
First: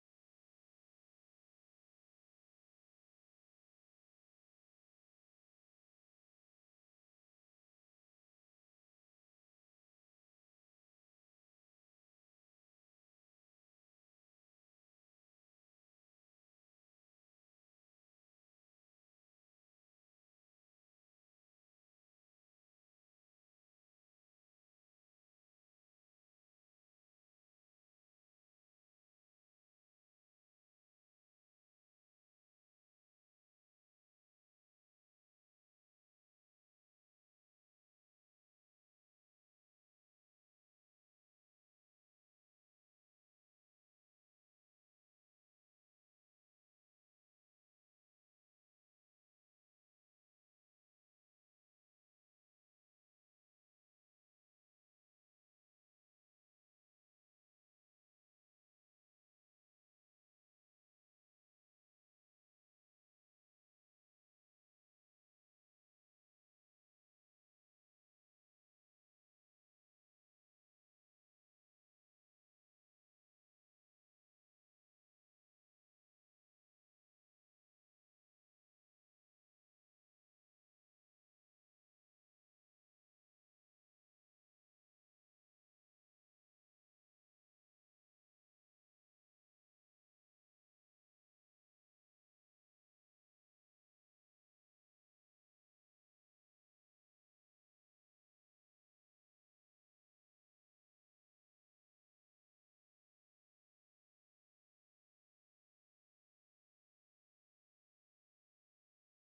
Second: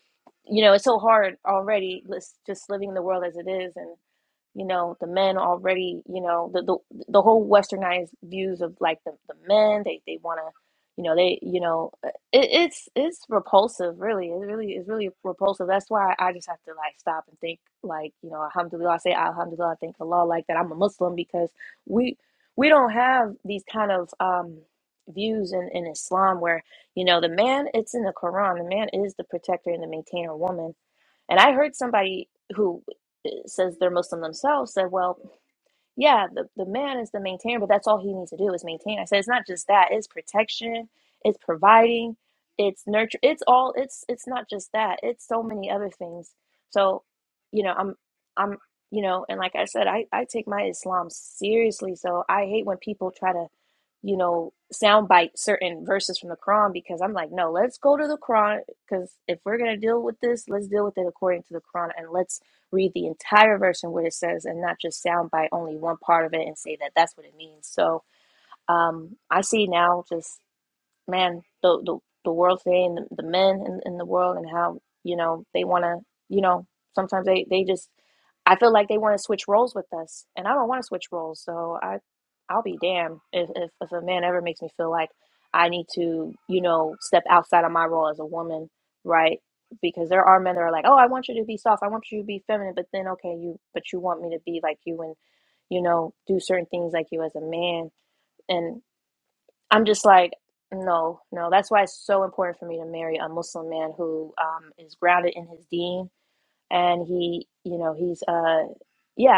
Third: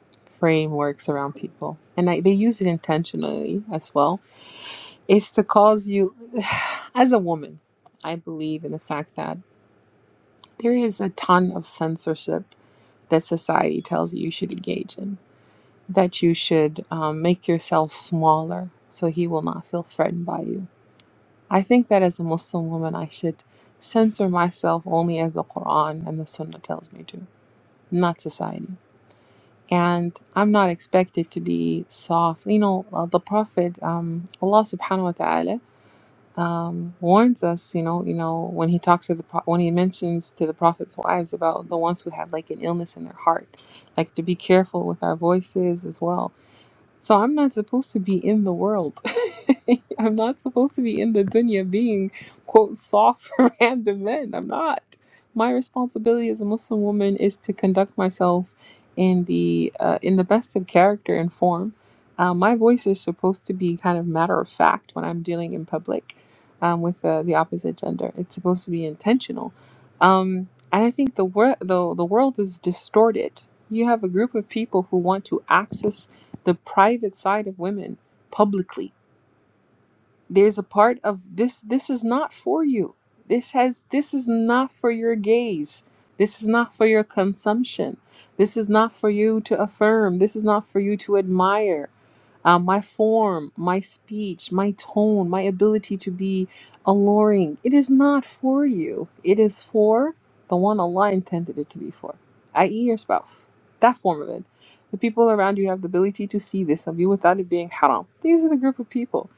Speaker 3: you know it's so
Speaker 1: frameworks around
Speaker 3: hard
Speaker 1: people,
Speaker 3: already
Speaker 1: and I, they
Speaker 3: lis-
Speaker 1: use it
Speaker 3: just living in the world as it
Speaker 1: intentionally
Speaker 3: is
Speaker 1: as
Speaker 3: and
Speaker 1: well.
Speaker 3: you know the
Speaker 1: It's
Speaker 3: men
Speaker 1: to cause
Speaker 3: already
Speaker 1: you,
Speaker 3: you know the the,
Speaker 1: as a
Speaker 3: the whole
Speaker 1: woman,
Speaker 3: westernized
Speaker 1: I
Speaker 3: views
Speaker 1: believe in
Speaker 3: of
Speaker 1: the
Speaker 3: like the,
Speaker 1: fact
Speaker 3: the
Speaker 1: that
Speaker 3: men they they want to
Speaker 1: There is
Speaker 3: you
Speaker 1: a
Speaker 3: know they
Speaker 1: ton
Speaker 3: you
Speaker 1: of
Speaker 3: know uh,
Speaker 1: censorship
Speaker 3: it, it's
Speaker 1: that
Speaker 3: it's
Speaker 1: society
Speaker 3: repulsive
Speaker 1: tells you
Speaker 3: really
Speaker 1: you
Speaker 3: it
Speaker 1: should
Speaker 3: really is
Speaker 1: engage
Speaker 3: really
Speaker 1: in,
Speaker 3: repulsive that's why
Speaker 1: that
Speaker 3: i
Speaker 1: you
Speaker 3: just have to
Speaker 1: should
Speaker 3: like
Speaker 1: um,
Speaker 3: stop and
Speaker 1: make
Speaker 3: think
Speaker 1: yourself
Speaker 3: like you know
Speaker 1: smaller
Speaker 3: alhamdulillah I
Speaker 1: so
Speaker 3: say
Speaker 1: he will not
Speaker 3: alhamdulillah
Speaker 1: feel
Speaker 3: thank allah
Speaker 1: threatened by
Speaker 3: like that
Speaker 1: you.
Speaker 3: i'm a muslim because
Speaker 1: I think that
Speaker 3: we
Speaker 1: as a
Speaker 3: we
Speaker 1: Muslim
Speaker 3: don't
Speaker 1: woman, I
Speaker 3: have
Speaker 1: should
Speaker 3: these kind of
Speaker 1: censor
Speaker 3: um
Speaker 1: myself only as the
Speaker 3: views in, in
Speaker 1: Quran and the
Speaker 3: islam
Speaker 1: Sunnah
Speaker 3: where
Speaker 1: tells me
Speaker 3: you know
Speaker 1: to,
Speaker 3: the man it's in the
Speaker 1: not
Speaker 3: quran the
Speaker 1: society.
Speaker 3: man is the protector and the
Speaker 1: And
Speaker 3: maintainer of
Speaker 1: I'm not
Speaker 3: woman
Speaker 1: expected
Speaker 3: and
Speaker 1: to
Speaker 3: i heard
Speaker 1: be
Speaker 3: somebody
Speaker 1: soft. You
Speaker 3: who
Speaker 1: know, uh, the
Speaker 3: says
Speaker 1: Prophet,
Speaker 3: they're Muslim
Speaker 1: um, Allah
Speaker 3: themselves said,
Speaker 1: subhanahu wa
Speaker 3: well,
Speaker 1: ta'ala,
Speaker 3: yeah, the, the
Speaker 1: um,
Speaker 3: man is the
Speaker 1: warns
Speaker 3: maintainer, but
Speaker 1: us, you
Speaker 3: that's all
Speaker 1: know,
Speaker 3: he
Speaker 1: you
Speaker 3: needs to
Speaker 1: know,
Speaker 3: do is
Speaker 1: when he
Speaker 3: maintain. I
Speaker 1: talks to
Speaker 3: said,
Speaker 1: the
Speaker 3: it's
Speaker 1: pro-
Speaker 3: not
Speaker 1: when
Speaker 3: just
Speaker 1: he
Speaker 3: that, it's
Speaker 1: mentions to the
Speaker 3: protection,
Speaker 1: prophet's wives
Speaker 3: it's
Speaker 1: about the ones who
Speaker 3: providing,
Speaker 1: have like an
Speaker 3: it's
Speaker 1: illness in their
Speaker 3: nurture, it's
Speaker 1: heart,
Speaker 3: all, it's,
Speaker 1: like to
Speaker 3: it's
Speaker 1: be
Speaker 3: not just
Speaker 1: careful
Speaker 3: that,
Speaker 1: with our
Speaker 3: it's so many
Speaker 1: voices
Speaker 3: other
Speaker 1: as
Speaker 3: things.
Speaker 1: well
Speaker 3: So,
Speaker 1: so I'm not
Speaker 3: you know,
Speaker 1: supposed
Speaker 3: I'm,
Speaker 1: to be in the
Speaker 3: I'm,
Speaker 1: world.
Speaker 3: you know, and like I said, I,
Speaker 1: I'm
Speaker 3: I
Speaker 1: not
Speaker 3: take my
Speaker 1: supposed to be
Speaker 3: Islam
Speaker 1: in the dunya
Speaker 3: seriously.
Speaker 1: being,
Speaker 3: So I hate
Speaker 1: quote,
Speaker 3: when people
Speaker 1: soft
Speaker 3: try to,
Speaker 1: for random
Speaker 3: you
Speaker 1: men. I'm
Speaker 3: know,
Speaker 1: not.
Speaker 3: soundbite
Speaker 1: My
Speaker 3: certain verses from
Speaker 1: responsibility
Speaker 3: the
Speaker 1: as a
Speaker 3: Quran
Speaker 1: Muslim
Speaker 3: because I'm
Speaker 1: woman
Speaker 3: like,
Speaker 1: is
Speaker 3: no,
Speaker 1: to
Speaker 3: let's go
Speaker 1: conduct
Speaker 3: to the
Speaker 1: myself
Speaker 3: Quran because
Speaker 1: in
Speaker 3: if we're
Speaker 1: the
Speaker 3: going to
Speaker 1: uh,
Speaker 3: deal
Speaker 1: in
Speaker 3: with
Speaker 1: the
Speaker 3: this,
Speaker 1: best of
Speaker 3: let's deal with it
Speaker 1: character and
Speaker 3: according to the
Speaker 1: form.
Speaker 3: Quran and
Speaker 1: Uh,
Speaker 3: let's
Speaker 1: my voice
Speaker 3: read
Speaker 1: is
Speaker 3: the
Speaker 1: supposed to
Speaker 3: entire
Speaker 1: be
Speaker 3: verse and
Speaker 1: kind
Speaker 3: what
Speaker 1: of
Speaker 3: it
Speaker 1: matter
Speaker 3: says
Speaker 1: of
Speaker 3: and not
Speaker 1: fact
Speaker 3: just
Speaker 1: when I'm
Speaker 3: sound bite
Speaker 1: dealing in
Speaker 3: only one
Speaker 1: public
Speaker 3: part of it and say
Speaker 1: um,
Speaker 3: that
Speaker 1: with
Speaker 3: that's
Speaker 1: uh,
Speaker 3: what
Speaker 1: the
Speaker 3: it means.
Speaker 1: opposite
Speaker 3: So
Speaker 1: gender. It's supposed to be
Speaker 3: um, I
Speaker 1: intentional,
Speaker 3: see now just
Speaker 1: um, and I think the
Speaker 3: man,
Speaker 1: world
Speaker 3: the
Speaker 1: the,
Speaker 3: the,
Speaker 1: the
Speaker 3: the
Speaker 1: world is
Speaker 3: world today and the, the
Speaker 1: distorted.
Speaker 3: men in,
Speaker 1: You
Speaker 3: in
Speaker 1: have
Speaker 3: the
Speaker 1: a group
Speaker 3: world
Speaker 1: of
Speaker 3: and how,
Speaker 1: people who
Speaker 3: you
Speaker 1: want to
Speaker 3: know, they want to,
Speaker 1: access
Speaker 3: you
Speaker 1: the
Speaker 3: know,
Speaker 1: private
Speaker 3: sometimes they,
Speaker 1: side of
Speaker 3: they just,
Speaker 1: women
Speaker 3: I feel like
Speaker 1: publicly
Speaker 3: they want to switch roles with us, and I
Speaker 1: there's a
Speaker 3: don't want to
Speaker 1: part
Speaker 3: switch
Speaker 1: of
Speaker 3: roles.
Speaker 1: this
Speaker 3: So
Speaker 1: this
Speaker 3: I,
Speaker 1: is not
Speaker 3: I'll
Speaker 1: for
Speaker 3: be
Speaker 1: you
Speaker 3: damned if,
Speaker 1: this
Speaker 3: if
Speaker 1: has
Speaker 3: if a
Speaker 1: this
Speaker 3: man
Speaker 1: is
Speaker 3: ever makes me
Speaker 1: not for
Speaker 3: feel like
Speaker 1: your
Speaker 3: I
Speaker 1: gaze
Speaker 3: need to,
Speaker 1: this is
Speaker 3: you
Speaker 1: not for
Speaker 3: know,
Speaker 1: your
Speaker 3: step outside of my
Speaker 1: consumption
Speaker 3: role as a
Speaker 1: this is
Speaker 3: woman,
Speaker 1: not for
Speaker 3: right?
Speaker 1: you to
Speaker 3: Because
Speaker 1: affirm
Speaker 3: there
Speaker 1: this
Speaker 3: are
Speaker 1: is
Speaker 3: men that
Speaker 1: not
Speaker 3: are
Speaker 1: for
Speaker 3: like,
Speaker 1: you
Speaker 3: oh, I
Speaker 1: to
Speaker 3: want you to be soft,
Speaker 1: admire
Speaker 3: I want you to be
Speaker 1: uh,
Speaker 3: feminine,
Speaker 1: my
Speaker 3: but then okay,
Speaker 1: form,
Speaker 3: you,
Speaker 1: my
Speaker 3: but you want me to
Speaker 1: speech,
Speaker 3: be
Speaker 1: my
Speaker 3: like you and,
Speaker 1: tone, my
Speaker 3: you
Speaker 1: ability to
Speaker 3: know, do
Speaker 1: be
Speaker 3: certain things like you as a
Speaker 1: alluring. It is
Speaker 3: man,
Speaker 1: not for
Speaker 3: and
Speaker 1: you. It is
Speaker 3: I'm just
Speaker 1: for
Speaker 3: like,
Speaker 1: the one Allah
Speaker 3: no, no.
Speaker 1: intended it
Speaker 3: That's
Speaker 1: to
Speaker 3: why
Speaker 1: be
Speaker 3: it's
Speaker 1: for,
Speaker 3: so important
Speaker 1: i.e.,
Speaker 3: for me to
Speaker 1: your
Speaker 3: marry a
Speaker 1: spouse.
Speaker 3: Muslim man
Speaker 1: That form of
Speaker 3: who
Speaker 1: it.
Speaker 3: um, is
Speaker 1: The people
Speaker 3: grounded in
Speaker 1: around
Speaker 3: his
Speaker 1: you have the
Speaker 3: deen,
Speaker 1: ability to see this of
Speaker 3: and
Speaker 1: you without it
Speaker 3: he,
Speaker 1: being
Speaker 3: you know,
Speaker 1: haram.
Speaker 3: he's
Speaker 1: These are the
Speaker 3: uh,
Speaker 1: group of people.
Speaker 3: yeah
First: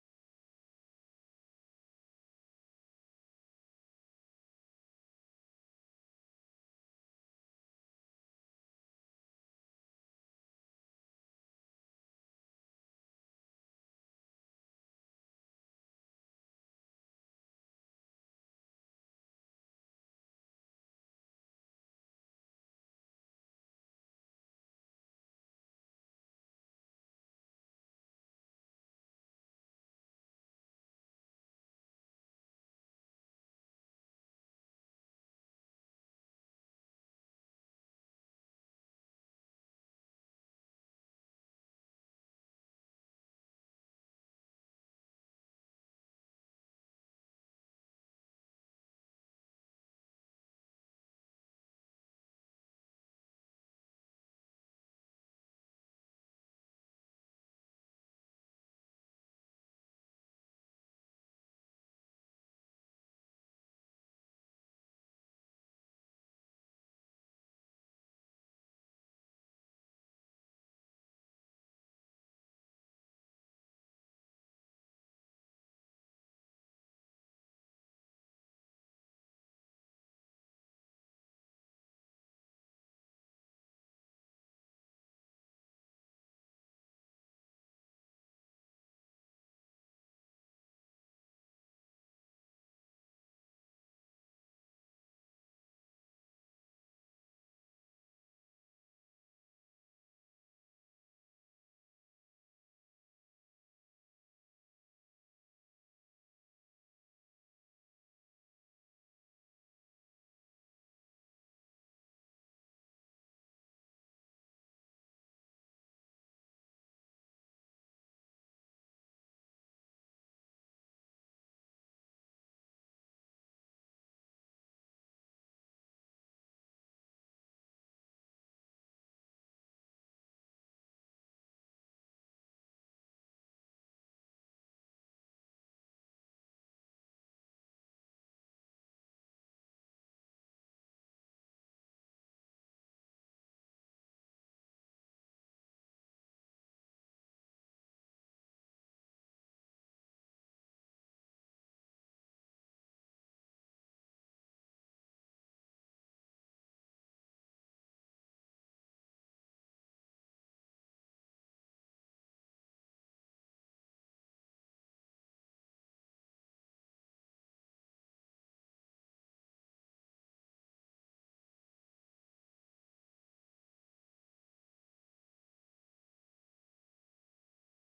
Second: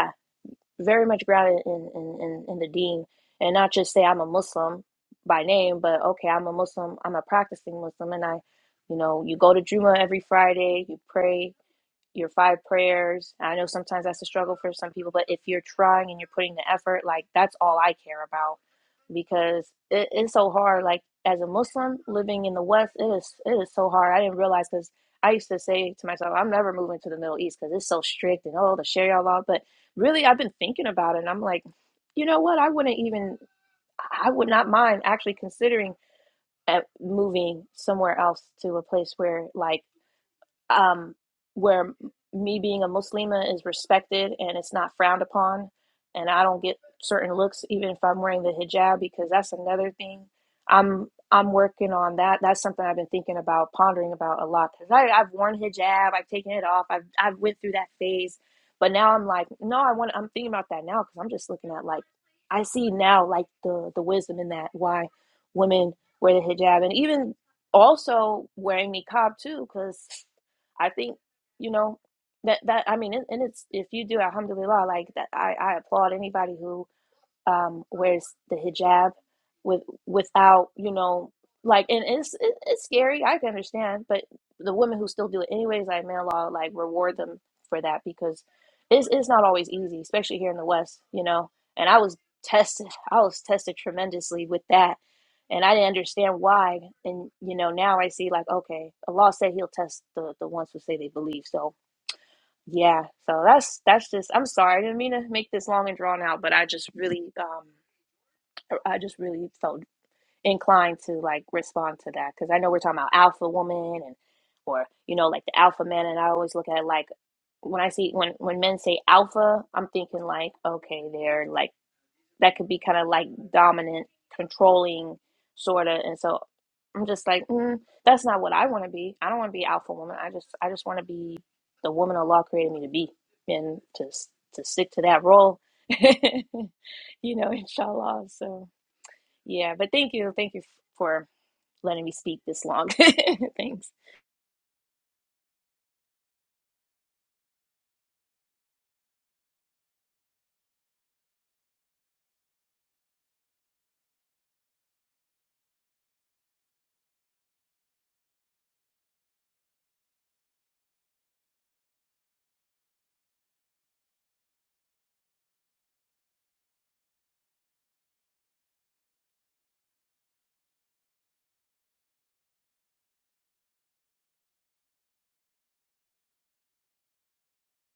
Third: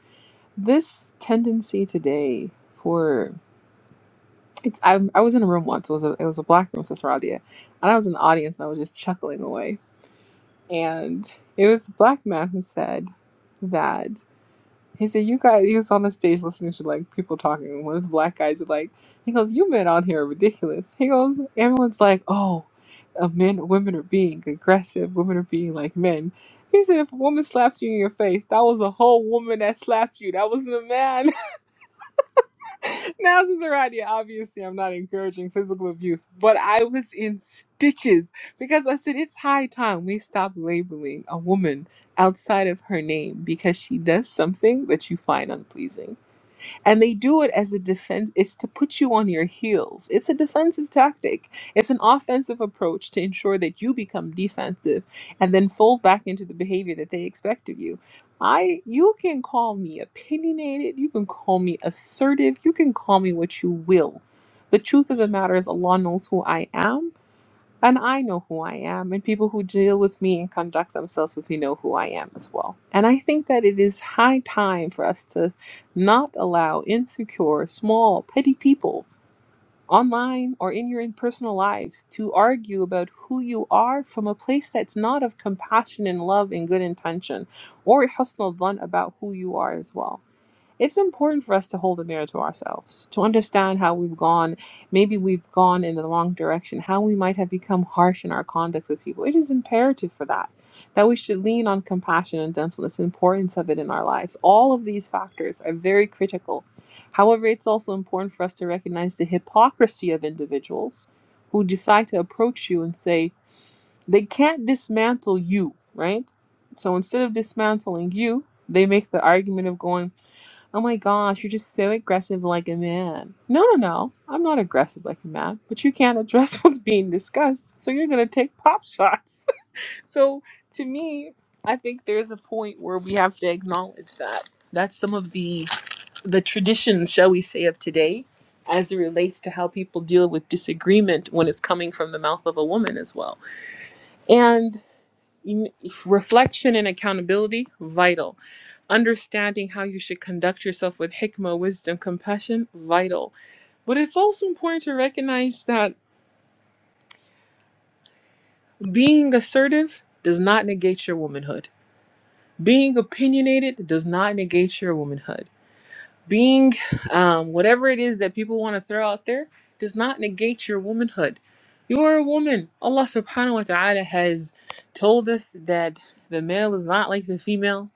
Speaker 3: very
Speaker 1: This
Speaker 3: much grounded
Speaker 1: tendency
Speaker 3: in, in, in,
Speaker 1: today
Speaker 3: in the deen
Speaker 1: for
Speaker 3: and not just say I'm a
Speaker 1: it's
Speaker 3: Muslim
Speaker 1: I, I was in
Speaker 3: by
Speaker 1: a room
Speaker 3: name,
Speaker 1: once. It
Speaker 3: but
Speaker 1: was a it
Speaker 3: okay,
Speaker 1: was a
Speaker 3: I'm a
Speaker 1: black room,
Speaker 3: Muslim,
Speaker 1: Sister
Speaker 3: I'm a
Speaker 1: Radia,
Speaker 3: practicing
Speaker 1: and I was
Speaker 3: Muslim,
Speaker 1: in the
Speaker 3: and I,
Speaker 1: audience and I was just
Speaker 3: you know, you
Speaker 1: chuckling
Speaker 3: go to
Speaker 1: away.
Speaker 3: Juma every Friday, you
Speaker 1: And
Speaker 3: pray
Speaker 1: it was a black
Speaker 3: your
Speaker 1: man
Speaker 3: five
Speaker 1: who said,
Speaker 3: prayers. I know sometimes
Speaker 1: that.
Speaker 3: that's a struggle for some
Speaker 1: He
Speaker 3: people,
Speaker 1: said,
Speaker 3: but
Speaker 1: "You
Speaker 3: if you're
Speaker 1: guys." He was on
Speaker 3: trying
Speaker 1: the
Speaker 3: and you're
Speaker 1: stage
Speaker 3: putting the
Speaker 1: listening to
Speaker 3: effort,
Speaker 1: like
Speaker 3: like
Speaker 1: people
Speaker 3: that's
Speaker 1: talking.
Speaker 3: all
Speaker 1: and
Speaker 3: I
Speaker 1: One of the
Speaker 3: care
Speaker 1: black guys
Speaker 3: about
Speaker 1: was like, "He goes, you
Speaker 3: because
Speaker 1: men out
Speaker 3: it,
Speaker 1: here are
Speaker 3: it's so hard.
Speaker 1: ridiculous."
Speaker 3: Like
Speaker 1: He goes,
Speaker 3: as a Muslim
Speaker 1: "Everyone's like,
Speaker 3: living in the
Speaker 1: oh,
Speaker 3: West, it
Speaker 1: uh,
Speaker 3: is it
Speaker 1: men,
Speaker 3: is so
Speaker 1: women are
Speaker 3: hard. I didn't
Speaker 1: being
Speaker 3: realize because
Speaker 1: aggressive.
Speaker 3: I
Speaker 1: Women are
Speaker 3: used to
Speaker 1: being
Speaker 3: say
Speaker 1: like
Speaker 3: to
Speaker 1: men."
Speaker 3: myself, I'm never
Speaker 1: He said,
Speaker 3: moving to
Speaker 1: "If a
Speaker 3: the Middle
Speaker 1: woman
Speaker 3: East because
Speaker 1: slaps
Speaker 3: it's
Speaker 1: you in
Speaker 3: so
Speaker 1: your face,
Speaker 3: strict and
Speaker 1: that
Speaker 3: oh
Speaker 1: was
Speaker 3: the
Speaker 1: a
Speaker 3: Sharia
Speaker 1: whole
Speaker 3: law.
Speaker 1: woman
Speaker 3: But
Speaker 1: that slapped
Speaker 3: really
Speaker 1: you.
Speaker 3: I've
Speaker 1: That
Speaker 3: been
Speaker 1: wasn't a
Speaker 3: thinking about it
Speaker 1: man."
Speaker 3: and I'm like, you know what? I wouldn't even
Speaker 1: now, this is around
Speaker 3: I would
Speaker 1: Obviously,
Speaker 3: not
Speaker 1: I'm not
Speaker 3: mind actually
Speaker 1: encouraging physical
Speaker 3: considering
Speaker 1: abuse, but
Speaker 3: uh,
Speaker 1: I was in
Speaker 3: moving somewhere
Speaker 1: stitches
Speaker 3: else to a
Speaker 1: because I
Speaker 3: place
Speaker 1: said it's
Speaker 3: where
Speaker 1: high
Speaker 3: like
Speaker 1: time we stop
Speaker 3: um,
Speaker 1: labeling a
Speaker 3: where
Speaker 1: woman
Speaker 3: me
Speaker 1: outside of
Speaker 3: being a
Speaker 1: her name
Speaker 3: Muslima is
Speaker 1: because she does
Speaker 3: respected and it's
Speaker 1: something
Speaker 3: not
Speaker 1: that you
Speaker 3: frowned
Speaker 1: find
Speaker 3: upon,
Speaker 1: unpleasing.
Speaker 3: and I don't get
Speaker 1: And they
Speaker 3: certain
Speaker 1: do it
Speaker 3: looks
Speaker 1: as a
Speaker 3: even if I'm
Speaker 1: defense,
Speaker 3: wearing the
Speaker 1: it's to put
Speaker 3: hijab
Speaker 1: you on
Speaker 3: because
Speaker 1: your
Speaker 3: that's another
Speaker 1: heels.
Speaker 3: thing.
Speaker 1: It's a defensive
Speaker 3: I'm
Speaker 1: tactic,
Speaker 3: I'm
Speaker 1: it's
Speaker 3: working
Speaker 1: an
Speaker 3: on that.
Speaker 1: offensive
Speaker 3: That's something I've been
Speaker 1: approach to
Speaker 3: thinking
Speaker 1: ensure
Speaker 3: about,
Speaker 1: that you
Speaker 3: pondering
Speaker 1: become
Speaker 3: about a lot because
Speaker 1: defensive
Speaker 3: I've
Speaker 1: and
Speaker 3: worn
Speaker 1: then fold
Speaker 3: hijab,
Speaker 1: back
Speaker 3: I've
Speaker 1: into
Speaker 3: taken
Speaker 1: the
Speaker 3: it off,
Speaker 1: behavior
Speaker 3: I've
Speaker 1: that they
Speaker 3: I've went
Speaker 1: expect
Speaker 3: through
Speaker 1: of
Speaker 3: that
Speaker 1: you.
Speaker 3: phase,
Speaker 1: I
Speaker 3: but now
Speaker 1: you
Speaker 3: I'm
Speaker 1: can
Speaker 3: like,
Speaker 1: call
Speaker 3: no, I
Speaker 1: me
Speaker 3: want. I'm thinking about that
Speaker 1: opinionated,
Speaker 3: now
Speaker 1: you
Speaker 3: because
Speaker 1: can
Speaker 3: I'm just
Speaker 1: call
Speaker 3: looking
Speaker 1: me
Speaker 3: at like
Speaker 1: assertive,
Speaker 3: I
Speaker 1: you
Speaker 3: see
Speaker 1: can call
Speaker 3: now
Speaker 1: me
Speaker 3: like
Speaker 1: what you
Speaker 3: the the
Speaker 1: will.
Speaker 3: wisdom in that
Speaker 1: The
Speaker 3: why
Speaker 1: truth of the matter is
Speaker 3: women
Speaker 1: Allah knows
Speaker 3: wear the
Speaker 1: who I
Speaker 3: hijab and
Speaker 1: am
Speaker 3: even
Speaker 1: and I know
Speaker 3: also
Speaker 1: who I
Speaker 3: wearing
Speaker 1: am, and
Speaker 3: niqab
Speaker 1: people
Speaker 3: too
Speaker 1: who deal with
Speaker 3: because
Speaker 1: me and
Speaker 3: I
Speaker 1: conduct
Speaker 3: think,
Speaker 1: themselves with me
Speaker 3: you
Speaker 1: know who
Speaker 3: know,
Speaker 1: I am as
Speaker 3: that
Speaker 1: well.
Speaker 3: that I
Speaker 1: And
Speaker 3: mean,
Speaker 1: I
Speaker 3: and and
Speaker 1: think that
Speaker 3: it's
Speaker 1: it
Speaker 3: if
Speaker 1: is
Speaker 3: you do,
Speaker 1: high
Speaker 3: alhamdulillah,
Speaker 1: time for
Speaker 3: like
Speaker 1: us
Speaker 3: that,
Speaker 1: to
Speaker 3: I I applaud
Speaker 1: not
Speaker 3: anybody
Speaker 1: allow
Speaker 3: who
Speaker 1: insecure,
Speaker 3: um,
Speaker 1: small,
Speaker 3: wears
Speaker 1: petty
Speaker 3: the
Speaker 1: people
Speaker 3: hijab with
Speaker 1: online
Speaker 3: without
Speaker 1: or in
Speaker 3: you
Speaker 1: your in-
Speaker 3: know
Speaker 1: personal
Speaker 3: like
Speaker 1: lives
Speaker 3: and
Speaker 1: to
Speaker 3: it's it,
Speaker 1: argue
Speaker 3: it's
Speaker 1: about
Speaker 3: scary
Speaker 1: who
Speaker 3: I can
Speaker 1: you are
Speaker 3: understand but
Speaker 1: from a place
Speaker 3: the
Speaker 1: that's
Speaker 3: women who
Speaker 1: not
Speaker 3: still
Speaker 1: of
Speaker 3: do it anyways
Speaker 1: compassion
Speaker 3: like
Speaker 1: and
Speaker 3: man law
Speaker 1: love and
Speaker 3: like
Speaker 1: good
Speaker 3: reward them
Speaker 1: intention
Speaker 3: for that
Speaker 1: or
Speaker 3: because
Speaker 1: husnul dhan
Speaker 3: it's
Speaker 1: about
Speaker 3: it's
Speaker 1: who
Speaker 3: not
Speaker 1: you
Speaker 3: always
Speaker 1: are as
Speaker 3: easy
Speaker 1: well
Speaker 3: especially here in the
Speaker 1: it's
Speaker 3: West you
Speaker 1: important
Speaker 3: know
Speaker 1: for us to
Speaker 3: and I
Speaker 1: hold a
Speaker 3: was
Speaker 1: mirror to
Speaker 3: tested
Speaker 1: ourselves,
Speaker 3: I
Speaker 1: to
Speaker 3: was tested
Speaker 1: understand how we've
Speaker 3: tremendously
Speaker 1: gone.
Speaker 3: with that
Speaker 1: Maybe we've
Speaker 3: and I
Speaker 1: gone
Speaker 3: didn't
Speaker 1: in the wrong
Speaker 3: understand
Speaker 1: direction,
Speaker 3: why
Speaker 1: how we
Speaker 3: and
Speaker 1: might have
Speaker 3: you know
Speaker 1: become
Speaker 3: now I
Speaker 1: harsh
Speaker 3: see
Speaker 1: in our
Speaker 3: like
Speaker 1: conduct
Speaker 3: okay
Speaker 1: with people.
Speaker 3: Allah
Speaker 1: It is
Speaker 3: said he'll test
Speaker 1: imperative for
Speaker 3: the the
Speaker 1: that,
Speaker 3: ones who say
Speaker 1: that
Speaker 3: they
Speaker 1: we should
Speaker 3: believe
Speaker 1: lean
Speaker 3: so
Speaker 1: on compassion and gentleness, the
Speaker 3: yeah so
Speaker 1: importance of it
Speaker 3: that's
Speaker 1: in our
Speaker 3: that's just
Speaker 1: lives.
Speaker 3: i'm
Speaker 1: All
Speaker 3: sorry i
Speaker 1: of
Speaker 3: didn't
Speaker 1: these
Speaker 3: mean to make
Speaker 1: factors
Speaker 3: this
Speaker 1: are
Speaker 3: long and
Speaker 1: very
Speaker 3: drawn out but
Speaker 1: critical.
Speaker 3: i just really
Speaker 1: However, it's
Speaker 3: um
Speaker 1: also important for us to
Speaker 3: I
Speaker 1: recognize
Speaker 3: just
Speaker 1: the
Speaker 3: really felt
Speaker 1: hypocrisy of
Speaker 3: inclined
Speaker 1: individuals
Speaker 3: to like
Speaker 1: who
Speaker 3: respond
Speaker 1: decide
Speaker 3: to
Speaker 1: to
Speaker 3: that because I
Speaker 1: approach
Speaker 3: know we're
Speaker 1: you and
Speaker 3: talking about
Speaker 1: say,
Speaker 3: alpha woman and
Speaker 1: they can't
Speaker 3: or you know
Speaker 1: dismantle
Speaker 3: like the
Speaker 1: you,
Speaker 3: alpha man and I
Speaker 1: right?
Speaker 3: always look at it
Speaker 1: So
Speaker 3: like
Speaker 1: instead of
Speaker 3: when I
Speaker 1: dismantling
Speaker 3: see when
Speaker 1: you,
Speaker 3: when men
Speaker 1: they
Speaker 3: say
Speaker 1: make the
Speaker 3: alpha
Speaker 1: argument of
Speaker 3: I'm
Speaker 1: going,
Speaker 3: thinking like
Speaker 1: Oh my
Speaker 3: okay
Speaker 1: gosh,
Speaker 3: they're
Speaker 1: you're
Speaker 3: like
Speaker 1: just so aggressive
Speaker 3: that could
Speaker 1: like a
Speaker 3: be kind of like
Speaker 1: man. No, no,
Speaker 3: dominant
Speaker 1: no. I'm not aggressive
Speaker 3: controlling
Speaker 1: like a man, but
Speaker 3: sort
Speaker 1: you
Speaker 3: of and
Speaker 1: can't
Speaker 3: so
Speaker 1: address what's
Speaker 3: I'm
Speaker 1: being
Speaker 3: just like
Speaker 1: discussed,
Speaker 3: mm,
Speaker 1: so you're
Speaker 3: that's
Speaker 1: going to
Speaker 3: not what
Speaker 1: take
Speaker 3: I want
Speaker 1: pop
Speaker 3: to be I don't
Speaker 1: shots.
Speaker 3: want to be alpha woman I
Speaker 1: so
Speaker 3: just I
Speaker 1: to
Speaker 3: just want to
Speaker 1: me,
Speaker 3: be
Speaker 1: I
Speaker 3: the
Speaker 1: think
Speaker 3: woman
Speaker 1: there's a
Speaker 3: Allah created
Speaker 1: point
Speaker 3: me to
Speaker 1: where
Speaker 3: be
Speaker 1: we have to
Speaker 3: and to
Speaker 1: acknowledge
Speaker 3: s-
Speaker 1: that
Speaker 3: to stick
Speaker 1: that's
Speaker 3: to
Speaker 1: some
Speaker 3: that
Speaker 1: of
Speaker 3: role
Speaker 1: the the traditions, shall
Speaker 3: you
Speaker 1: we
Speaker 3: know
Speaker 1: say, of today
Speaker 3: inshallah so
Speaker 1: as it relates to how
Speaker 3: yeah, but
Speaker 1: people
Speaker 3: thank
Speaker 1: deal
Speaker 3: you.
Speaker 1: with
Speaker 3: Thank you for
Speaker 1: disagreement when it's coming
Speaker 3: letting
Speaker 1: from
Speaker 3: me
Speaker 1: the
Speaker 3: speak
Speaker 1: mouth of a
Speaker 3: this long.
Speaker 1: woman as well.
Speaker 3: Thanks.
Speaker 1: And em- reflection and accountability vital Understanding how you should conduct yourself with hikmah, wisdom, compassion, vital. But it's also important to recognize that being assertive does not negate your womanhood. Being opinionated does not negate your womanhood. Being um, whatever it is that people want to throw out there does not negate your womanhood. You are a woman. Allah subhanahu wa ta'ala has told us that the male is not like the female,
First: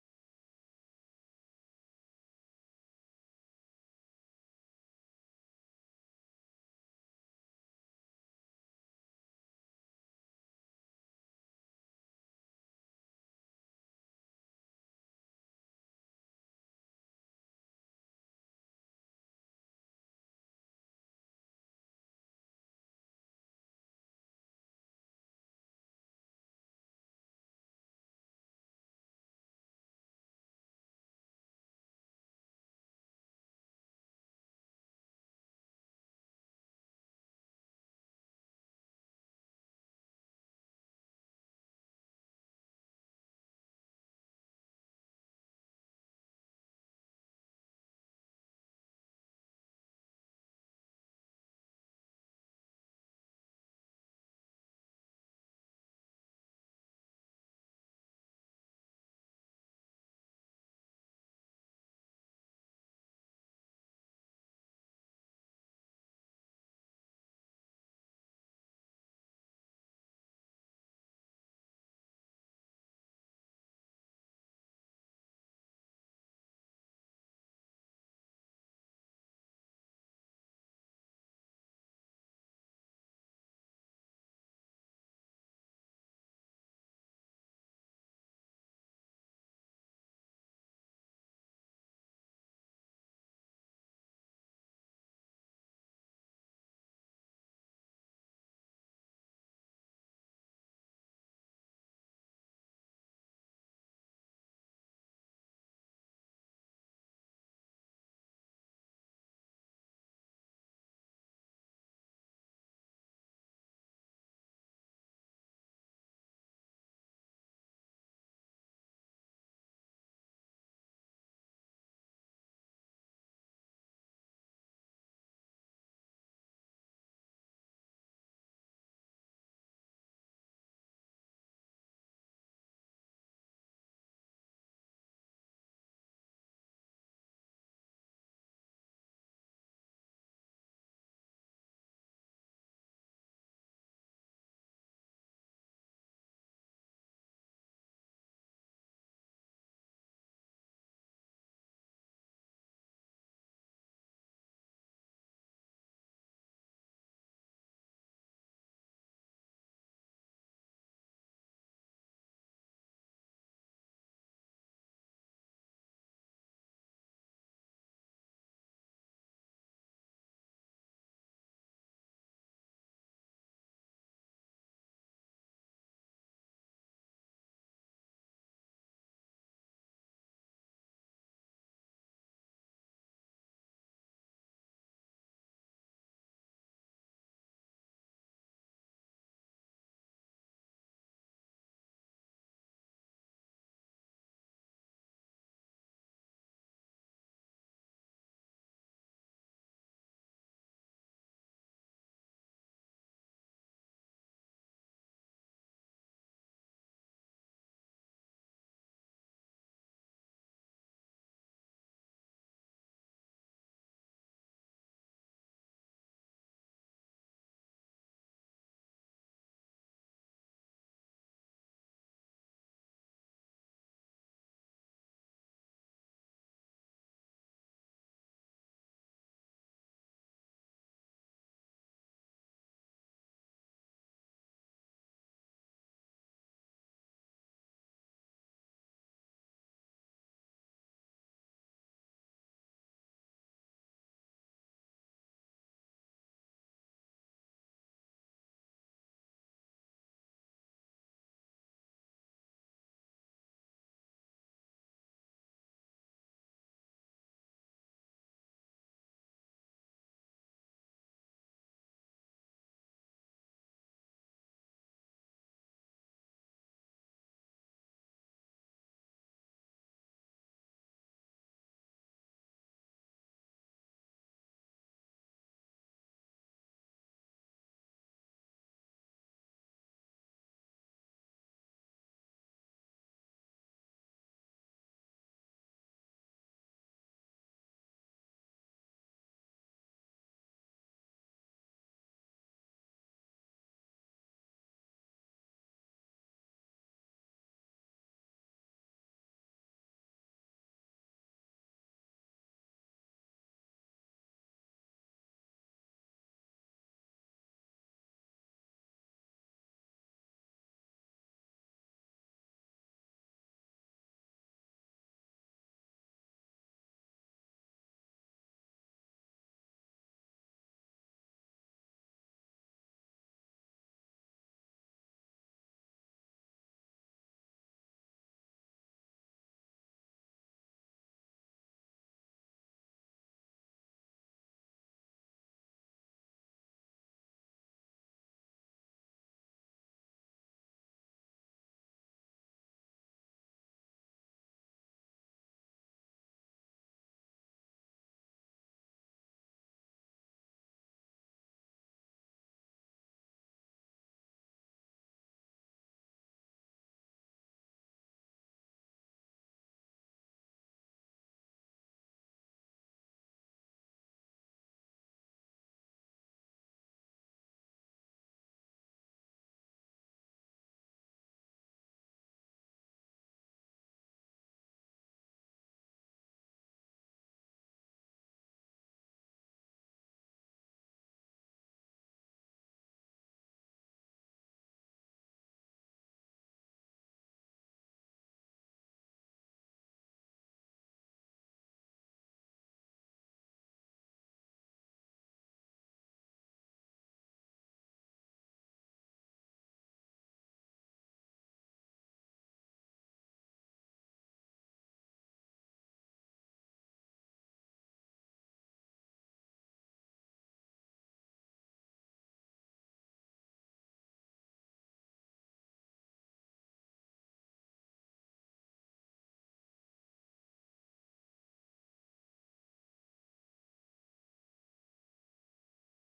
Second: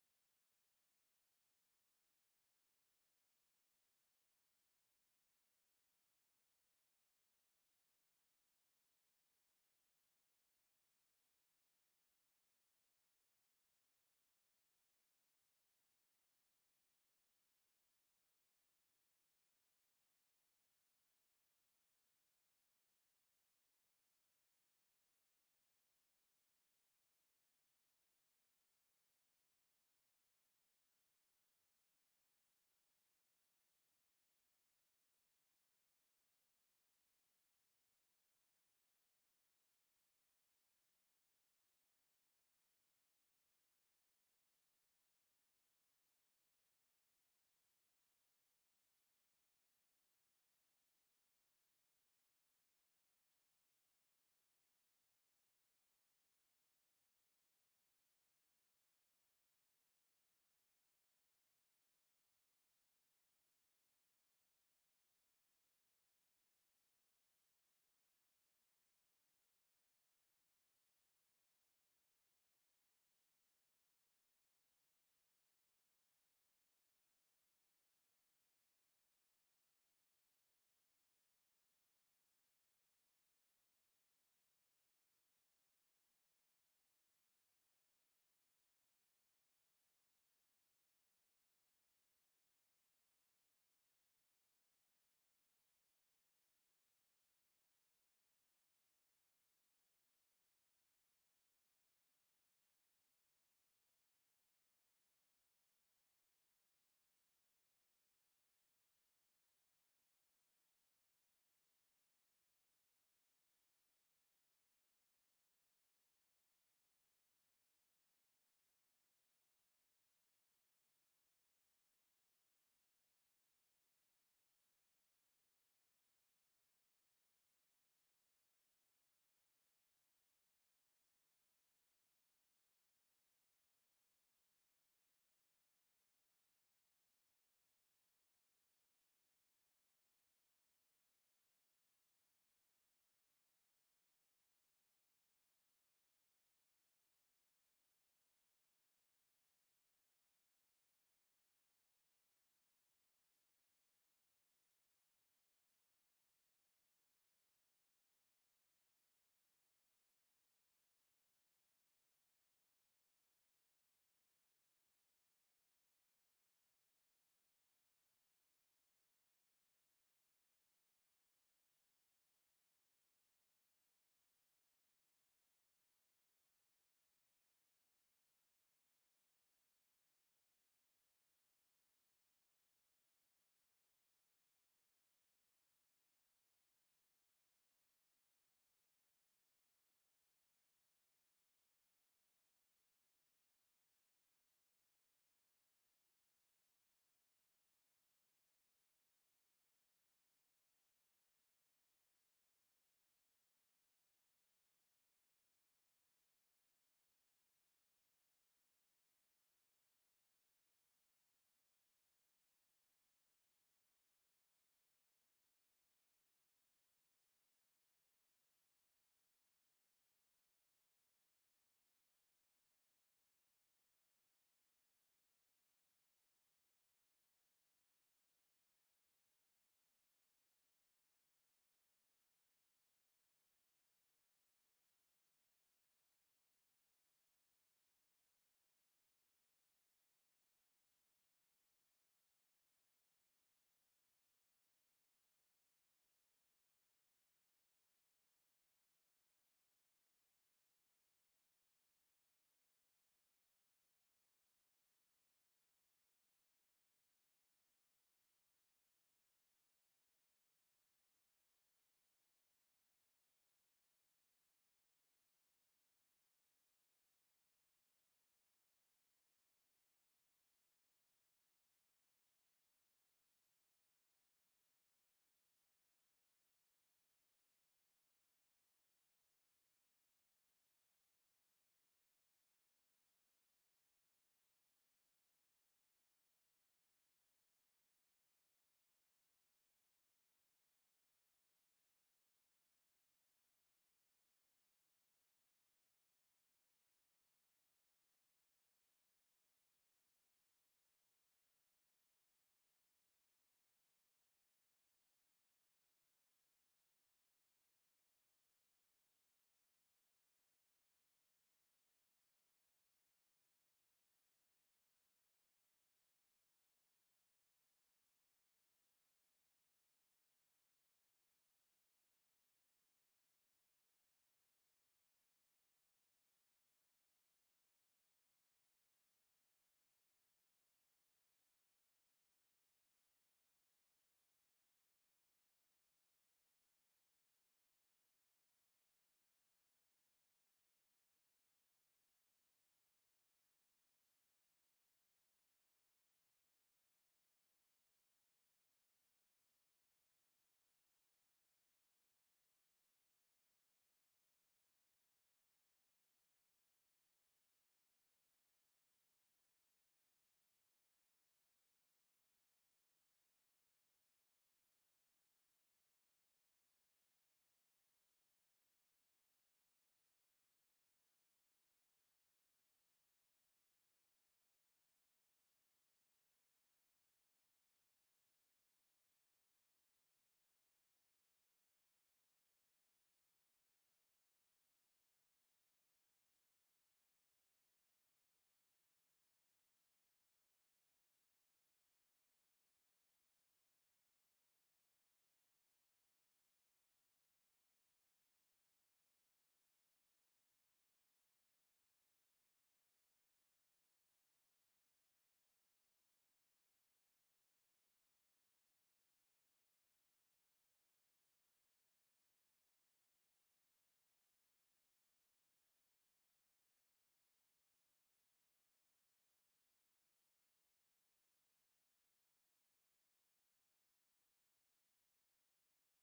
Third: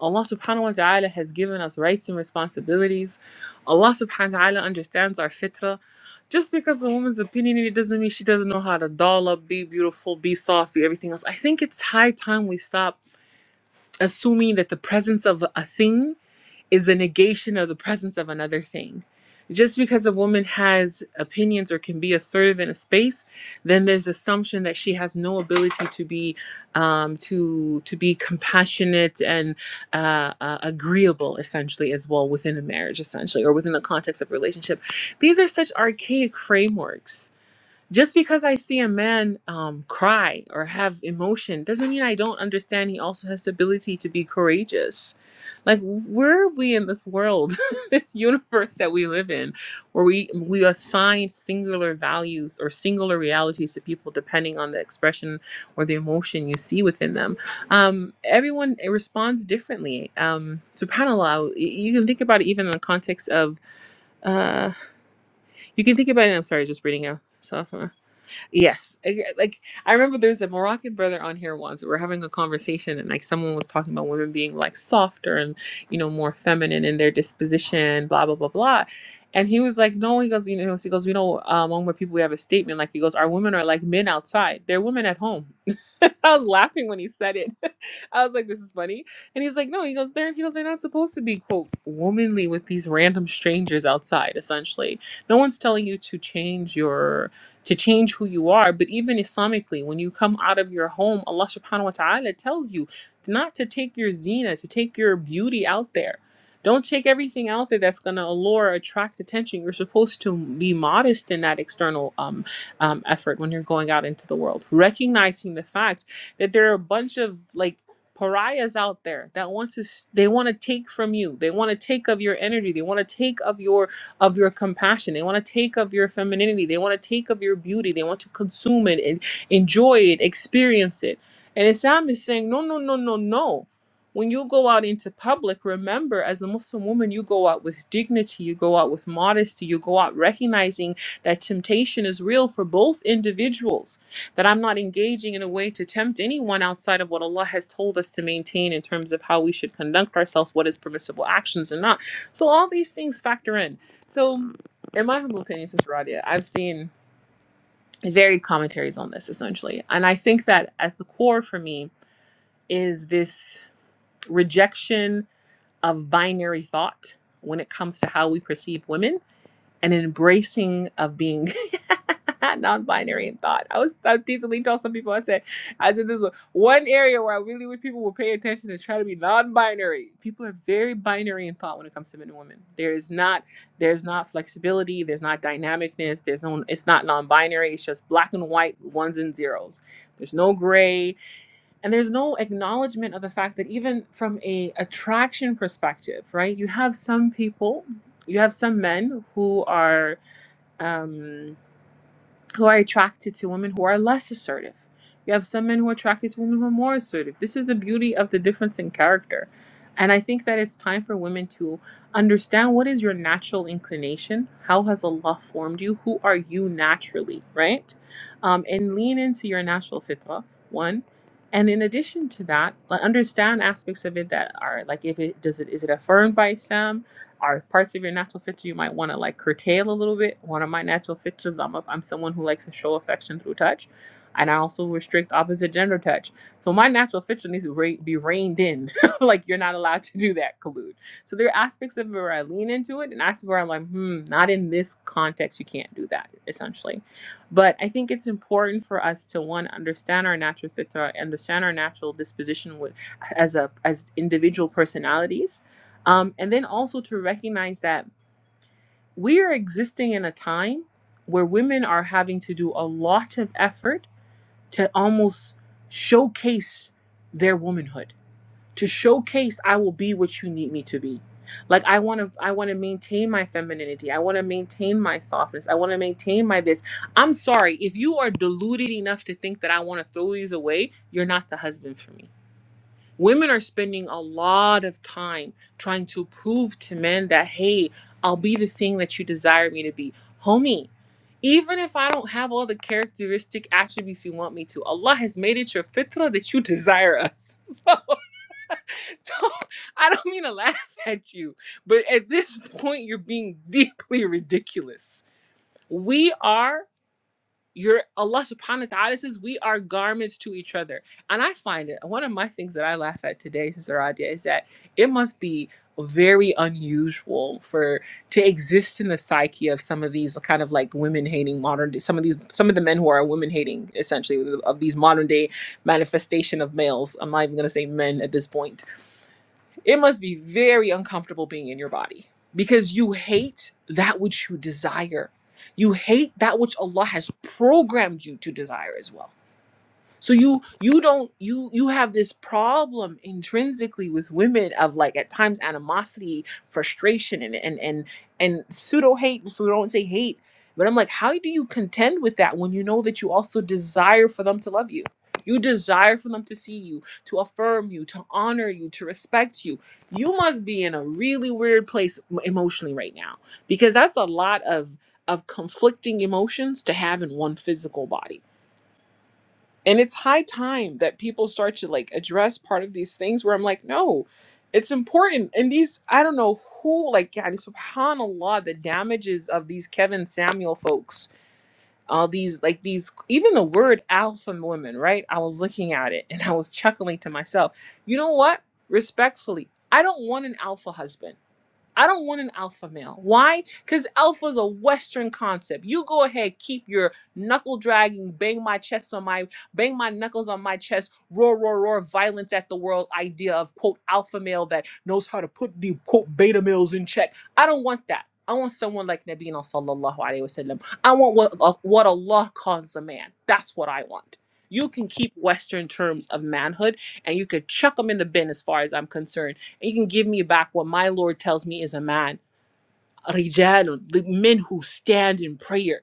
Speaker 1: Allah subhanahu wa ta'ala has given us rights and responsibilities. Allah subhanahu wa ta'ala understands our fitrah. Just because a woman's opinionated doesn't mean she doesn't know how to doll up, be beautiful, be soft, be everything else. I think it's high time we stop assuming that the presence of a thing is a negation of the presence of another thing. Just because a woman has opinions or can be assertive in a space, then there's assumption that she has no ability to be um, to to be compassionate and uh, uh, agreeable, essentially, as well within a marriage, essentially, or within the context of relationship. These are such archaic frameworks just because I see a man um, cry or have emotion doesn't mean I don't understand he also has the ability to be courageous. Like, where are we in this world, this universe that we live in, where we we assign singular values or singular realities to people depending on the expression or the emotion you see within them? Um, everyone eh, responds differently. Um, Subhanallah, y- you can think about it even in the context of. Uh, you can think about it. I'm sorry, just reading out. Yes. I- Like I remember there was a Moroccan brother on here once. We were having a conversation and like someone was talking about women being like softer and, you know, more feminine in their disposition, blah blah blah blah. And he was like, no, he goes, you know, he goes, we know um, among white people we have a statement like he goes, our women are like men outside. They're women at home. I was laughing when he said it. I was like, this is funny. And he's like, no, he goes, they're he goes, they're not supposed to be quote womanly with these random strangers outside, essentially. No one's telling you to change your to change who you are. But even Islamically, when you come out of your home, Allah subhanahu wa ta'ala tells you not to take your zina, to take your beauty out there. Don't take everything out there that's going to allure, attract attention. You're supposed to be modest in that external um, um, effort when you're going out into the world, recognizing the fact that there are a bunch of like pariahs out there that want to s- they want to take from you they want to take of your energy they want to take of your of your compassion. They want to take of your femininity. They want to take of your beauty. They want to consume it and enjoy it, experience it. And Islam is saying, no, no, no, no, no. When you go out into public, remember as a Muslim woman, you go out with dignity, you go out with modesty, you go out recognizing that temptation is real for both individuals, that I'm not engaging in a way to tempt anyone outside of what Allah has told us to maintain in terms of how we should conduct ourselves, what is permissible actions and not. So all these things factor in. So, in my humble opinion, Sister Radia, I've seen varied commentaries on this essentially. And I think that at the core for me is this rejection of binary thought when it comes to how we perceive women and an embracing of being non-binary in thought. I was I decently told some people I said I said this is one area where I really wish people would pay attention and try to be non-binary. People are very binary in thought when it comes to men and women. There is not there's not flexibility, there's not dynamicness, there's no it's not non-binary, it's just black and white, ones and zeros. There's no gray, and there's no acknowledgement of the fact that even from a attraction perspective right you have some people you have some men who are um who are attracted to women who are less assertive. You have some men who are attracted to women who are more assertive. This is the beauty of the difference in character. And I think that it's time for women to understand what is your natural inclination? How has Allah formed you? Who are you naturally, right? Um, and lean into your natural fitrah, one. And in addition to that, like, understand aspects of it that are like, if it does it is it affirmed by Islam? are parts of your natural feature you might want to like curtail a little bit. One of my natural features, I'm a, I'm someone who likes to show affection through touch, and I also restrict opposite gender touch. So my natural feature needs to re- be reined in. like you're not allowed to do that, collude. So there are aspects of it where I lean into it, and aspects where I'm like, hmm, not in this context. You can't do that, essentially. But I think it's important for us to one understand our natural feature, understand our natural disposition with, as a as individual personalities um, and then also to recognize that we are existing in a time where women are having to do a lot of effort to almost showcase their womanhood, to showcase I will be what you need me to be. Like I want to, I want to maintain my femininity. I want to maintain my softness. I want to maintain my this. I'm sorry if you are deluded enough to think that I want to throw these away. You're not the husband for me. Women are spending a lot of time trying to prove to men that, hey, I'll be the thing that you desire me to be. Homie, even if I don't have all the characteristic attributes you want me to, Allah has made it your fitrah that you desire us. So, so I don't mean to laugh at you, but at this point, you're being deeply ridiculous. We are. You're Allah subhanahu wa ta'ala says we are garments to each other. And I find it one of my things that I laugh at today, Sister Radia, is that it must be very unusual for to exist in the psyche of some of these kind of like women hating modern day some of these some of the men who are women hating essentially of these modern day manifestation of males. I'm not even gonna say men at this point it must be very uncomfortable being in your body because you hate that which you desire. You hate that which Allah has programmed you to desire as well. So you you don't you you have this problem intrinsically with women of like at times animosity, frustration, and and and and pseudo hate. If we don't say hate, but I'm like, how do you contend with that when you know that you also desire for them to love you? You desire for them to see you, to affirm you, to honor you, to respect you. You must be in a really weird place emotionally right now because that's a lot of of conflicting emotions to have in one physical body and it's high time that people start to like address part of these things where I'm like, no, it's important. And these, I don't know who, like, yeah, subhanAllah, the damages of these Kevin Samuel folks, all these, like, these, even the word alpha women, right? I was looking at it and I was chuckling to myself. You know what? Respectfully, I don't want an alpha husband. I don't want an alpha male. Why? Because alpha is a Western concept. You go ahead, keep your knuckle dragging, bang my chest on my, bang my knuckles on my chest, roar, roar, roar, violence at the world idea of quote alpha male that knows how to put the quote beta males in check. I don't want that. I want someone like Nabina sallallahu alaihi wasallam. I want what uh, what Allah calls a man. That's what I want. You can keep Western terms of manhood, and you could chuck them in the bin as far as I'm concerned you can give me back what my Lord tells me is a man. Rijalun, the men who stand in prayer.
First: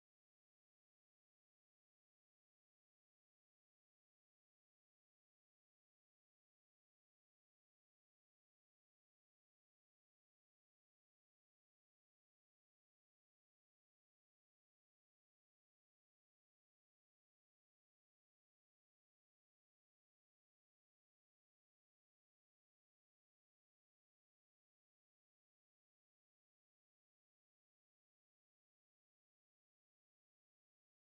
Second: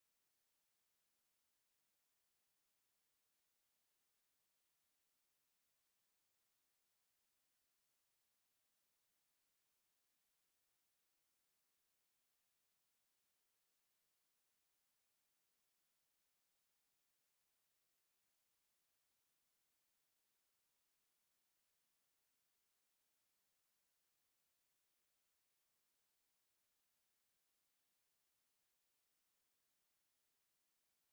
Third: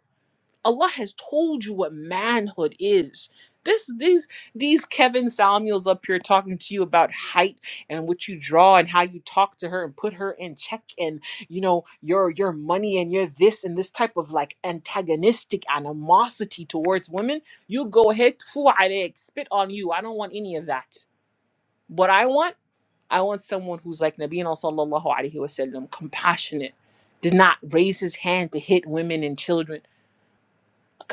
Speaker 1: Allah has told you what manhood is. This, these, these Kevin Samuels up here talking to you about height and what you draw and how you talk to her and put her in check and you know your your money and your this and this type of like antagonistic animosity towards women. You go ahead, tfu alayk, spit on you. I don't want any of that. What I want. I want someone who's like Nabiina sallallahu alaihi wasallam, compassionate, did not raise his hand to hit women and children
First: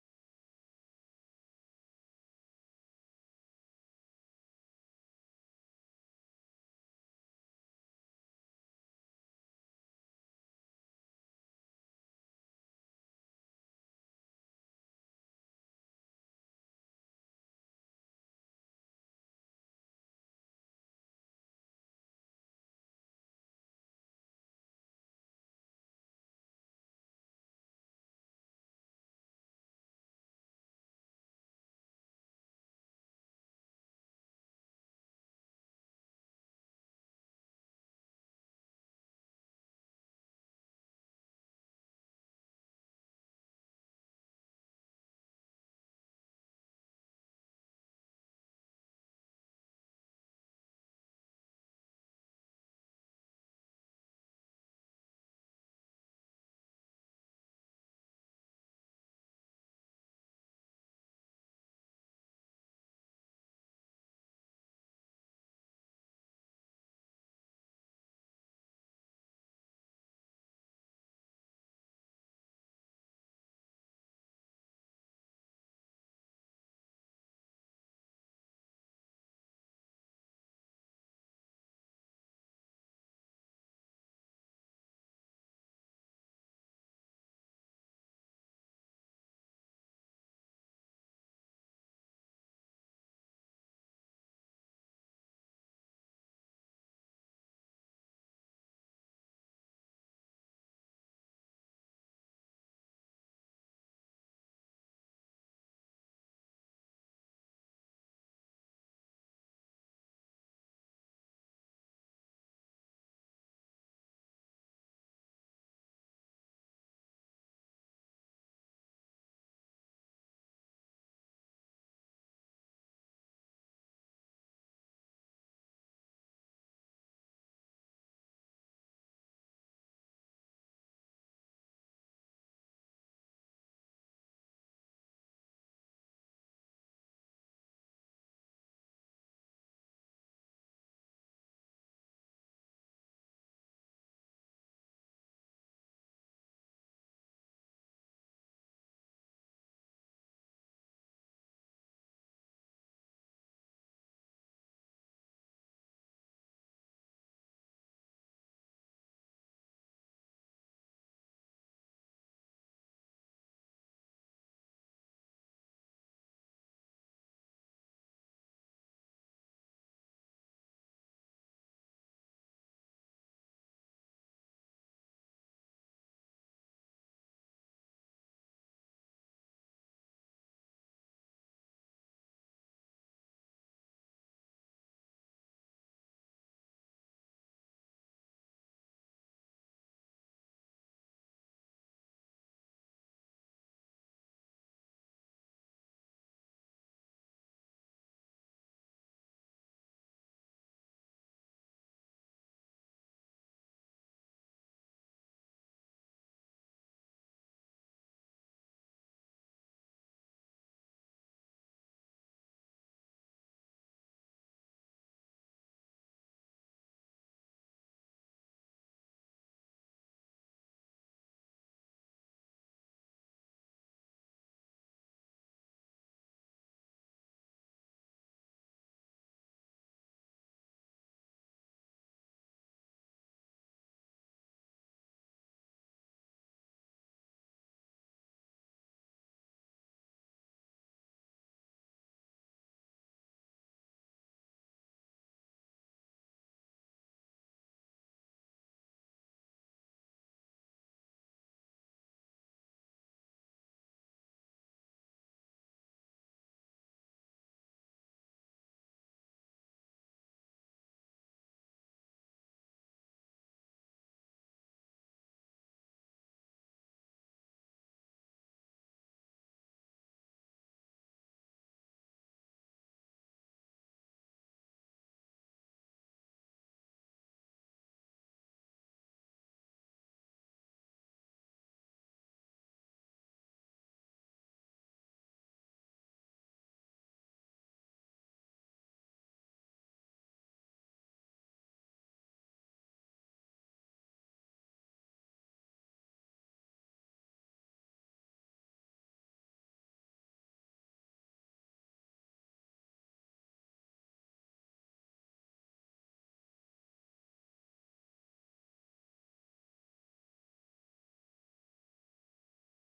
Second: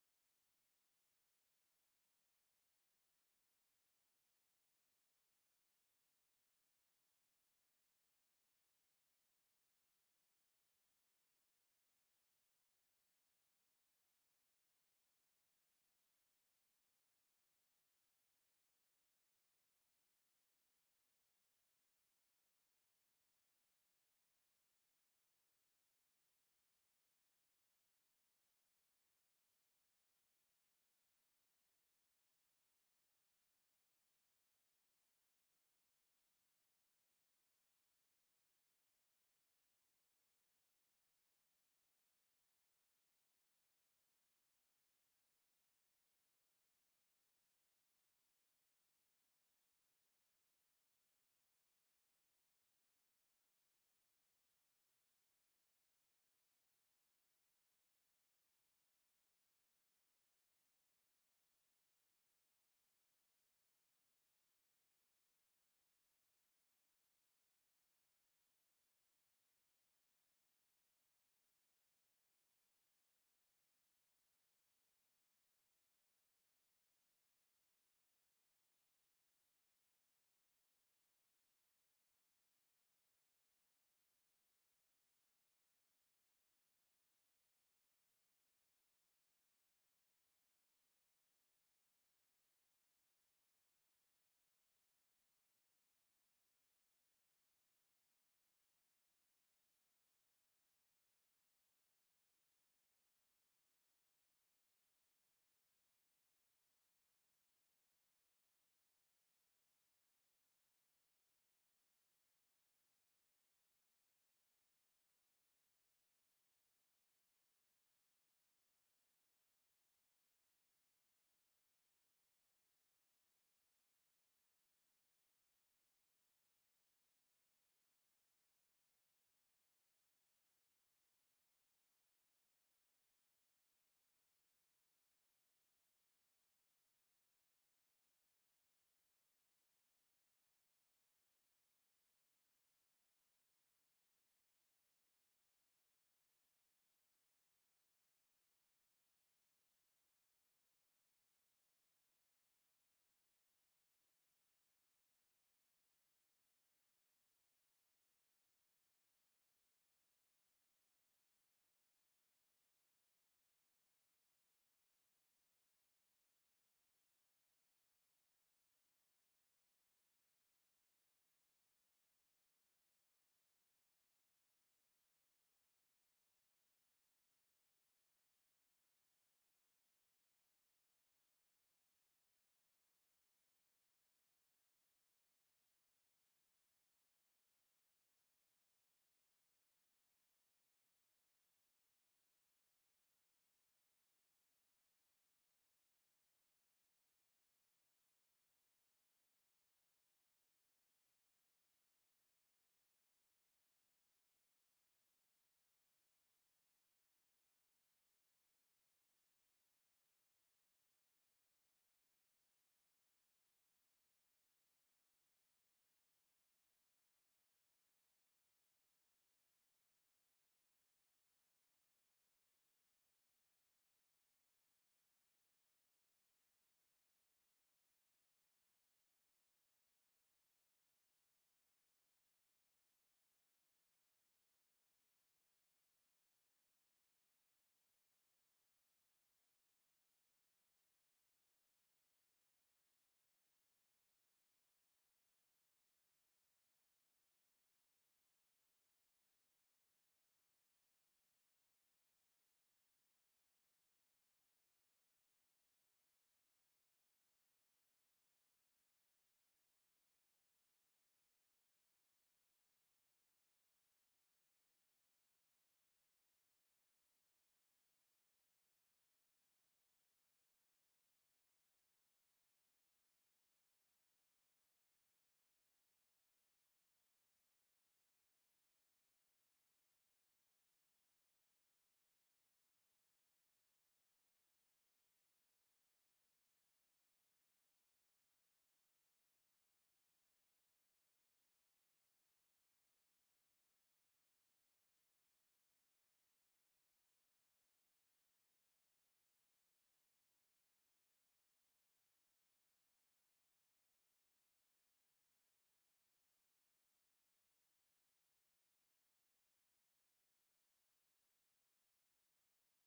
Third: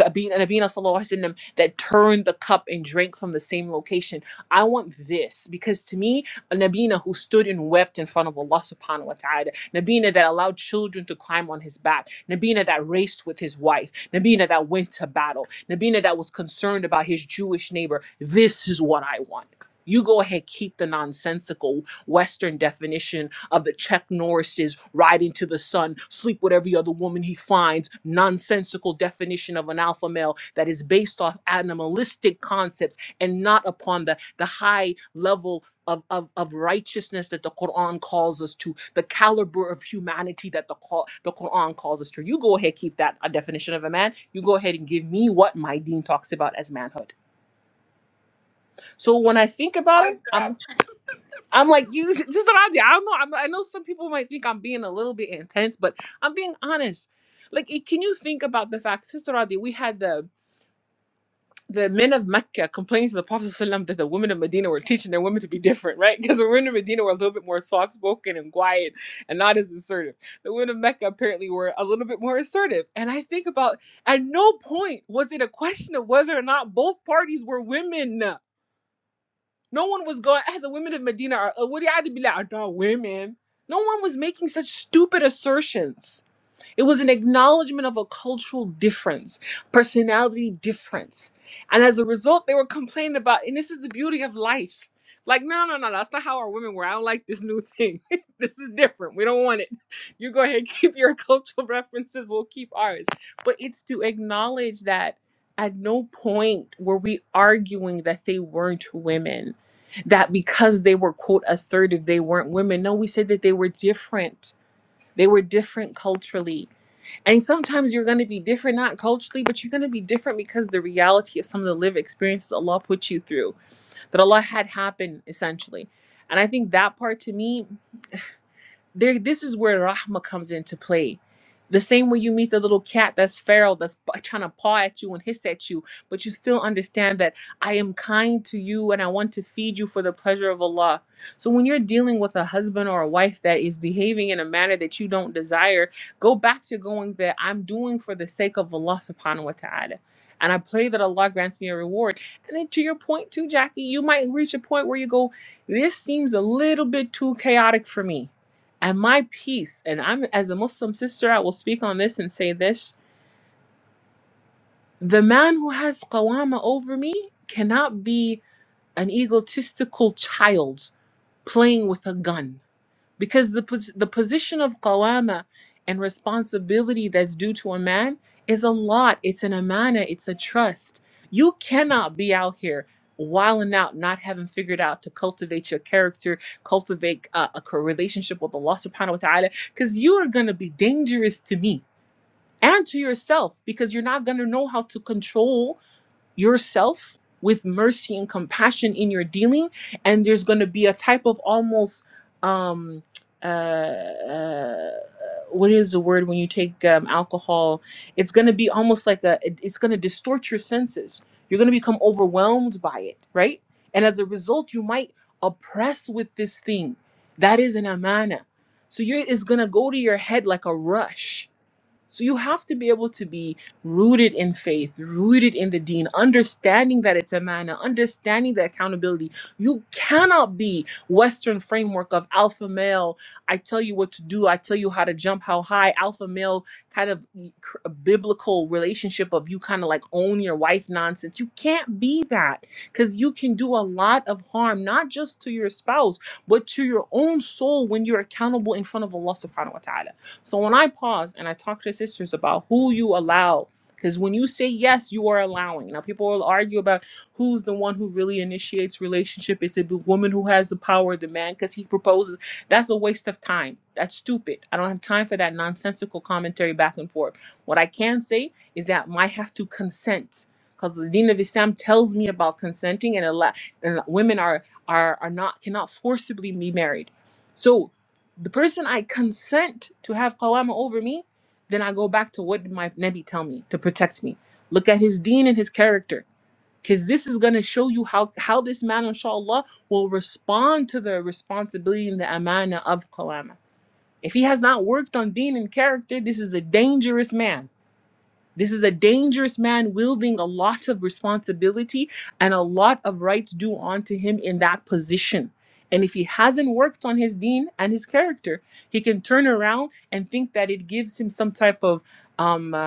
Speaker 1: Abin and Abina Sallallahu Alaihi Wasallam that turned the cup and drank from the same location. I want this because to me, a Nabina who stood and wept in front of Allah subhanahu wa ta'ala, Nabina that allowed children to climb on his back, Nabina that raced with his wife, Nabina that went to battle, Nabina that was concerned about his Jewish neighbor. This is what I want. You go ahead, keep the nonsensical Western definition of the Chuck Norris's riding to the sun, sleep with every other woman he finds, nonsensical definition of an alpha male that is based off animalistic concepts and not upon the, the high level of, of, of righteousness that the Quran calls us to, the caliber of humanity that the, call, the Quran calls us to. You go ahead, keep that a definition of a man. You go ahead and give me what my dean talks about as manhood. So when I think about it, I'm I'm like you. Just that I I don't know. I'm, I know some people might think I'm being a little bit intense, but I'm being honest. Like, it- can you think about the fact, Sister Adi? We had the the men of Mecca complaining to the Prophet ﷺ that the women of Medina were teaching their women to be different, right? Because the women of Medina were a little bit more soft spoken and quiet and not as assertive. The women of Mecca apparently were a little bit more assertive. And I think about at no point was it a question of whether or not both parties were women. No one was going, "Ah, the women of Medina are, uh, what do you have to be like, "Ah, the women. No one was making such stupid assertions. It was an acknowledgement of a cultural difference, personality difference. And as a result, they were complaining about, and this is the beauty of life. Like, no, no, no, that's not how our women were. I don't like this new thing. this is different. We don't want it. You go ahead, keep your cultural references, we'll keep ours. But it's to acknowledge that at no point were we arguing that they weren't women, that because they were, quote, assertive, they weren't women. No, we said that they were different. They were different culturally and sometimes you're going to be different, not culturally, but you're going to be different because the reality of some of the live experiences Allah put you through, that Allah had happen essentially. And I think that part to me there this is where rahma comes into play the same way you meet the little cat that's feral that's p- trying to paw at you and hiss at you but you still understand that i am kind to you and i want to feed you for the pleasure of allah so when you're dealing with a husband or a wife that is behaving in a manner that you don't desire go back to going that i'm doing for the sake of allah subhanahu wa ta'ala and i pray that allah grants me a reward and then to your point too jackie you might reach a point where you go this seems a little bit too chaotic for me and my peace, and I'm as a Muslim sister, I will speak on this and say this the man who has qawama over me cannot be an egotistical child playing with a gun because the pos- the position of qawama and responsibility that's due to a man is a lot it's an amana it's a trust you cannot be out here wilding out not having figured out to cultivate your character cultivate uh, a co- relationship with allah subhanahu wa ta'ala because you are going to be dangerous to me and to yourself because you're not going to know how to control yourself with mercy and compassion in your dealing and there's going to be a type of almost um uh, uh what is the word when you take um, alcohol it's going to be almost like a it- it's going to distort your senses you're going to become overwhelmed by it right and as a result you might oppress with this thing that is an amana so you're it's going to go to your head like a rush so you have to be able to be rooted in faith, rooted in the Deen, understanding that it's a manna, understanding the accountability. You cannot be Western framework of alpha male. I tell you what to do. I tell you how to jump how high. Alpha male kind of cr- biblical relationship of you kind of like own your wife nonsense. You can't be that because you can do a lot of harm, not just to your spouse, but to your own soul when you're accountable in front of Allah Subhanahu Wa Taala. So when I pause and I talk to sisters about who you allow, because when you say yes, you are allowing. Now people will argue about who's the one who really initiates relationship. Is it the woman who has the power, the man, because he proposes? That's a waste of time. That's stupid. I don't have time for that nonsensical commentary back and forth. What I can say is that I have to consent. Because the Deen of Islam tells me about consenting, and, allow, and women are are are not cannot forcibly be married. So the person I consent to have qawama over me, then I go back to what did my Nabi tell me to protect me. Look at his deen and his character. Because this is going to show you how, how this man, inshallah, will respond to the responsibility and the amana of qawama. If he has not worked on deen and character, this is a dangerous man. This is a dangerous man wielding a lot of responsibility and a lot of rights due onto him in that position. And if he hasn't worked on his deen and his character, he can turn around and think that it gives him some type of um, uh,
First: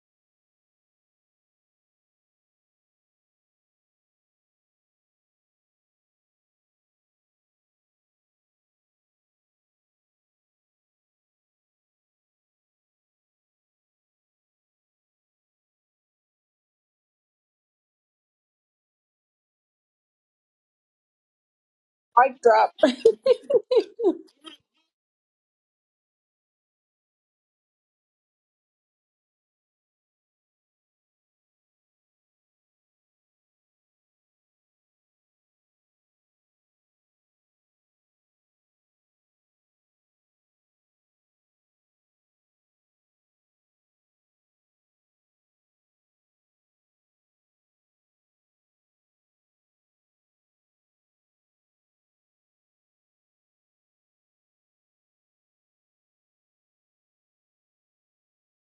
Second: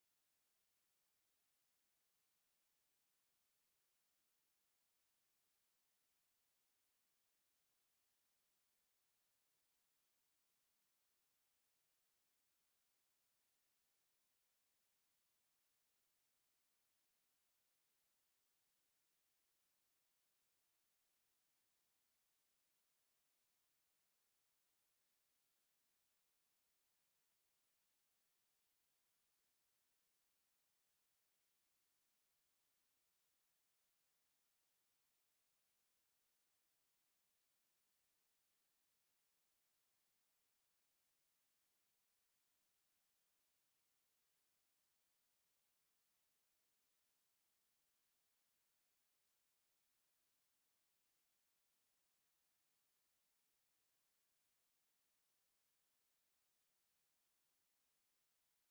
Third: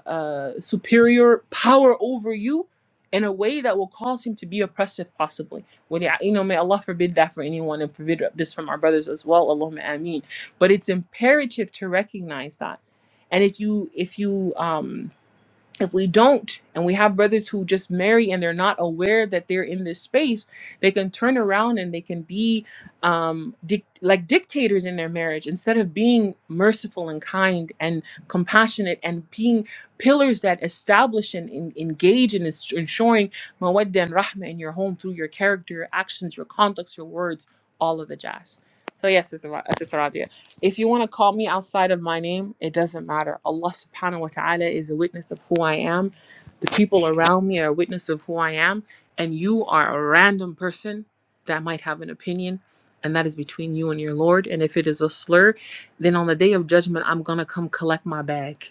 Speaker 1: uh, superior power over you in a way that will cause him to be oppressive, possibly. When, you know, may Allah forbid that for anyone and forbid this from our brothers as well. Allahumma ameen. But it's imperative to recognize that. And if you, if you, um, if we don't and we have brothers who just marry and they're not aware that they're in this space they can turn around and they can
Speaker 2: Mic
Speaker 1: be
Speaker 2: drop.
Speaker 1: um, dic- like dictators in their marriage instead of being merciful and kind and compassionate and being pillars that establish and en- engage in ens- ensuring mawadda and rahma in your home through your character your actions your conducts your words all of the jazz so yes sister Ra- uh, Sister Radia. If you want to call me outside of my name, it doesn't matter. Allah subhanahu wa ta'ala is a witness of who I am. The people around me are a witness of who I am. And you are a random person that might have an opinion. And that is between you and your Lord. And if it is a slur, then on the day of judgment, I'm going to come collect my bag.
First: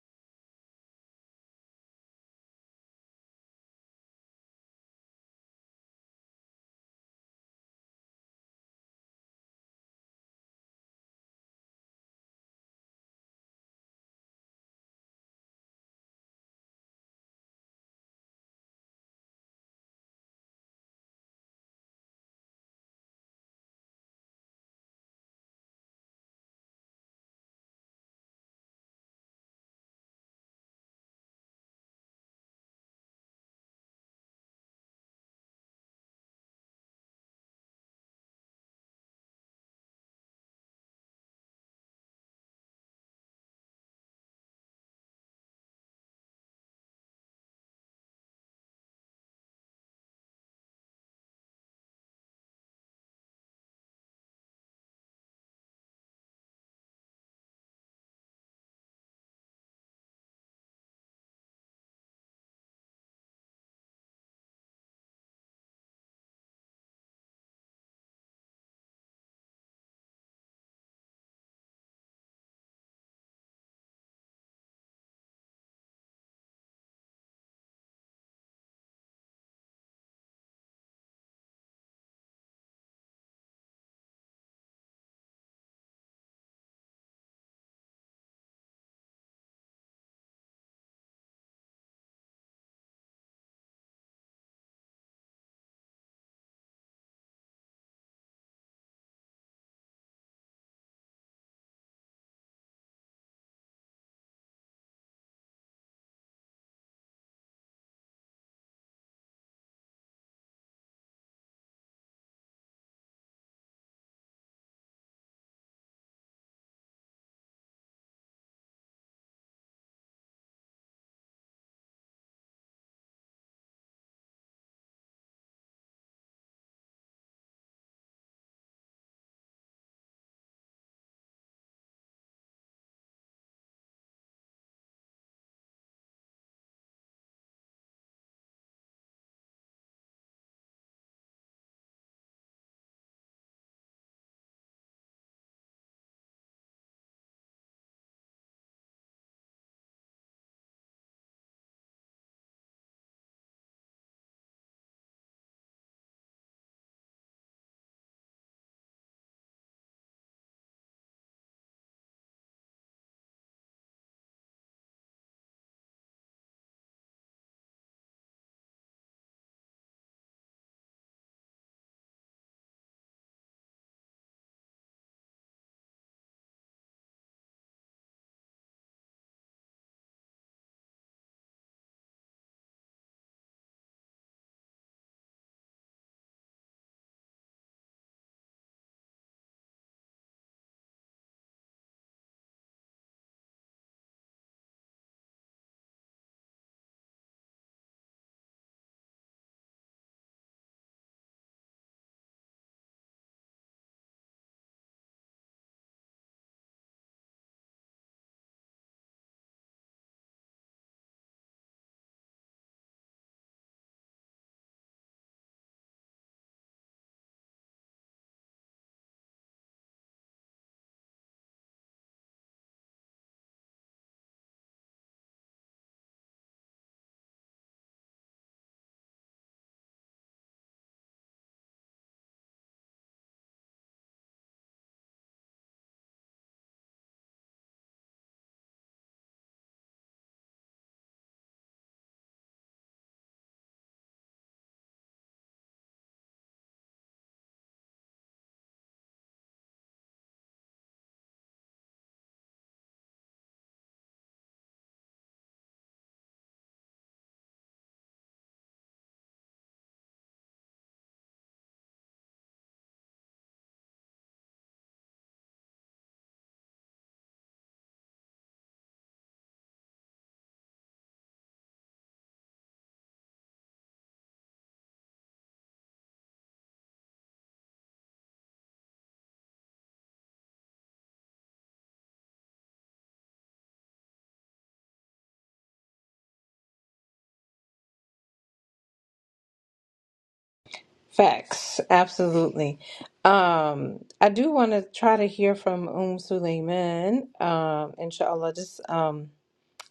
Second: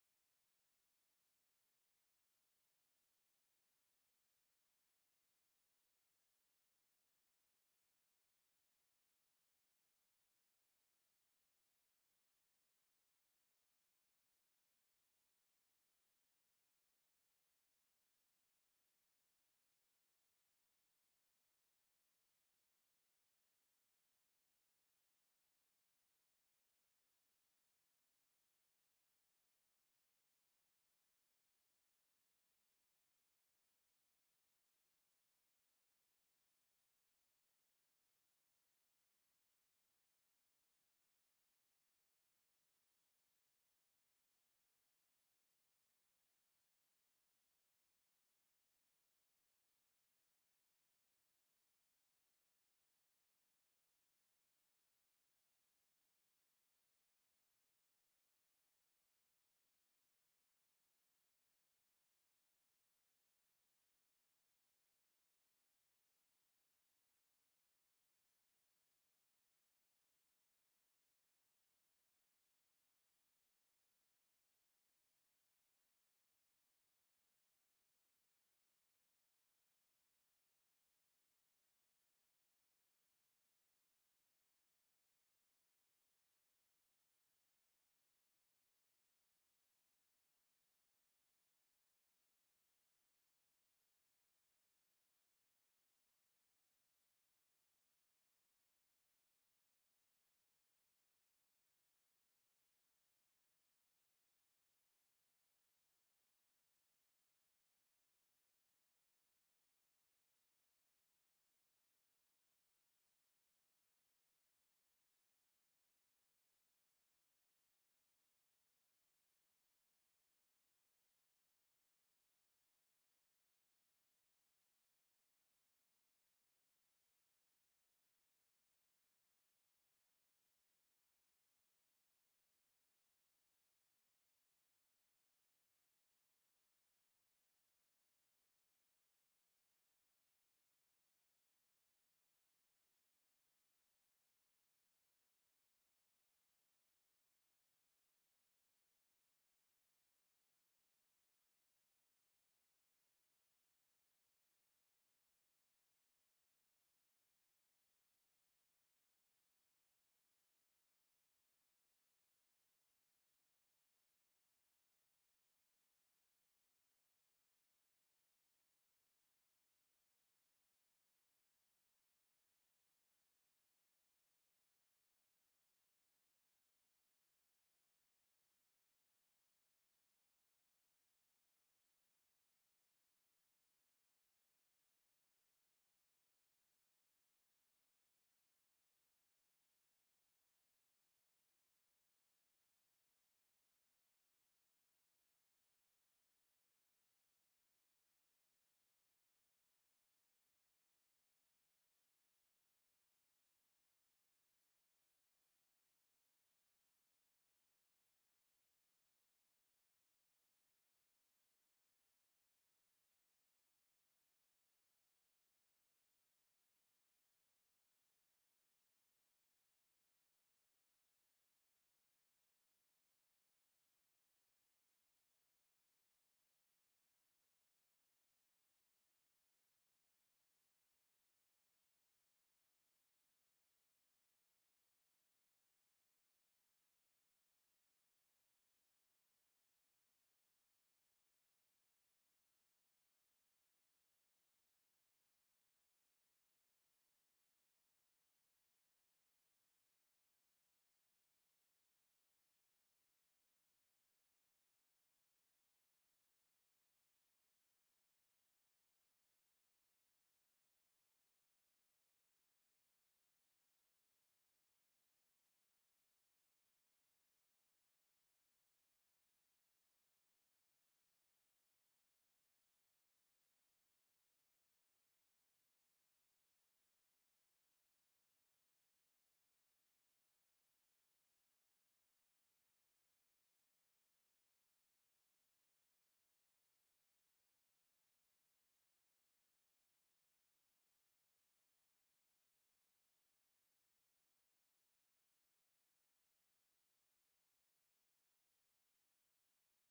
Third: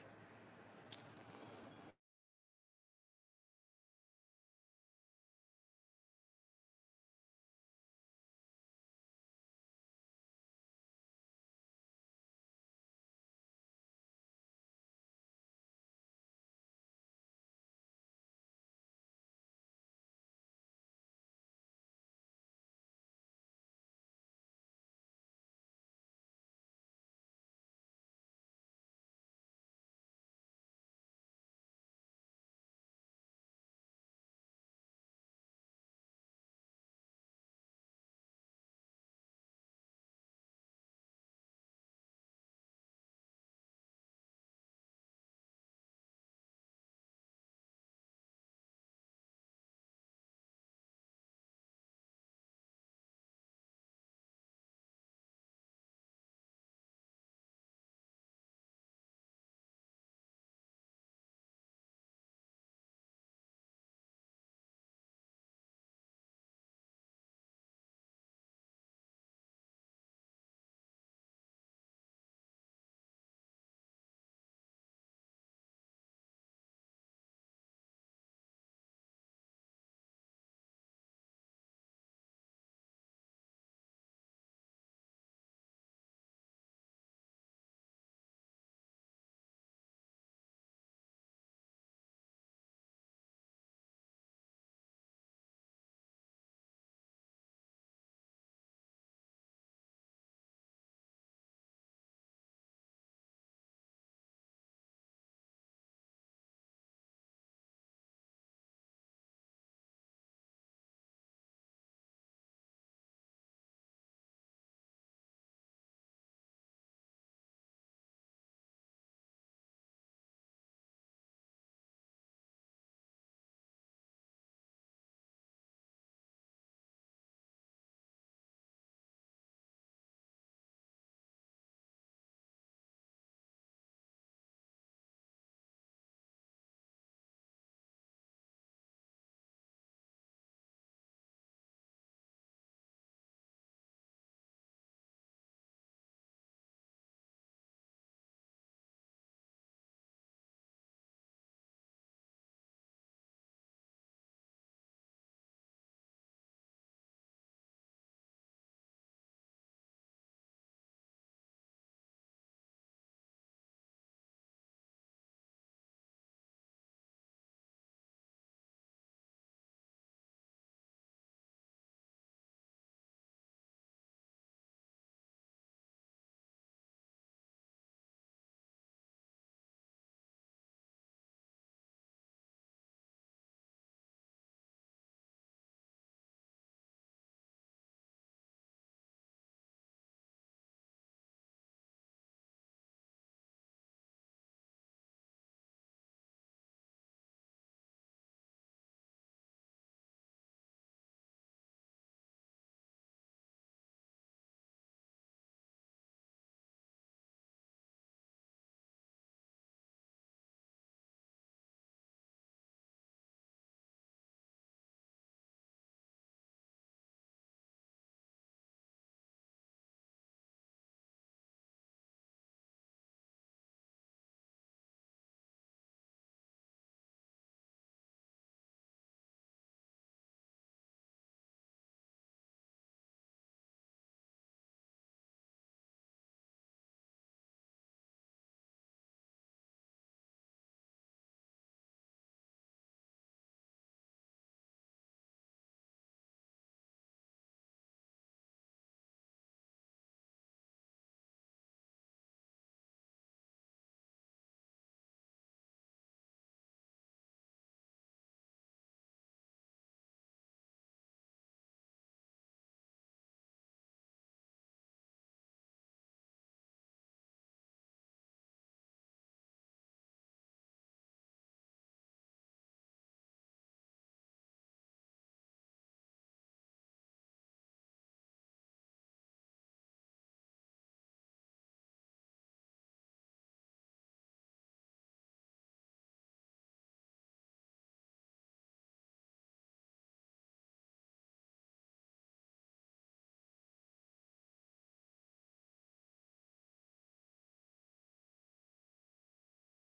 Speaker 2: facts, absolutely. Um, I do want to try to hear from Um Suleiman. Um, inshallah, just um,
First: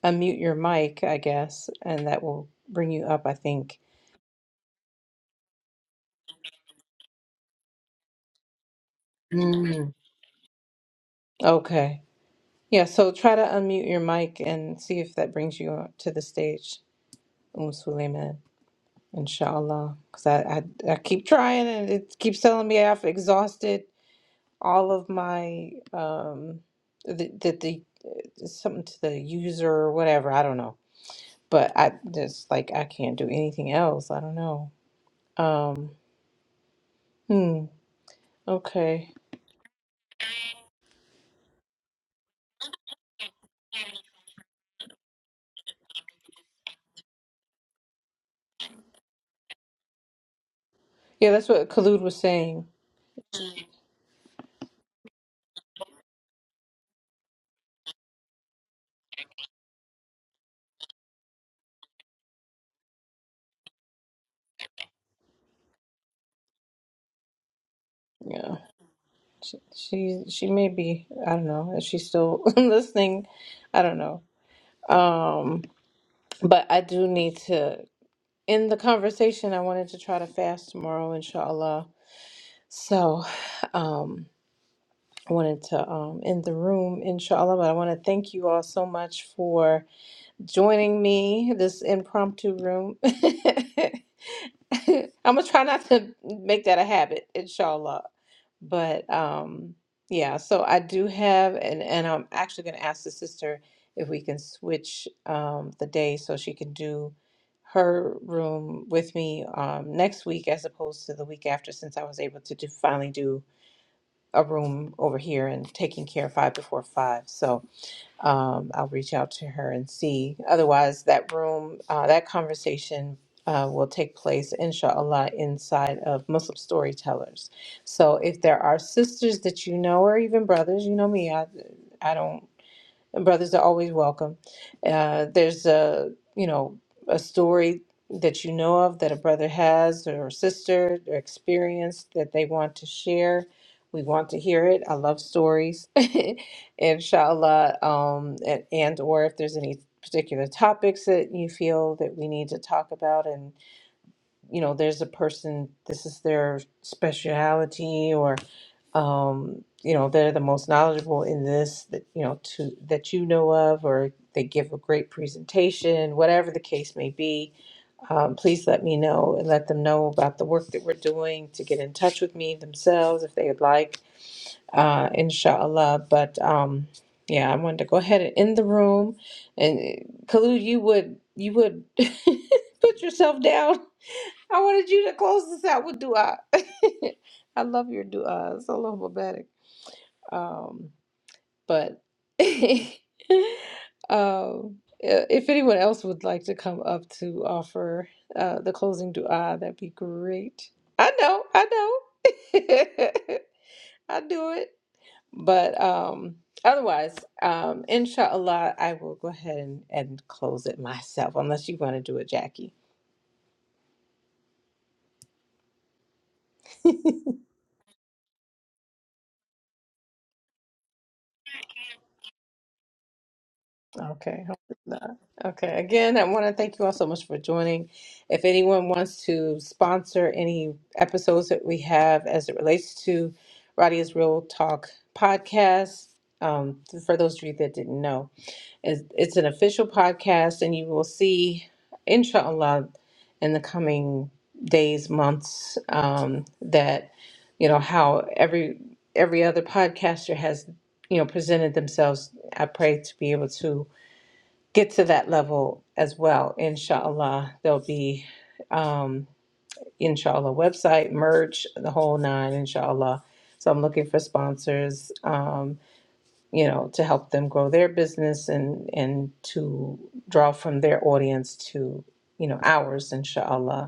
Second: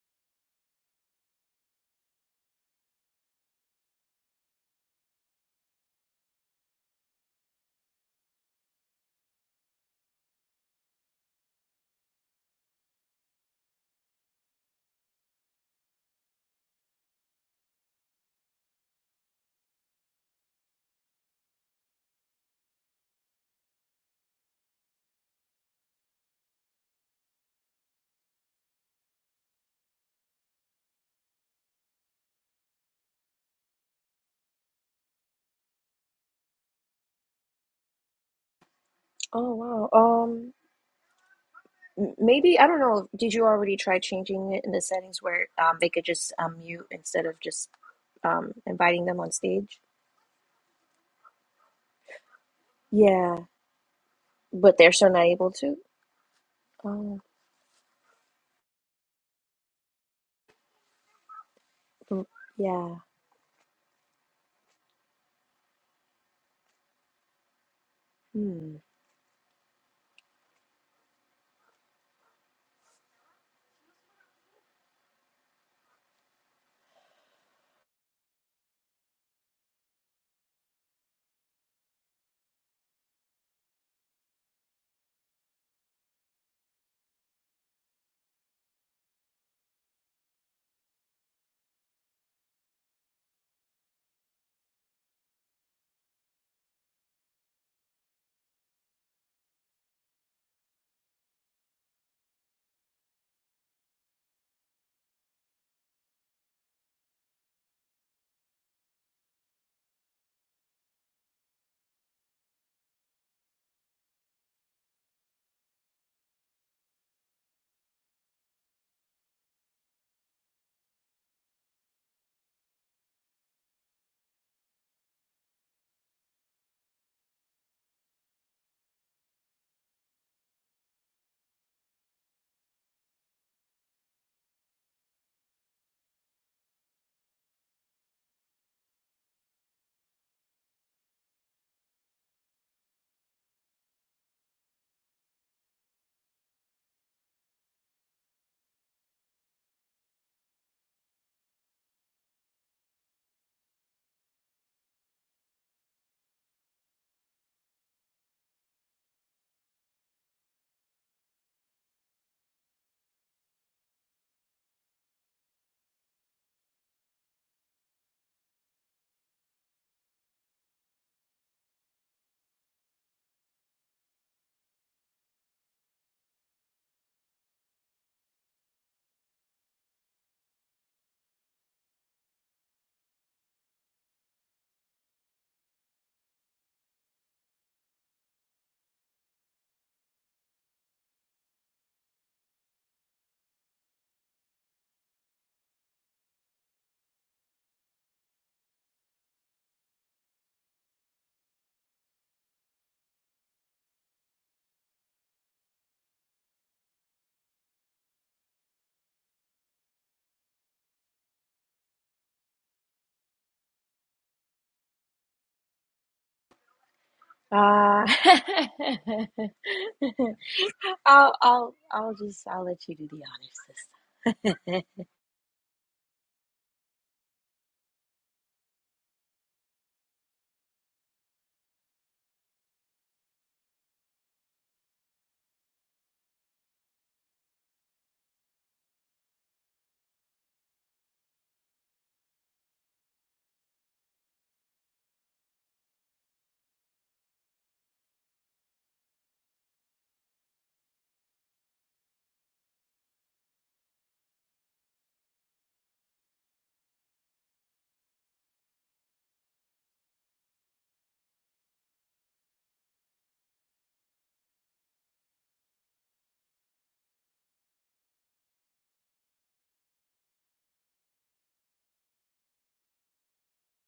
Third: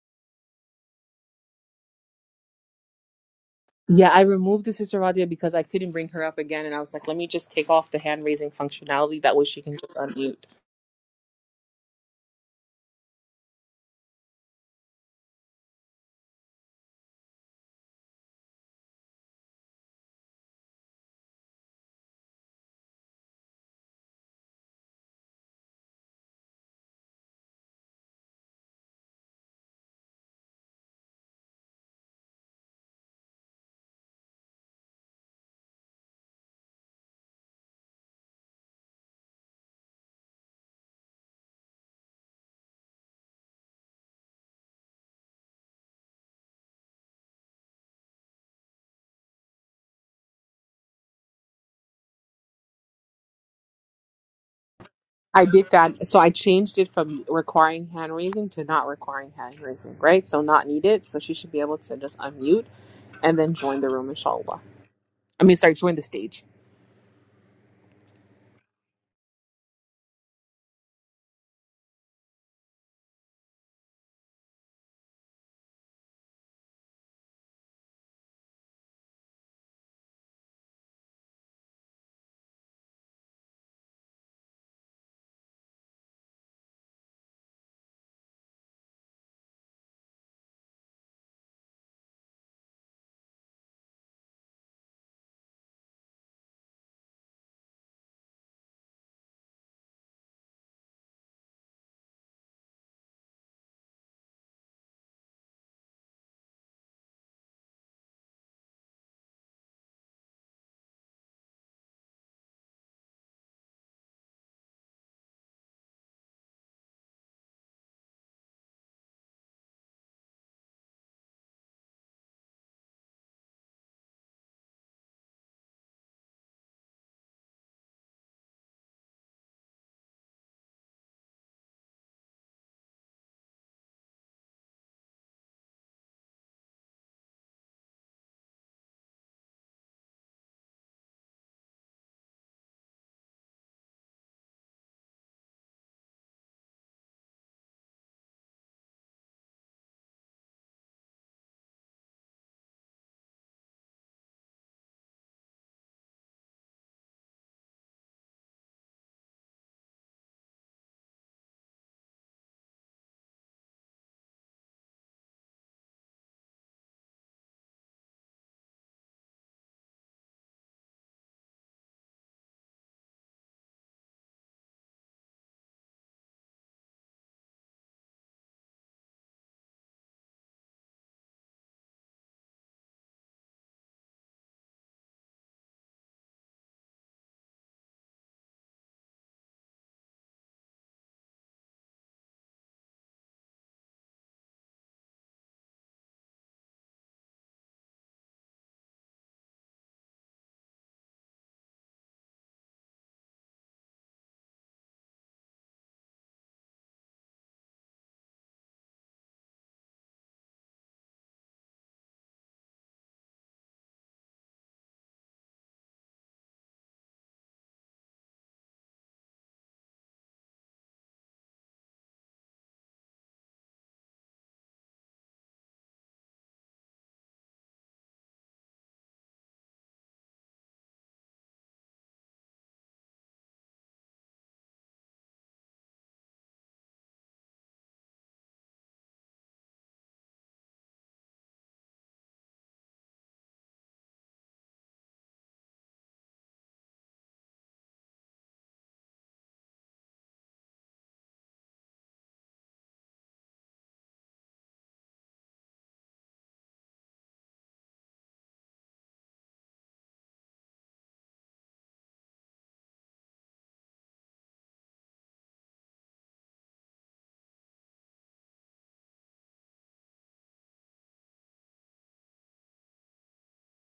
Speaker 2: unmute your mic, I guess, and that will bring you up. I think.
Speaker 1: Yeah, I removed the sister Radia because I couldn't bring her up again. And I was like, let me just take off the hand raising functionality. That way she can
Speaker 2: Mm.
Speaker 1: just unmute.
Speaker 2: Okay. Yeah. So try to unmute your mic and see if that brings you to the stage. Um Suleiman, inshallah. Because I, I, I keep trying and it keeps telling me I've exhausted all of my, um, the, the, the it's something to the user or whatever. I don't know. But I just like, I can't do anything else. I don't know. Um, hmm. Okay.
Speaker 3: Oh wow. Um, m- maybe I don't know. Did you already try changing it in the settings where um they could just um mute instead of just um inviting them on stage?
Speaker 2: Yeah, that's what Khalid was saying.
Speaker 3: Yeah, But they're still not
Speaker 1: I
Speaker 3: able
Speaker 1: did
Speaker 3: to.
Speaker 1: that. So I changed it
Speaker 3: Oh,
Speaker 1: from requiring hand raising to not requiring hand raising, right? So not needed. So she should be able to just
Speaker 3: mm,
Speaker 1: unmute
Speaker 3: yeah.
Speaker 1: and then join the room, inshallah. I mean, sorry, join the stage.
Speaker 2: Yeah.
Speaker 3: Hmm.
Speaker 2: She, she, she may be, I don't know. If she's still listening, I don't know. Um, but I do need to. in the conversation, I wanted to try to fast tomorrow, inshallah. So, um, I wanted to um, end the room, inshallah. But I want to thank you all so much for joining me this impromptu room. I'm gonna try not to make that a habit, inshallah. But um, yeah, so I do have, and and I'm actually gonna ask the sister if we can switch um, the day so she can do her room with me um, next week as opposed to the week after, since I was able to do, finally do a room over here and taking care of five before five. So um, I'll reach out to her and see. Otherwise, that room, uh, that conversation uh, will take place, inshallah, inside of Muslim storytellers. So if there are sisters that you know, or even brothers, you know me, I, I don't and brothers are always welcome. Uh, there's a you know a story that you know of that a brother has or a sister or experience that they want to share. We want to hear it. I love stories, inshallah. Um, and, and or if there's any particular topics that you feel that we need to talk about you know there's a person this is their speciality or um you know they're the most knowledgeable in this that you know to that you know of or they give a great presentation whatever the case may be um, please let me know and let them know about the work that we're doing to get in touch with me themselves if they would like uh inshallah but um yeah i wanted to go ahead and end the room and uh, khalid you would you would put yourself down I wanted you to close this out with dua. I love your dua. It's a little babatic. Um, but um, if anyone else would like to come up to offer uh, the closing dua, that'd be great. I know, I know. I do it. But um, otherwise, um, inshallah, I will go ahead and, and close it myself, unless you want to do it, Jackie.
Speaker 3: Uh, I'll, I'll, I'll just, I'll let you do the honors
Speaker 2: Okay,
Speaker 3: this
Speaker 2: hopefully
Speaker 3: time.
Speaker 2: not. Okay, again, I want to thank you all so much for joining. If anyone wants to sponsor any episodes that we have as it relates to Radia's Real Talk podcast, um, for those of you that didn't know, it's it's an official podcast, and you will see, inshallah, in the coming days, months, um, that you know how every every other podcaster has you know presented themselves. I pray to be able to get to that level as well. Inshallah, there'll be, um, inshallah, website, merch, the whole nine, inshallah. So I'm looking for sponsors, um, you know, to help them grow their business and, and to draw from their audience to, you know, ours, inshallah.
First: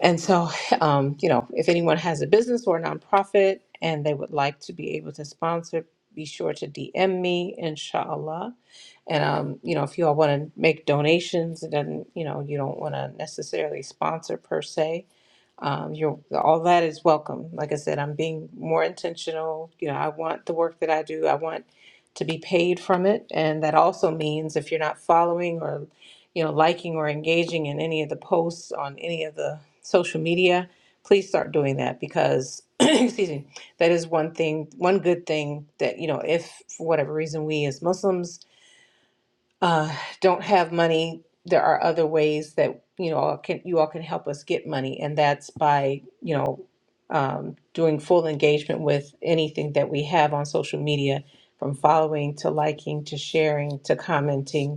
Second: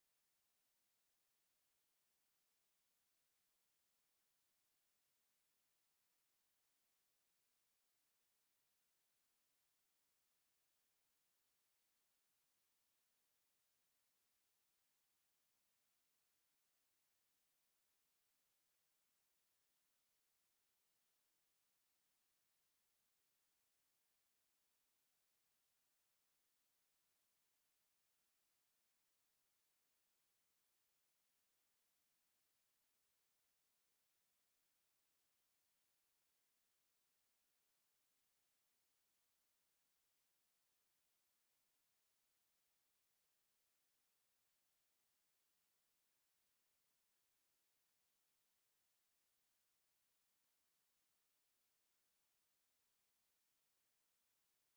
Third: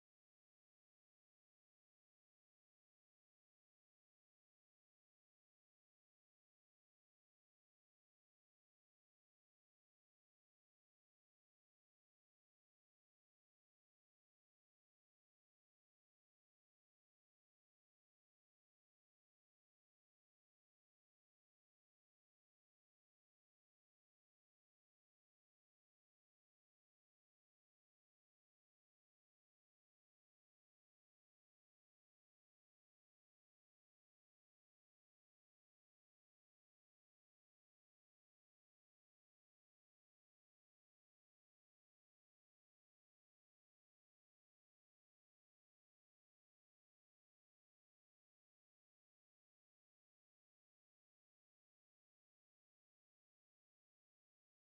Speaker 2: And so, um, you know, if anyone has a business or a nonprofit and they would like to be able to sponsor, be sure to DM me, inshallah. And, um, you know, if you all want to make donations, then, you know, you don't want to necessarily sponsor per se um, you're, all that is welcome. Like I said, I'm being more intentional. You know, I want the work that I do, I want to be paid from it. And that also means if you're not following or, you know, liking or engaging in any of the posts on any of the social media, please start doing that because, excuse me, that is one thing, one good thing that, you know, if for whatever reason we as Muslims uh, don't have money, there are other ways that you know all can you all can help us get money, and that's by you know um, doing full engagement with anything that we have on social media, from following to liking to sharing to commenting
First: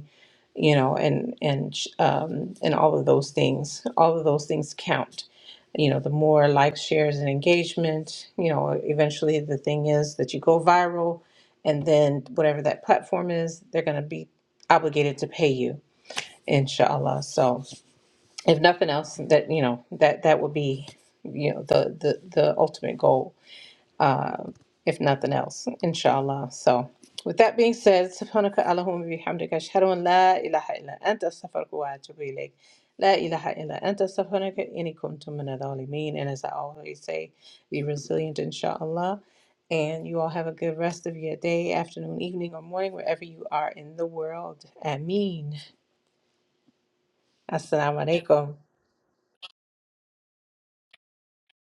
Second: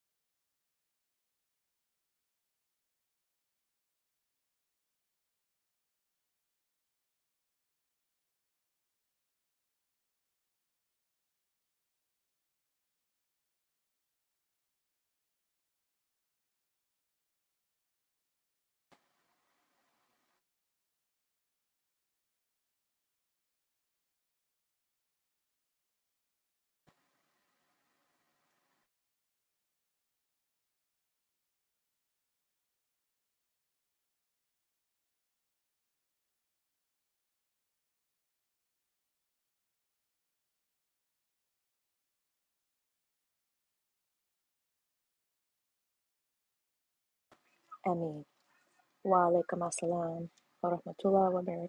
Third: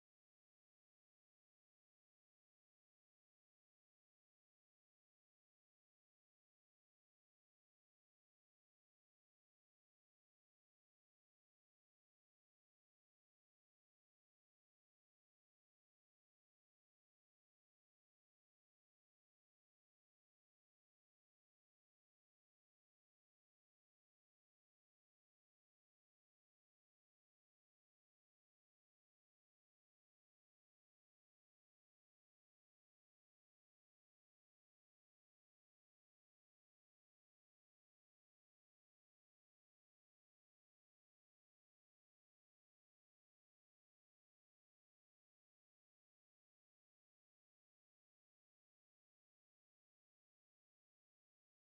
Speaker 2: you know and and um, and all of those things all of those things count you know the more likes shares and engagement you know eventually the thing is that you go viral and then whatever that platform is they're going to be obligated to pay you inshallah so if nothing else that you know that that would be you know the the the ultimate goal if nothing else, inshallah. So, with that being said, سبحانك اللهم وبحمدك أشهد أن لا إله إلا أنت أستغفرك وأتوب إليك. لا إله إلا أنت أستغفرك إني كنت من الظالمين. And as I always say, be resilient, inshallah. And you all have a good rest of your day, afternoon, evening, or morning, wherever you are in the world. Ameen.
Speaker 3: I
Speaker 2: Assalamu
Speaker 3: mean,
Speaker 2: alaikum.
Speaker 3: wa alaikum assalam wa rahmatullah wa barakatuh.